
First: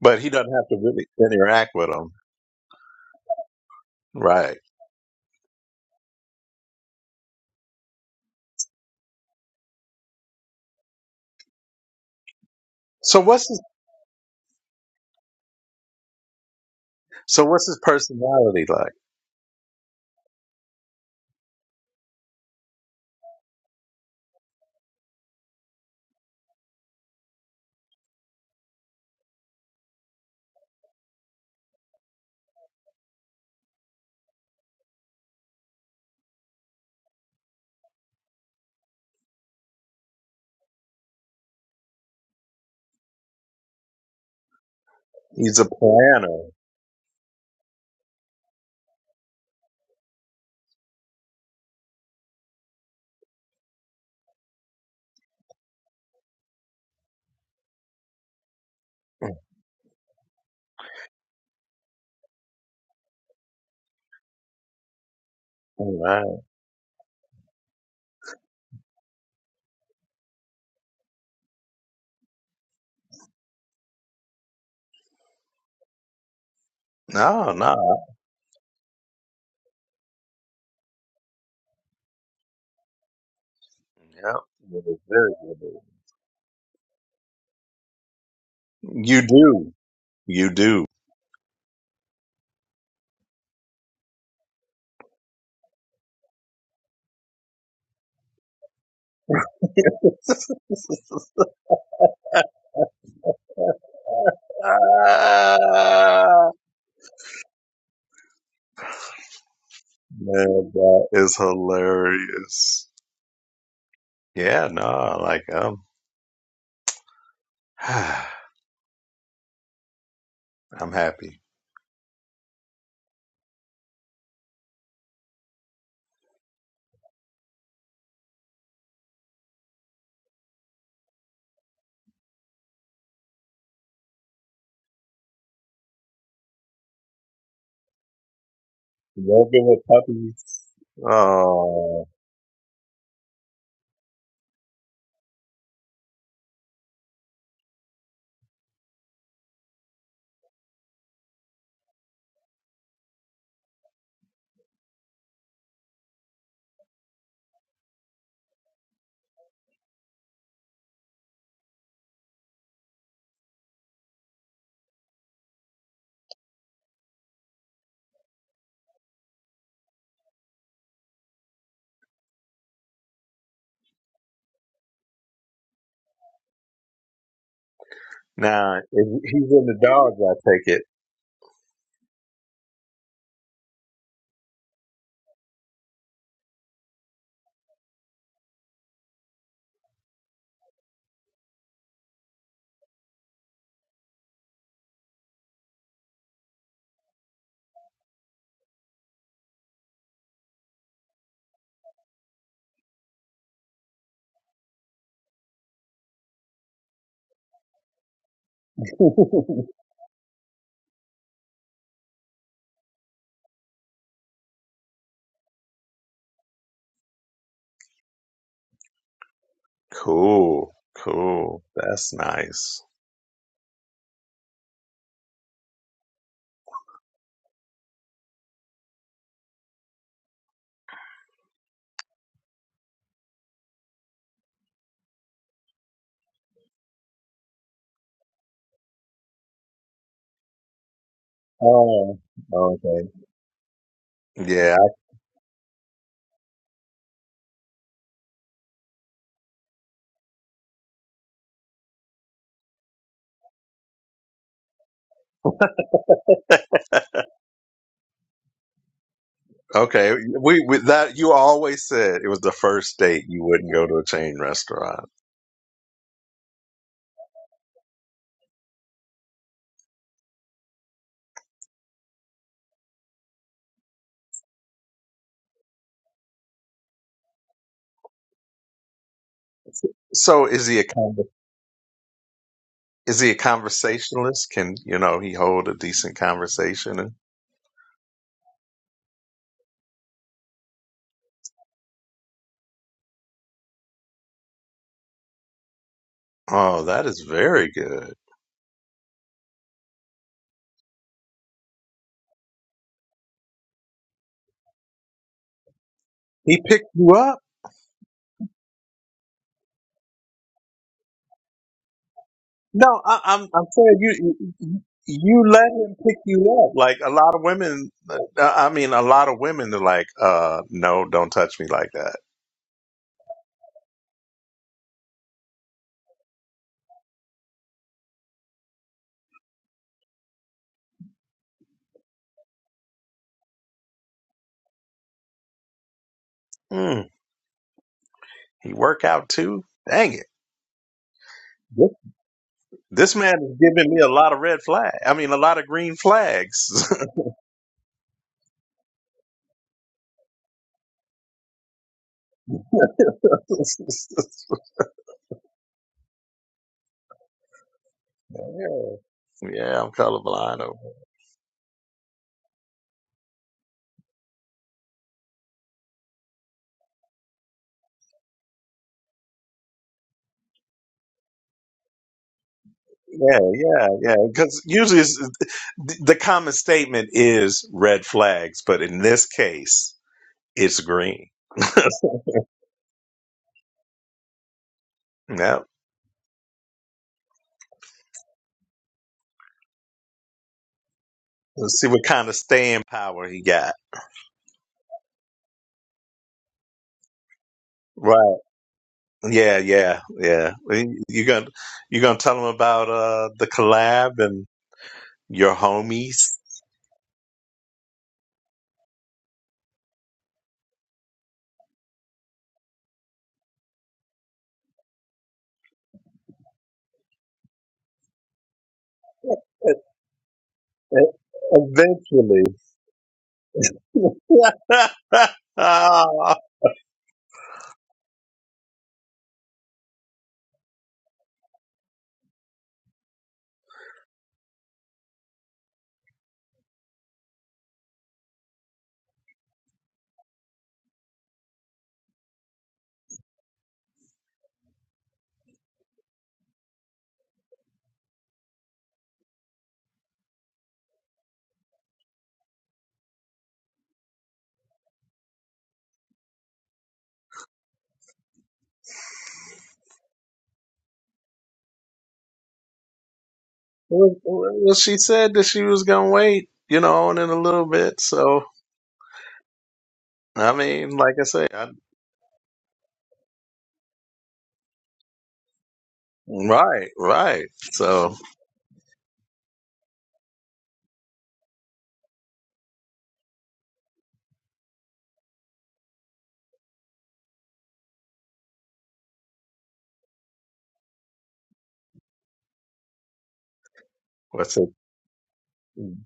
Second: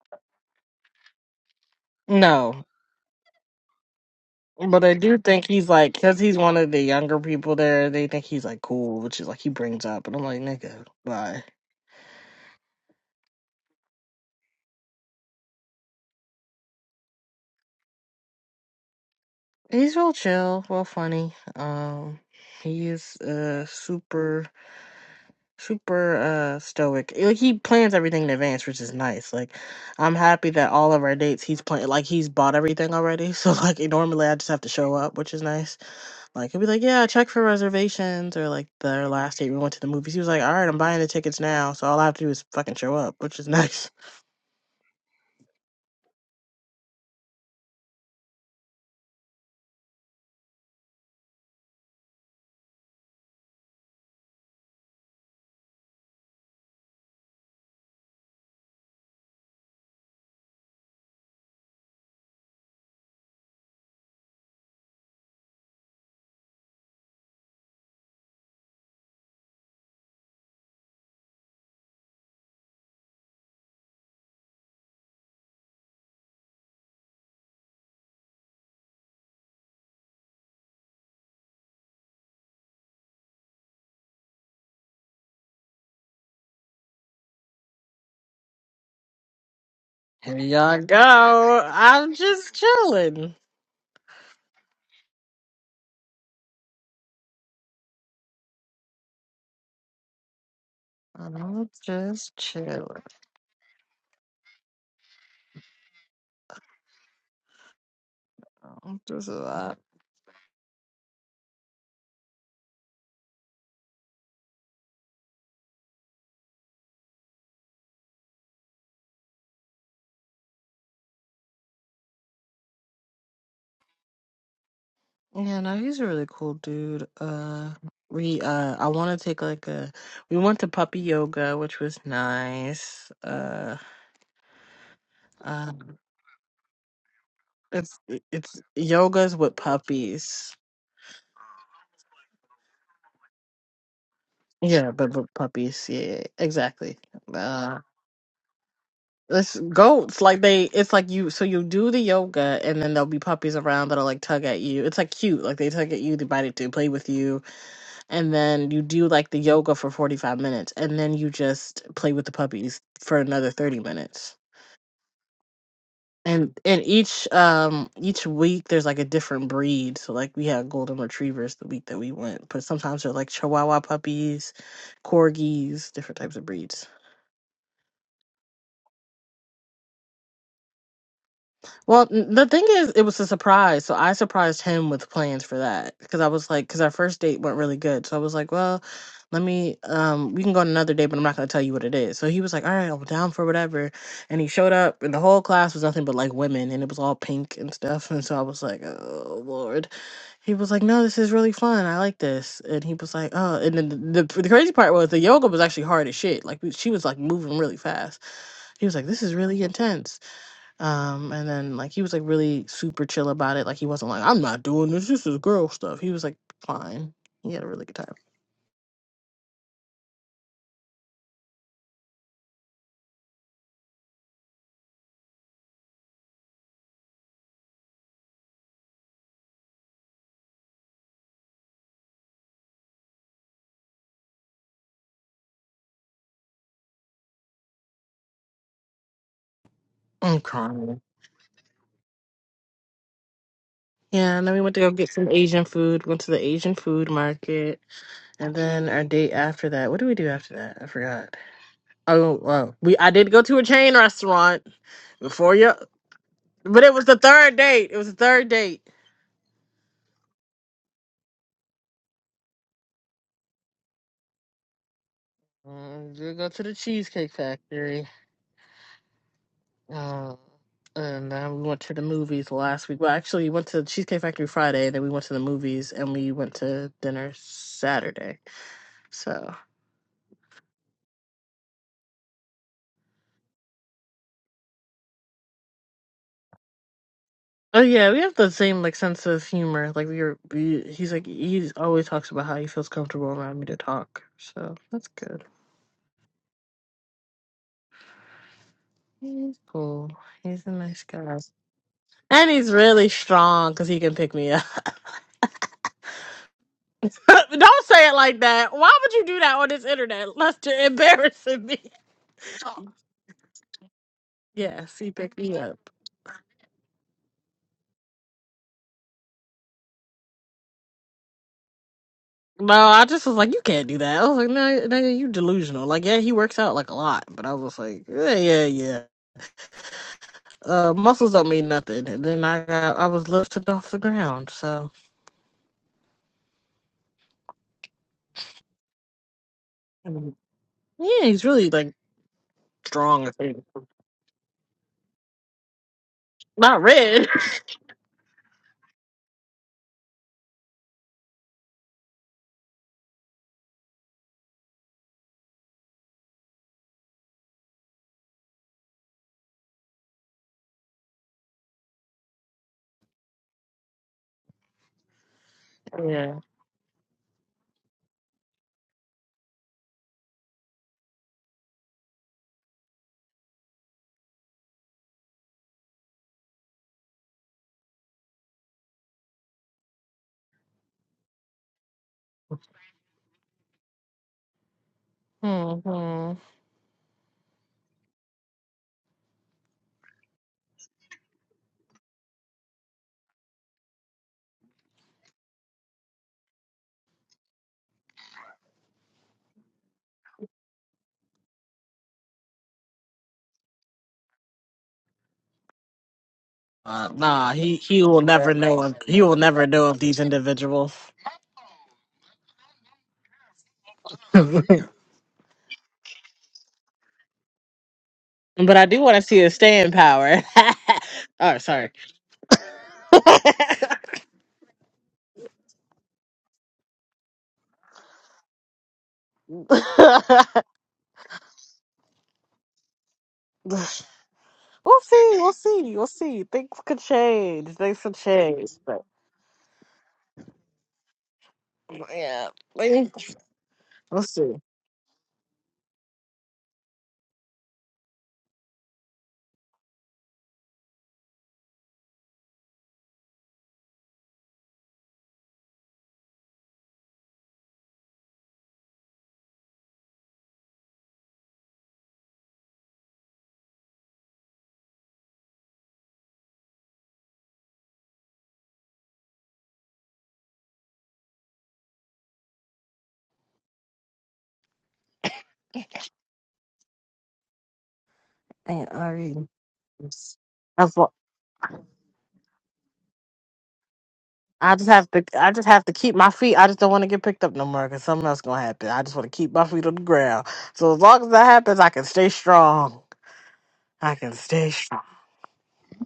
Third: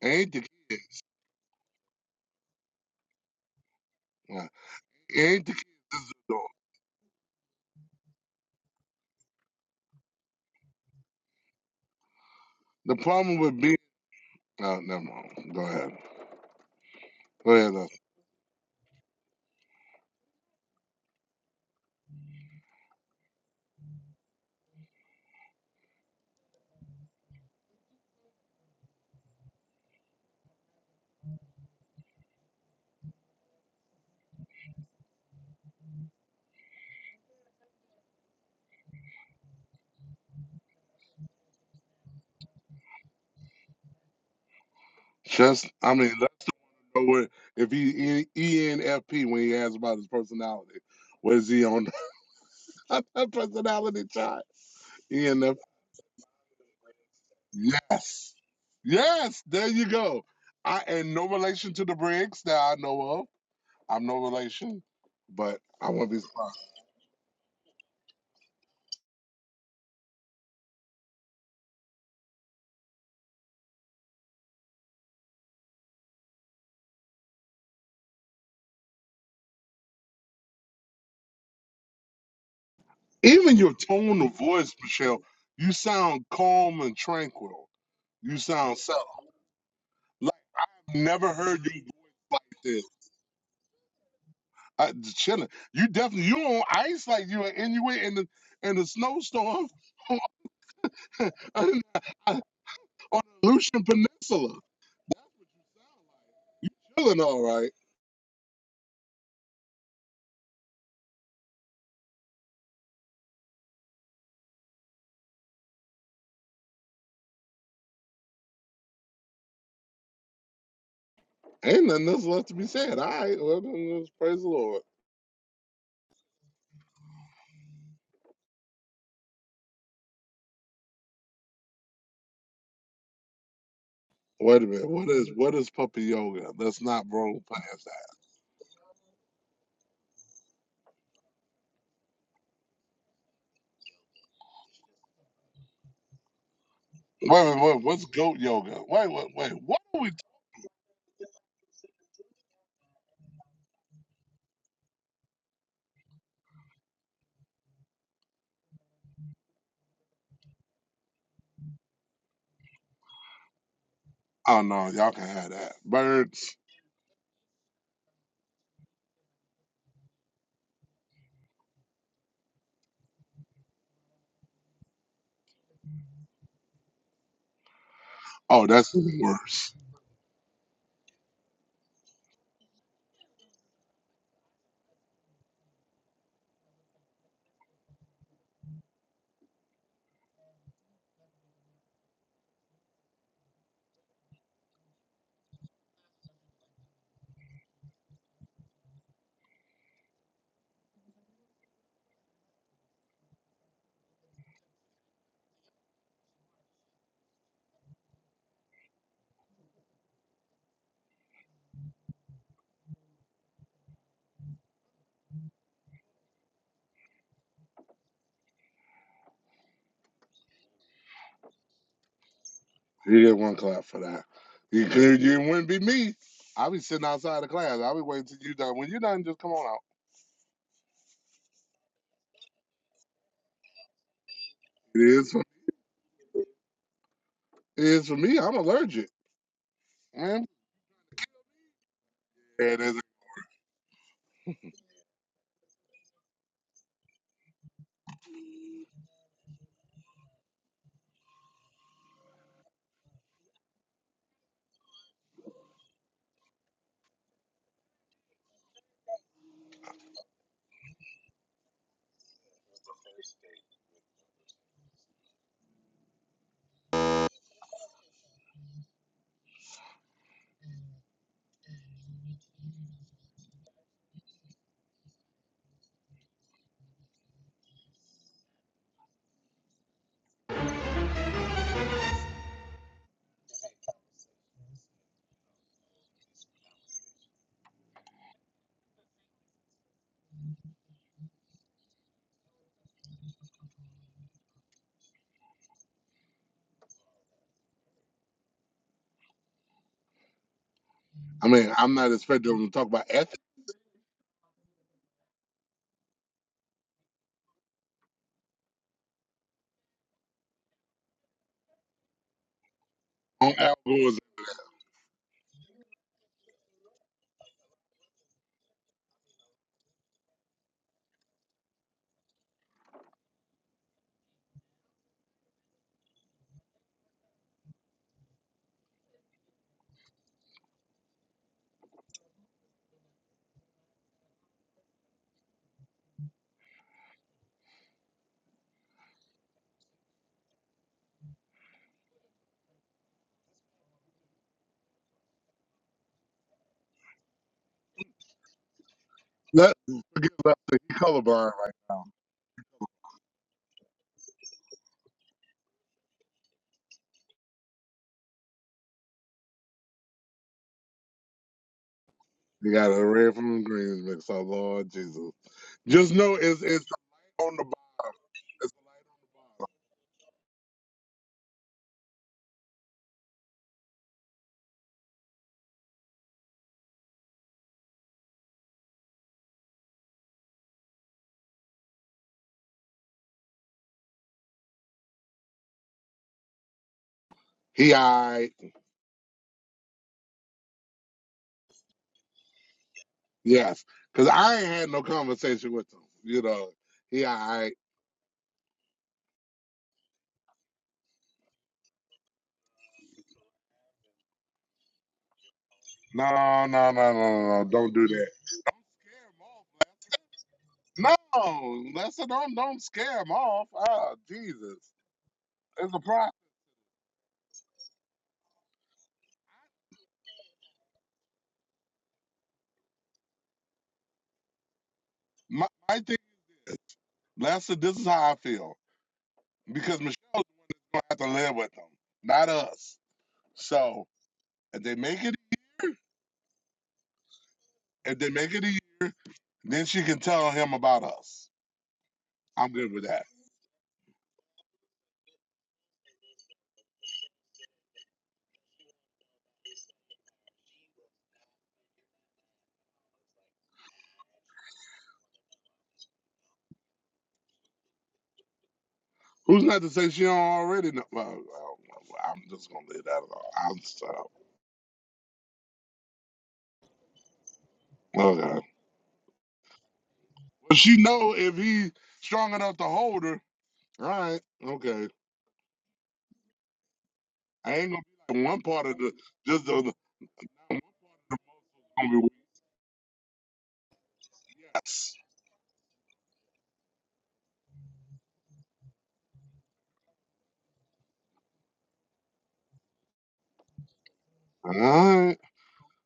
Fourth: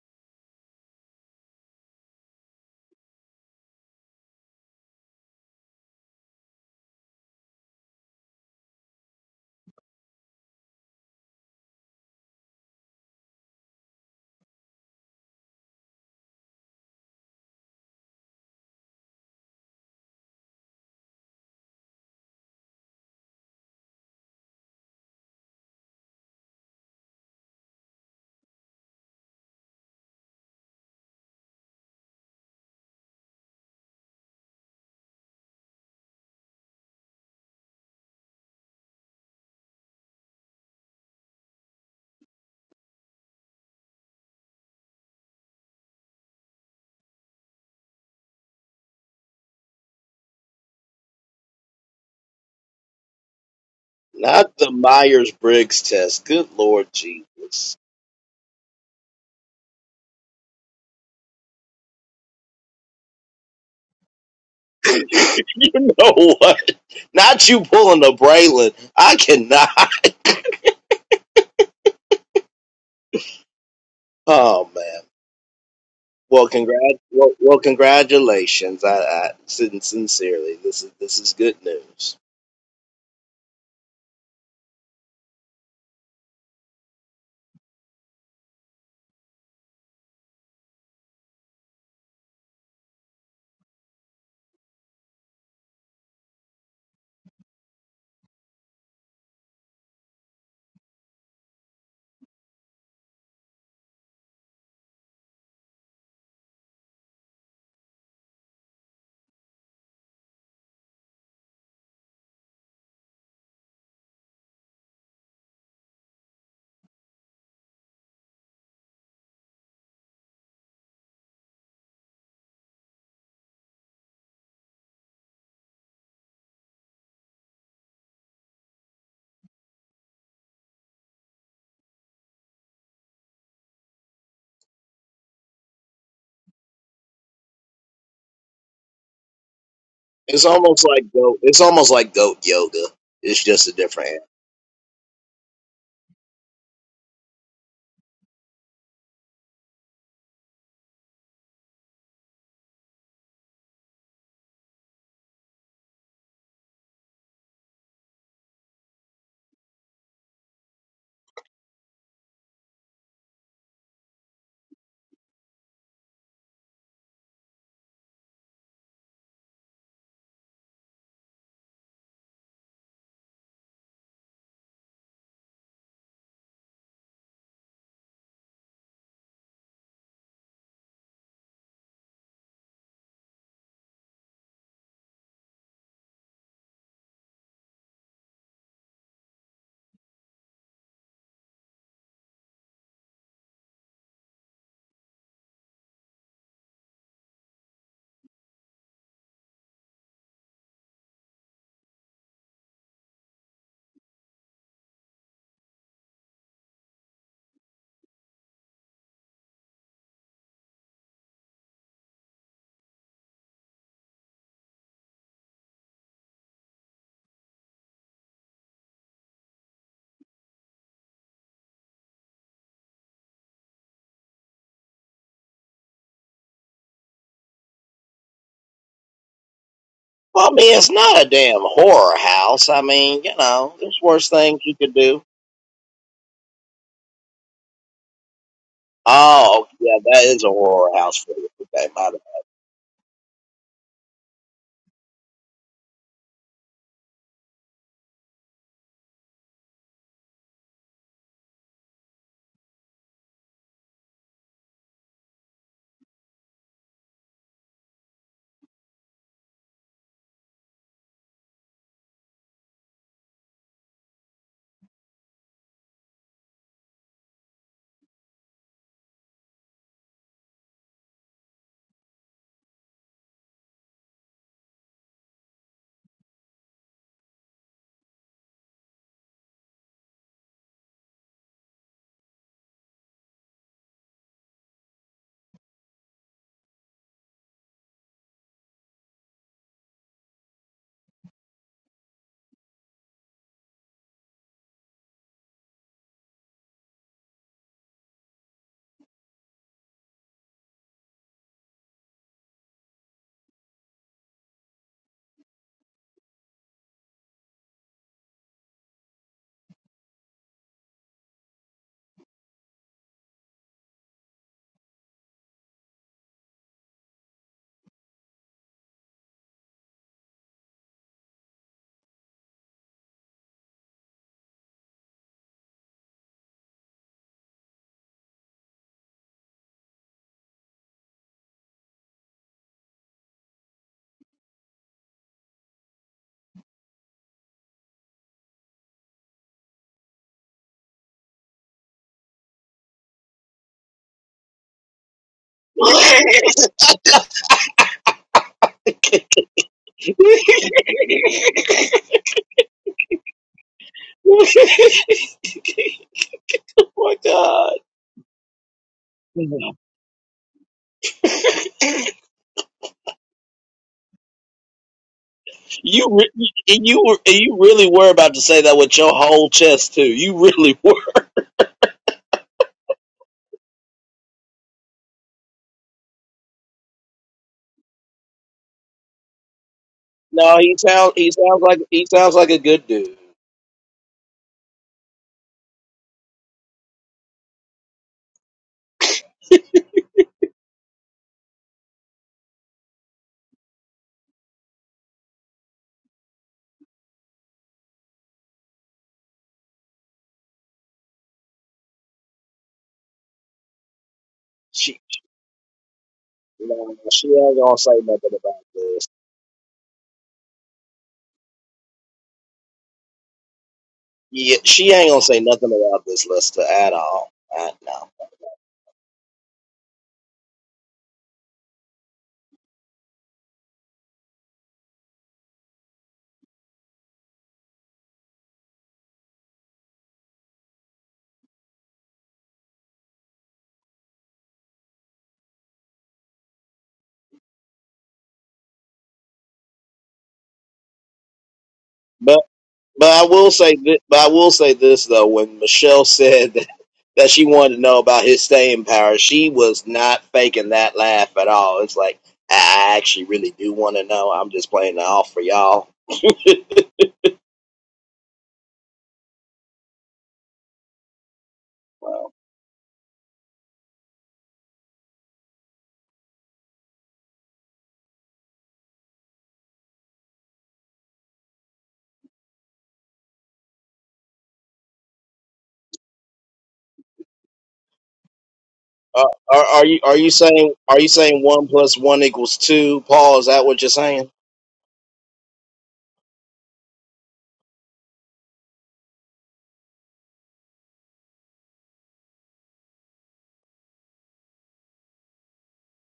Speaker 3: but he
Speaker 2: Ain't the
Speaker 3: doesn't have to
Speaker 2: kid.
Speaker 3: really interact with them,
Speaker 4: No,
Speaker 2: uh,
Speaker 3: right?
Speaker 4: but I do think
Speaker 2: Ain't the kid.
Speaker 4: he's like because he's
Speaker 2: though.
Speaker 4: one of the younger people there. They think he's like cool, which is like he brings up, and I'm like nigga, bye.
Speaker 2: The
Speaker 3: So
Speaker 2: problem
Speaker 3: what's
Speaker 2: with
Speaker 3: his,
Speaker 2: being. No, never mind. Go ahead.
Speaker 3: so
Speaker 2: Go
Speaker 3: what's
Speaker 2: ahead.
Speaker 3: his
Speaker 2: Les.
Speaker 3: personality like?
Speaker 4: He's real chill, real funny. Um, he is uh super super uh stoic. Like he plans everything in advance, which is nice. Like I'm happy that all of our dates he's plan like he's bought everything already. (laughs) So like normally I just have to show up, which is nice. Like he'll be like, yeah, check for reservations or like their last date we went to the movies. He was like, all right, I'm buying the tickets now, so all I have to do is fucking show up, which is (laughs) nice.
Speaker 3: He's a
Speaker 2: Just, I mean, let's
Speaker 3: planner.
Speaker 2: know where, if he E- ENFP when he asks about his personality. what is he on (laughs) that personality chart?
Speaker 1: not the Myers
Speaker 2: ENF.
Speaker 1: Briggs test. Good Lord Jesus.
Speaker 2: Yes.
Speaker 3: Mm,
Speaker 2: Yes. There you go. I ain't no relation to the Briggs that I know of. I'm no relation,
Speaker 1: (laughs)
Speaker 2: but
Speaker 1: you
Speaker 2: I
Speaker 3: All
Speaker 2: want this.
Speaker 1: know
Speaker 3: right.
Speaker 1: what? Not you pulling a Braylon. I cannot. (laughs) Oh man. Well, congrat well,
Speaker 3: No,
Speaker 1: well
Speaker 3: no.
Speaker 1: congratulations. I, I sin- sincerely, this is this is good news.
Speaker 2: Even your tone
Speaker 3: Yeah,
Speaker 2: of voice,
Speaker 3: it is
Speaker 2: Michelle,
Speaker 3: very good.
Speaker 2: you sound calm and tranquil. You sound settled.
Speaker 3: You do.
Speaker 2: Like
Speaker 4: Here
Speaker 3: You
Speaker 4: y'all
Speaker 3: do.
Speaker 2: I've never
Speaker 4: go.
Speaker 2: heard your voice
Speaker 4: I'm
Speaker 2: like
Speaker 4: just
Speaker 2: this.
Speaker 4: chilling.
Speaker 2: I, just chilling. You definitely you on ice like you an Inuit in the in the snowstorm (laughs) on
Speaker 3: (laughs)
Speaker 4: I'm
Speaker 2: on
Speaker 4: just
Speaker 2: the
Speaker 4: chilling.
Speaker 2: Aleutian Peninsula. That's what you sound
Speaker 3: Ah,
Speaker 2: like. You chilling all right.
Speaker 4: Oh, This is that.
Speaker 3: Man, that is hilarious. Yeah, no, like I'm, (sighs) I'm happy.
Speaker 2: Ain't nothing else left to be said. All right, well, then, let's praise the Lord.
Speaker 4: Yeah, no, he's a really cool dude. Uh, we uh, I want to take like a. We went to puppy yoga, which was nice. Uh,
Speaker 2: Wait a minute. What is what is
Speaker 4: um,
Speaker 2: puppy yoga? Let's not roll past
Speaker 4: it's it's yogas with
Speaker 3: Working with
Speaker 1: It's
Speaker 4: puppies.
Speaker 3: puppies.
Speaker 1: almost like goat. It's almost
Speaker 3: Oh,
Speaker 1: like goat yoga. It's just a different. animal.
Speaker 4: Yeah, but with puppies. Yeah, yeah, exactly.
Speaker 2: that. Wait, wait,
Speaker 4: Uh,
Speaker 2: wait. What's goat yoga? Wait, wait, wait.
Speaker 4: it's
Speaker 2: What are we? T-
Speaker 4: goats. Like they, it's like you. So you do the yoga, and then there'll be puppies around that'll like tug at you. It's like cute. Like they tug at you, they bite at you, play with you and then you do like the yoga for 45 minutes and then you just play with the puppies for another 30 minutes
Speaker 2: oh no, y'all can have that.
Speaker 4: and
Speaker 2: Birds.
Speaker 4: and each um each week there's like a different breed so like we had golden retrievers the week that we went but sometimes they're like chihuahua puppies corgis different types of breeds
Speaker 2: Oh,
Speaker 3: now
Speaker 2: that's even
Speaker 3: if he's in
Speaker 2: worse.
Speaker 3: the dogs. I take
Speaker 4: Well, n- the thing is, it was a surprise. So I surprised him with plans for that because I was like, because our first date went really good. So I was like, well, let me, um, we can go on another date, but I'm not going to tell you what it is. So he was like, all right, I'm down for whatever. And he showed up, and the whole class was nothing but like women, and it was all pink and stuff. (laughs) And so I was like, oh, Lord. He was like, no, this is really fun. I like this. And he was like, oh, and then the, the, the crazy part was the yoga was actually hard as shit. Like, we- she was like moving really fast. He was like, this is really
Speaker 3: it.
Speaker 4: intense. Um, and then like he was like really super chill about it. Like he wasn't like, I'm not doing this, this is girl stuff. He was like fine. He had a really good time.
Speaker 3: (laughs) cool, cool. That's nice.
Speaker 2: You get one clap for that. You could, you wouldn't be me. I'll be sitting outside the class. I'll be waiting till you done. When you're done, just come on out.
Speaker 1: Well, I mean, it's not a damn horror house. I mean, you know, there's worse things you could
Speaker 2: It
Speaker 1: do.
Speaker 2: is. For, it is for me. I'm allergic.
Speaker 1: Oh, yeah, that
Speaker 4: I'm
Speaker 1: is
Speaker 2: Man,
Speaker 1: a horror
Speaker 4: crying.
Speaker 1: house for you. Okay, my bad.
Speaker 3: Oh,
Speaker 2: Yeah, it is.
Speaker 3: okay.
Speaker 4: Yeah, and then we
Speaker 3: Yeah.
Speaker 4: went to go get some Asian food, went to the Asian food market, and then our date after that. What did we do after that? I forgot. Oh, well, we I did go to a chain restaurant before you, but it was the third date. It was the third date.
Speaker 3: Okay, we, we that you always said it was the first date you wouldn't go to a chain restaurant.
Speaker 4: Um, we did go to the Cheesecake Factory. Uh, and then we went to the movies last week. Well, actually, we went to Cheesecake Factory Friday, then we went to the movies, and we went to dinner Saturday. So,
Speaker 3: So is he a con- is he a conversationalist? Can you know he hold a decent conversation? And,
Speaker 4: oh yeah, we have the same like sense of humor. Like we were, we, he's like he always talks about how he feels comfortable around me to talk. So that's good.
Speaker 3: oh, that is very good.
Speaker 4: He's cool. He's a nice guy,
Speaker 2: I mean, I'm not
Speaker 4: and
Speaker 2: expecting them to
Speaker 4: he's
Speaker 2: talk about
Speaker 4: really
Speaker 2: ethics
Speaker 4: strong because he can pick me up.
Speaker 3: He picked you
Speaker 4: (laughs)
Speaker 3: up.
Speaker 4: Don't say it like that. Why would you do that on this internet? Lester embarrassing me.
Speaker 3: No, I, I'm
Speaker 2: on
Speaker 3: I'm saying
Speaker 2: algorithm.
Speaker 3: you you
Speaker 4: Yes, he picked
Speaker 3: you
Speaker 4: me
Speaker 3: let
Speaker 4: up.
Speaker 3: him pick you up. Like a lot of women, uh, I mean, a lot of women are like, uh, no, don't touch me like that.
Speaker 4: No, I just was like, you can't do that. I was like, no, no, you delusional. Like, yeah, he works out like a lot, but I was just like, yeah, yeah, yeah. Uh, muscles don't mean nothing. And then I got, I was lifted off the ground. So,
Speaker 3: Mm, he work out too. Dang it!
Speaker 4: Mm. yeah, he's really
Speaker 3: This,
Speaker 4: like
Speaker 3: this
Speaker 4: strong. I
Speaker 3: man is
Speaker 4: think
Speaker 3: giving me a lot of red flags. I mean, a lot of green
Speaker 4: not
Speaker 3: flags. (laughs)
Speaker 1: (laughs)
Speaker 4: red.
Speaker 2: Let us forget about the colorblind right now.
Speaker 1: (laughs) my God.
Speaker 3: yeah, yeah, I'm colorblind.
Speaker 2: You got a red from the greens mix. Oh Lord Jesus.
Speaker 4: (laughs)
Speaker 1: You
Speaker 2: Just know
Speaker 4: yeah.
Speaker 1: re-
Speaker 2: it's it's
Speaker 1: and you were and
Speaker 2: a light on
Speaker 1: you
Speaker 2: the
Speaker 1: really were
Speaker 2: bottom.
Speaker 1: about to say
Speaker 2: It's
Speaker 1: that
Speaker 2: a
Speaker 1: with
Speaker 2: light
Speaker 1: your
Speaker 2: on
Speaker 1: whole
Speaker 2: the bottom.
Speaker 1: chest too. You really (laughs) were.
Speaker 3: Yeah, yeah, yeah. Because usually it's, the the common statement is red flags, but in this case,
Speaker 1: No, he
Speaker 3: it's
Speaker 1: sounds
Speaker 3: green.
Speaker 1: he sounds
Speaker 3: (laughs)
Speaker 1: like he sounds like a good dude.
Speaker 3: yeah.
Speaker 4: hmm
Speaker 2: He alright.
Speaker 3: Let's see what kind of staying power he got.
Speaker 2: Yes. Cause I ain't had no conversation with him. You know. He alright.
Speaker 3: Right. Yeah, yeah, yeah. You're gonna you're gonna tell him about uh the collab and
Speaker 1: She
Speaker 3: your homies.
Speaker 2: No, no, no,
Speaker 1: no,
Speaker 4: Uh,
Speaker 2: no,
Speaker 1: she
Speaker 2: no,
Speaker 4: nah,
Speaker 1: ain't
Speaker 2: no.
Speaker 4: he
Speaker 1: gonna
Speaker 2: Don't
Speaker 1: say
Speaker 4: he
Speaker 2: do that.
Speaker 4: will
Speaker 1: nothing
Speaker 4: never
Speaker 1: about
Speaker 2: Don't
Speaker 4: know. Of,
Speaker 1: this.
Speaker 4: he
Speaker 2: scare
Speaker 4: will never know
Speaker 2: him
Speaker 4: of these individuals.
Speaker 2: off. No, Lester, don't don't scare him off. Oh,
Speaker 4: (laughs)
Speaker 1: Yeah,
Speaker 4: but
Speaker 2: Jesus.
Speaker 1: she ain't gonna say nothing
Speaker 2: It's a
Speaker 1: about this
Speaker 2: problem.
Speaker 1: Lester at all. I know,
Speaker 4: I do want to see his
Speaker 3: E-
Speaker 4: staying power. (laughs)
Speaker 3: e-
Speaker 4: oh, sorry.
Speaker 3: Eventually. (laughs)
Speaker 2: My, my thing,
Speaker 3: Ah,
Speaker 2: Lester, this is how I feel. Because Michelle's gonna have to live with them, not us.
Speaker 4: (laughs)
Speaker 2: So if they
Speaker 4: We'll
Speaker 2: make
Speaker 4: see.
Speaker 2: it
Speaker 4: We'll see. We'll see. Things could change. Things could
Speaker 2: if they make it
Speaker 4: change.
Speaker 2: easy.
Speaker 4: But
Speaker 2: Then she can tell him about us.
Speaker 1: but
Speaker 4: yeah,
Speaker 2: I'm good with
Speaker 1: but
Speaker 2: that.
Speaker 1: I
Speaker 4: things-
Speaker 1: will say this, but
Speaker 4: we'll
Speaker 1: I will
Speaker 4: see.
Speaker 1: say this though. When Michelle (laughs) said that, that she wanted to know about his staying power, she was not faking that laugh at all. It's like I actually really do want to know. I'm just playing it off for y'all
Speaker 2: Who's not to say she don't already know? Well, well,
Speaker 1: Wow.
Speaker 2: well, I'm just gonna leave that alone. I'm stop.
Speaker 3: well, she said that she was gonna wait, you know, and in a little bit. So
Speaker 2: Okay.
Speaker 3: I
Speaker 2: But
Speaker 3: mean,
Speaker 2: she
Speaker 3: like I
Speaker 2: know
Speaker 3: say.
Speaker 2: if he's strong enough to hold her. All right. Okay.
Speaker 3: Right, right.
Speaker 2: I ain't gonna
Speaker 3: So
Speaker 2: be like one part
Speaker 4: And
Speaker 2: of the
Speaker 4: I
Speaker 1: Uh,
Speaker 4: mean,
Speaker 1: are,
Speaker 2: just the
Speaker 1: are you
Speaker 2: the-
Speaker 1: are you
Speaker 4: it's-
Speaker 1: saying
Speaker 4: that's
Speaker 1: are you
Speaker 4: what
Speaker 1: saying one plus one
Speaker 2: gonna be
Speaker 1: equals two? Paul, is that what you're saying?
Speaker 4: I just have
Speaker 2: yes.
Speaker 4: to. I just have to keep my feet. I just don't want to get picked up no more because something else gonna happen. I just want to keep my feet on the ground. So as long as that happens, I can stay strong. I can
Speaker 3: what's it?
Speaker 4: stay
Speaker 2: All
Speaker 4: strong.
Speaker 2: right.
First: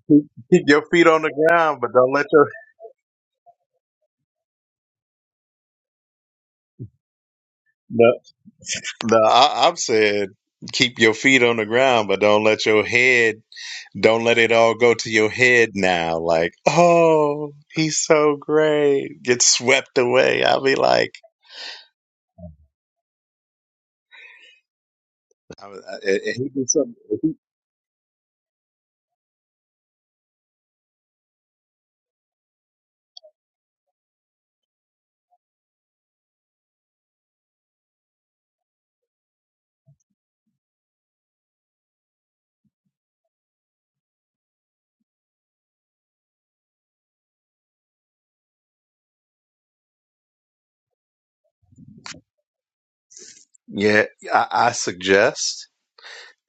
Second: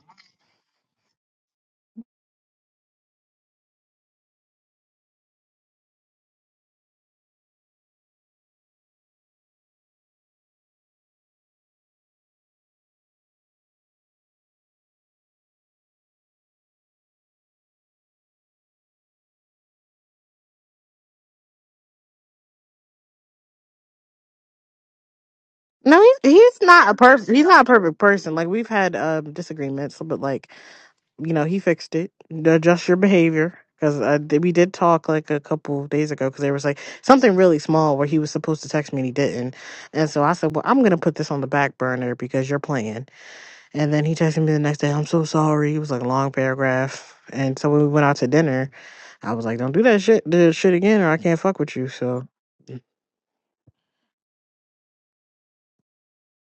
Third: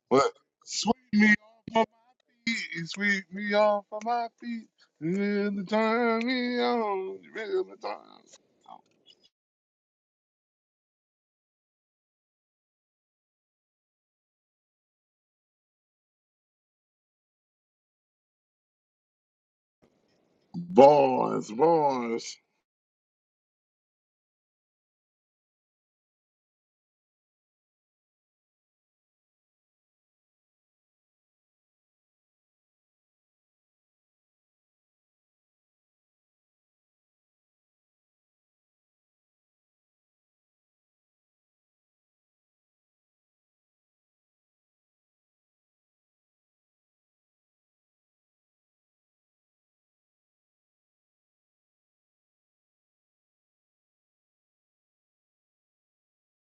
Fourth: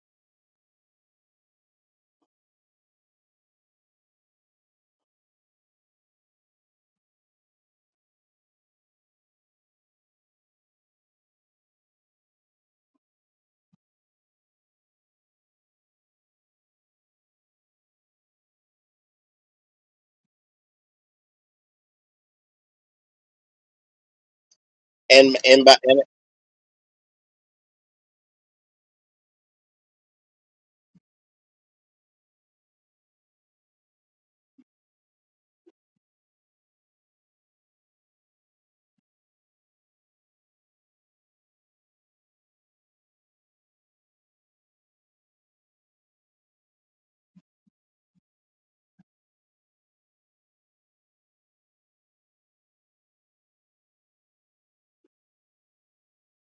Speaker 3: Keep
Speaker 2: But
Speaker 3: keep your
Speaker 2: sweep
Speaker 3: feet on the
Speaker 2: me
Speaker 3: ground,
Speaker 2: off my
Speaker 3: but don't let your
Speaker 2: feet, sweep me off of my feet. Really turn me on, really turn.
Speaker 3: no. no I, I've said keep your feet on the ground, but don't let your head. Don't let it all go to your head now. Like, oh, he's so great. Get swept away. I'll be like,
Speaker 2: Boys, boys.
Speaker 1: And and
Speaker 3: I, I,
Speaker 1: by
Speaker 4: No,
Speaker 1: and
Speaker 4: he's
Speaker 3: I- he
Speaker 4: he's
Speaker 3: did
Speaker 4: not a perfect.
Speaker 3: something.
Speaker 4: He's not a perfect person. Like we've had um disagreements, but like you know, he fixed it. Adjust your behavior. Because uh, th- we did talk like a couple of days ago because there was like something really small where he was supposed to text me and he didn't. And so I said, Well, I'm going to put this on the back burner because you're playing. And then he texted me the next day, I'm so sorry. It was like a long paragraph. And so when we went out to dinner, I was like, Don't do that shit, the shit again or I can't fuck with you. So it
Speaker 3: Yeah, I, I suggest.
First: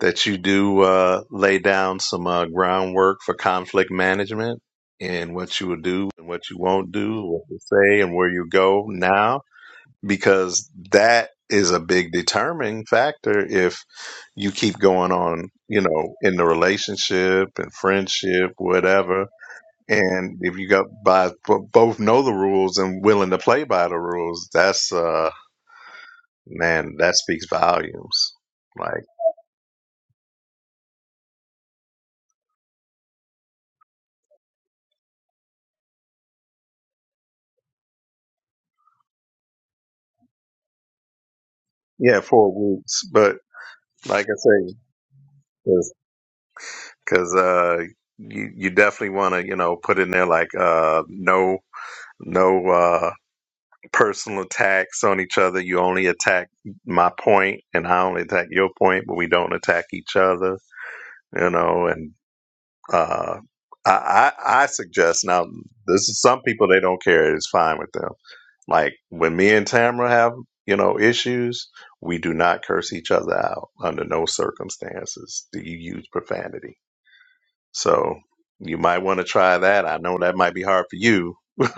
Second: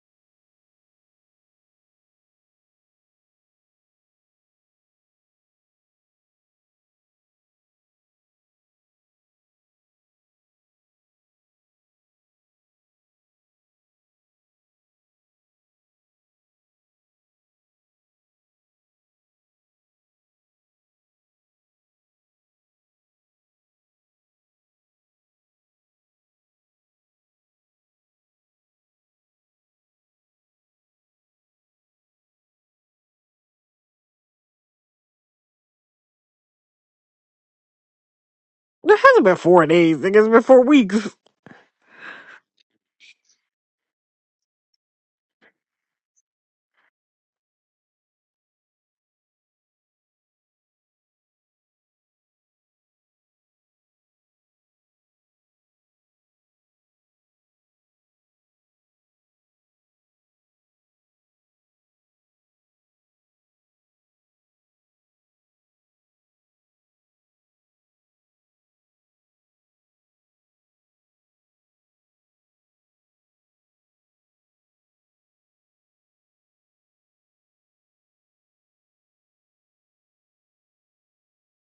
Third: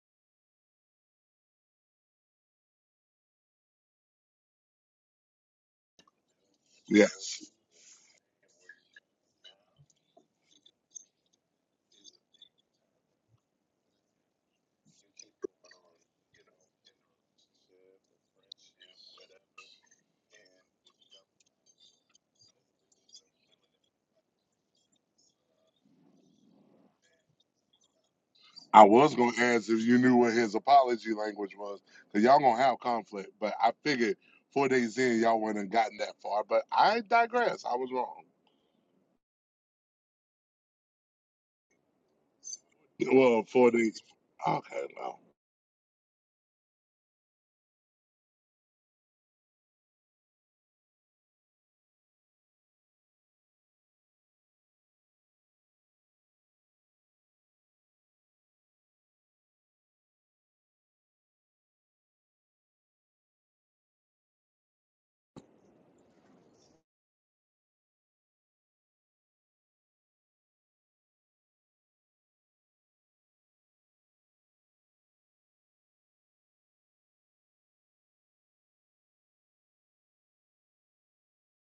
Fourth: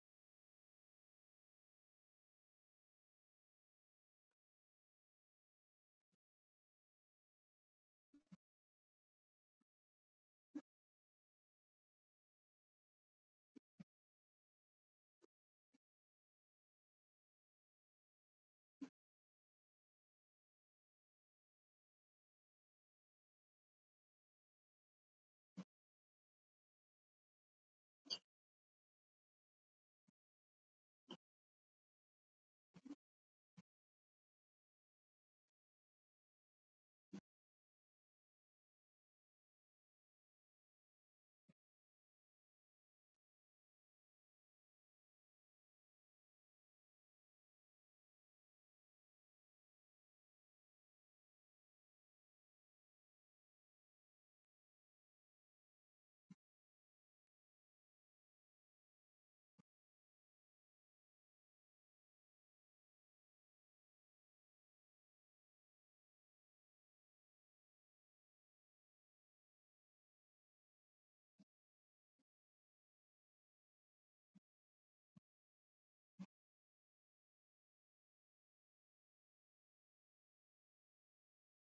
Speaker 3: that you do uh, lay down some uh, groundwork for conflict management and what you will do and what you won't do,
Speaker 2: Yes.
Speaker 3: what you say and where you go now, because that is a big determining factor if you keep going on, you know, in the relationship and friendship, whatever. And if you got by bo- both know the rules and willing to play by the rules, that's uh man, that speaks volumes.
Speaker 2: I
Speaker 3: Like
Speaker 2: was gonna ask if you knew what his apology language was, cause y'all gonna have conflict. But I figured four days in, y'all wouldn't have gotten that far. But I digress. I was wrong.
Speaker 4: hasn't been four days. Like, It's been four weeks.
Speaker 3: yeah, four weeks, but
Speaker 2: Well, four days.
Speaker 3: Like I say,
Speaker 2: Okay, no.
Speaker 3: because uh, you you definitely want to you know put in there like uh, no no uh, personal attacks on each other. You only attack my point, and I only attack your point, but we don't attack each other. You know, and uh, I, I I suggest now this is some people they don't care. It's fine with them. Like when me and Tamara have you know issues. We do not curse each other out under no circumstances. Do you use profanity? So you might want to try that. I know that might be hard for you, (laughs) but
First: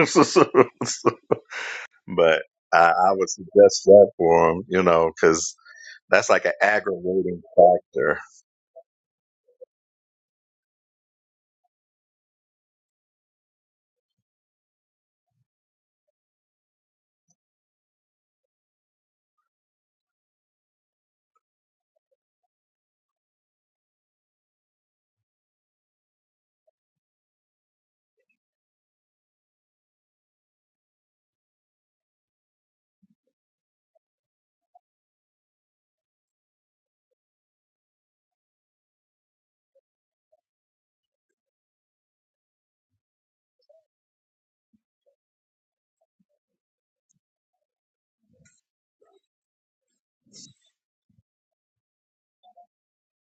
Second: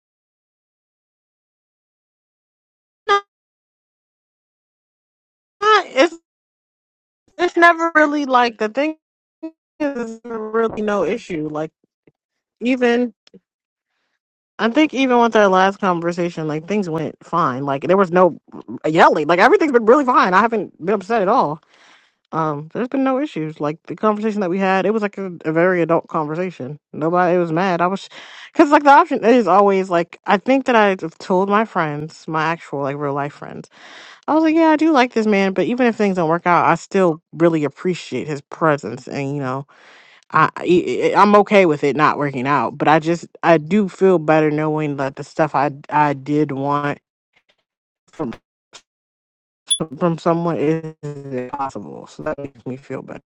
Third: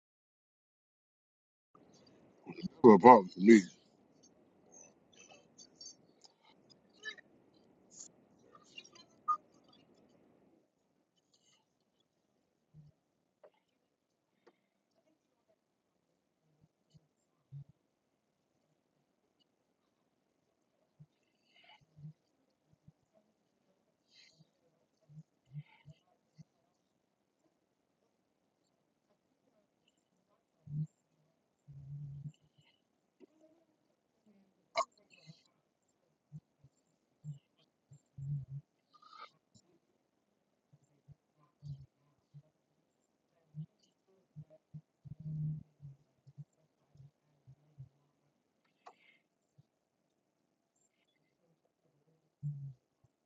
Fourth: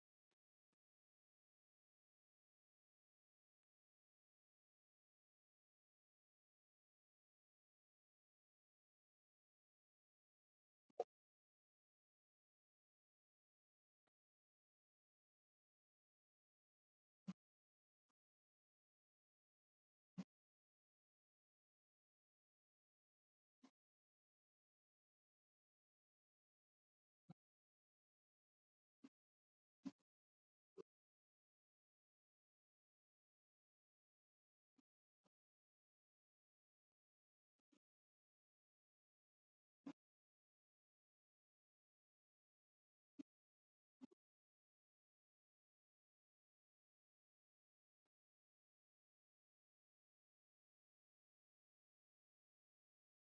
Speaker 3: I,
Speaker 2: Well,
Speaker 3: I
Speaker 2: probably
Speaker 3: would
Speaker 2: for me.
Speaker 3: suggest that for them, you know, because
Speaker 4: (laughs)
Speaker 3: that's like an aggravating
Speaker 4: It's never
Speaker 3: factor.
Speaker 4: really like the thing is it's really no issue. Like even I think even with our last conversation, like things went fine. Like there was no yelling. Like everything's been really fine. I haven't been upset at all. Um, there's been no issues. Like the conversation that we had, it was like a, a very adult conversation. Nobody was mad. I was, cause like the option is always like I think that I've told my friends, my actual like real life friends, I was like, yeah, I do like this man, but even if things don't work out, I still really appreciate his presence and you know I, I I'm okay with it not working out, but I just I do feel better knowing that the stuff I I did want from from someone is possible. So that makes me feel better.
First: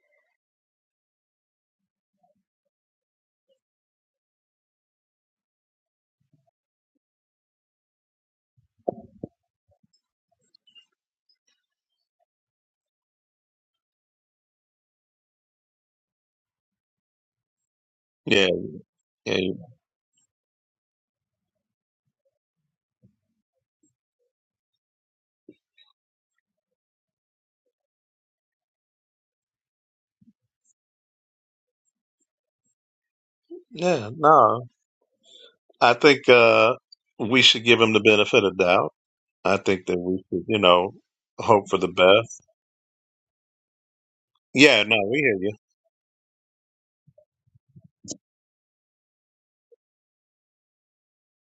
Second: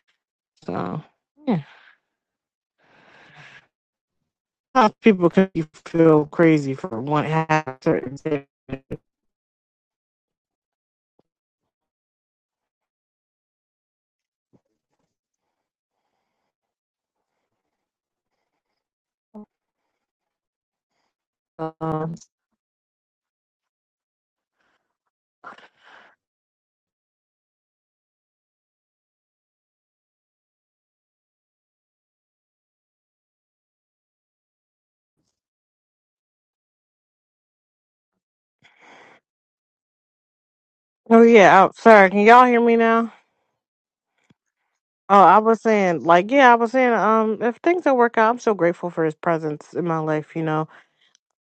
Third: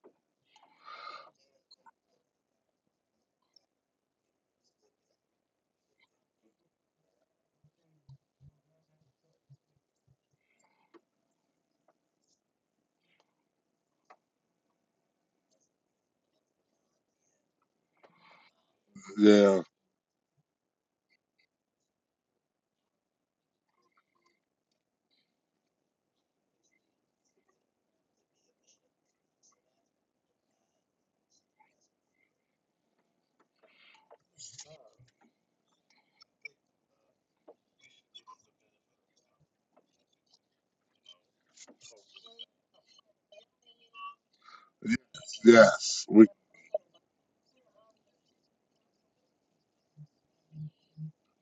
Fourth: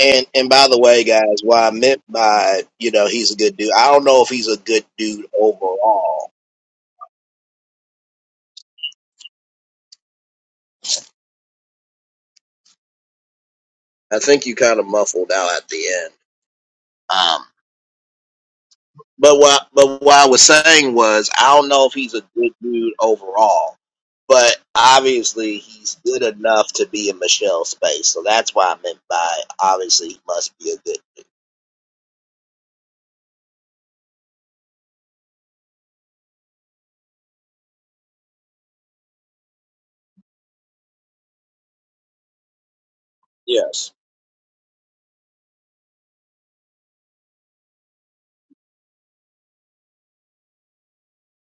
Speaker 1: and, and by the
Speaker 4: So
Speaker 1: way, guys,
Speaker 4: yeah,
Speaker 1: what I meant by you know he's a good dude. I don't know if he's a good
Speaker 4: Sometimes
Speaker 1: dude
Speaker 4: people can you feel
Speaker 1: overall.
Speaker 4: crazy for one half certain thing.
Speaker 1: I think you kind of muffled out at the end. Um,
Speaker 3: Yeah, yeah,
Speaker 1: but
Speaker 2: Yeah.
Speaker 3: you-
Speaker 1: what but what I was saying was I don't know if
Speaker 4: Um,
Speaker 1: he's a good dude overall. But obviously he's good enough to be in Michelle's space, so that's why I meant by obviously he must be a good.
Speaker 3: yeah. No, I think uh, we should give them the benefit of doubt. I think that we should, you know,
Speaker 4: oh yeah,
Speaker 3: hope
Speaker 4: oh,
Speaker 3: for the
Speaker 4: sorry. Can
Speaker 3: best.
Speaker 4: y'all hear me now?
Speaker 1: Yes.
Speaker 3: Yeah, no, we
Speaker 4: Oh,
Speaker 3: hear
Speaker 4: I
Speaker 3: you.
Speaker 4: was saying
Speaker 2: Yes. We,
Speaker 4: like yeah, I was saying um if things don't work out, I'm so grateful for his presence in my life. You know,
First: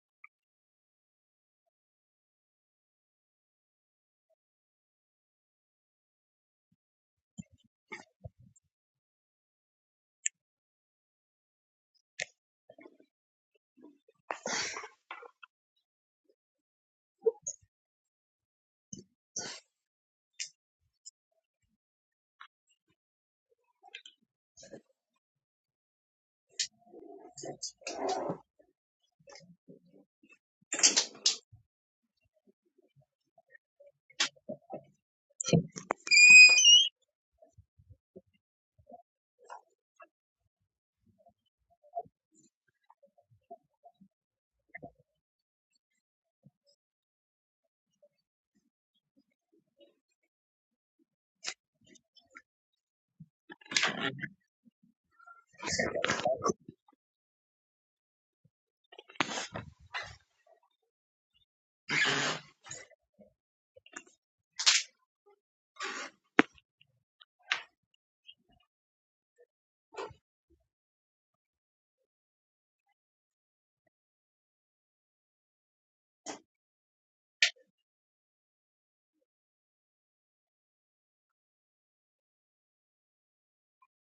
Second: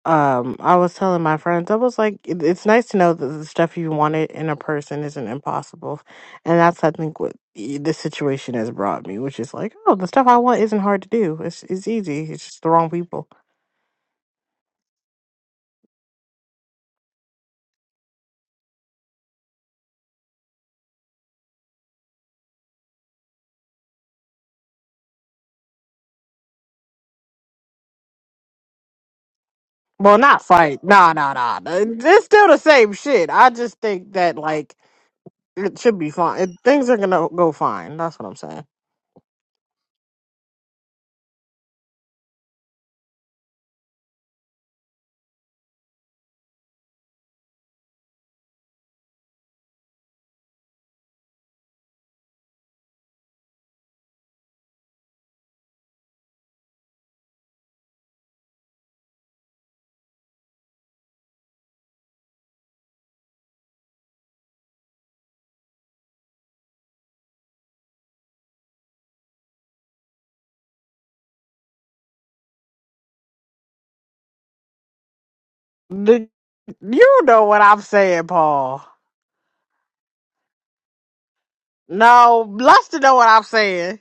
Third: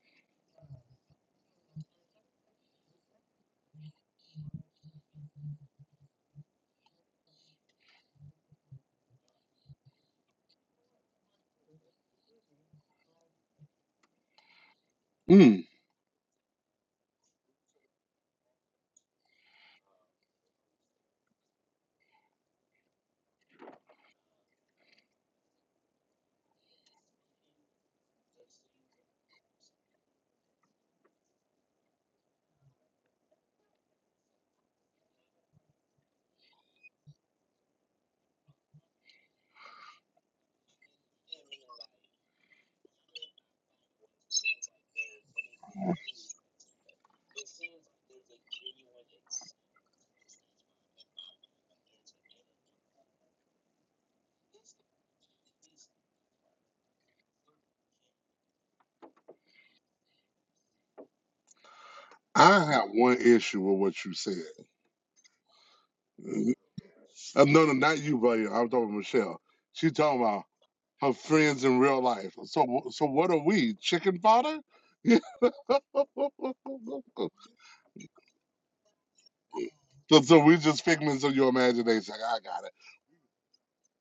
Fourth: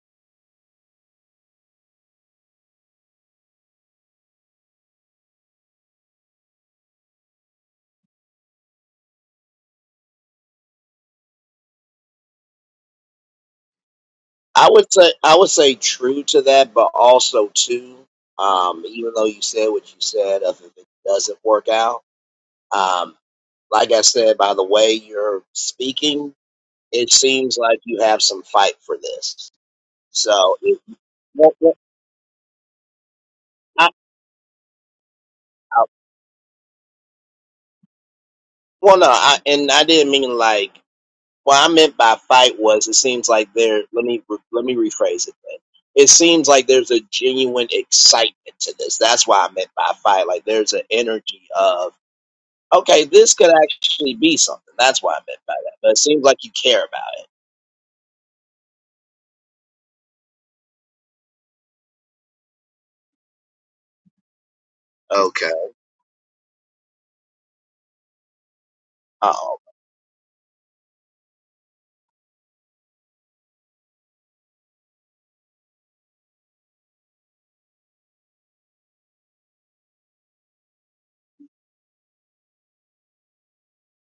Speaker 4: um i was telling my friends i was like it, it's nice to know that the stuff you wanted in a person isn't impossible and that's i think what y- this situation has brought me which is like oh the stuff i want isn't hard to do it's it's easy it's just the wrong people
Speaker 1: I would say I would
Speaker 2: mm,
Speaker 1: say true to that, but also too, um, even though you said what you said of if it doesn't work out, um, like I said, by the way you're speaking, it seems like you have some fight for this.
Speaker 4: well not
Speaker 1: So, it,
Speaker 4: fight nah nah
Speaker 1: well,
Speaker 4: nah nah.
Speaker 1: well,
Speaker 4: it's still the same shit i just
Speaker 1: I,
Speaker 4: think that like it
Speaker 1: I,
Speaker 4: should be fine it, things are gonna go fine that's what i'm saying
Speaker 1: well, no, I, and I didn't mean like what I meant by fight was it seems like there. Let me re- let me rephrase it. Then. It seems like there's a genuine excitement to this. That's why I meant by fight. Like there's an energy of okay, this could actually be something. That's why I meant by that. But it seems like you care about
Speaker 2: I have one issue with what you said.
Speaker 1: it. Okay.
Speaker 2: Uh, no, no, not you, buddy. I'm talking about Michelle.
Speaker 1: Oh.
Speaker 2: She talking about her friends in real life. So, wh- so what are we? Chicken fodder?
Speaker 4: The,
Speaker 2: (laughs)
Speaker 4: you know what I'm saying, Paul.
Speaker 2: So, so we just figments of your imagination. I
Speaker 4: No,
Speaker 2: got it.
Speaker 4: Luster know what I'm saying.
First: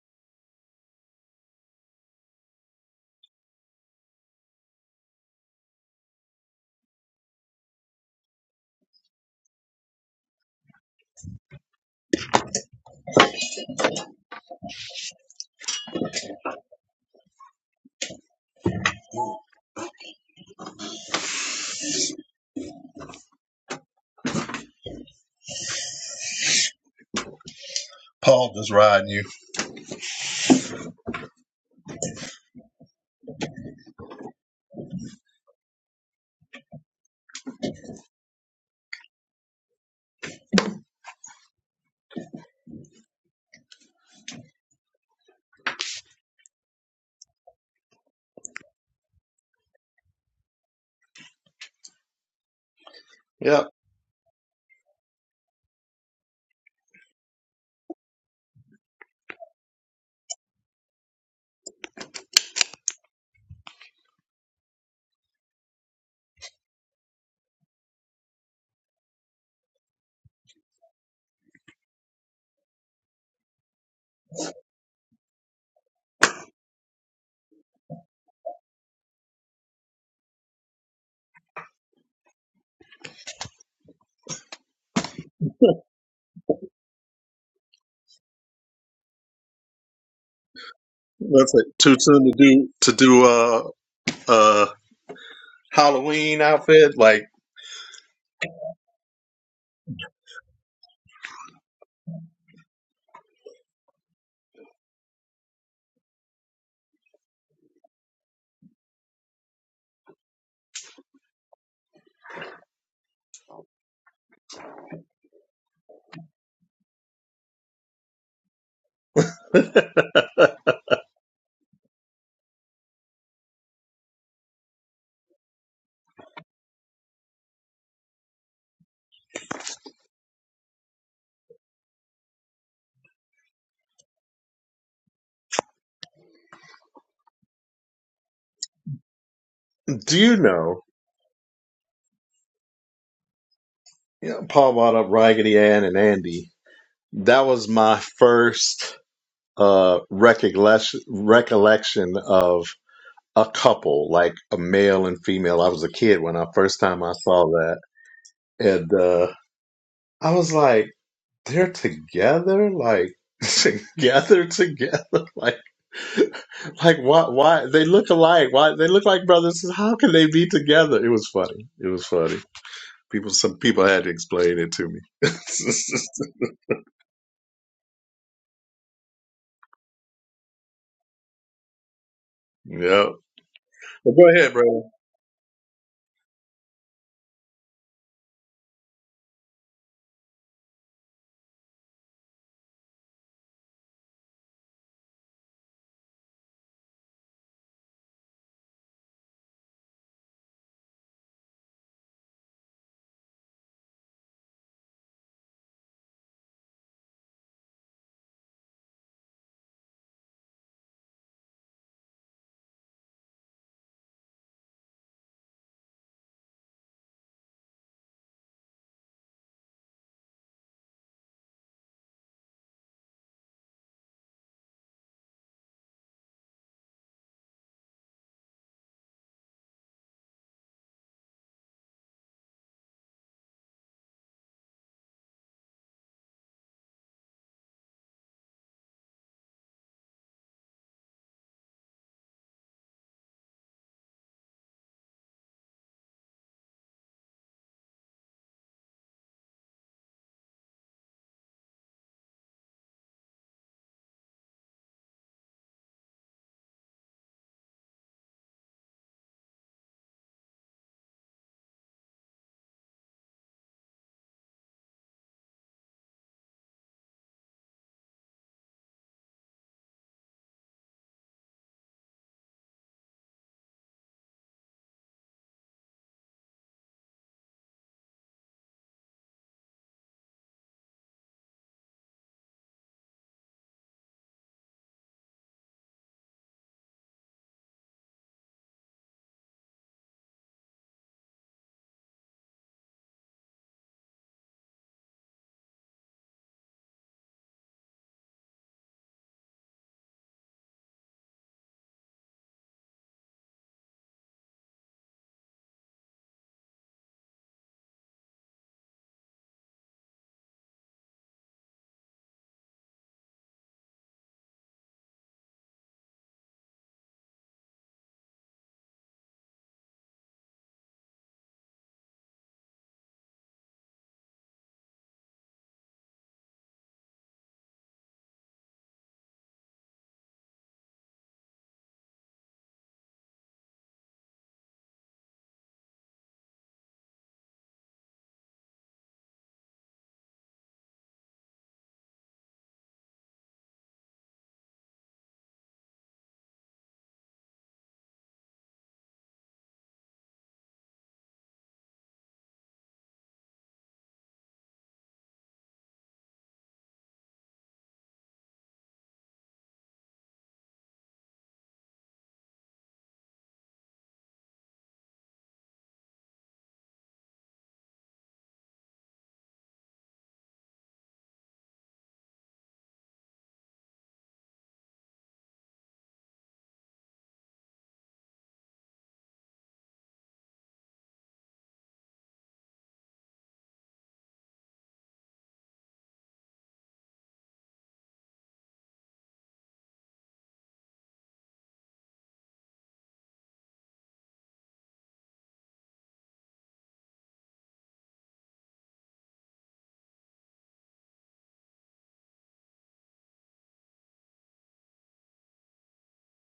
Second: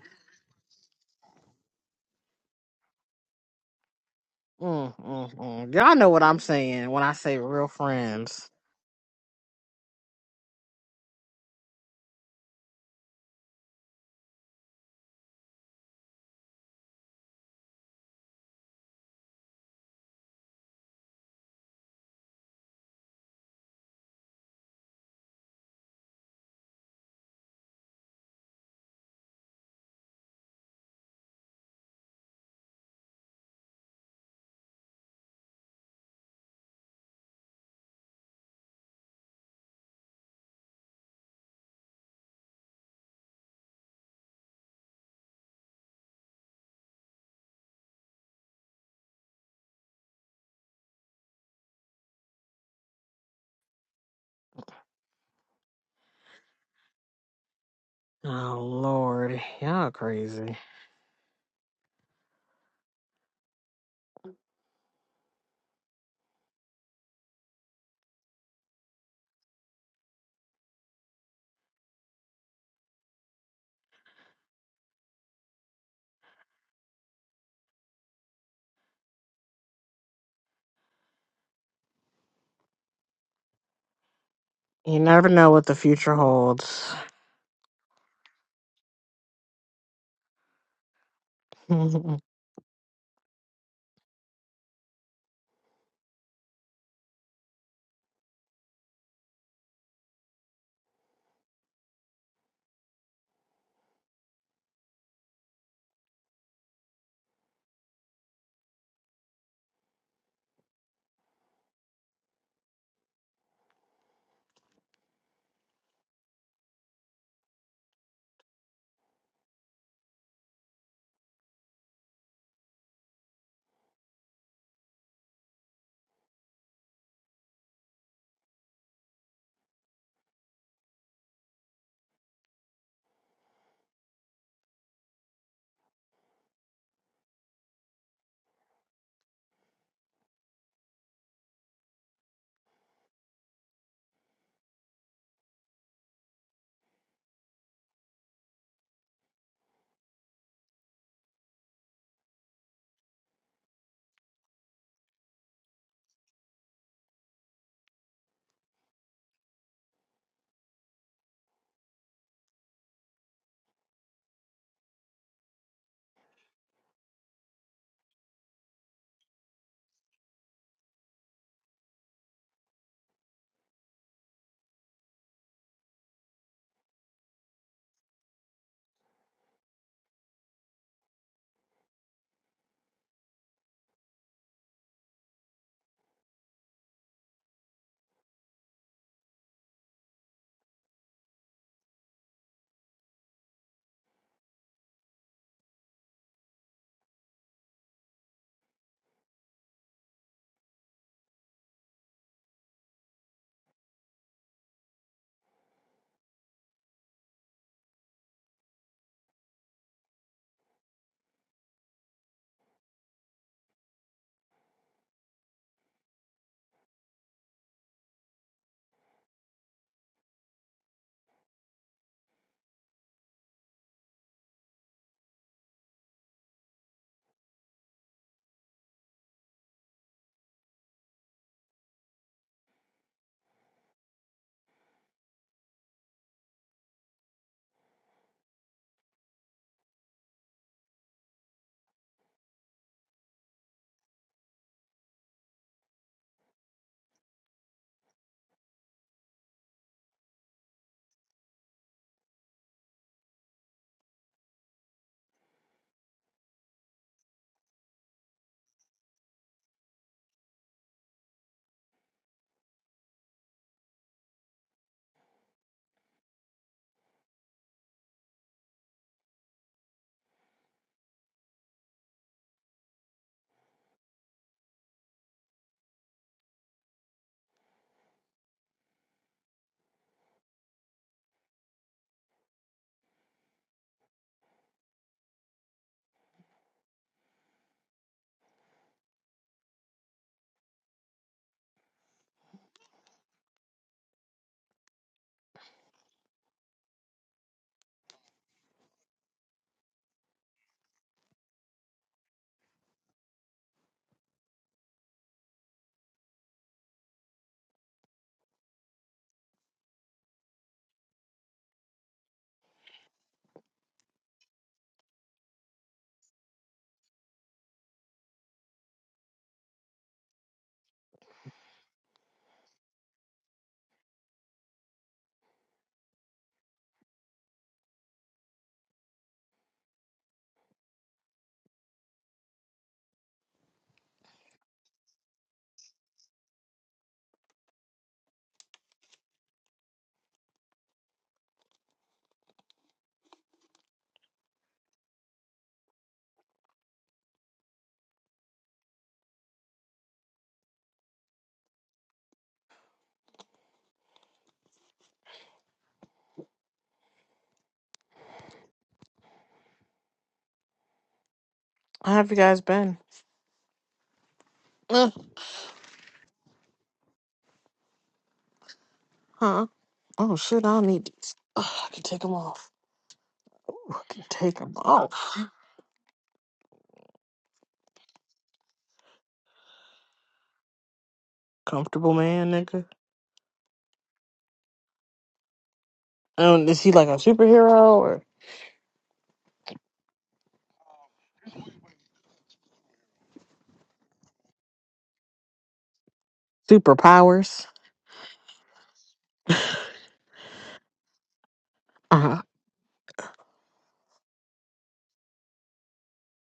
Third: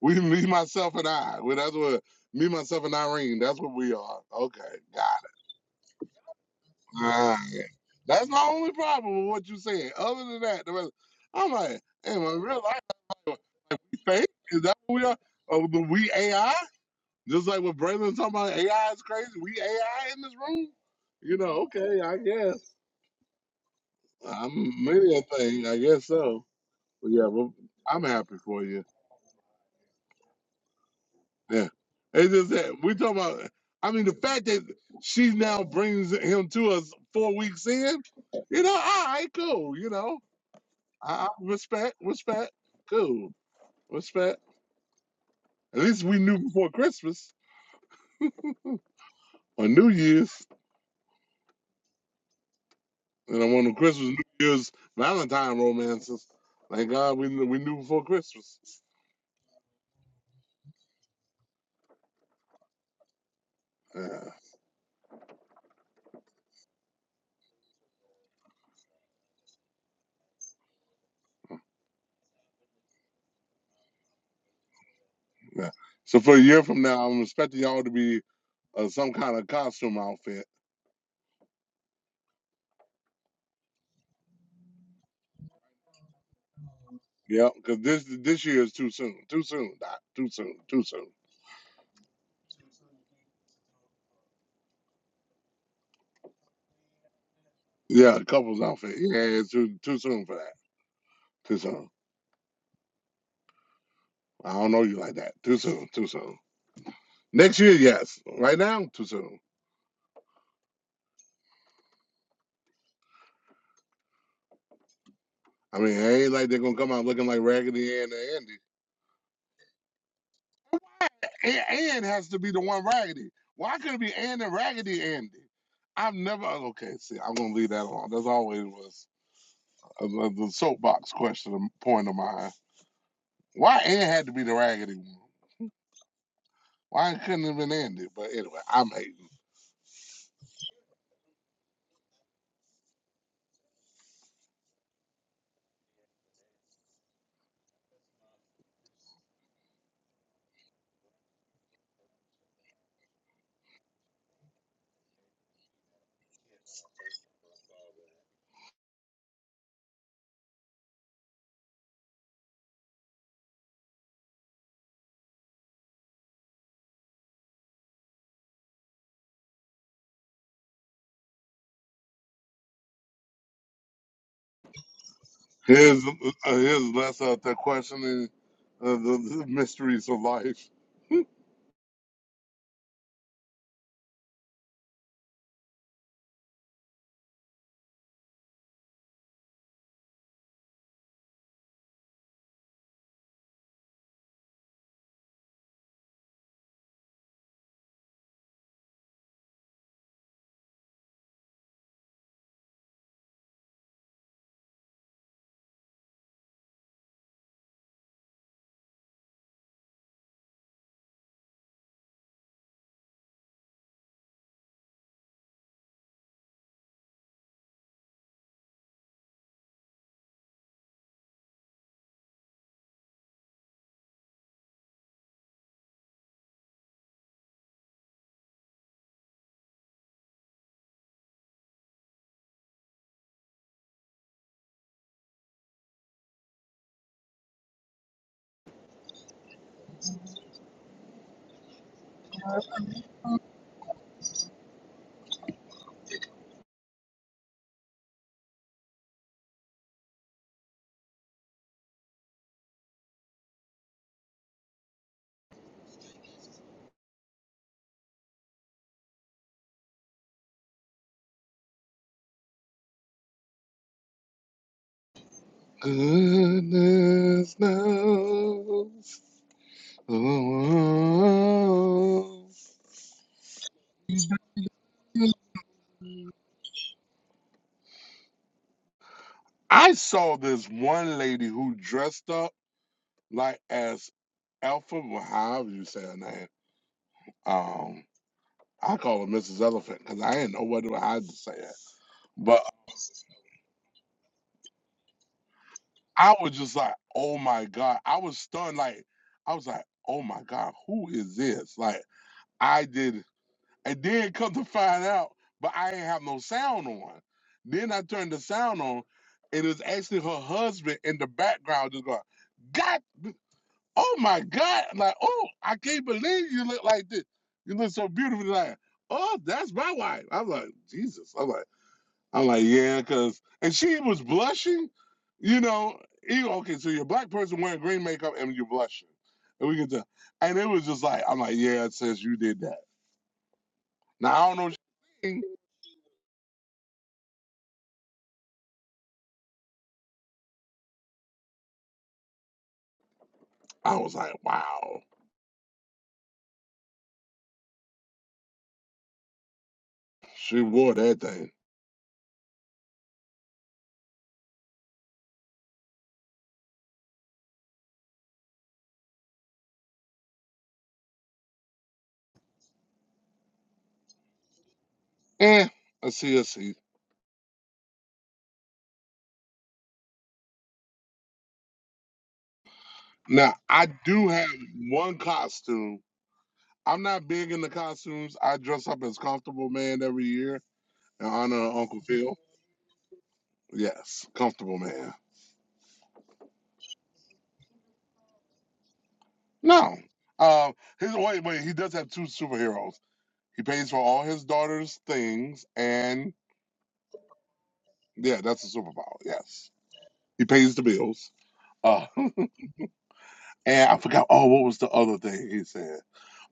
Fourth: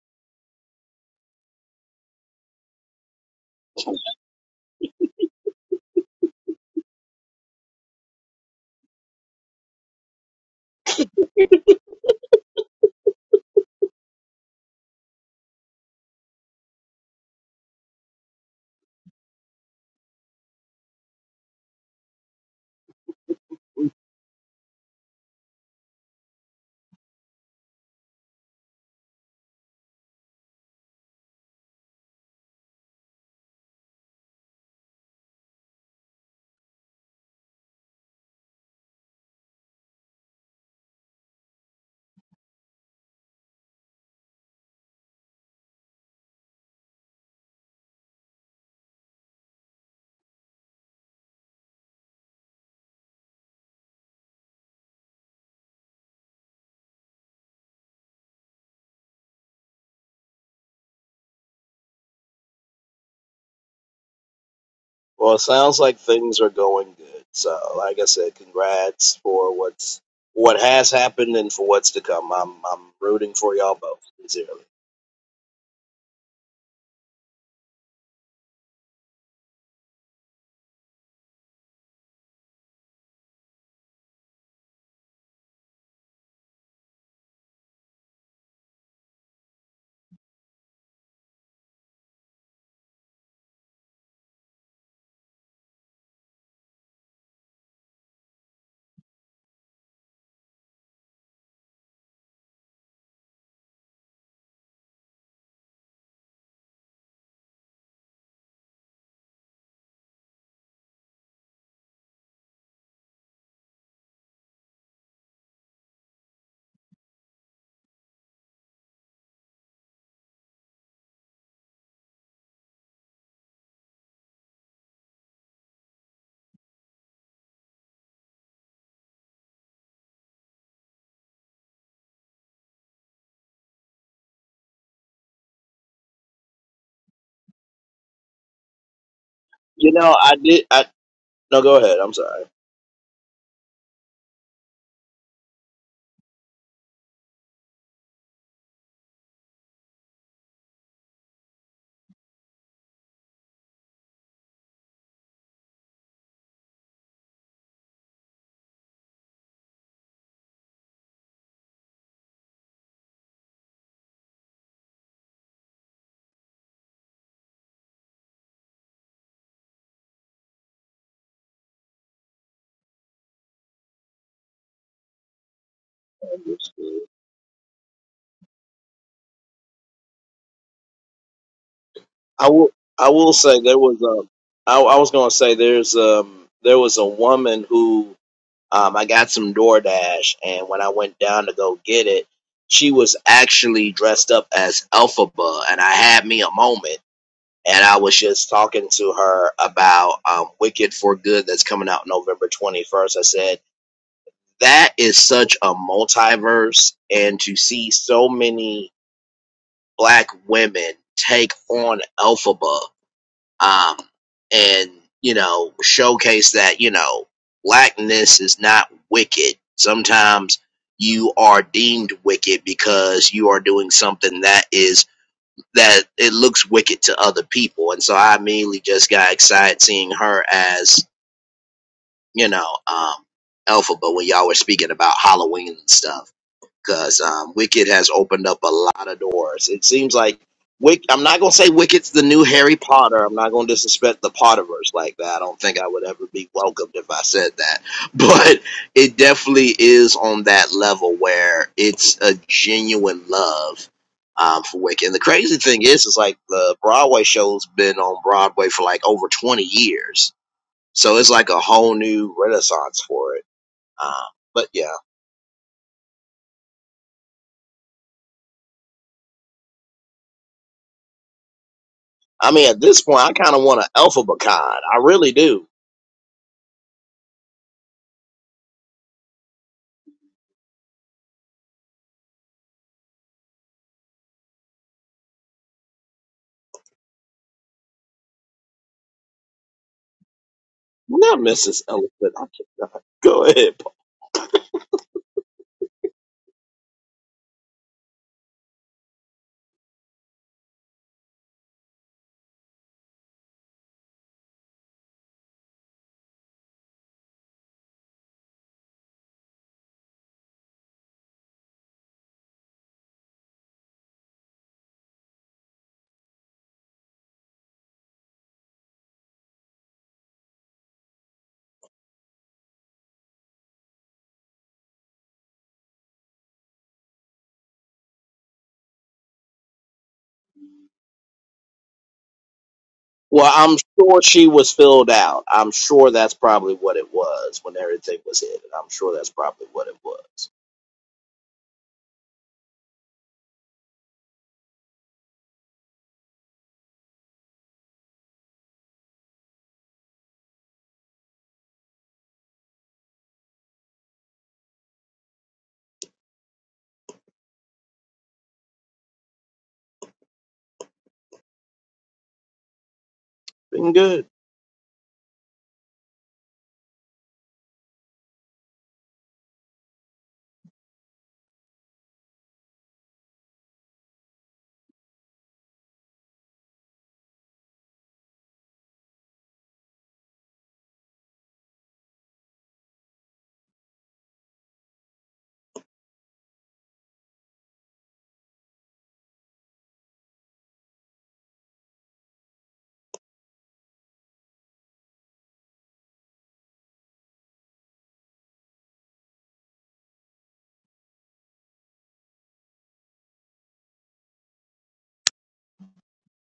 Speaker 2: We, me, myself, and I. Well, that's what me, myself, and Irene. That's what we are. Okay,
Speaker 4: Mm,
Speaker 2: got it.
Speaker 4: mm, mm. Y'all know what I'm saying when I
Speaker 2: All
Speaker 4: say
Speaker 2: right.
Speaker 4: real
Speaker 2: That's my
Speaker 4: friends.
Speaker 2: only problem with what you said. Other than that, the rest, I'm like, hey, my real life, I'm like, (laughs) fake? Is that what we are? Oh, the we AI? Just like what Braylon talking about, AI is crazy. We AI in this room? You know? Okay, I guess I'm many a thing. I guess so. But yeah, well, I'm happy
Speaker 3: Paul
Speaker 2: for
Speaker 3: just
Speaker 2: you.
Speaker 3: riding you.
Speaker 2: Yeah. It's just that we talk about. I mean, the fact that she now brings him to us four weeks in, you know, all right, cool. You know, I, I respect, respect, cool, respect. At least we knew before Christmas or New Year's, and I
Speaker 3: Yeah.
Speaker 2: want the Christmas, New Year's, Valentine romances. Thank God we knew, we knew before Christmas.
Speaker 4: Oh Lord, y'all crazy.
Speaker 2: Yeah,
Speaker 1: Well, it sounds like things are going good. So, like I said, congrats for what's what has happened and for what's to come. I'm I'm rooting for y'all both sincerely.
Speaker 2: yeah. So for a year from now, I'm expecting y'all to be uh, some kind of costume outfit.
Speaker 4: You never know what the future holds.
Speaker 2: Yeah, because this this year is too soon. Too soon, Doc. Too soon. Too soon.
Speaker 3: That's it.
Speaker 4: (laughs)
Speaker 3: Too
Speaker 4: How
Speaker 3: soon to do to do a uh, uh, Halloween outfit. Like,
Speaker 2: Yeah, couples outfit. Yeah, it's too too soon for that. Too soon. I don't know you like that. Too soon. Too soon. Next year, yes. Right now, too soon. I mean, it ain't like they're gonna come out looking like Raggedy Ann and
Speaker 3: (laughs) do
Speaker 2: Andy. A- Ann has to be the one Raggedy. Why couldn't it be Ann and Raggedy Andy? I've never. Okay, see, I'm gonna leave that alone. That's always was uh, the the soapbox question of- point of mine. Why Ann had to be the Raggedy one? Why it couldn't have been ended? But anyway, I'm hating.
Speaker 1: You know, I
Speaker 3: you
Speaker 1: did.
Speaker 3: know?
Speaker 1: I no, go ahead. I'm sorry.
Speaker 3: You know, Paul brought up Raggedy Ann and Andy. That was my first uh, recollection recollection of a couple, like a male and female. I was a kid when I first time I saw that, and uh, I was like. They're together, like (laughs) together, together, like like why why they look alike? Why they look like brothers? How can they be together? It was funny. It was funny. People, some people had to explain it to me. (laughs)
Speaker 2: Here's uh, here's less out there questioning uh, the, the mysteries of life.
Speaker 1: I will.
Speaker 3: yeah,
Speaker 1: I will say there was
Speaker 3: but
Speaker 1: um.
Speaker 3: go ahead,
Speaker 1: I,
Speaker 3: brother.
Speaker 1: I was going to say there's um there was a woman who Um, I got some DoorDash, and when I went down to go get it, she was actually dressed up as Elphaba, and I had me a moment. And I was just talking to her about um, Wicked for Good that's coming out November 21st. I said, that is such a multiverse, and to see so many black women take on Elphaba um, and you know showcase that you know blackness is not wicked. Sometimes you are deemed wicked because you are doing something that is that it looks wicked to other people, and so I immediately just got excited seeing her as you know um, Alpha. But when y'all were speaking about Halloween and stuff because um, Wicked has opened up a lot of doors. It seems like Wick. I'm not gonna say Wicked's the new Harry Potter. I'm not gonna disrespect the Potterverse like that. I don't think I would ever be welcomed if I said that. (laughs) But it definitely is on that level where it's a genuine love um, for Wicked. And the crazy thing is, is like the Broadway show's been on Broadway for like over 20 years, so it's like a whole new renaissance for it. Um, but yeah.
Speaker 2: Goodness knows. Oh.
Speaker 1: I mean, at this point, I kind of want an alpha Bacon. I really do.
Speaker 2: I saw this one lady who dressed up like as Alpha, well, however you say her name. Um, I call her Mrs. Elephant because I didn't know whether I had to
Speaker 1: Not
Speaker 2: say that.
Speaker 1: Mrs. Elephant. I
Speaker 2: But
Speaker 1: cannot. (laughs) Go ahead. Paul.
Speaker 2: I was just like, oh my God. I was stunned. Like, I was like, oh my God, who is this? Like, I did. And then come to find out, but I didn't have no sound on. Then I turned the sound on, and it was actually her husband in the background just going, God, oh my God. Like, oh, I can't believe you look like this. You look so beautiful. Like, oh, that's my wife. I was like, Jesus. I am like. I'm like, yeah, because and she was blushing, you know. You know, okay? So you're a black person wearing green makeup and you're blushing, and we can tell. And it was just like, I'm like, yeah, it says you did that.
Speaker 1: Well, I'm sure
Speaker 2: Now
Speaker 1: she
Speaker 2: I don't know.
Speaker 1: was
Speaker 2: What she
Speaker 1: filled
Speaker 2: seen.
Speaker 1: out. I'm sure that's probably what it was when everything was hidden. I'm sure that's probably what it was.
Speaker 2: I was like, wow, she wore that thing.
Speaker 4: have you guys been?
Speaker 1: Been good.
Speaker 4: Uh,
Speaker 2: Eh, I see, I see.
Speaker 4: huh? Oh shit, I don't need these. Ugh, I can take them off.
Speaker 2: Now I
Speaker 4: Ooh, I can
Speaker 2: do have
Speaker 4: take them
Speaker 2: one
Speaker 4: off.
Speaker 2: costume. I'm not big in the costumes. I dress up as Comfortable Man every year in honor of Uncle
Speaker 4: Comfortable
Speaker 2: Phil.
Speaker 4: man, nigga.
Speaker 2: Yes, Comfortable Man.
Speaker 4: Um, is he like a superhero or
Speaker 2: No. Um, his wait, wait, he does have two superheroes. He pays for all his daughter's things, and
Speaker 4: superpowers?
Speaker 2: yeah, that's a superpower. Yes, he pays the bills. Uh, (laughs)
Speaker 4: Uh huh.
Speaker 2: and I forgot. Oh, what was the other thing he said?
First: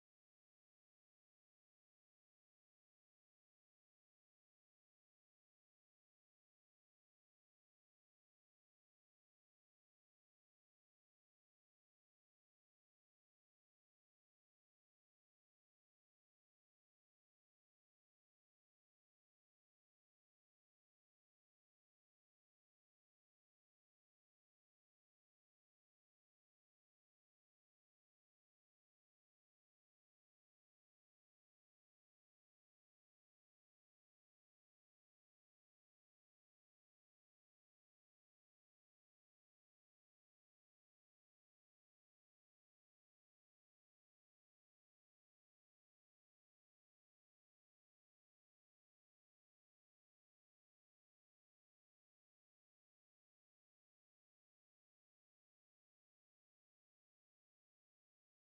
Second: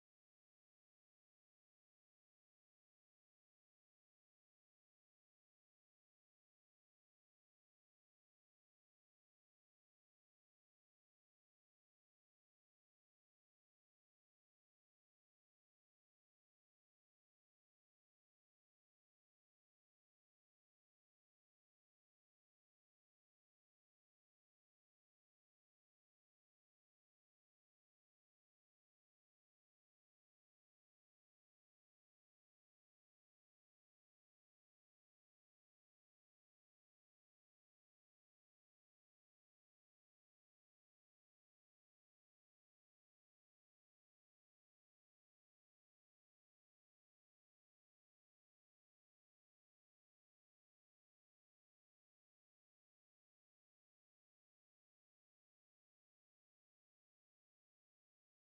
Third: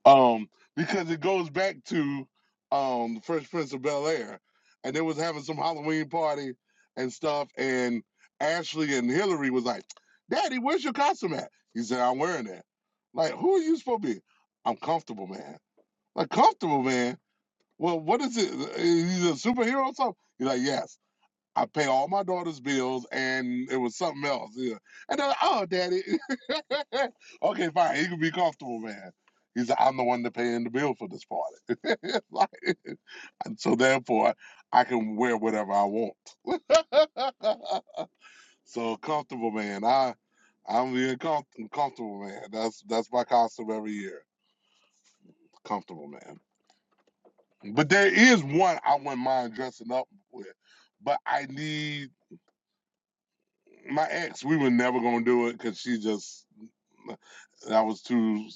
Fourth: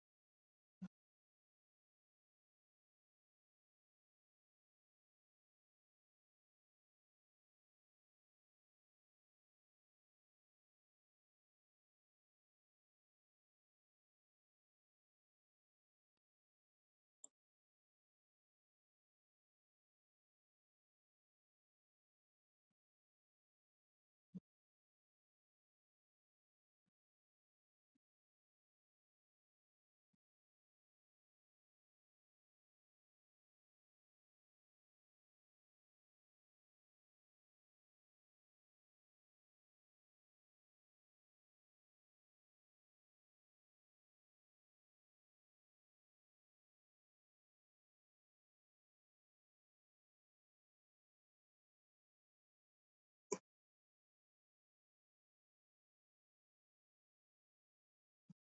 Speaker 2: Um, because it goes back to um the Fresh Prince of Bel Air, and they was having some Halloween party and stuff, and Ashley and Hillary was like, "Daddy, where's your costume at?" He said, "I'm wearing that." Like, who are you supposed to be? I'm comfortable, man. Like comfortable, man. well, what is it? He's a superhero or something? He's like, yes. I pay all my daughter's bills, and it was something else. Yeah. And they're like, oh, daddy. (laughs) okay, fine. He can be comfortable, man. He's like, I'm the one that paying the bill for this party. (laughs) like, and so therefore, I can wear whatever I want. (laughs) so comfortable, man. I, I'm being com- comfortable, man. That's that's my costume every year. Comfortable, man. But there is one I wouldn't mind dressing up with. But I need my ex. We were never gonna do it because she just that was too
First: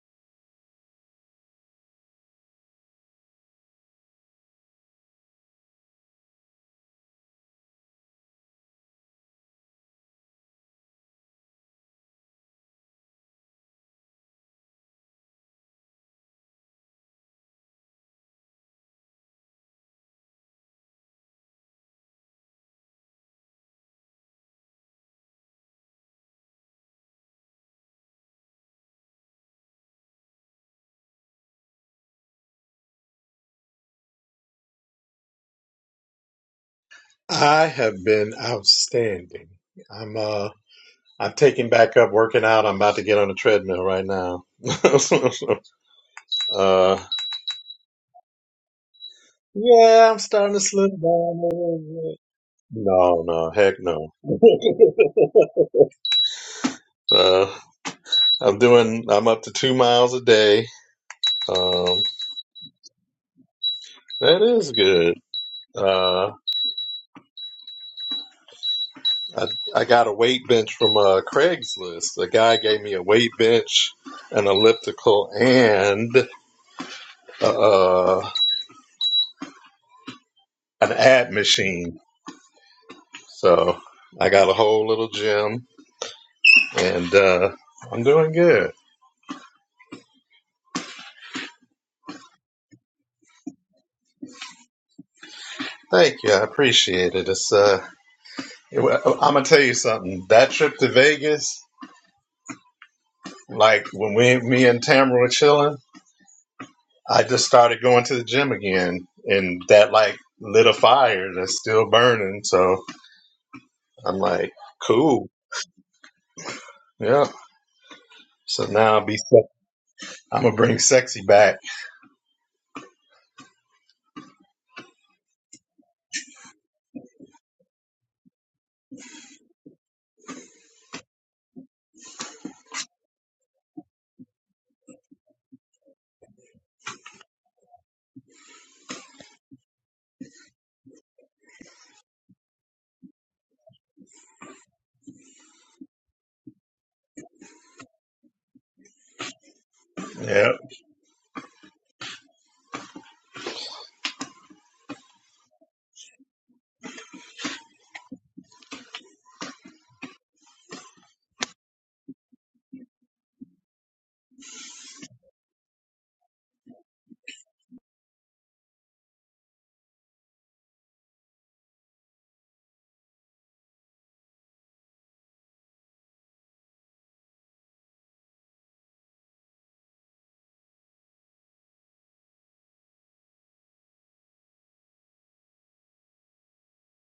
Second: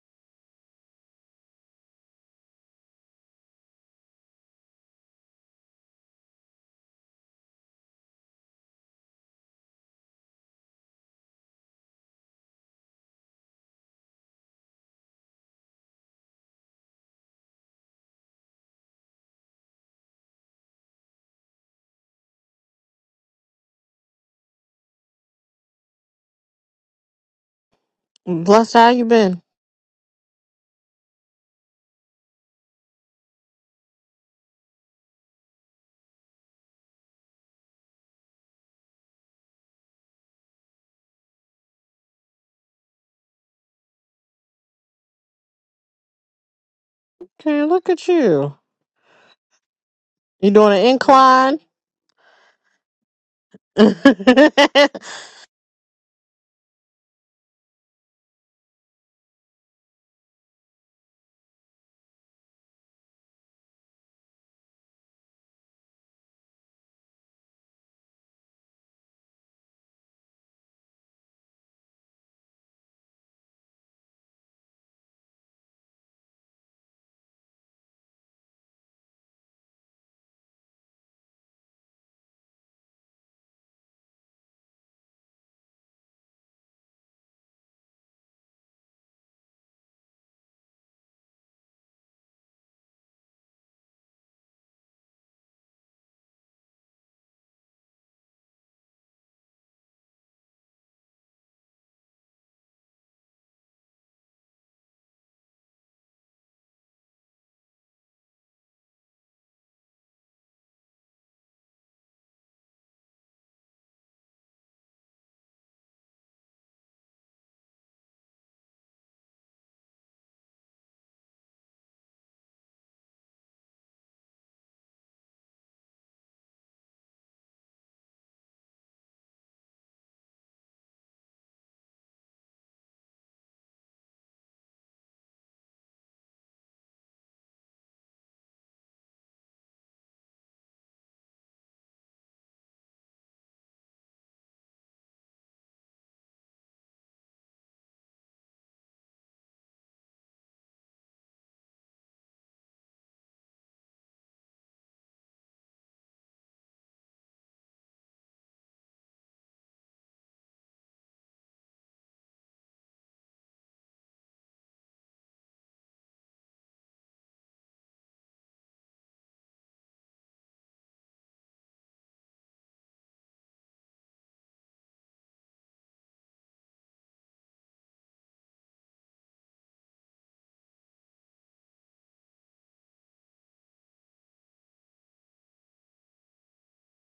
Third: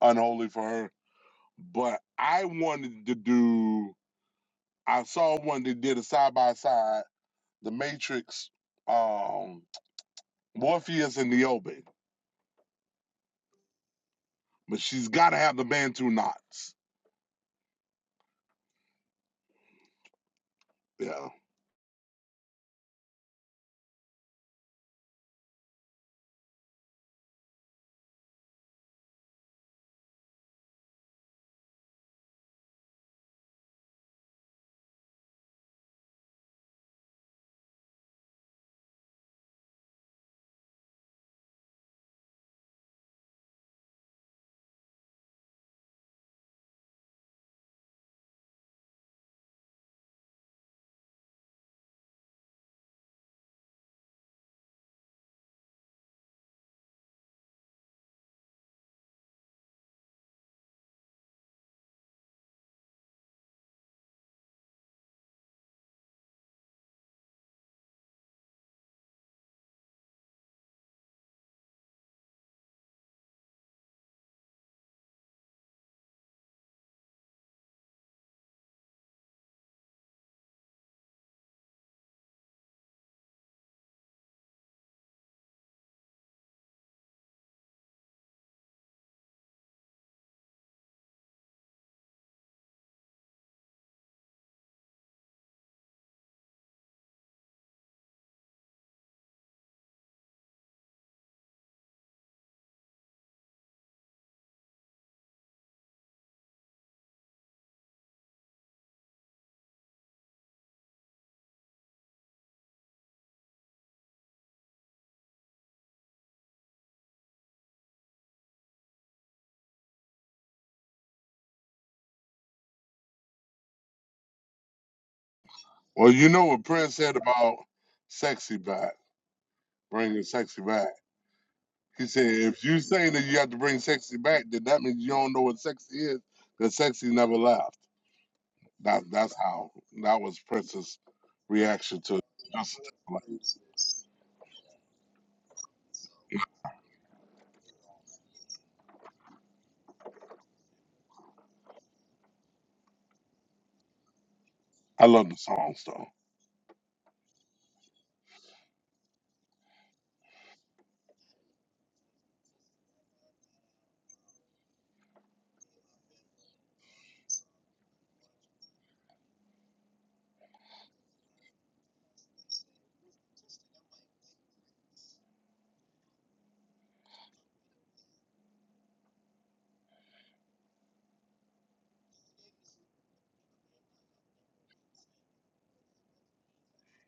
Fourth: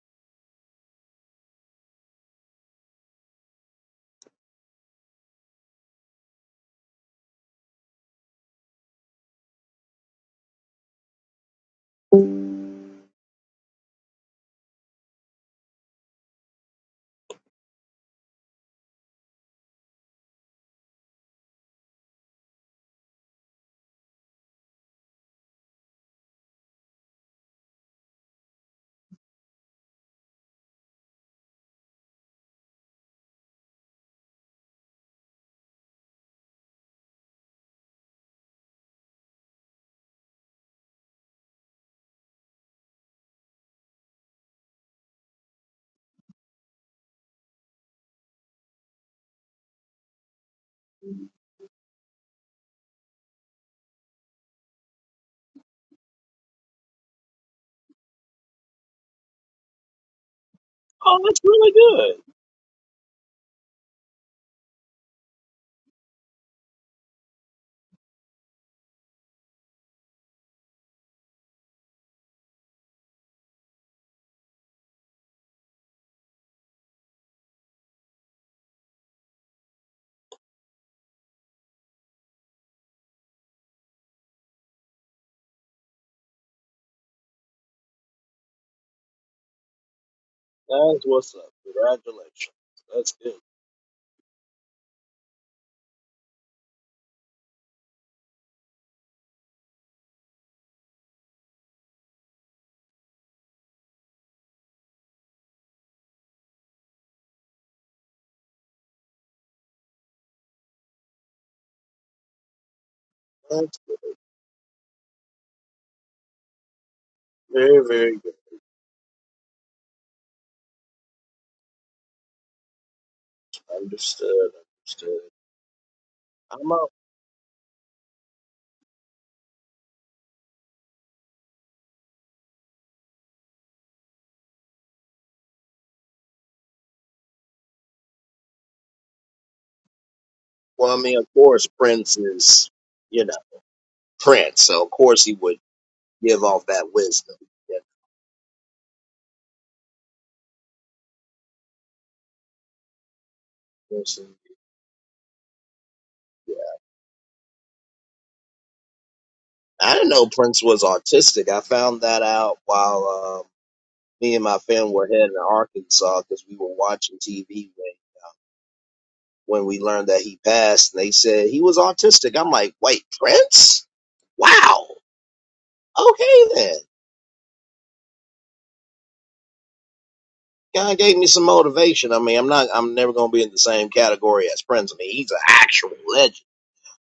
Speaker 2: unholy for her. But I wanted to do. I saw one that did a side by side, The Matrix, um, Morpheus and Niobe. But she's got to have the Bantu knots. Yeah.
Speaker 4: Bless how you been?
Speaker 3: I have been outstanding. I'm uh I'm taking back up working out. I'm about to get on the treadmill right now. (laughs) uh
Speaker 4: Okay, look at you.
Speaker 3: yeah, I'm
Speaker 4: You
Speaker 3: starting to
Speaker 4: doing an
Speaker 3: slow down a
Speaker 4: incline?
Speaker 3: little bit. No, no, heck
Speaker 4: (laughs)
Speaker 3: no. (laughs)
Speaker 4: I
Speaker 3: uh, I'm doing. I'm up to two miles a day.
Speaker 1: Oh, that's really
Speaker 3: Um,
Speaker 1: good.
Speaker 3: that is good. Uh, I I got a weight bench from uh, Craigslist. The guy gave me a weight bench, an elliptical, and uh, an ad machine. So I got a whole little gym, and uh, I'm doing good.
Speaker 1: That's what's up. Congratulations. That's good.
Speaker 3: Thank you. I appreciate it. It's uh, it, I'm gonna tell you something. That trip to Vegas. Like when we, me and Tamara were chilling, I just started going to the gym again, and that like lit a fire that's still burning. So
Speaker 1: That's good.
Speaker 3: I'm like, cool, yeah.
Speaker 1: Very, very good.
Speaker 3: So now I'll be, I'm gonna bring sexy back.
Speaker 1: Understood. Understood.
Speaker 2: Well, you know what
Speaker 1: I'm out.
Speaker 2: Prince said about sexy back, bringing sexy back. He said, if you say that you have to bring sexy back, then that means you don't know what sexy is, because sexy never left. That that's how that was
Speaker 1: Well,
Speaker 2: Prince's
Speaker 1: I mean, of course,
Speaker 2: reaction
Speaker 1: Prince
Speaker 2: to
Speaker 1: is,
Speaker 2: Justin
Speaker 1: you know,
Speaker 2: Timberlake.
Speaker 1: Prince. So, of course, he would give off that wisdom.
Speaker 3: Yeah,
Speaker 2: I love the songs though.
Speaker 1: I didn't know Prince was autistic. I found that out while um, me and my family were heading to Arkansas because we were watching TV when, when we learned that he passed. And they said he was autistic. I'm like, wait, Prince? Wow. Okay then. Kind of gave me some motivation. I mean, I'm not. I'm never gonna be in the same category as Prince. I mean, he's an actual legend.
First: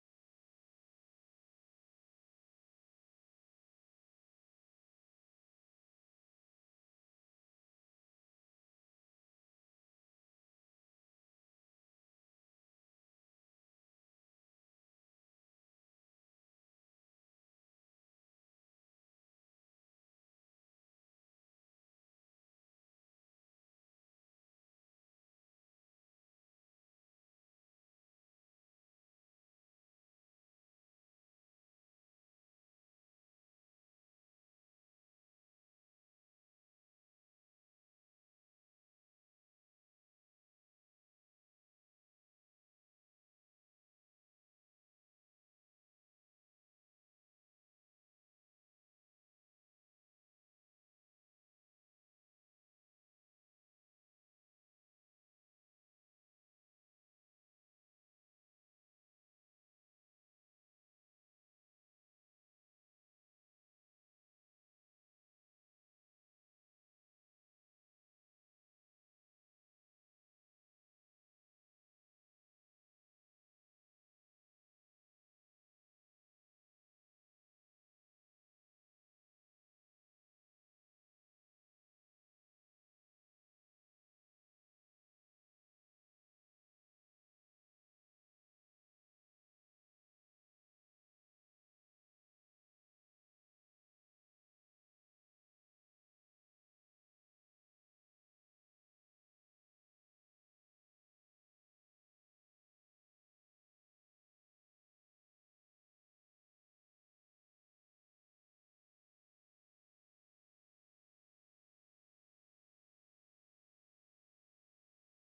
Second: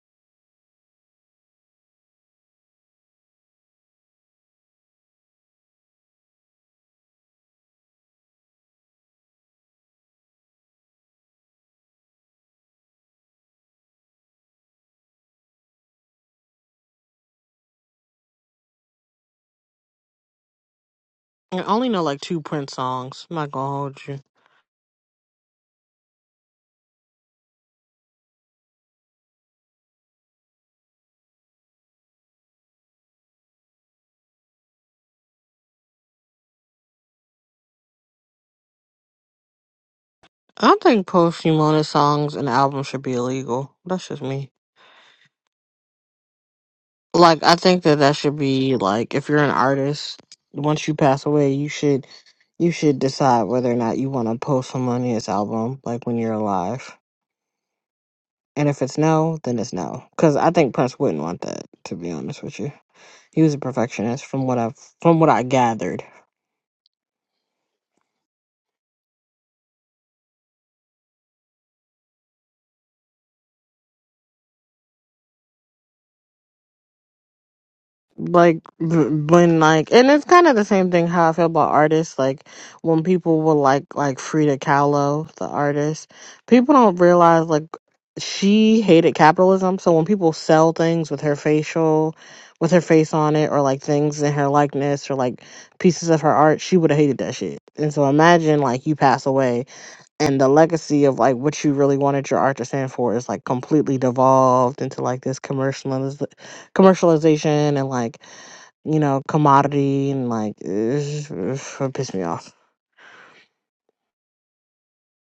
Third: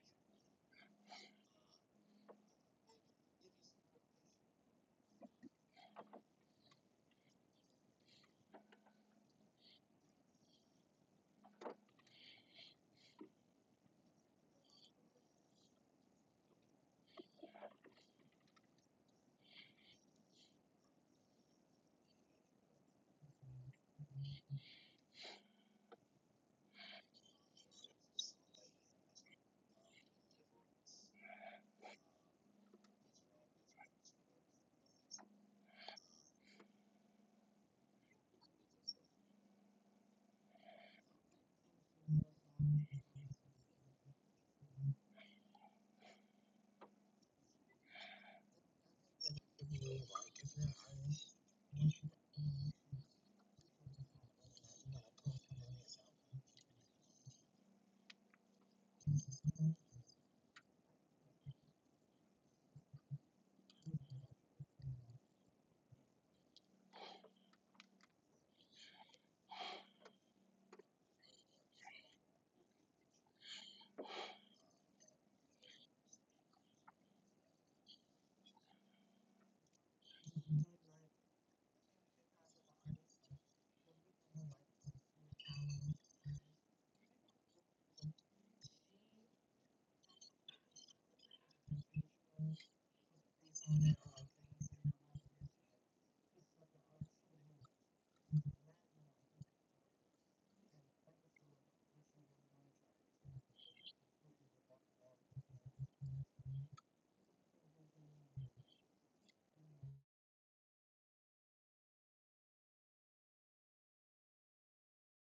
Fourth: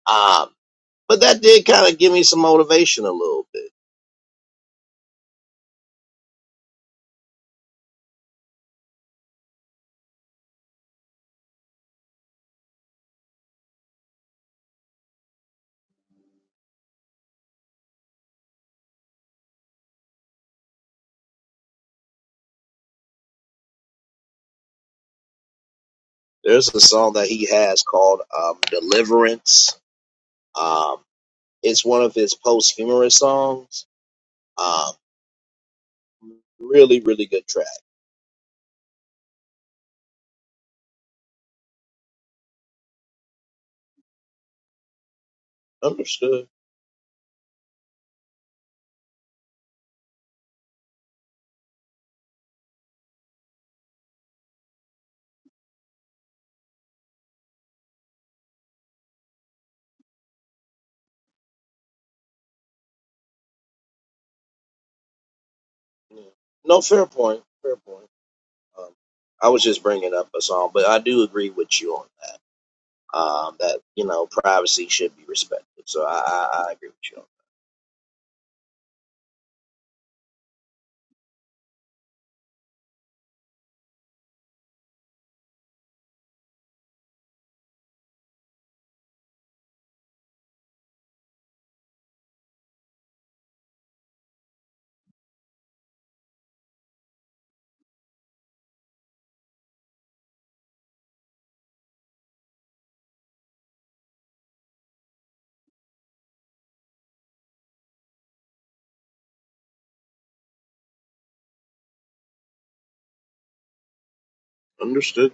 Speaker 1: Um, but that did kind of give me some motivation a little bit.
Speaker 4: only know like two Prince songs. I'm not gonna hold you.
Speaker 1: There's a song that he has called um, "Deliverance." Um, It's one of his posthumous songs. Um, really, really good track.
Speaker 4: I think posthumous songs and albums should be illegal. That's just me.
Speaker 1: Understood.
Speaker 4: Like, I think that that should be like, if you're an artist, once you pass away, you should you should decide whether or not you want to post some money as album, like when you're alive. And if it's no, then it's no. Because I think Prince wouldn't want that. To be honest with you, he was a perfectionist, from what I've from what I gathered.
Speaker 1: Yeah. No, fair point. Fair point. Um, I was just bringing up a song, but I do agree with you on that. Um, that you know, privacy should be respected. So I, I, I agree with you. on
Speaker 4: like b- when like and it's kind of the same thing how i feel about artists like when people will like like frida kahlo the artist people don't realize like she hated capitalism so when people sell things with her facial with her face on it or like things in her likeness or like pieces of her art she would have hated that shit and so imagine like you pass away and the legacy of like what you really wanted your art to stand for is like completely devolved into like this commercializ- commercialization and like you know, commodity and like it's, it's, it pissed me off.
Speaker 1: that. Understood.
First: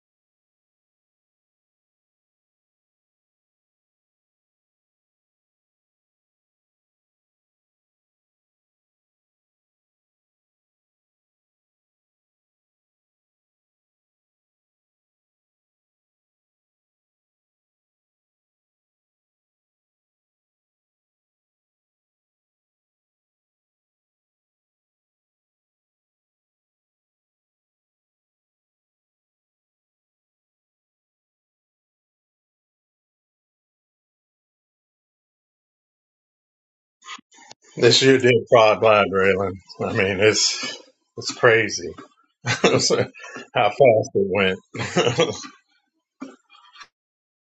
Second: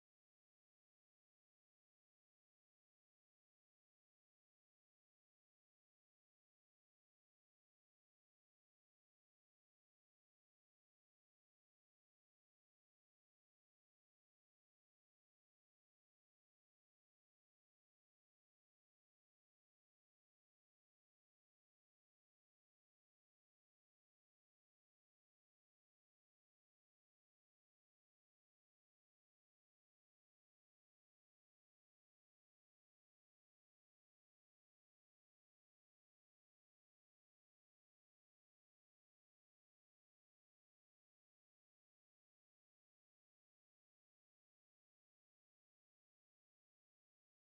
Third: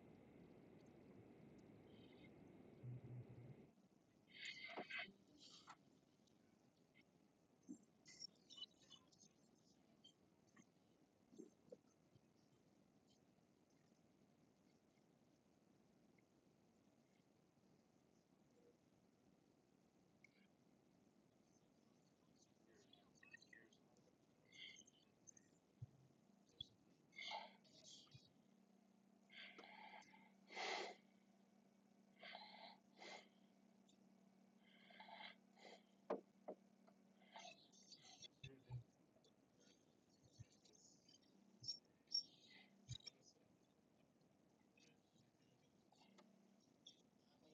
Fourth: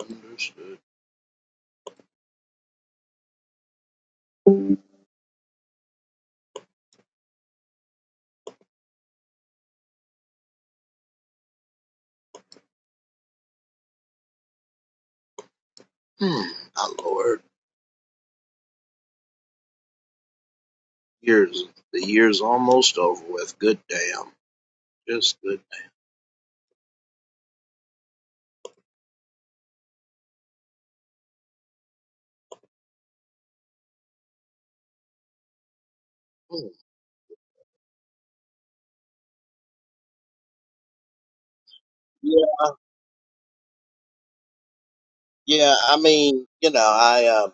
Speaker 1: Understood. Hmm. My lord, years. The year's almost over with. Good damn. Just good. Hmm.
Speaker 3: this year did fly by, Braylon. I mean, it's it's crazy.
Speaker 1: Yeah.
Speaker 3: (laughs) How fast it went. (laughs)
Speaker 1: Yeah. I mean, you know, I um.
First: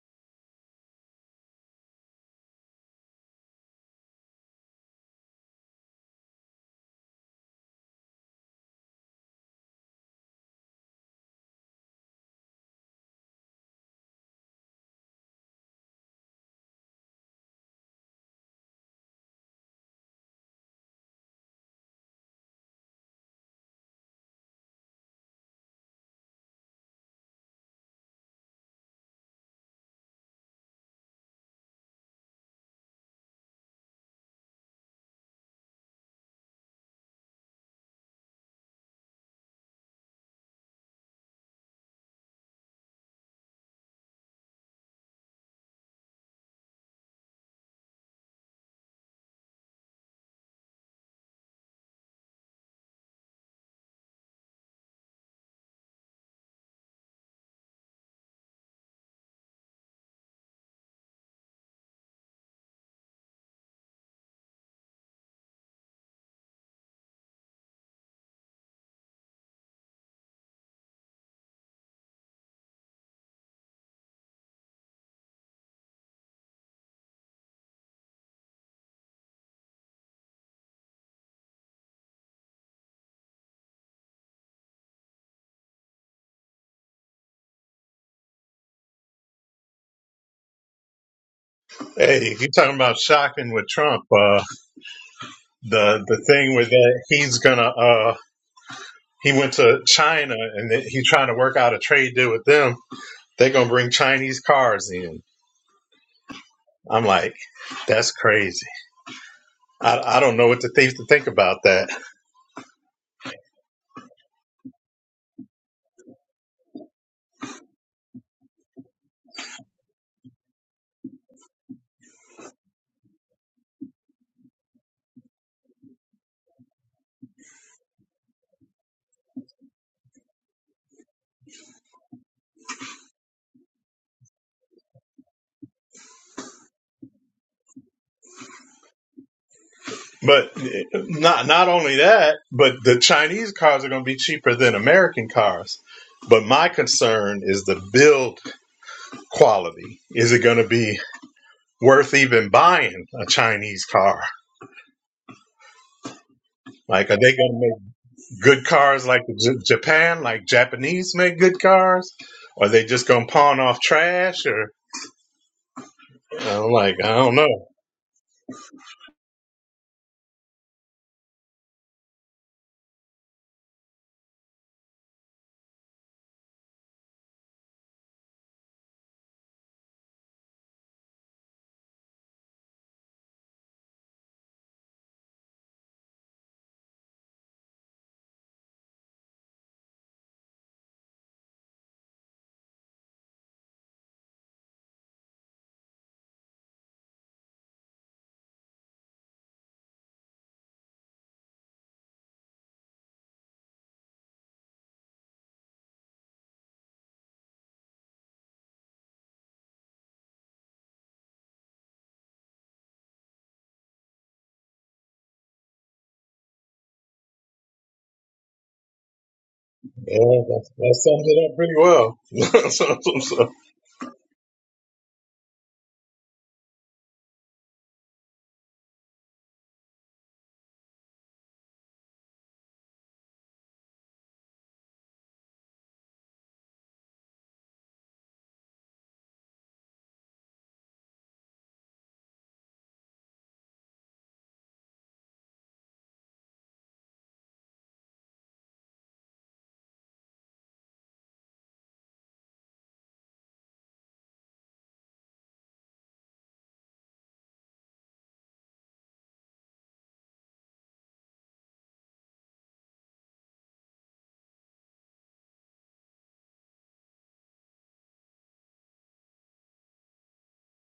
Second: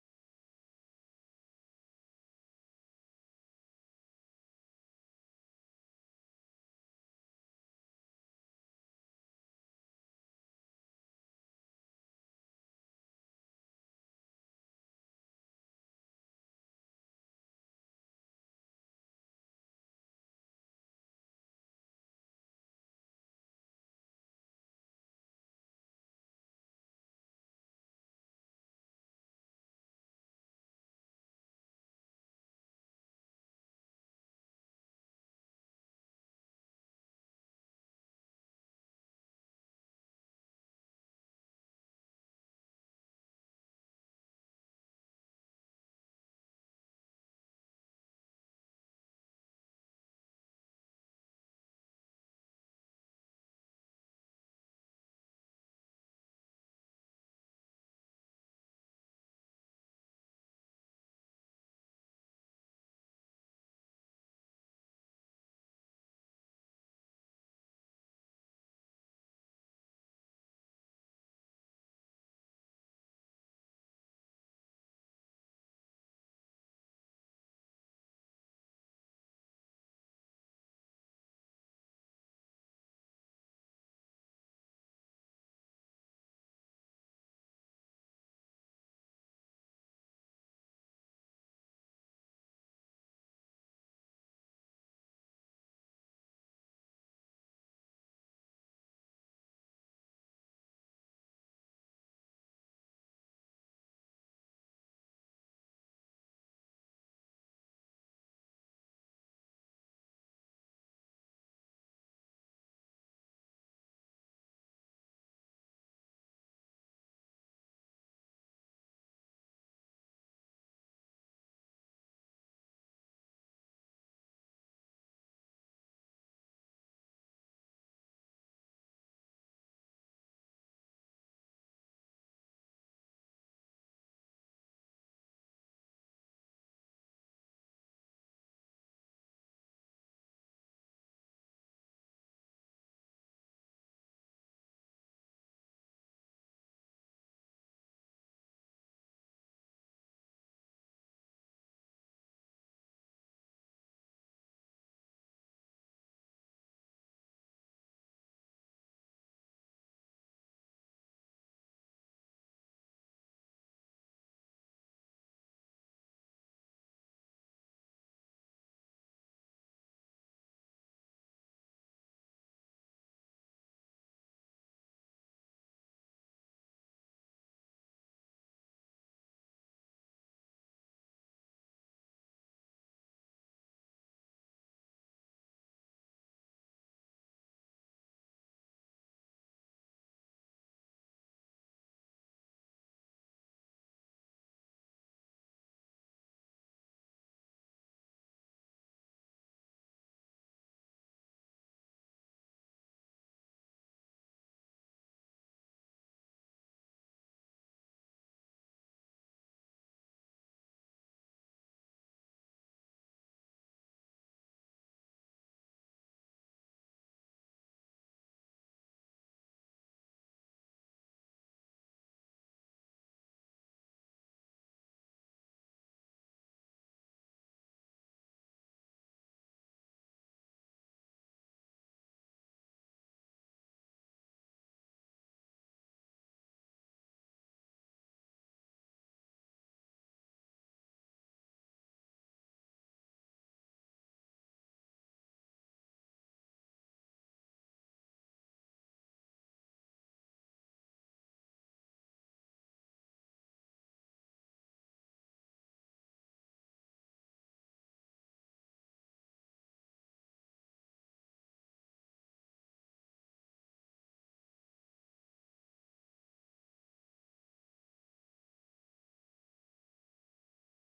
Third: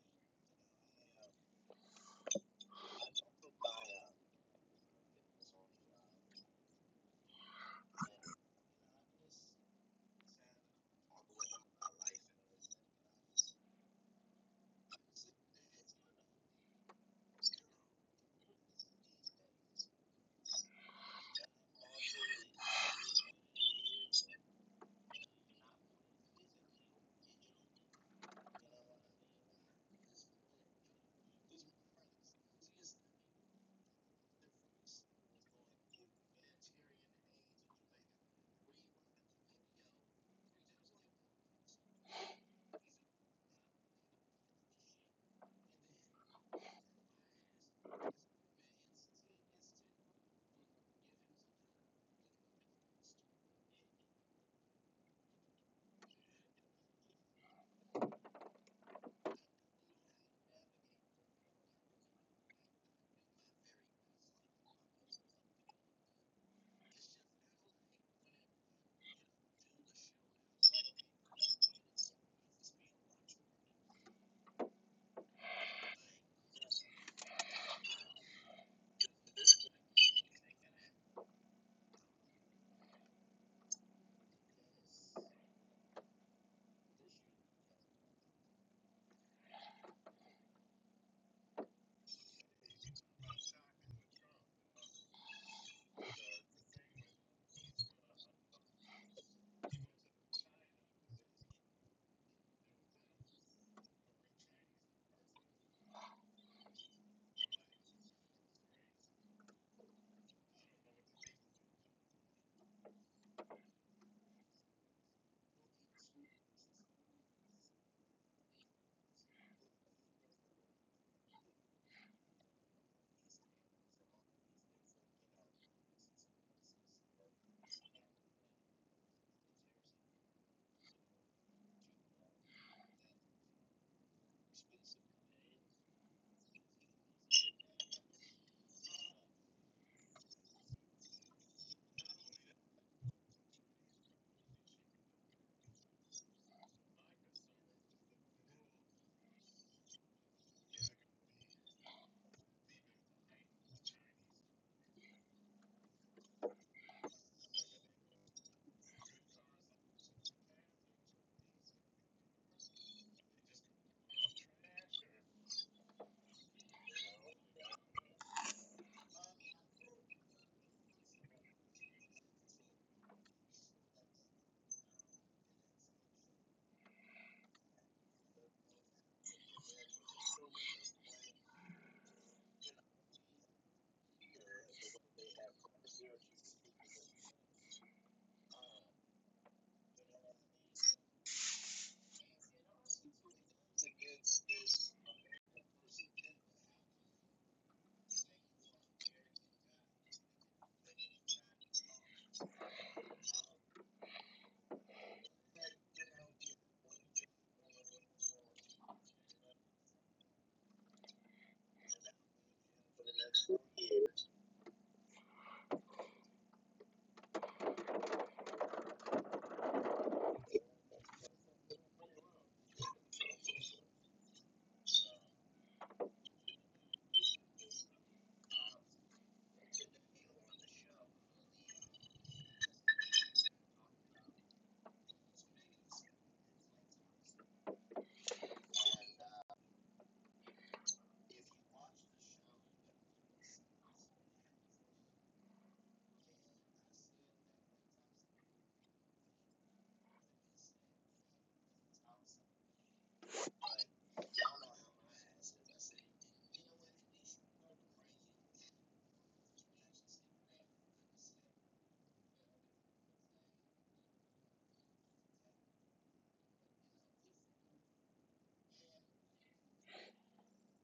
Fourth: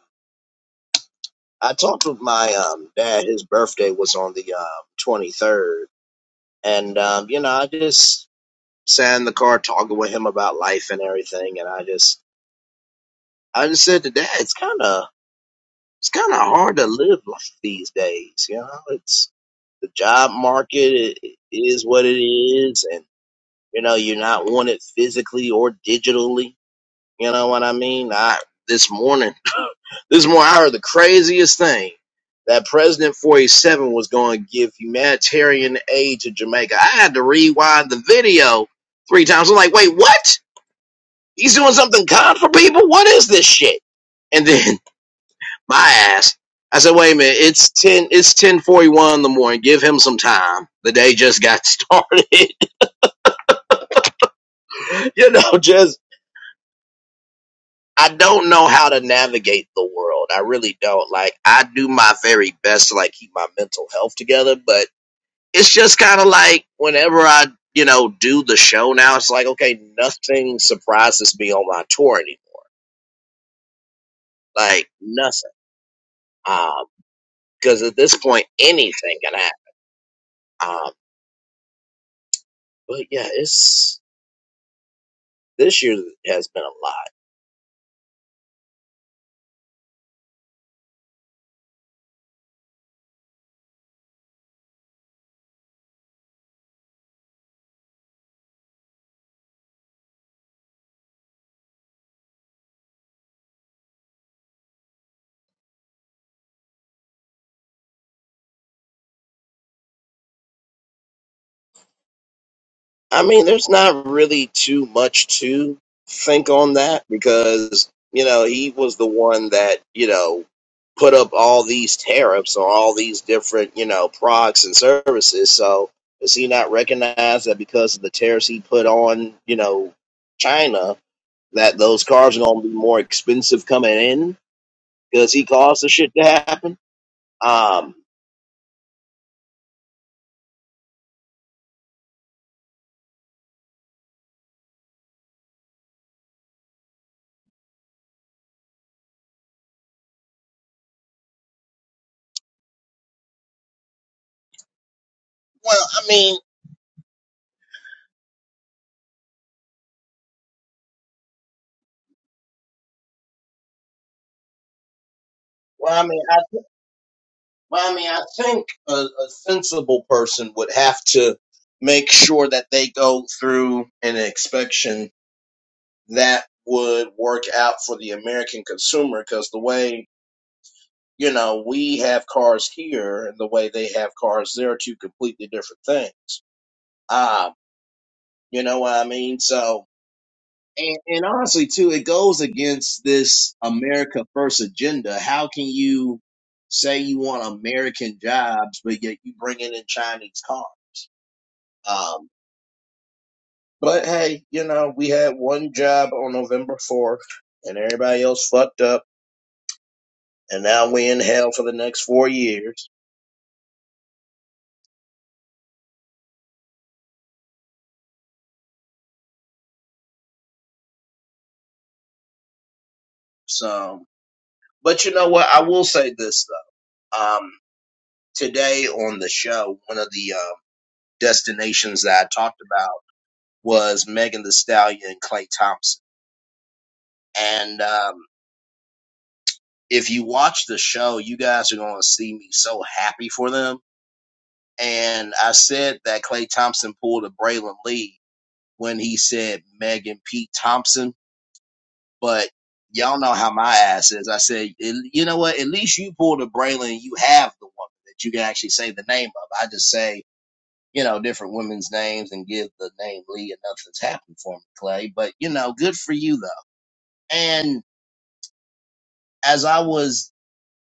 Speaker 1: I talked with my um dad. His birthday was on the um twenty third, and um, you know, I just sat in the car talking with him about life and everything, and I just, I just said to dad, it's kind of, it's kind of hard to live life these days. You know, it's the job market it, it is what it is, and you know, you're not wanted physically or digitally. You know what I mean? I this morning. This morning, I heard the craziest thing that President 47 was going to give humanitarian aid to Jamaica. I had to rewind the video three times. I'm like, wait, what? He's doing something kind for people? What is this shit? And then (laughs) my ass, I said, wait a minute, it's 10, it's 1041 in the morning. Give him some time. The day just got started. (laughs) you know, just, I don't know how to navigate the world. I really don't. Like, I do my very best to like keep my mental health together, but it's just kind of like whenever I, you know, do the show now, it's like, okay, nothing surprises me on my tour anymore. Like nothing. Um, cause at this point, anything can happen. Um, but yeah, it's, this year has been a lot.
Speaker 3: hey, you talking about shocking with Trump? Uh, the the thing with that, he's gonna. Uh, he went to China and then he trying to work out a trade deal with them. They're gonna bring Chinese cars in. I'm like, that's crazy. I, I don't know what to think to think about that.
Speaker 1: I mean, there's not really too much to think on that because, you know, he was the one that, you know, put up all these tariffs on all these different, you know, products and services. So does he not recognize that because of the tariffs he put on, you know, China, that those cars are going to be more expensive coming in because he caused the shit to happen? Um,
Speaker 3: But not not only that, but the Chinese cars are going to be cheaper than American cars. But my concern is the build quality. Is it going to be worth even buying a Chinese car?
Speaker 1: well, I mean,
Speaker 3: Like, are they going to make good cars like J- Japan, like Japanese make good cars? Or Are they just going to pawn off trash? Or
Speaker 1: well, I mean,
Speaker 3: I'm like, I don't know.
Speaker 1: Well, I mean, I think a, a sensible person would have to make sure that they go through an inspection that would work out for the American consumer because the way, you know, we have cars here and the way they have cars there are two completely different things. Um, you know what I mean? So, And, and honestly, too, it goes against this America First agenda. How can you say you want American jobs, but yet you bringing in Chinese cars? Um, but hey, you know, we had one job on November 4th, and everybody else fucked up, and now we in hell for the next four years.
Speaker 3: Yeah, that, that sums it up pretty well. (laughs) That's what i
Speaker 1: So, but you know what? I will say this though. Um, today on the show, one of the um, destinations that I talked about was Megan the Stallion and Clay Thompson. And um, if you watch the show, you guys are going to see me so happy for them. And I said that Clay Thompson pulled a Braylon Lee when he said Meg and Pete Thompson, but y'all know how my ass is. I said, you know what? At least you pulled a Braylon. You have the woman that you can actually say the name of. I just say, you know, different women's names and give the name Lee and nothing's happened for me, Clay. But, you know, good for you though. And as I was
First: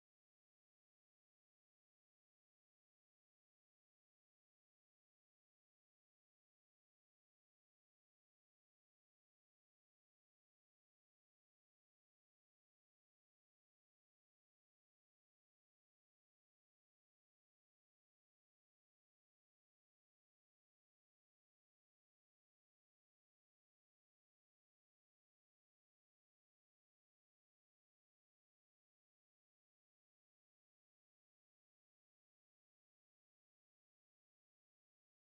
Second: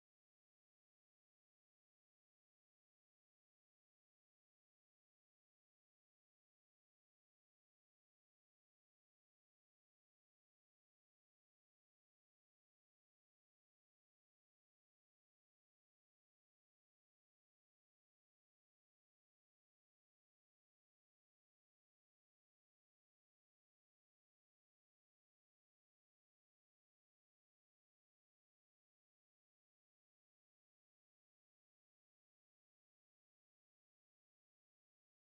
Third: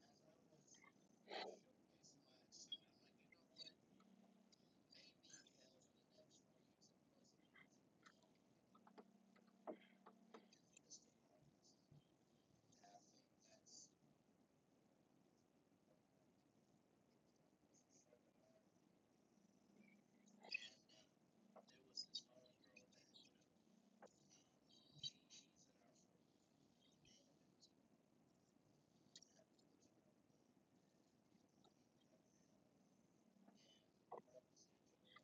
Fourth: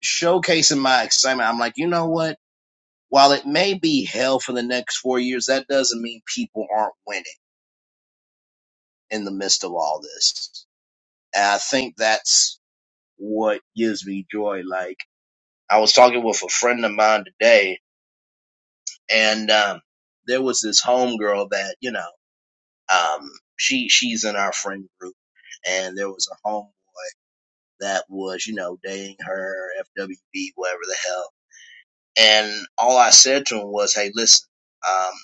Speaker 1: showcasing my excitement. I'm like, you know what? While it may be hell for the next four years, that doesn't mean people aren't winning in the midst of all this. And I think that's what gives me joy. Like I was talking with a friend of mine today, and um, there was this homegirl that you know, um, she she's in our friend group, and there was a homeboy that was you know dating her FWB, whatever the hell. And all I said to him was, "Hey, listen." um,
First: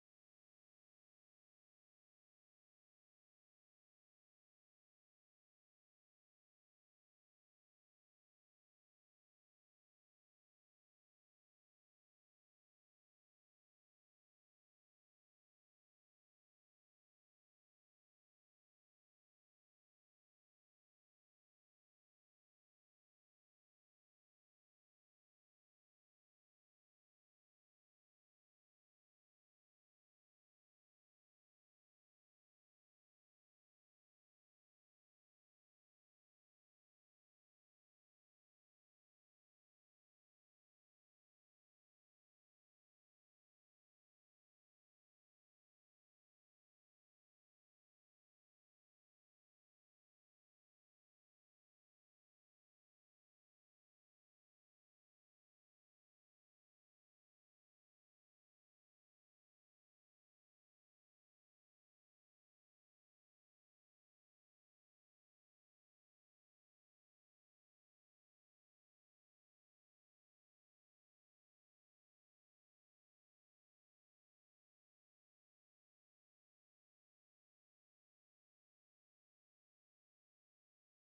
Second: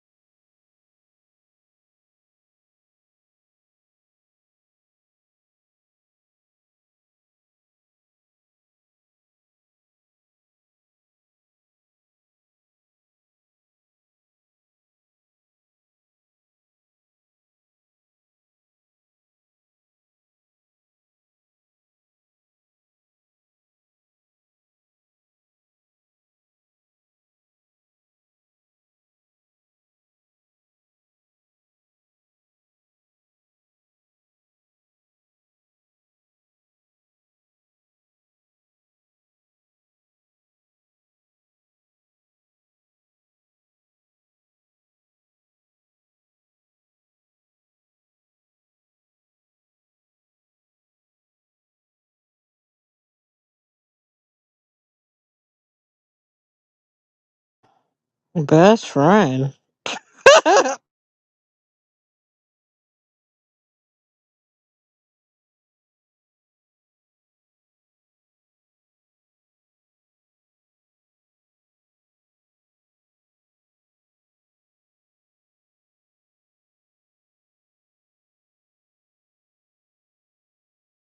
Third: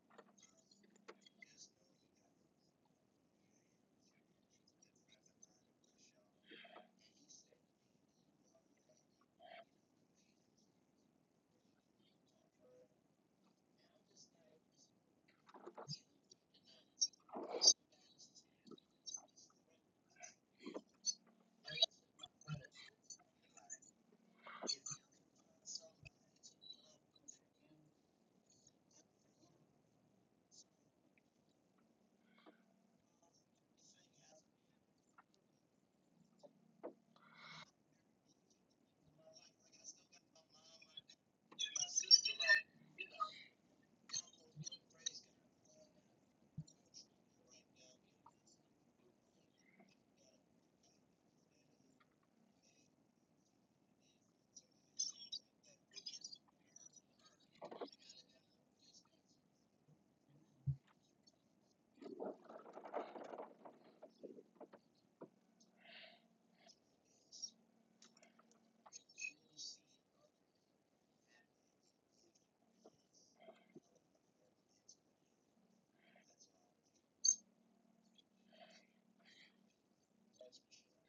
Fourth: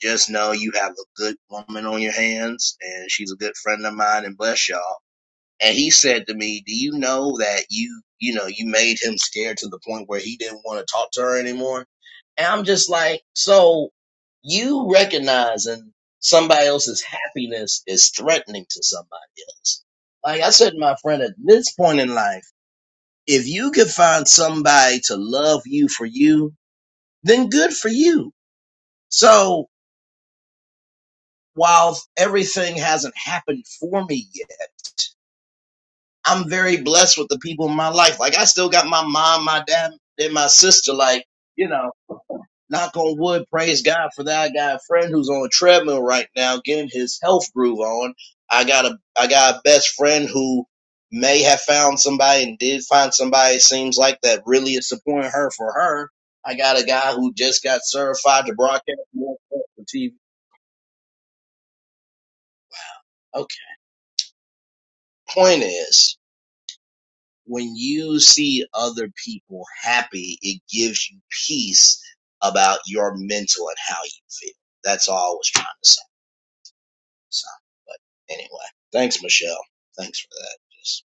Speaker 1: Just know you have a good woman on your hands, and she's a good friend of mine, and bless y'all. And he said to me, Do you know that you, you know, you made him scared to the point where he didn't want to talk to her anymore? And I'm just like, So you recognizing somebody else's happiness is threatening to somebody else. Like I said to my friend, at this point in life, if you could find somebody to love you for you, then good for you. So while everything hasn't happened for me yet. I'm very blessed with the people in my life. Like I still got my mom, my dad, and my sister. Like you know, knock on wood, praise God for that. I got a friend who's on a treadmill right now, getting his health groove on. I got a I got a best friend who may have found somebody and did find somebody. It seems like that really is supporting her for her. I got a guy who just got certified to
Speaker 4: Best
Speaker 1: broadcast more
Speaker 4: friend.
Speaker 1: for TV.
Speaker 4: (laughs)
Speaker 1: Okay. Point is, when you see other people happy, it gives you peace about your mental and how you feel. That's all I was trying to say. So, but anyway, thanks, Michelle. Thanks for that. Just,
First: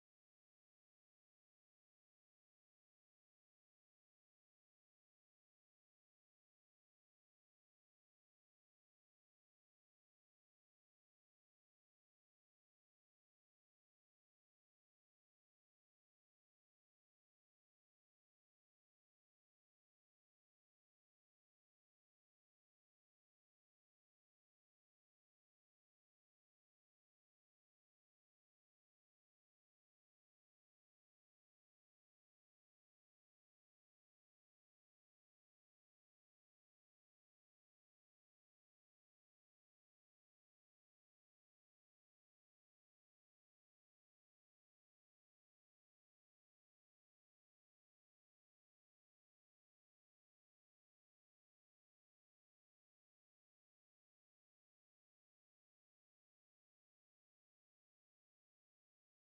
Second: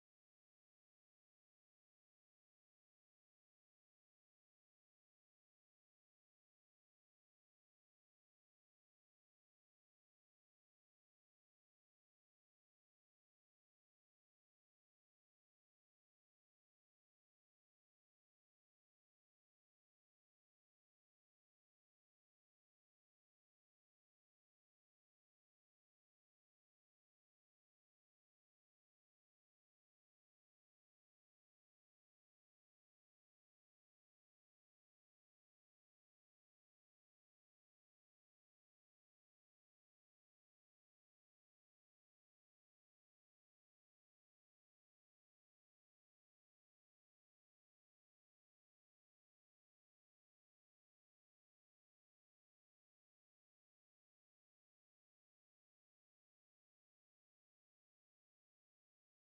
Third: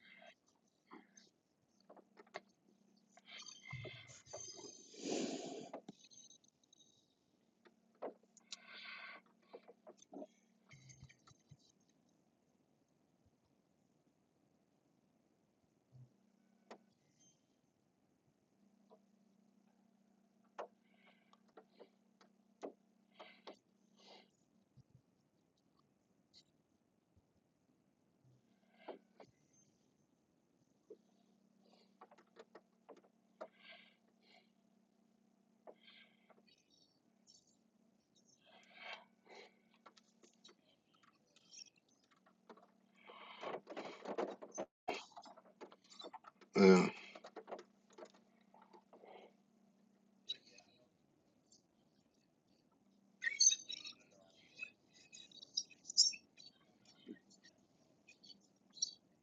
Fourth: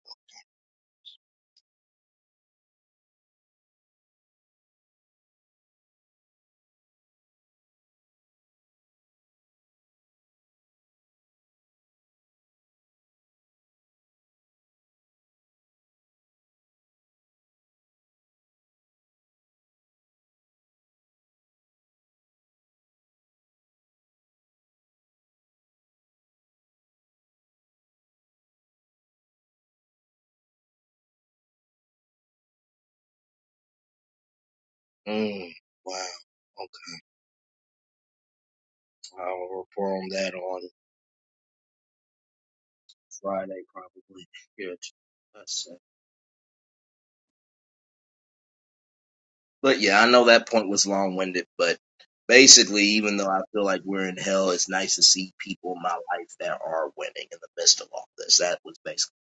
Speaker 1: mm, wow. Okay. I'll report on that on Friday, probably. Good. That's it.
Speaker 2: Yeah.
Speaker 1: But yeah, I know that point was long winded, but basically, even though I feel like we're in hell, it's nice to see people in my life that are winning in the midst of all this. That was basically.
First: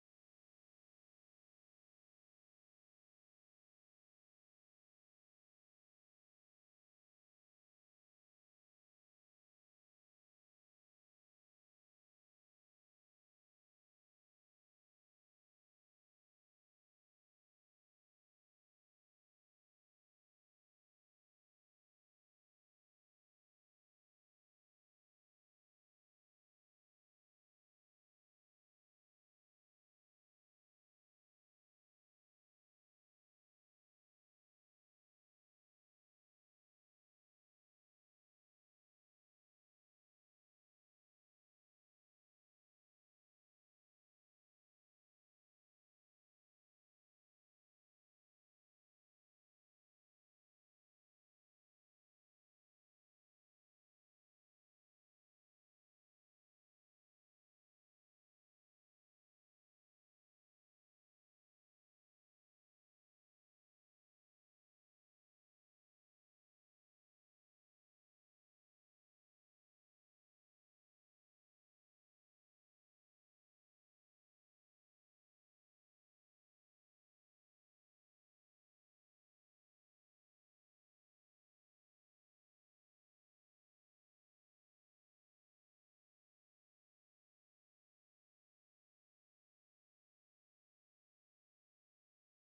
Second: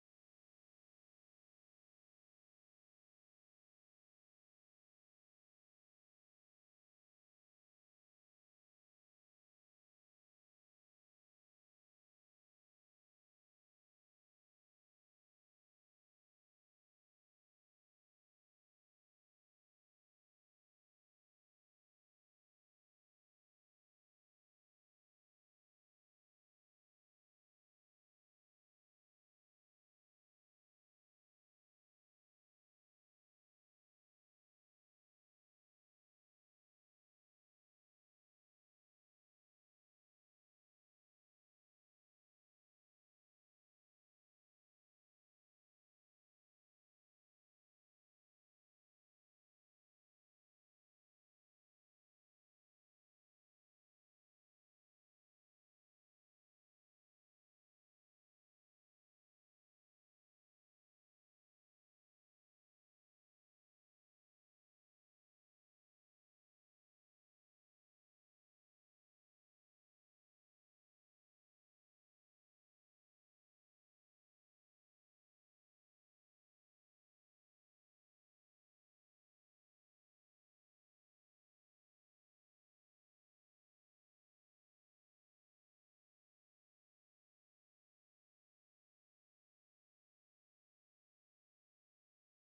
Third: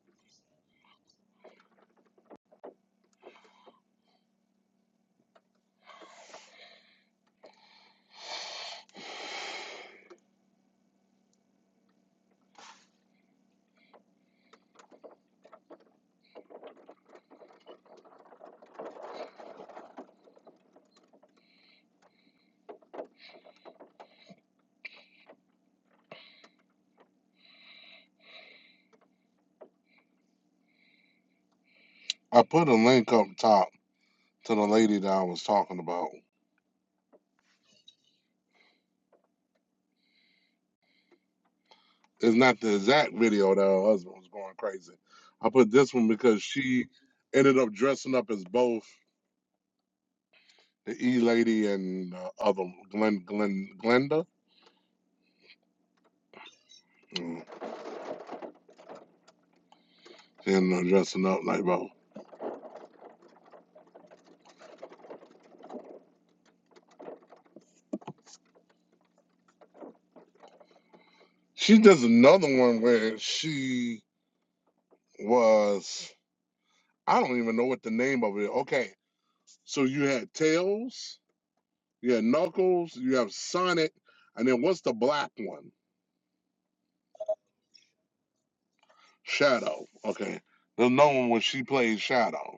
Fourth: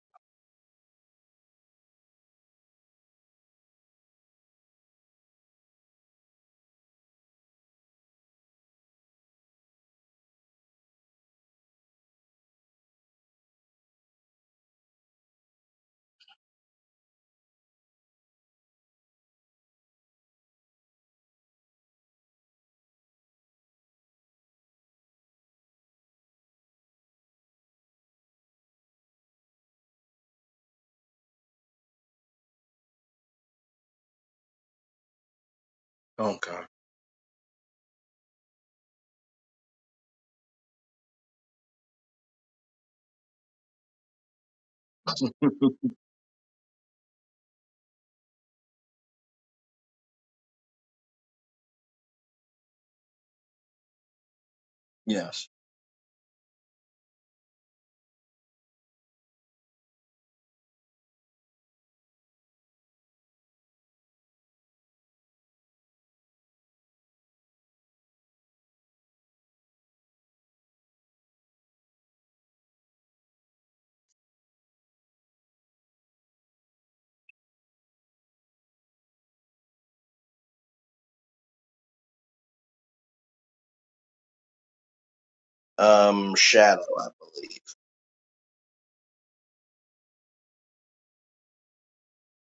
Speaker 2: I put a link up top to the lady that I was talking about.
Speaker 1: Okay.
Speaker 2: It's not the exact video that her husband was going crazy. I put
Speaker 1: (laughs)
Speaker 2: this one because she ended up dressing up as both the E lady and uh, other Glen Glen Glenda.
Speaker 1: yes.
Speaker 2: Mm. She ended up dressing up like both. She does another one where she was I don't even know what the name of it. Okay. So you had Tails, you had Knuckles, you have Sonic, and then what's the black one?
Speaker 1: Um, Shadow, I believe.
Speaker 2: Shadow. Okay. The known one where she plays Shadow.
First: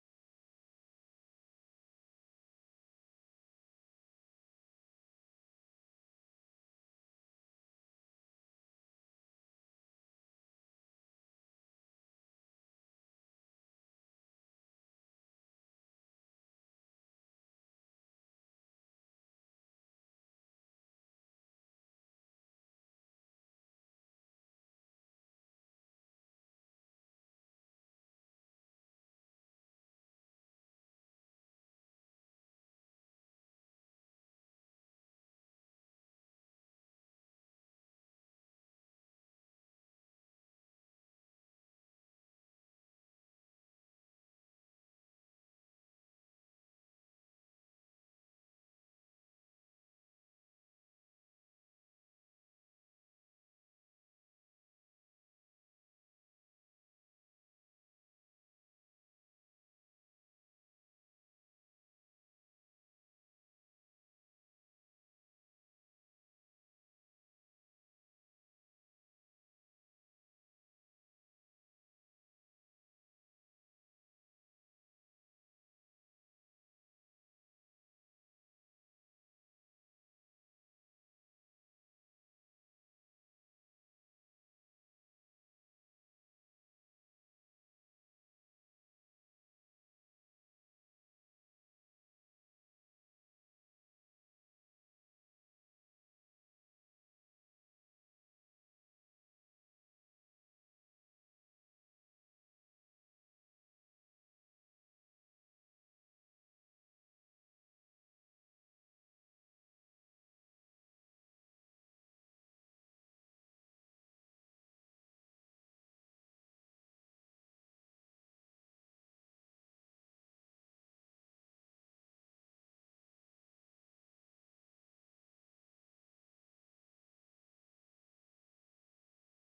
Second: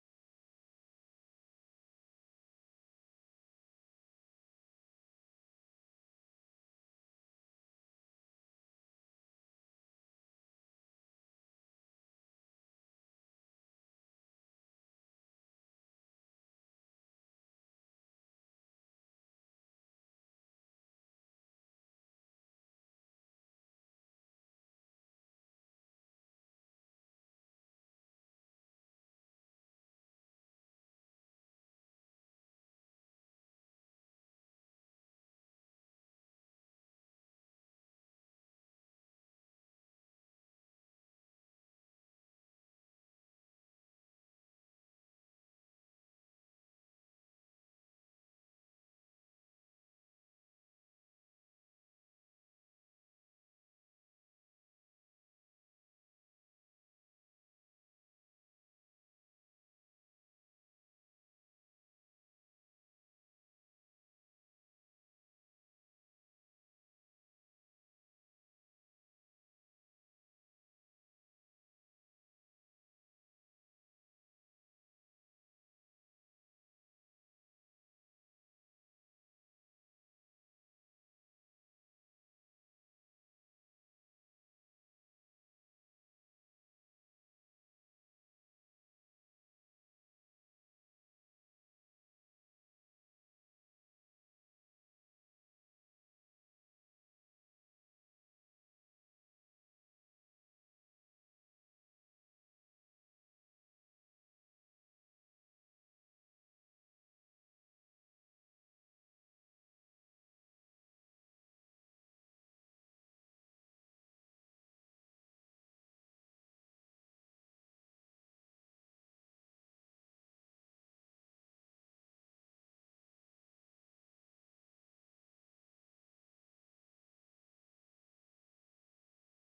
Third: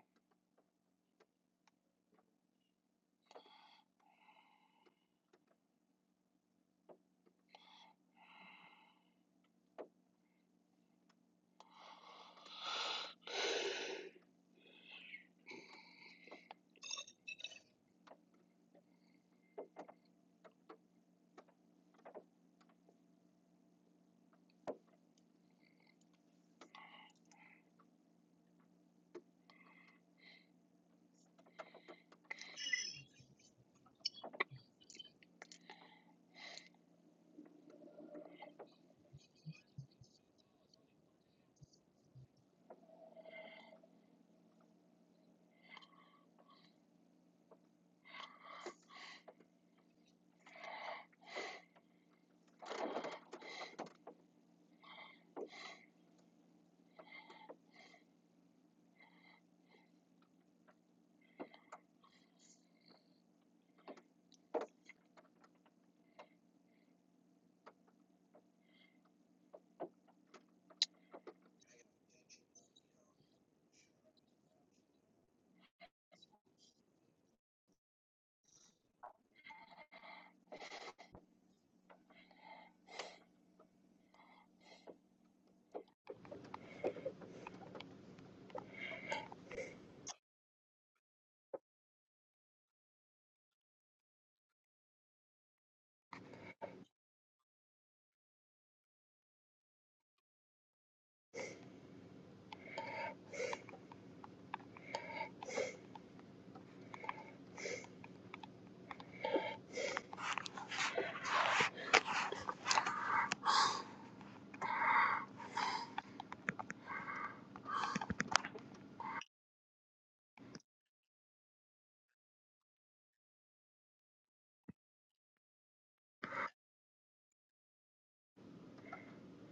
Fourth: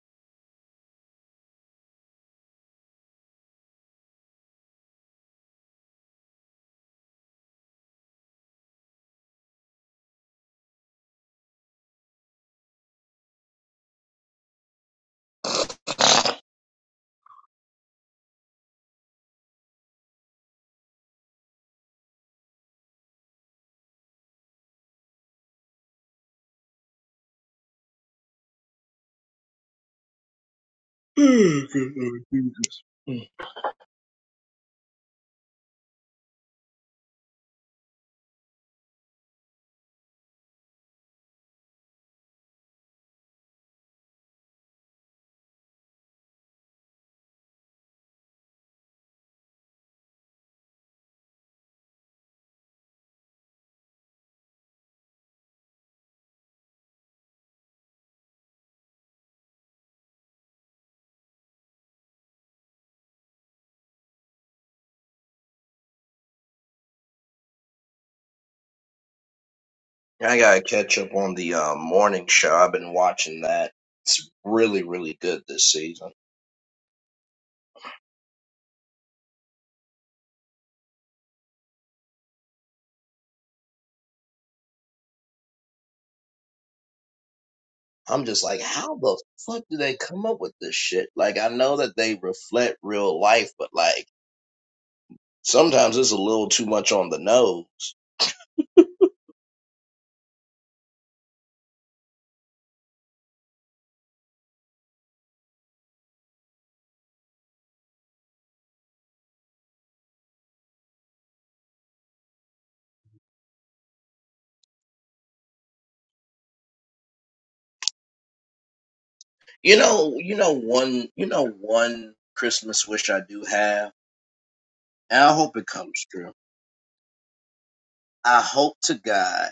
Speaker 1: Oh, Good Lord Jesus. Mm. I gotta catch up on the uh, morning show. I've been watching that. It's really, really good this season. I'm just like, how the fuck do they come up with this shit? Like, I know that they reflect real life, but like, sometimes it's a little too much on the nose. You know, you know one, you know one Christmas wish I do have, and I hope it comes true. I hope to God.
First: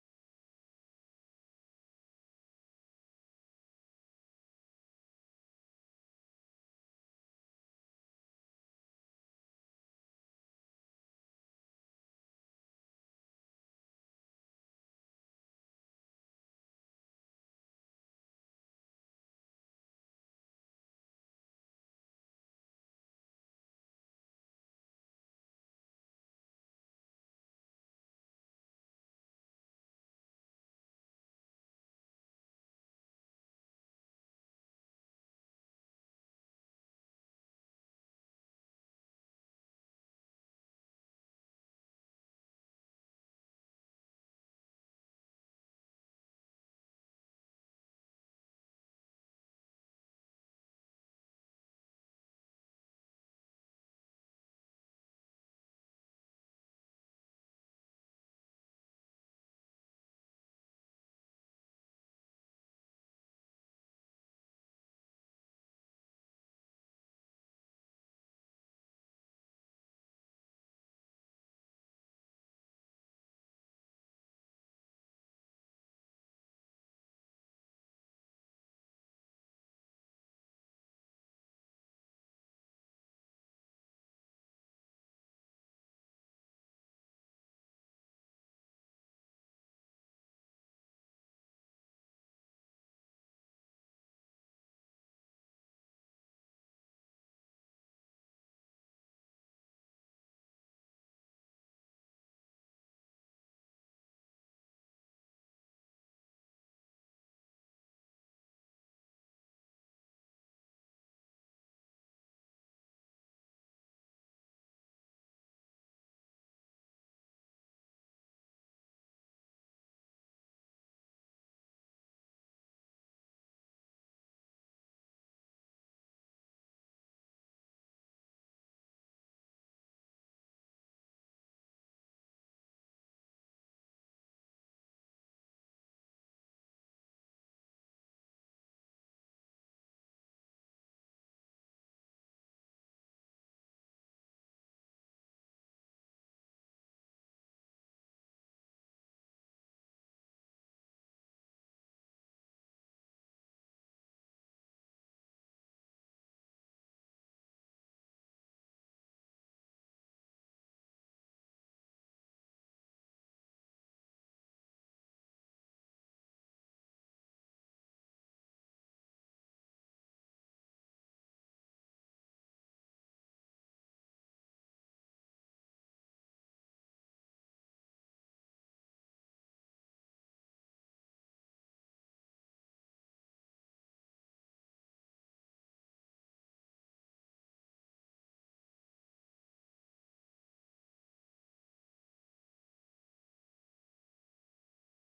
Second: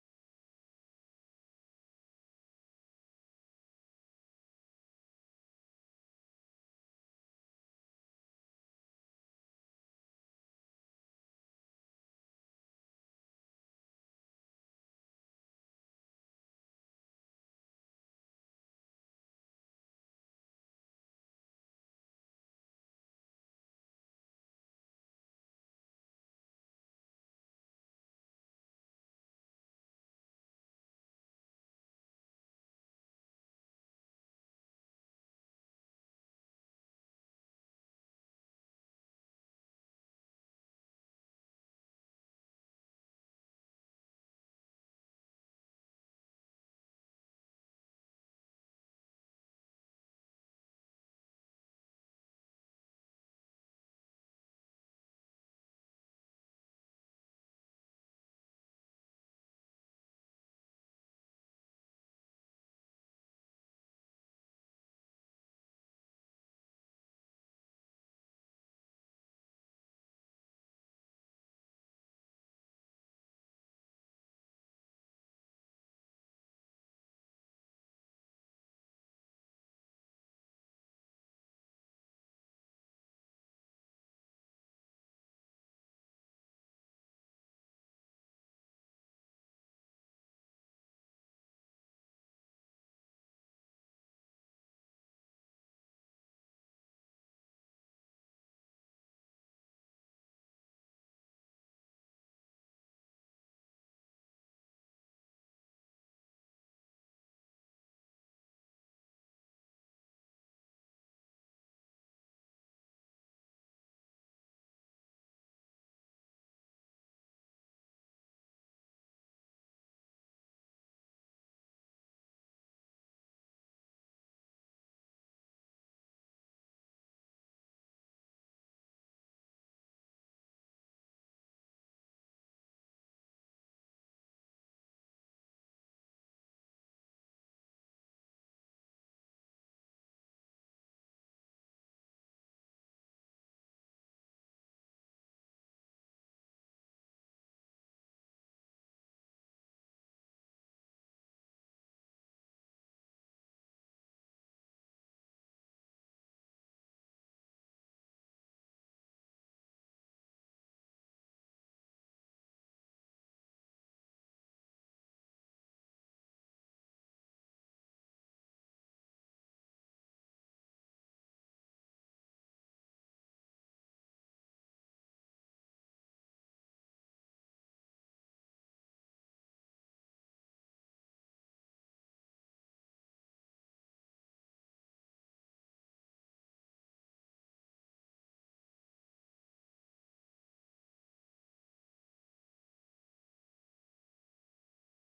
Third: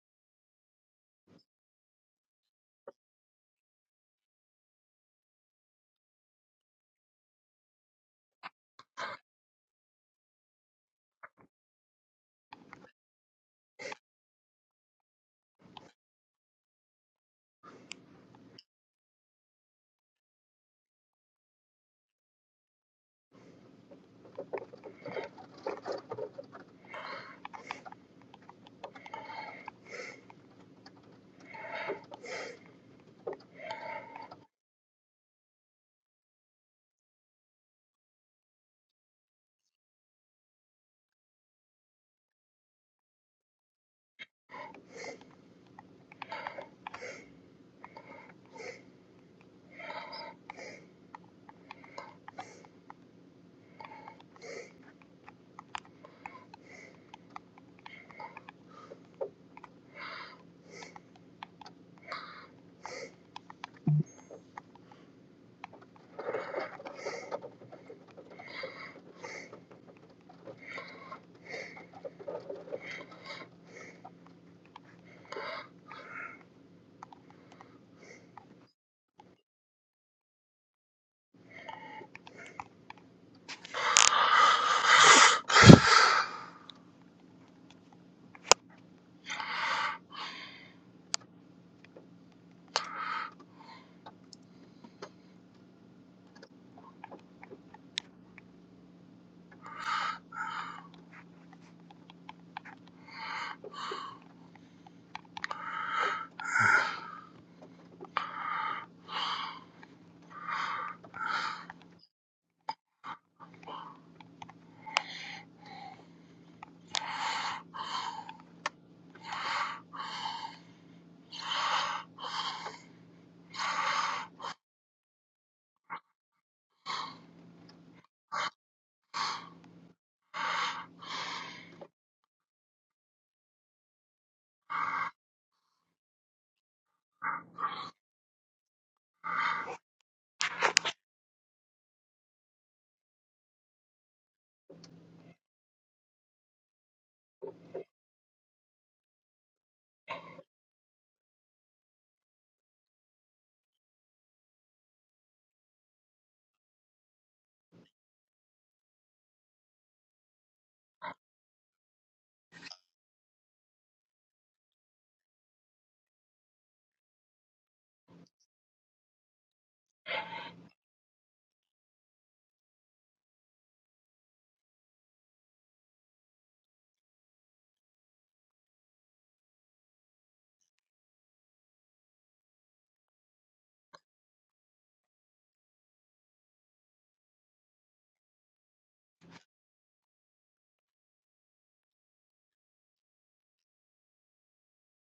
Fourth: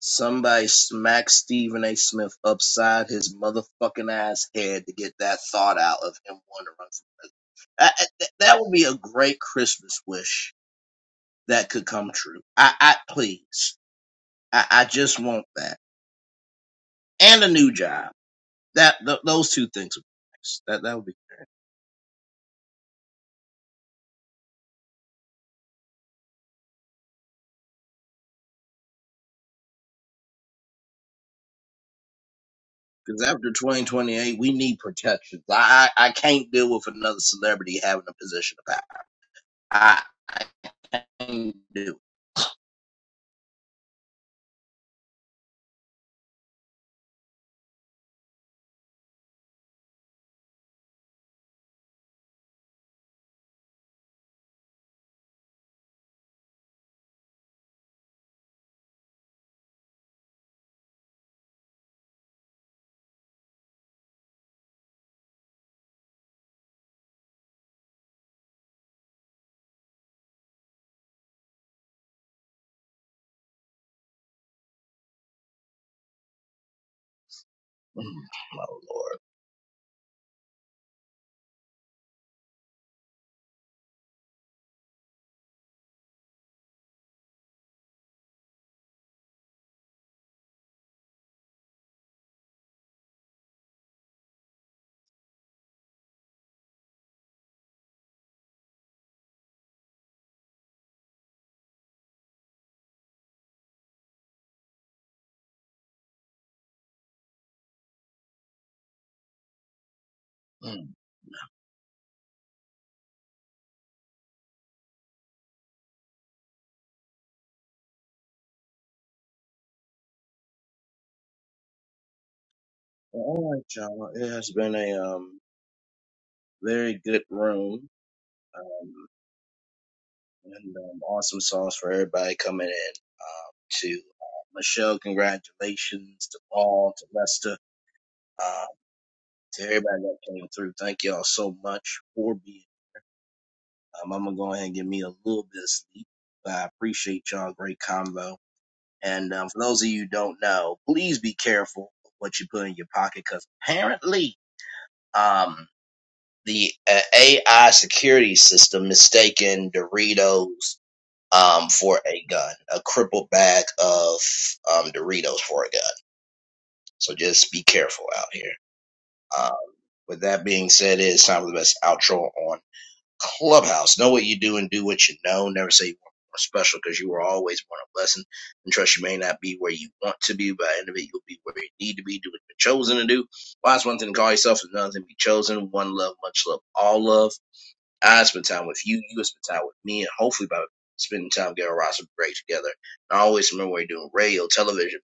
Speaker 1: Somebody smacked Stephen A. Smith upside his motherfucking ass head to get that thought out of him wanting to run for president. I, I- th- that would be a great Christmas wish that could come true. I, I please, I, I just want that and a new job. That th- those two things would be nice. That that would be because after 2028, we need protections. I, I I can't deal with another celebrity having a position of power. I, I can't do. it. Mm, Oh Lord. Mm. All right, y'all. It has been a um very good room, um, and um, awesome songs for everybody coming in. Um, to uh, Michelle, congratulations to Paul, to Lester, uh, to everybody that came through. Thank y'all so much for being. Um, I'm gonna go ahead and give me a little bit of sleep, but I appreciate y'all. Great combo. And um, for those of you who don't know, please be careful of what you put in your pocket, because apparently. um. the uh, AI security system mistaken Doritos um, for a gun, a crippled bag of um, Doritos for a gun. So just be careful out here. Uh, with that being said, it is time for the best outro on Clubhouse. Know what you do and do what you know. Never say you weren't born special because you were always born a blessing. And trust you may not be where you want to be, but at the end of it, you'll be where you need to be. Do what you're chosen to do. Why is one thing to call yourself, is another thing to be chosen. One love, much love, all love. I spend time with you, you spend time with me, and hopefully by spending time getting a roster break together. And I always remember when you're doing radio, television,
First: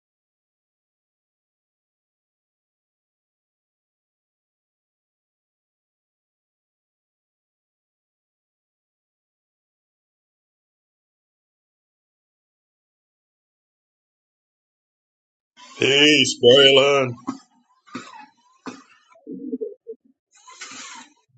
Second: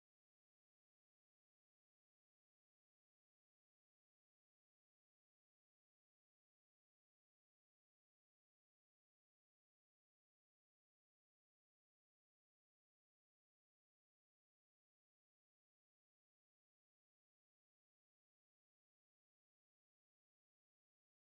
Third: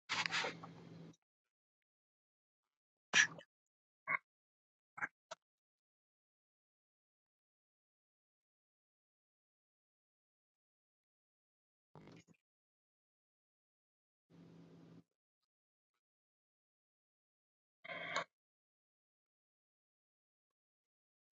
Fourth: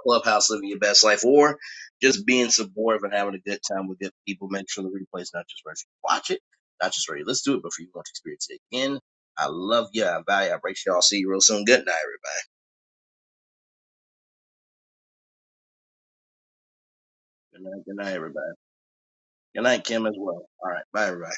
Speaker 1: clubhouse, living your best life, or just being supportive and having a good time with good people. Make sure the replay is not just where you watch it, not just where you listen to it, but for you to experience it again. I love you. I value. you, I appreciate you. all see you real soon. Good night,
Speaker 3: Peace, Braylon.
Speaker 1: everybody. Good night. Good night, everybody. Good night, Kim, as well. All right. Bye, everybody.